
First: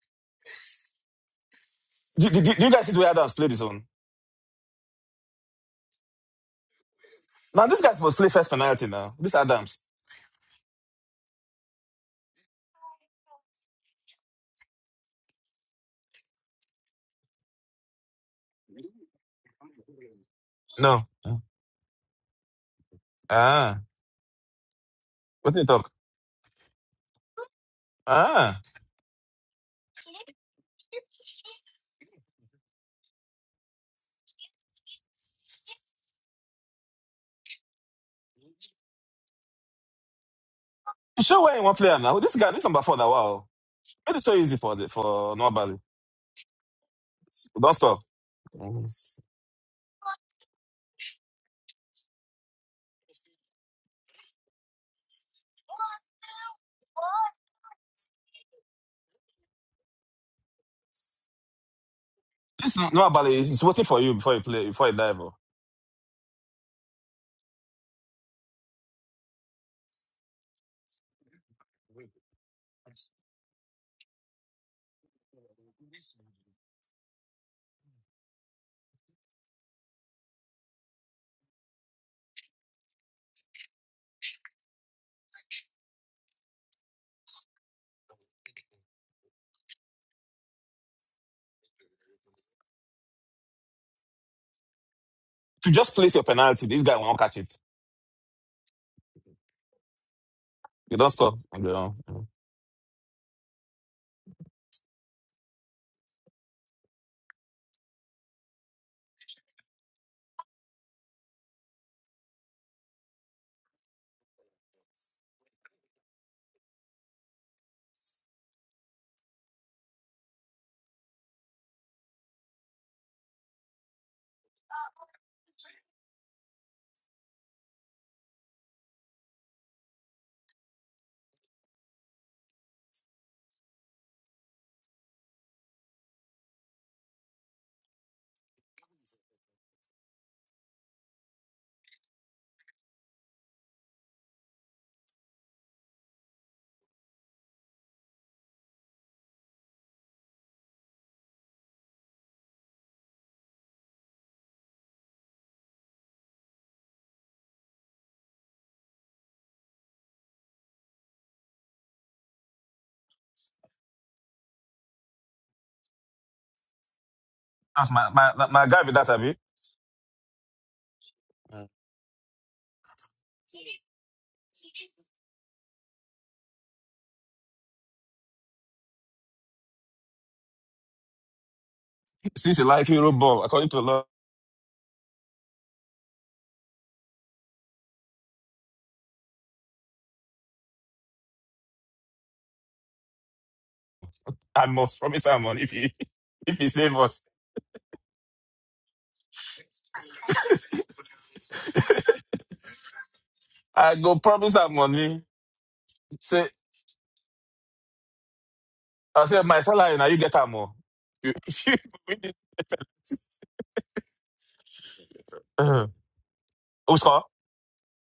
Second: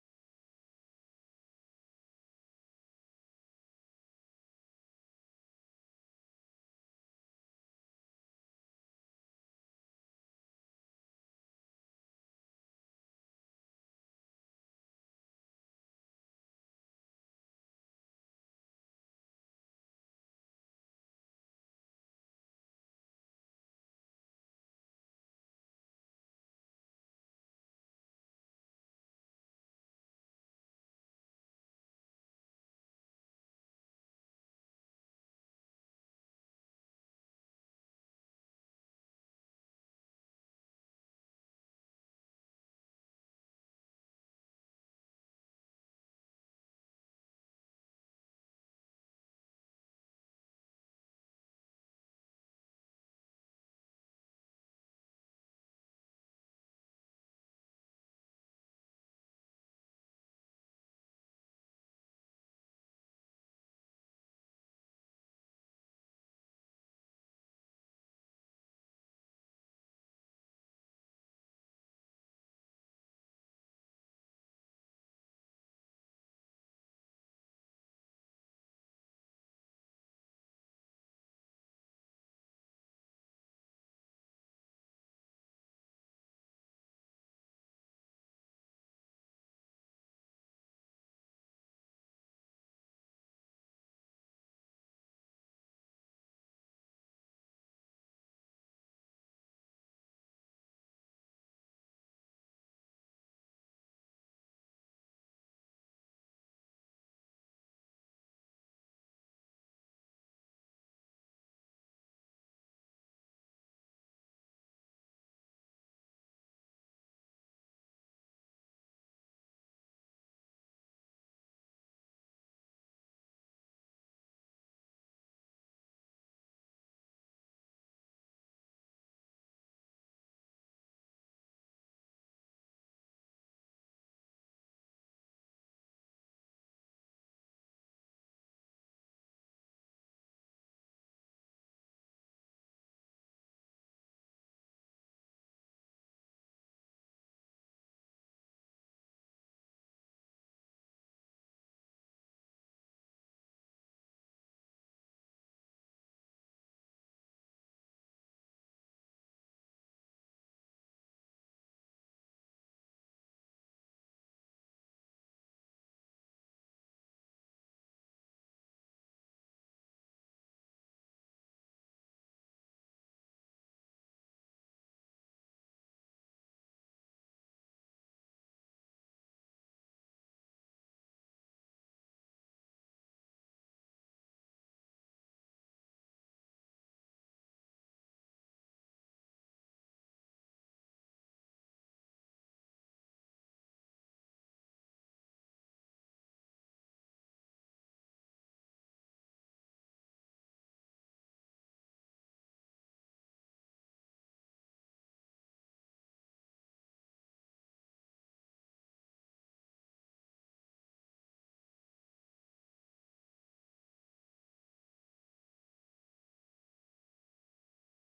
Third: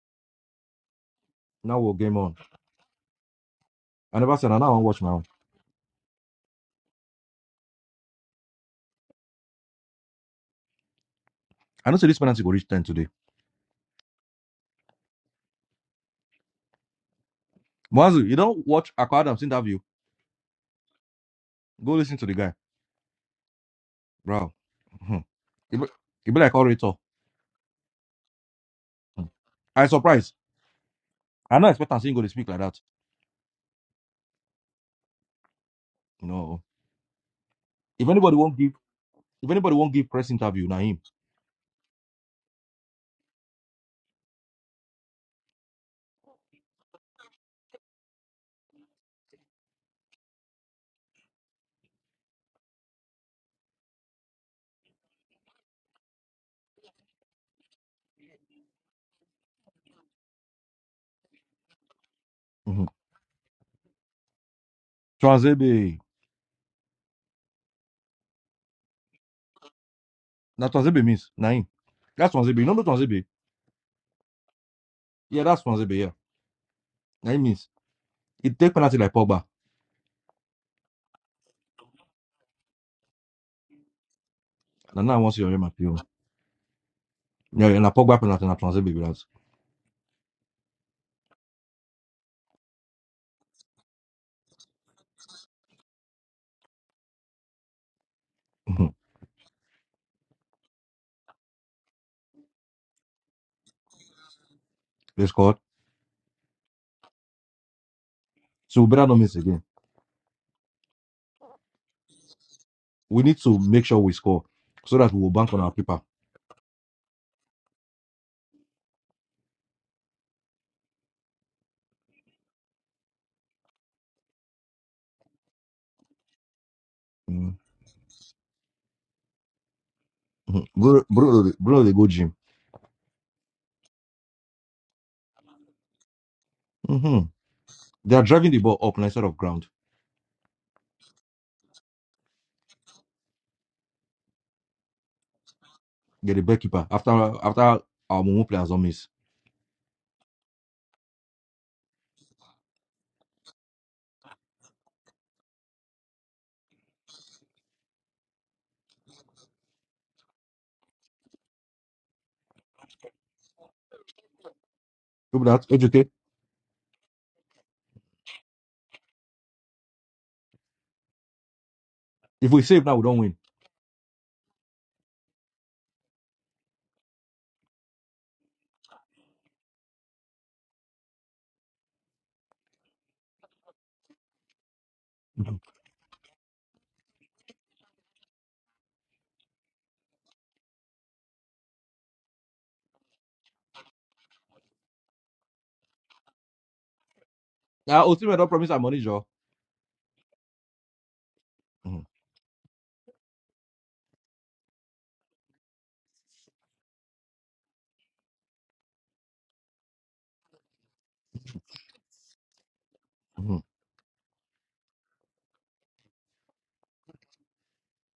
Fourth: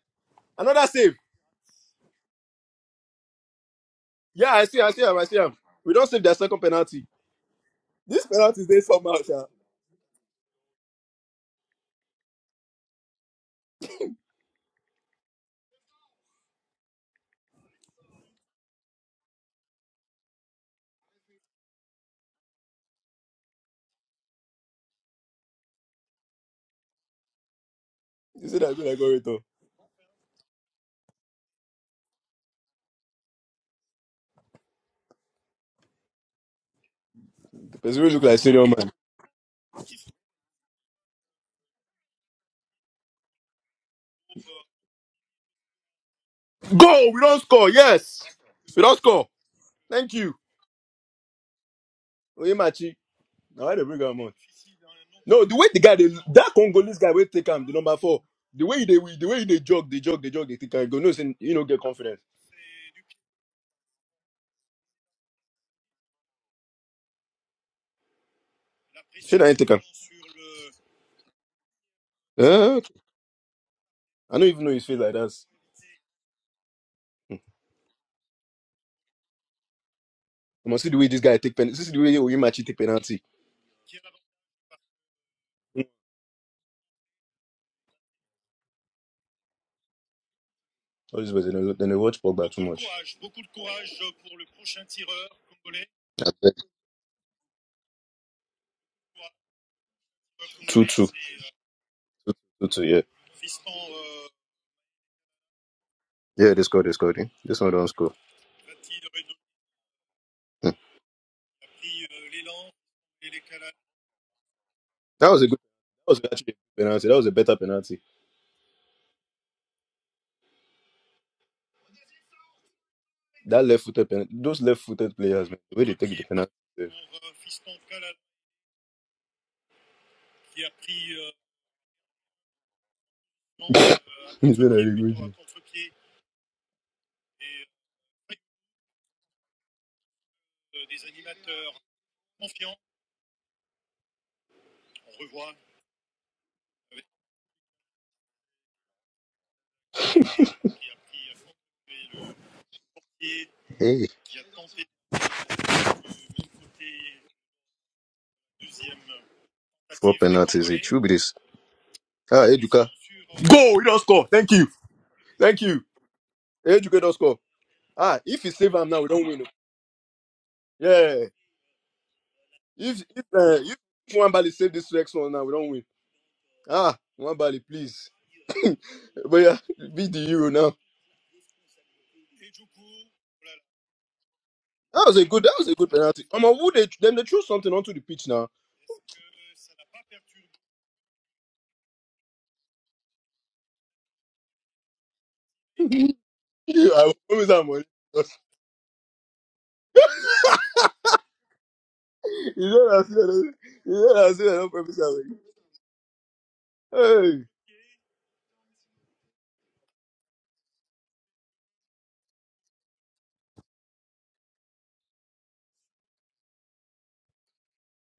[SPEAKER 1] Another save.
[SPEAKER 2] Now we'll game
[SPEAKER 3] Do,
[SPEAKER 2] on.
[SPEAKER 3] do, do do you guys see the way Adams played his own?
[SPEAKER 2] I never said
[SPEAKER 1] Yeah,
[SPEAKER 2] "Nah,
[SPEAKER 1] I
[SPEAKER 2] now I
[SPEAKER 1] see.
[SPEAKER 2] want
[SPEAKER 1] I
[SPEAKER 2] watch
[SPEAKER 1] see
[SPEAKER 2] my
[SPEAKER 1] him.
[SPEAKER 2] own.
[SPEAKER 1] I see him. We don't save their second penalty.
[SPEAKER 3] Now this guy supposed to
[SPEAKER 1] This
[SPEAKER 3] play first
[SPEAKER 1] penalty is there
[SPEAKER 3] penalty
[SPEAKER 1] somehow,
[SPEAKER 3] now. This
[SPEAKER 1] Sha.
[SPEAKER 3] Adams.
[SPEAKER 2] I know say this penalty go reach 10 today. Mwazu, you don't watch Akwa Adams interview.
[SPEAKER 3] No.
[SPEAKER 2] Go listen to the guy.
[SPEAKER 3] Ah,
[SPEAKER 2] Bro. Hmm.
[SPEAKER 3] what you
[SPEAKER 2] It be,
[SPEAKER 3] talk?
[SPEAKER 2] it be like orator.
[SPEAKER 1] You see
[SPEAKER 3] Ah,
[SPEAKER 1] that good I go with though.
[SPEAKER 2] I surprised. I not expect I'm him go to speak like that. No.
[SPEAKER 1] The person
[SPEAKER 2] If
[SPEAKER 1] will look
[SPEAKER 2] anybody
[SPEAKER 1] like
[SPEAKER 2] won't
[SPEAKER 1] senior
[SPEAKER 2] give
[SPEAKER 1] man.
[SPEAKER 2] if anybody won't give press interview, now him.
[SPEAKER 3] you show where in one player now. This guy, this number four now. Wow, it is so easy for the, for Noah Bali.
[SPEAKER 1] Go. We don't score.
[SPEAKER 3] Don't stop.
[SPEAKER 1] Yes, we don't score. Thank you. Oyemachi. Now why they bring am out? No, the way the guy they, that Congolese guy will take him, the number four. The way they the way they jog, they jog, they jog, they take him. Go no, say, you know, get confidence.
[SPEAKER 3] This
[SPEAKER 2] Mm-hmm.
[SPEAKER 3] Noah Bali is is waiting for you before you play before you dive. oh.
[SPEAKER 2] Transebe.
[SPEAKER 1] Shit, I ain't take him.
[SPEAKER 2] Now Transebe means Naim. That's Transebe. You
[SPEAKER 1] Uh,
[SPEAKER 2] don't know Transebe?
[SPEAKER 1] I don't even know his face like that.
[SPEAKER 2] Yeah, that's Transebe, yeah. Naim means it take penalty like Pogba.
[SPEAKER 1] You must see the way this guy take penalty. See the way Oyemachi take penalty.
[SPEAKER 2] And now I want to hear my
[SPEAKER 1] Hmm.
[SPEAKER 2] PO. Yeah, and I pop back penalty and I translate baby lads.
[SPEAKER 1] All this was then they they watch Pogba too much.
[SPEAKER 3] To just place your
[SPEAKER 1] I bet.
[SPEAKER 3] penalty, this guy won't catch it.
[SPEAKER 2] Mhm.
[SPEAKER 1] Two
[SPEAKER 3] You
[SPEAKER 1] two,
[SPEAKER 3] don't stop. You know.
[SPEAKER 1] two two. yeah.
[SPEAKER 2] they scored.
[SPEAKER 1] Yeah, they scored, they scored. eh? This one don't score.
[SPEAKER 2] So we better not miss again.
[SPEAKER 1] Hmm.
[SPEAKER 2] We need to make sure we score so that we will
[SPEAKER 1] That was a
[SPEAKER 2] bank
[SPEAKER 1] good
[SPEAKER 2] on our paper.
[SPEAKER 1] that was actually a good penalty. That was a better penalty. That left footed pen those left footed players, man, the way they take the penalty. eh,
[SPEAKER 2] Mm-hmm. Bruno, Bruno, Bruno, they go gym.
[SPEAKER 1] It's not a really good
[SPEAKER 2] hmm They are driving the ball up and instead of ground. Get a back keeper after after our Mumu players don't miss.
[SPEAKER 1] Hey, four penalties. It should be this. Ah, Eduka. Go! He don't score. Thank you.
[SPEAKER 2] Remember
[SPEAKER 1] Thank
[SPEAKER 2] that?
[SPEAKER 1] you.
[SPEAKER 2] Educate.
[SPEAKER 1] Educate don't score.
[SPEAKER 3] That's my
[SPEAKER 1] Ah, if
[SPEAKER 3] my
[SPEAKER 1] he
[SPEAKER 3] my
[SPEAKER 1] save
[SPEAKER 3] guy
[SPEAKER 1] him
[SPEAKER 3] with
[SPEAKER 1] now, we
[SPEAKER 3] that,
[SPEAKER 1] don't
[SPEAKER 3] Abi.
[SPEAKER 1] win. oh. Yeah.
[SPEAKER 2] If we save now, we
[SPEAKER 1] If
[SPEAKER 2] don't
[SPEAKER 1] if
[SPEAKER 2] win.
[SPEAKER 1] uh, if Nwambali save this next one now, we don't win. Ah, Nwambali, please. but yeah, beat the Euro now.
[SPEAKER 3] Since you like hero ball, according to law.
[SPEAKER 1] That was a good. That was a good penalty. I'm who they them. They threw something onto the pitch now.
[SPEAKER 3] I must promise her money if you if you save
[SPEAKER 1] I
[SPEAKER 3] us.
[SPEAKER 1] promise I'm
[SPEAKER 2] Now,
[SPEAKER 1] on.
[SPEAKER 2] ultimately, don't promise our money, Joe. Mm-hmm.
[SPEAKER 1] You know I said that. You
[SPEAKER 3] I
[SPEAKER 1] know
[SPEAKER 3] go
[SPEAKER 1] I said
[SPEAKER 3] promise
[SPEAKER 1] that
[SPEAKER 3] her
[SPEAKER 1] on purpose.
[SPEAKER 3] money.
[SPEAKER 1] Already.
[SPEAKER 3] Say
[SPEAKER 1] Hey.
[SPEAKER 3] I say my salary now you get her more. You- if you win this-
[SPEAKER 2] hmm
[SPEAKER 3] Uh, Who score?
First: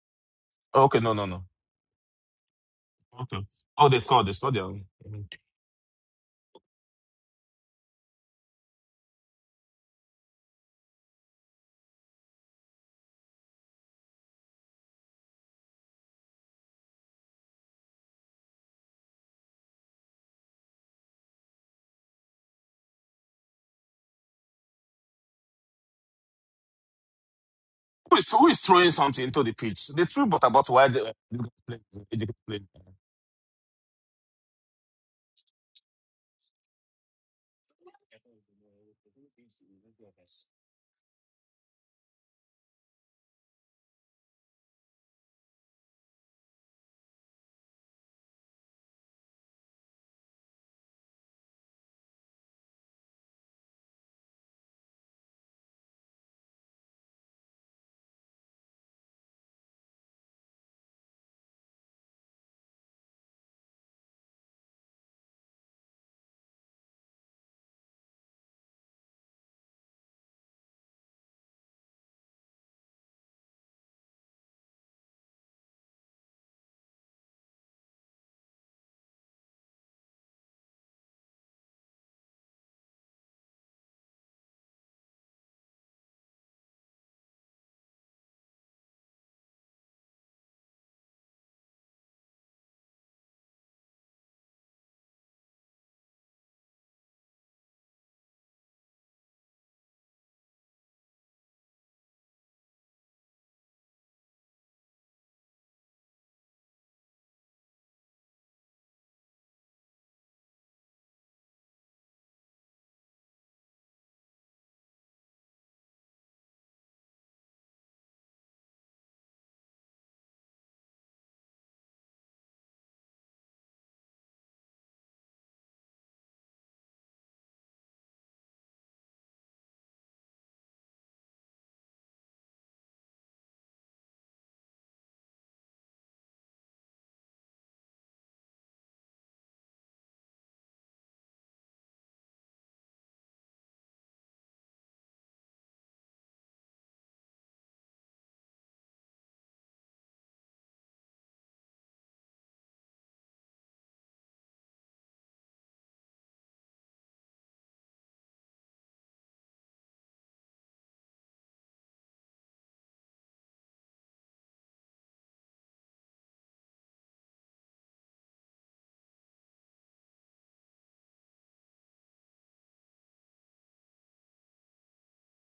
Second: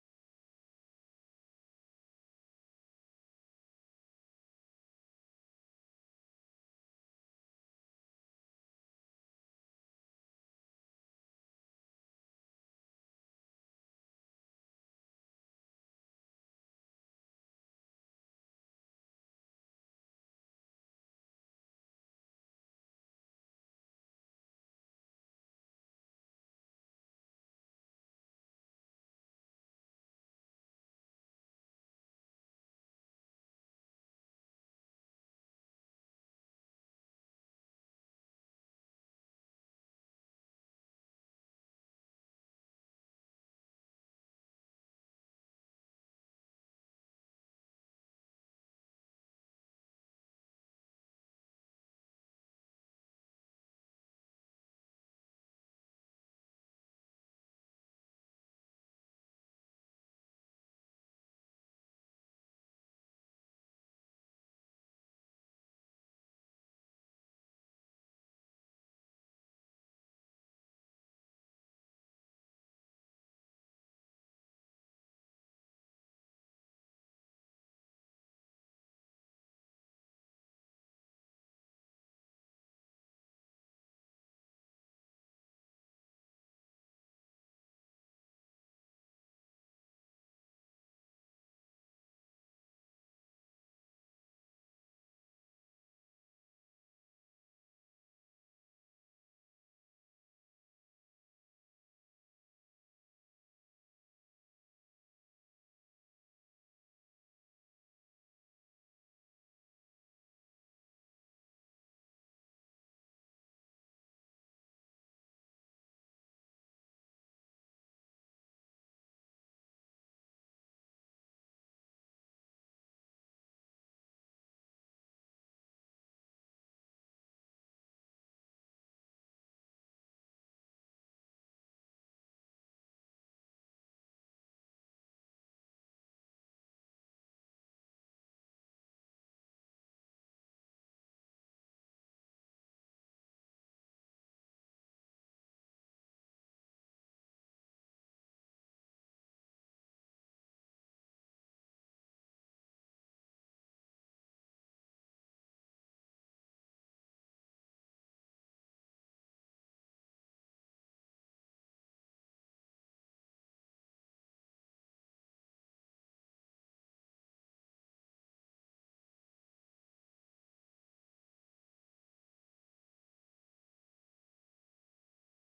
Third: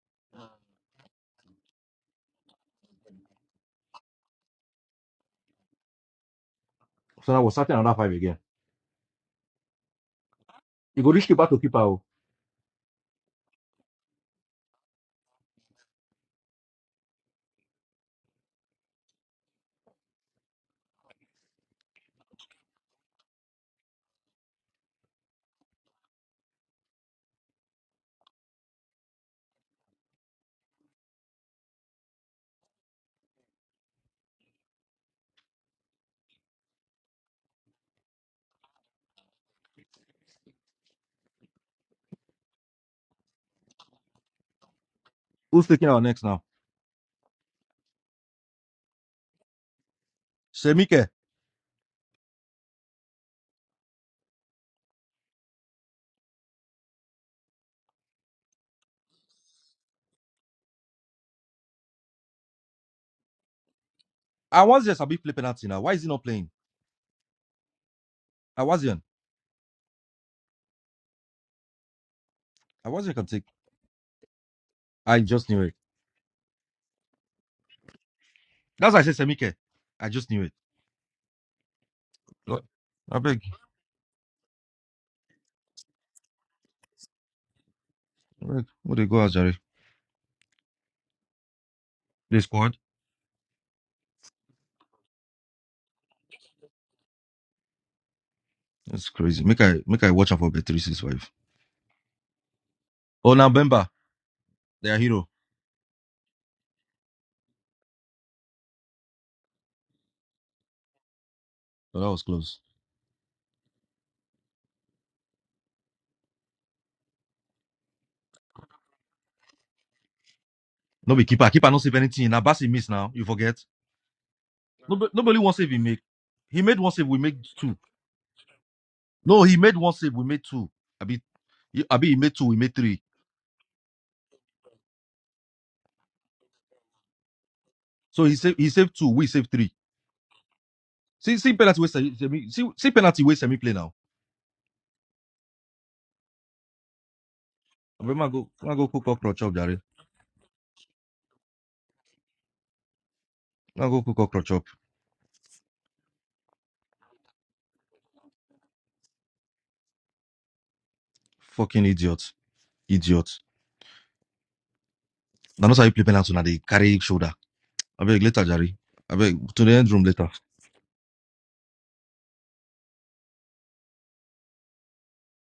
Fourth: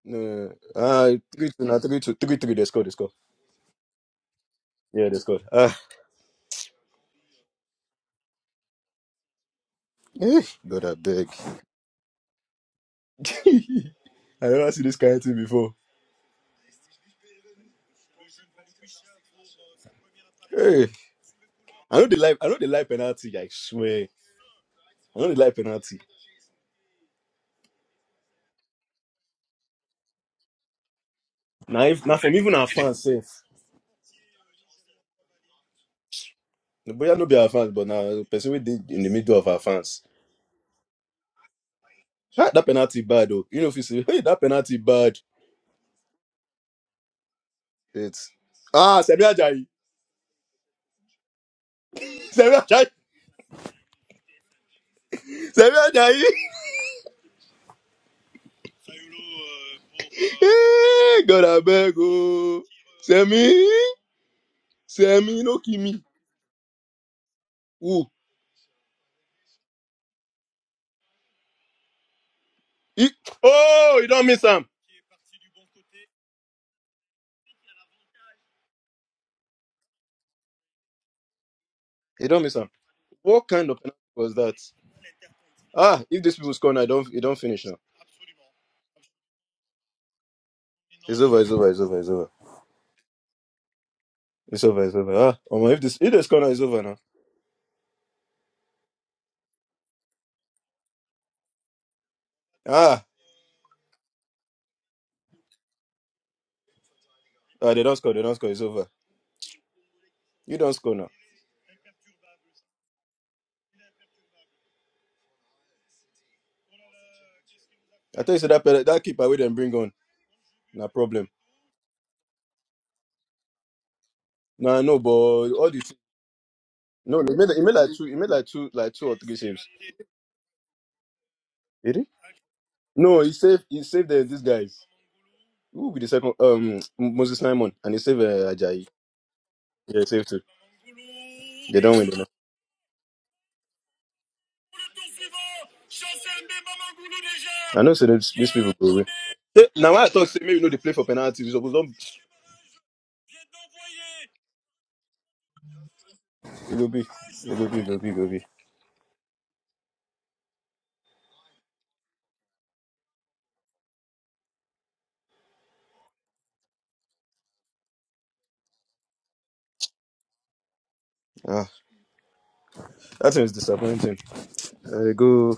[SPEAKER 1] No, no, no.
[SPEAKER 3] Oh, okay, no,
[SPEAKER 1] Uh,
[SPEAKER 3] no, no.
[SPEAKER 1] three two now, three two, three three. They scored. They scored.
[SPEAKER 3] Okay. Oh, they score. They score their own.
[SPEAKER 1] Yeah, they
[SPEAKER 3] Mhm.
[SPEAKER 1] scored. Ah,
[SPEAKER 2] So now we're starting another five again.
[SPEAKER 1] eh, God, I
[SPEAKER 2] You go reach
[SPEAKER 1] beg.
[SPEAKER 2] keeper to keeper. oh.
[SPEAKER 1] I never see this kind of thing before. Hey, I know the life. I know the life penalty. I swear, I know the life penalty.
[SPEAKER 3] Who is who is throwing something into the pitch? They threw but about why they,
[SPEAKER 1] Now, if now
[SPEAKER 3] they got
[SPEAKER 1] from even our
[SPEAKER 3] played.
[SPEAKER 1] fans, safe. But yeah, no be our fans, but now person we did in the middle of our fans. Ah, that penalty bad though. You know if you say, hey, that penalty bad.
[SPEAKER 2] Who's taking our next now?
[SPEAKER 1] It's ah, Samuel Ajayi,
[SPEAKER 2] Semike.
[SPEAKER 1] Samuel Ajayi, Samuel Ajayi. Hey, God, I beg, oh. Semi,
[SPEAKER 2] I was just a bit play
[SPEAKER 1] Semi, no
[SPEAKER 2] penalty now. Why is
[SPEAKER 1] Kimi.
[SPEAKER 2] he not playing?
[SPEAKER 1] Ooh.
[SPEAKER 2] I wasn't. I
[SPEAKER 1] He,
[SPEAKER 2] wasn't going
[SPEAKER 1] oh, you don't miss him.
[SPEAKER 2] I just knew it. That's why I said Semike. I just knew it.
[SPEAKER 1] You don't miss
[SPEAKER 2] Lo-
[SPEAKER 1] him.
[SPEAKER 2] I beg,
[SPEAKER 1] What kind of penalty was that? Ah, if these people score now, you don't, you don't finish now.
[SPEAKER 2] I beg. What they go out, Jerry?
[SPEAKER 1] It's over, it's over, it's over, it's over.
[SPEAKER 2] They squad.
[SPEAKER 1] It's over, it's over. Ah, Omo, if this, if they score now, it's over now.
[SPEAKER 2] That's crazy. Make I make I watch out for bet three six five.
[SPEAKER 1] Ah,
[SPEAKER 2] Oh, now Bemba, their hero.
[SPEAKER 1] ah, they don't score, they don't score, it's over. You don't score now.
[SPEAKER 2] But that was close.
[SPEAKER 1] I tell you, say that, pele- that keeper we them bring on, no
[SPEAKER 2] No be
[SPEAKER 1] problem.
[SPEAKER 2] keeper. Keeper not save anything. Now Bassi miss now. You forget.
[SPEAKER 1] Nah, no, but
[SPEAKER 2] Nobody, nobody one
[SPEAKER 1] all
[SPEAKER 2] save he
[SPEAKER 1] the
[SPEAKER 2] make. He made one save. We
[SPEAKER 1] no, no, he
[SPEAKER 2] made
[SPEAKER 1] made, he made
[SPEAKER 2] two.
[SPEAKER 1] like two, he made like two, like two or three
[SPEAKER 2] No, he
[SPEAKER 1] saves.
[SPEAKER 2] made one save. We made two. I be,
[SPEAKER 1] Did
[SPEAKER 2] I
[SPEAKER 1] he?
[SPEAKER 2] be. He made two. We made three.
[SPEAKER 1] No, he saved, he saved the, this guy. Who will be the second? Um, Moses Simon and they save
[SPEAKER 2] So he
[SPEAKER 1] uh,
[SPEAKER 2] saved. He
[SPEAKER 1] Ajayi.
[SPEAKER 2] saved two. We saved three.
[SPEAKER 1] Yeah, save too.
[SPEAKER 2] See, see
[SPEAKER 1] They
[SPEAKER 2] penalty waste.
[SPEAKER 1] don't win. Enough.
[SPEAKER 2] See, see penalty waste. Semi play now.
[SPEAKER 1] I know. So
[SPEAKER 2] Bemba
[SPEAKER 1] these
[SPEAKER 2] go,
[SPEAKER 1] these people
[SPEAKER 2] Bemba
[SPEAKER 1] go
[SPEAKER 2] go
[SPEAKER 1] away.
[SPEAKER 2] cook cockroach up, Jerry.
[SPEAKER 1] Now I thought say, maybe you know they play for penalties. It suppose don't-
[SPEAKER 2] Now go cook cockroach up,
[SPEAKER 1] it go be. It go be. It go be. It go be.
[SPEAKER 2] Fucking idiots. Idiots. Now not how you play penalty now they carry shoulder. I beg later, Jerry. I beg to the end room later.
[SPEAKER 1] Ah, that thing is disappointing. Uh, they go.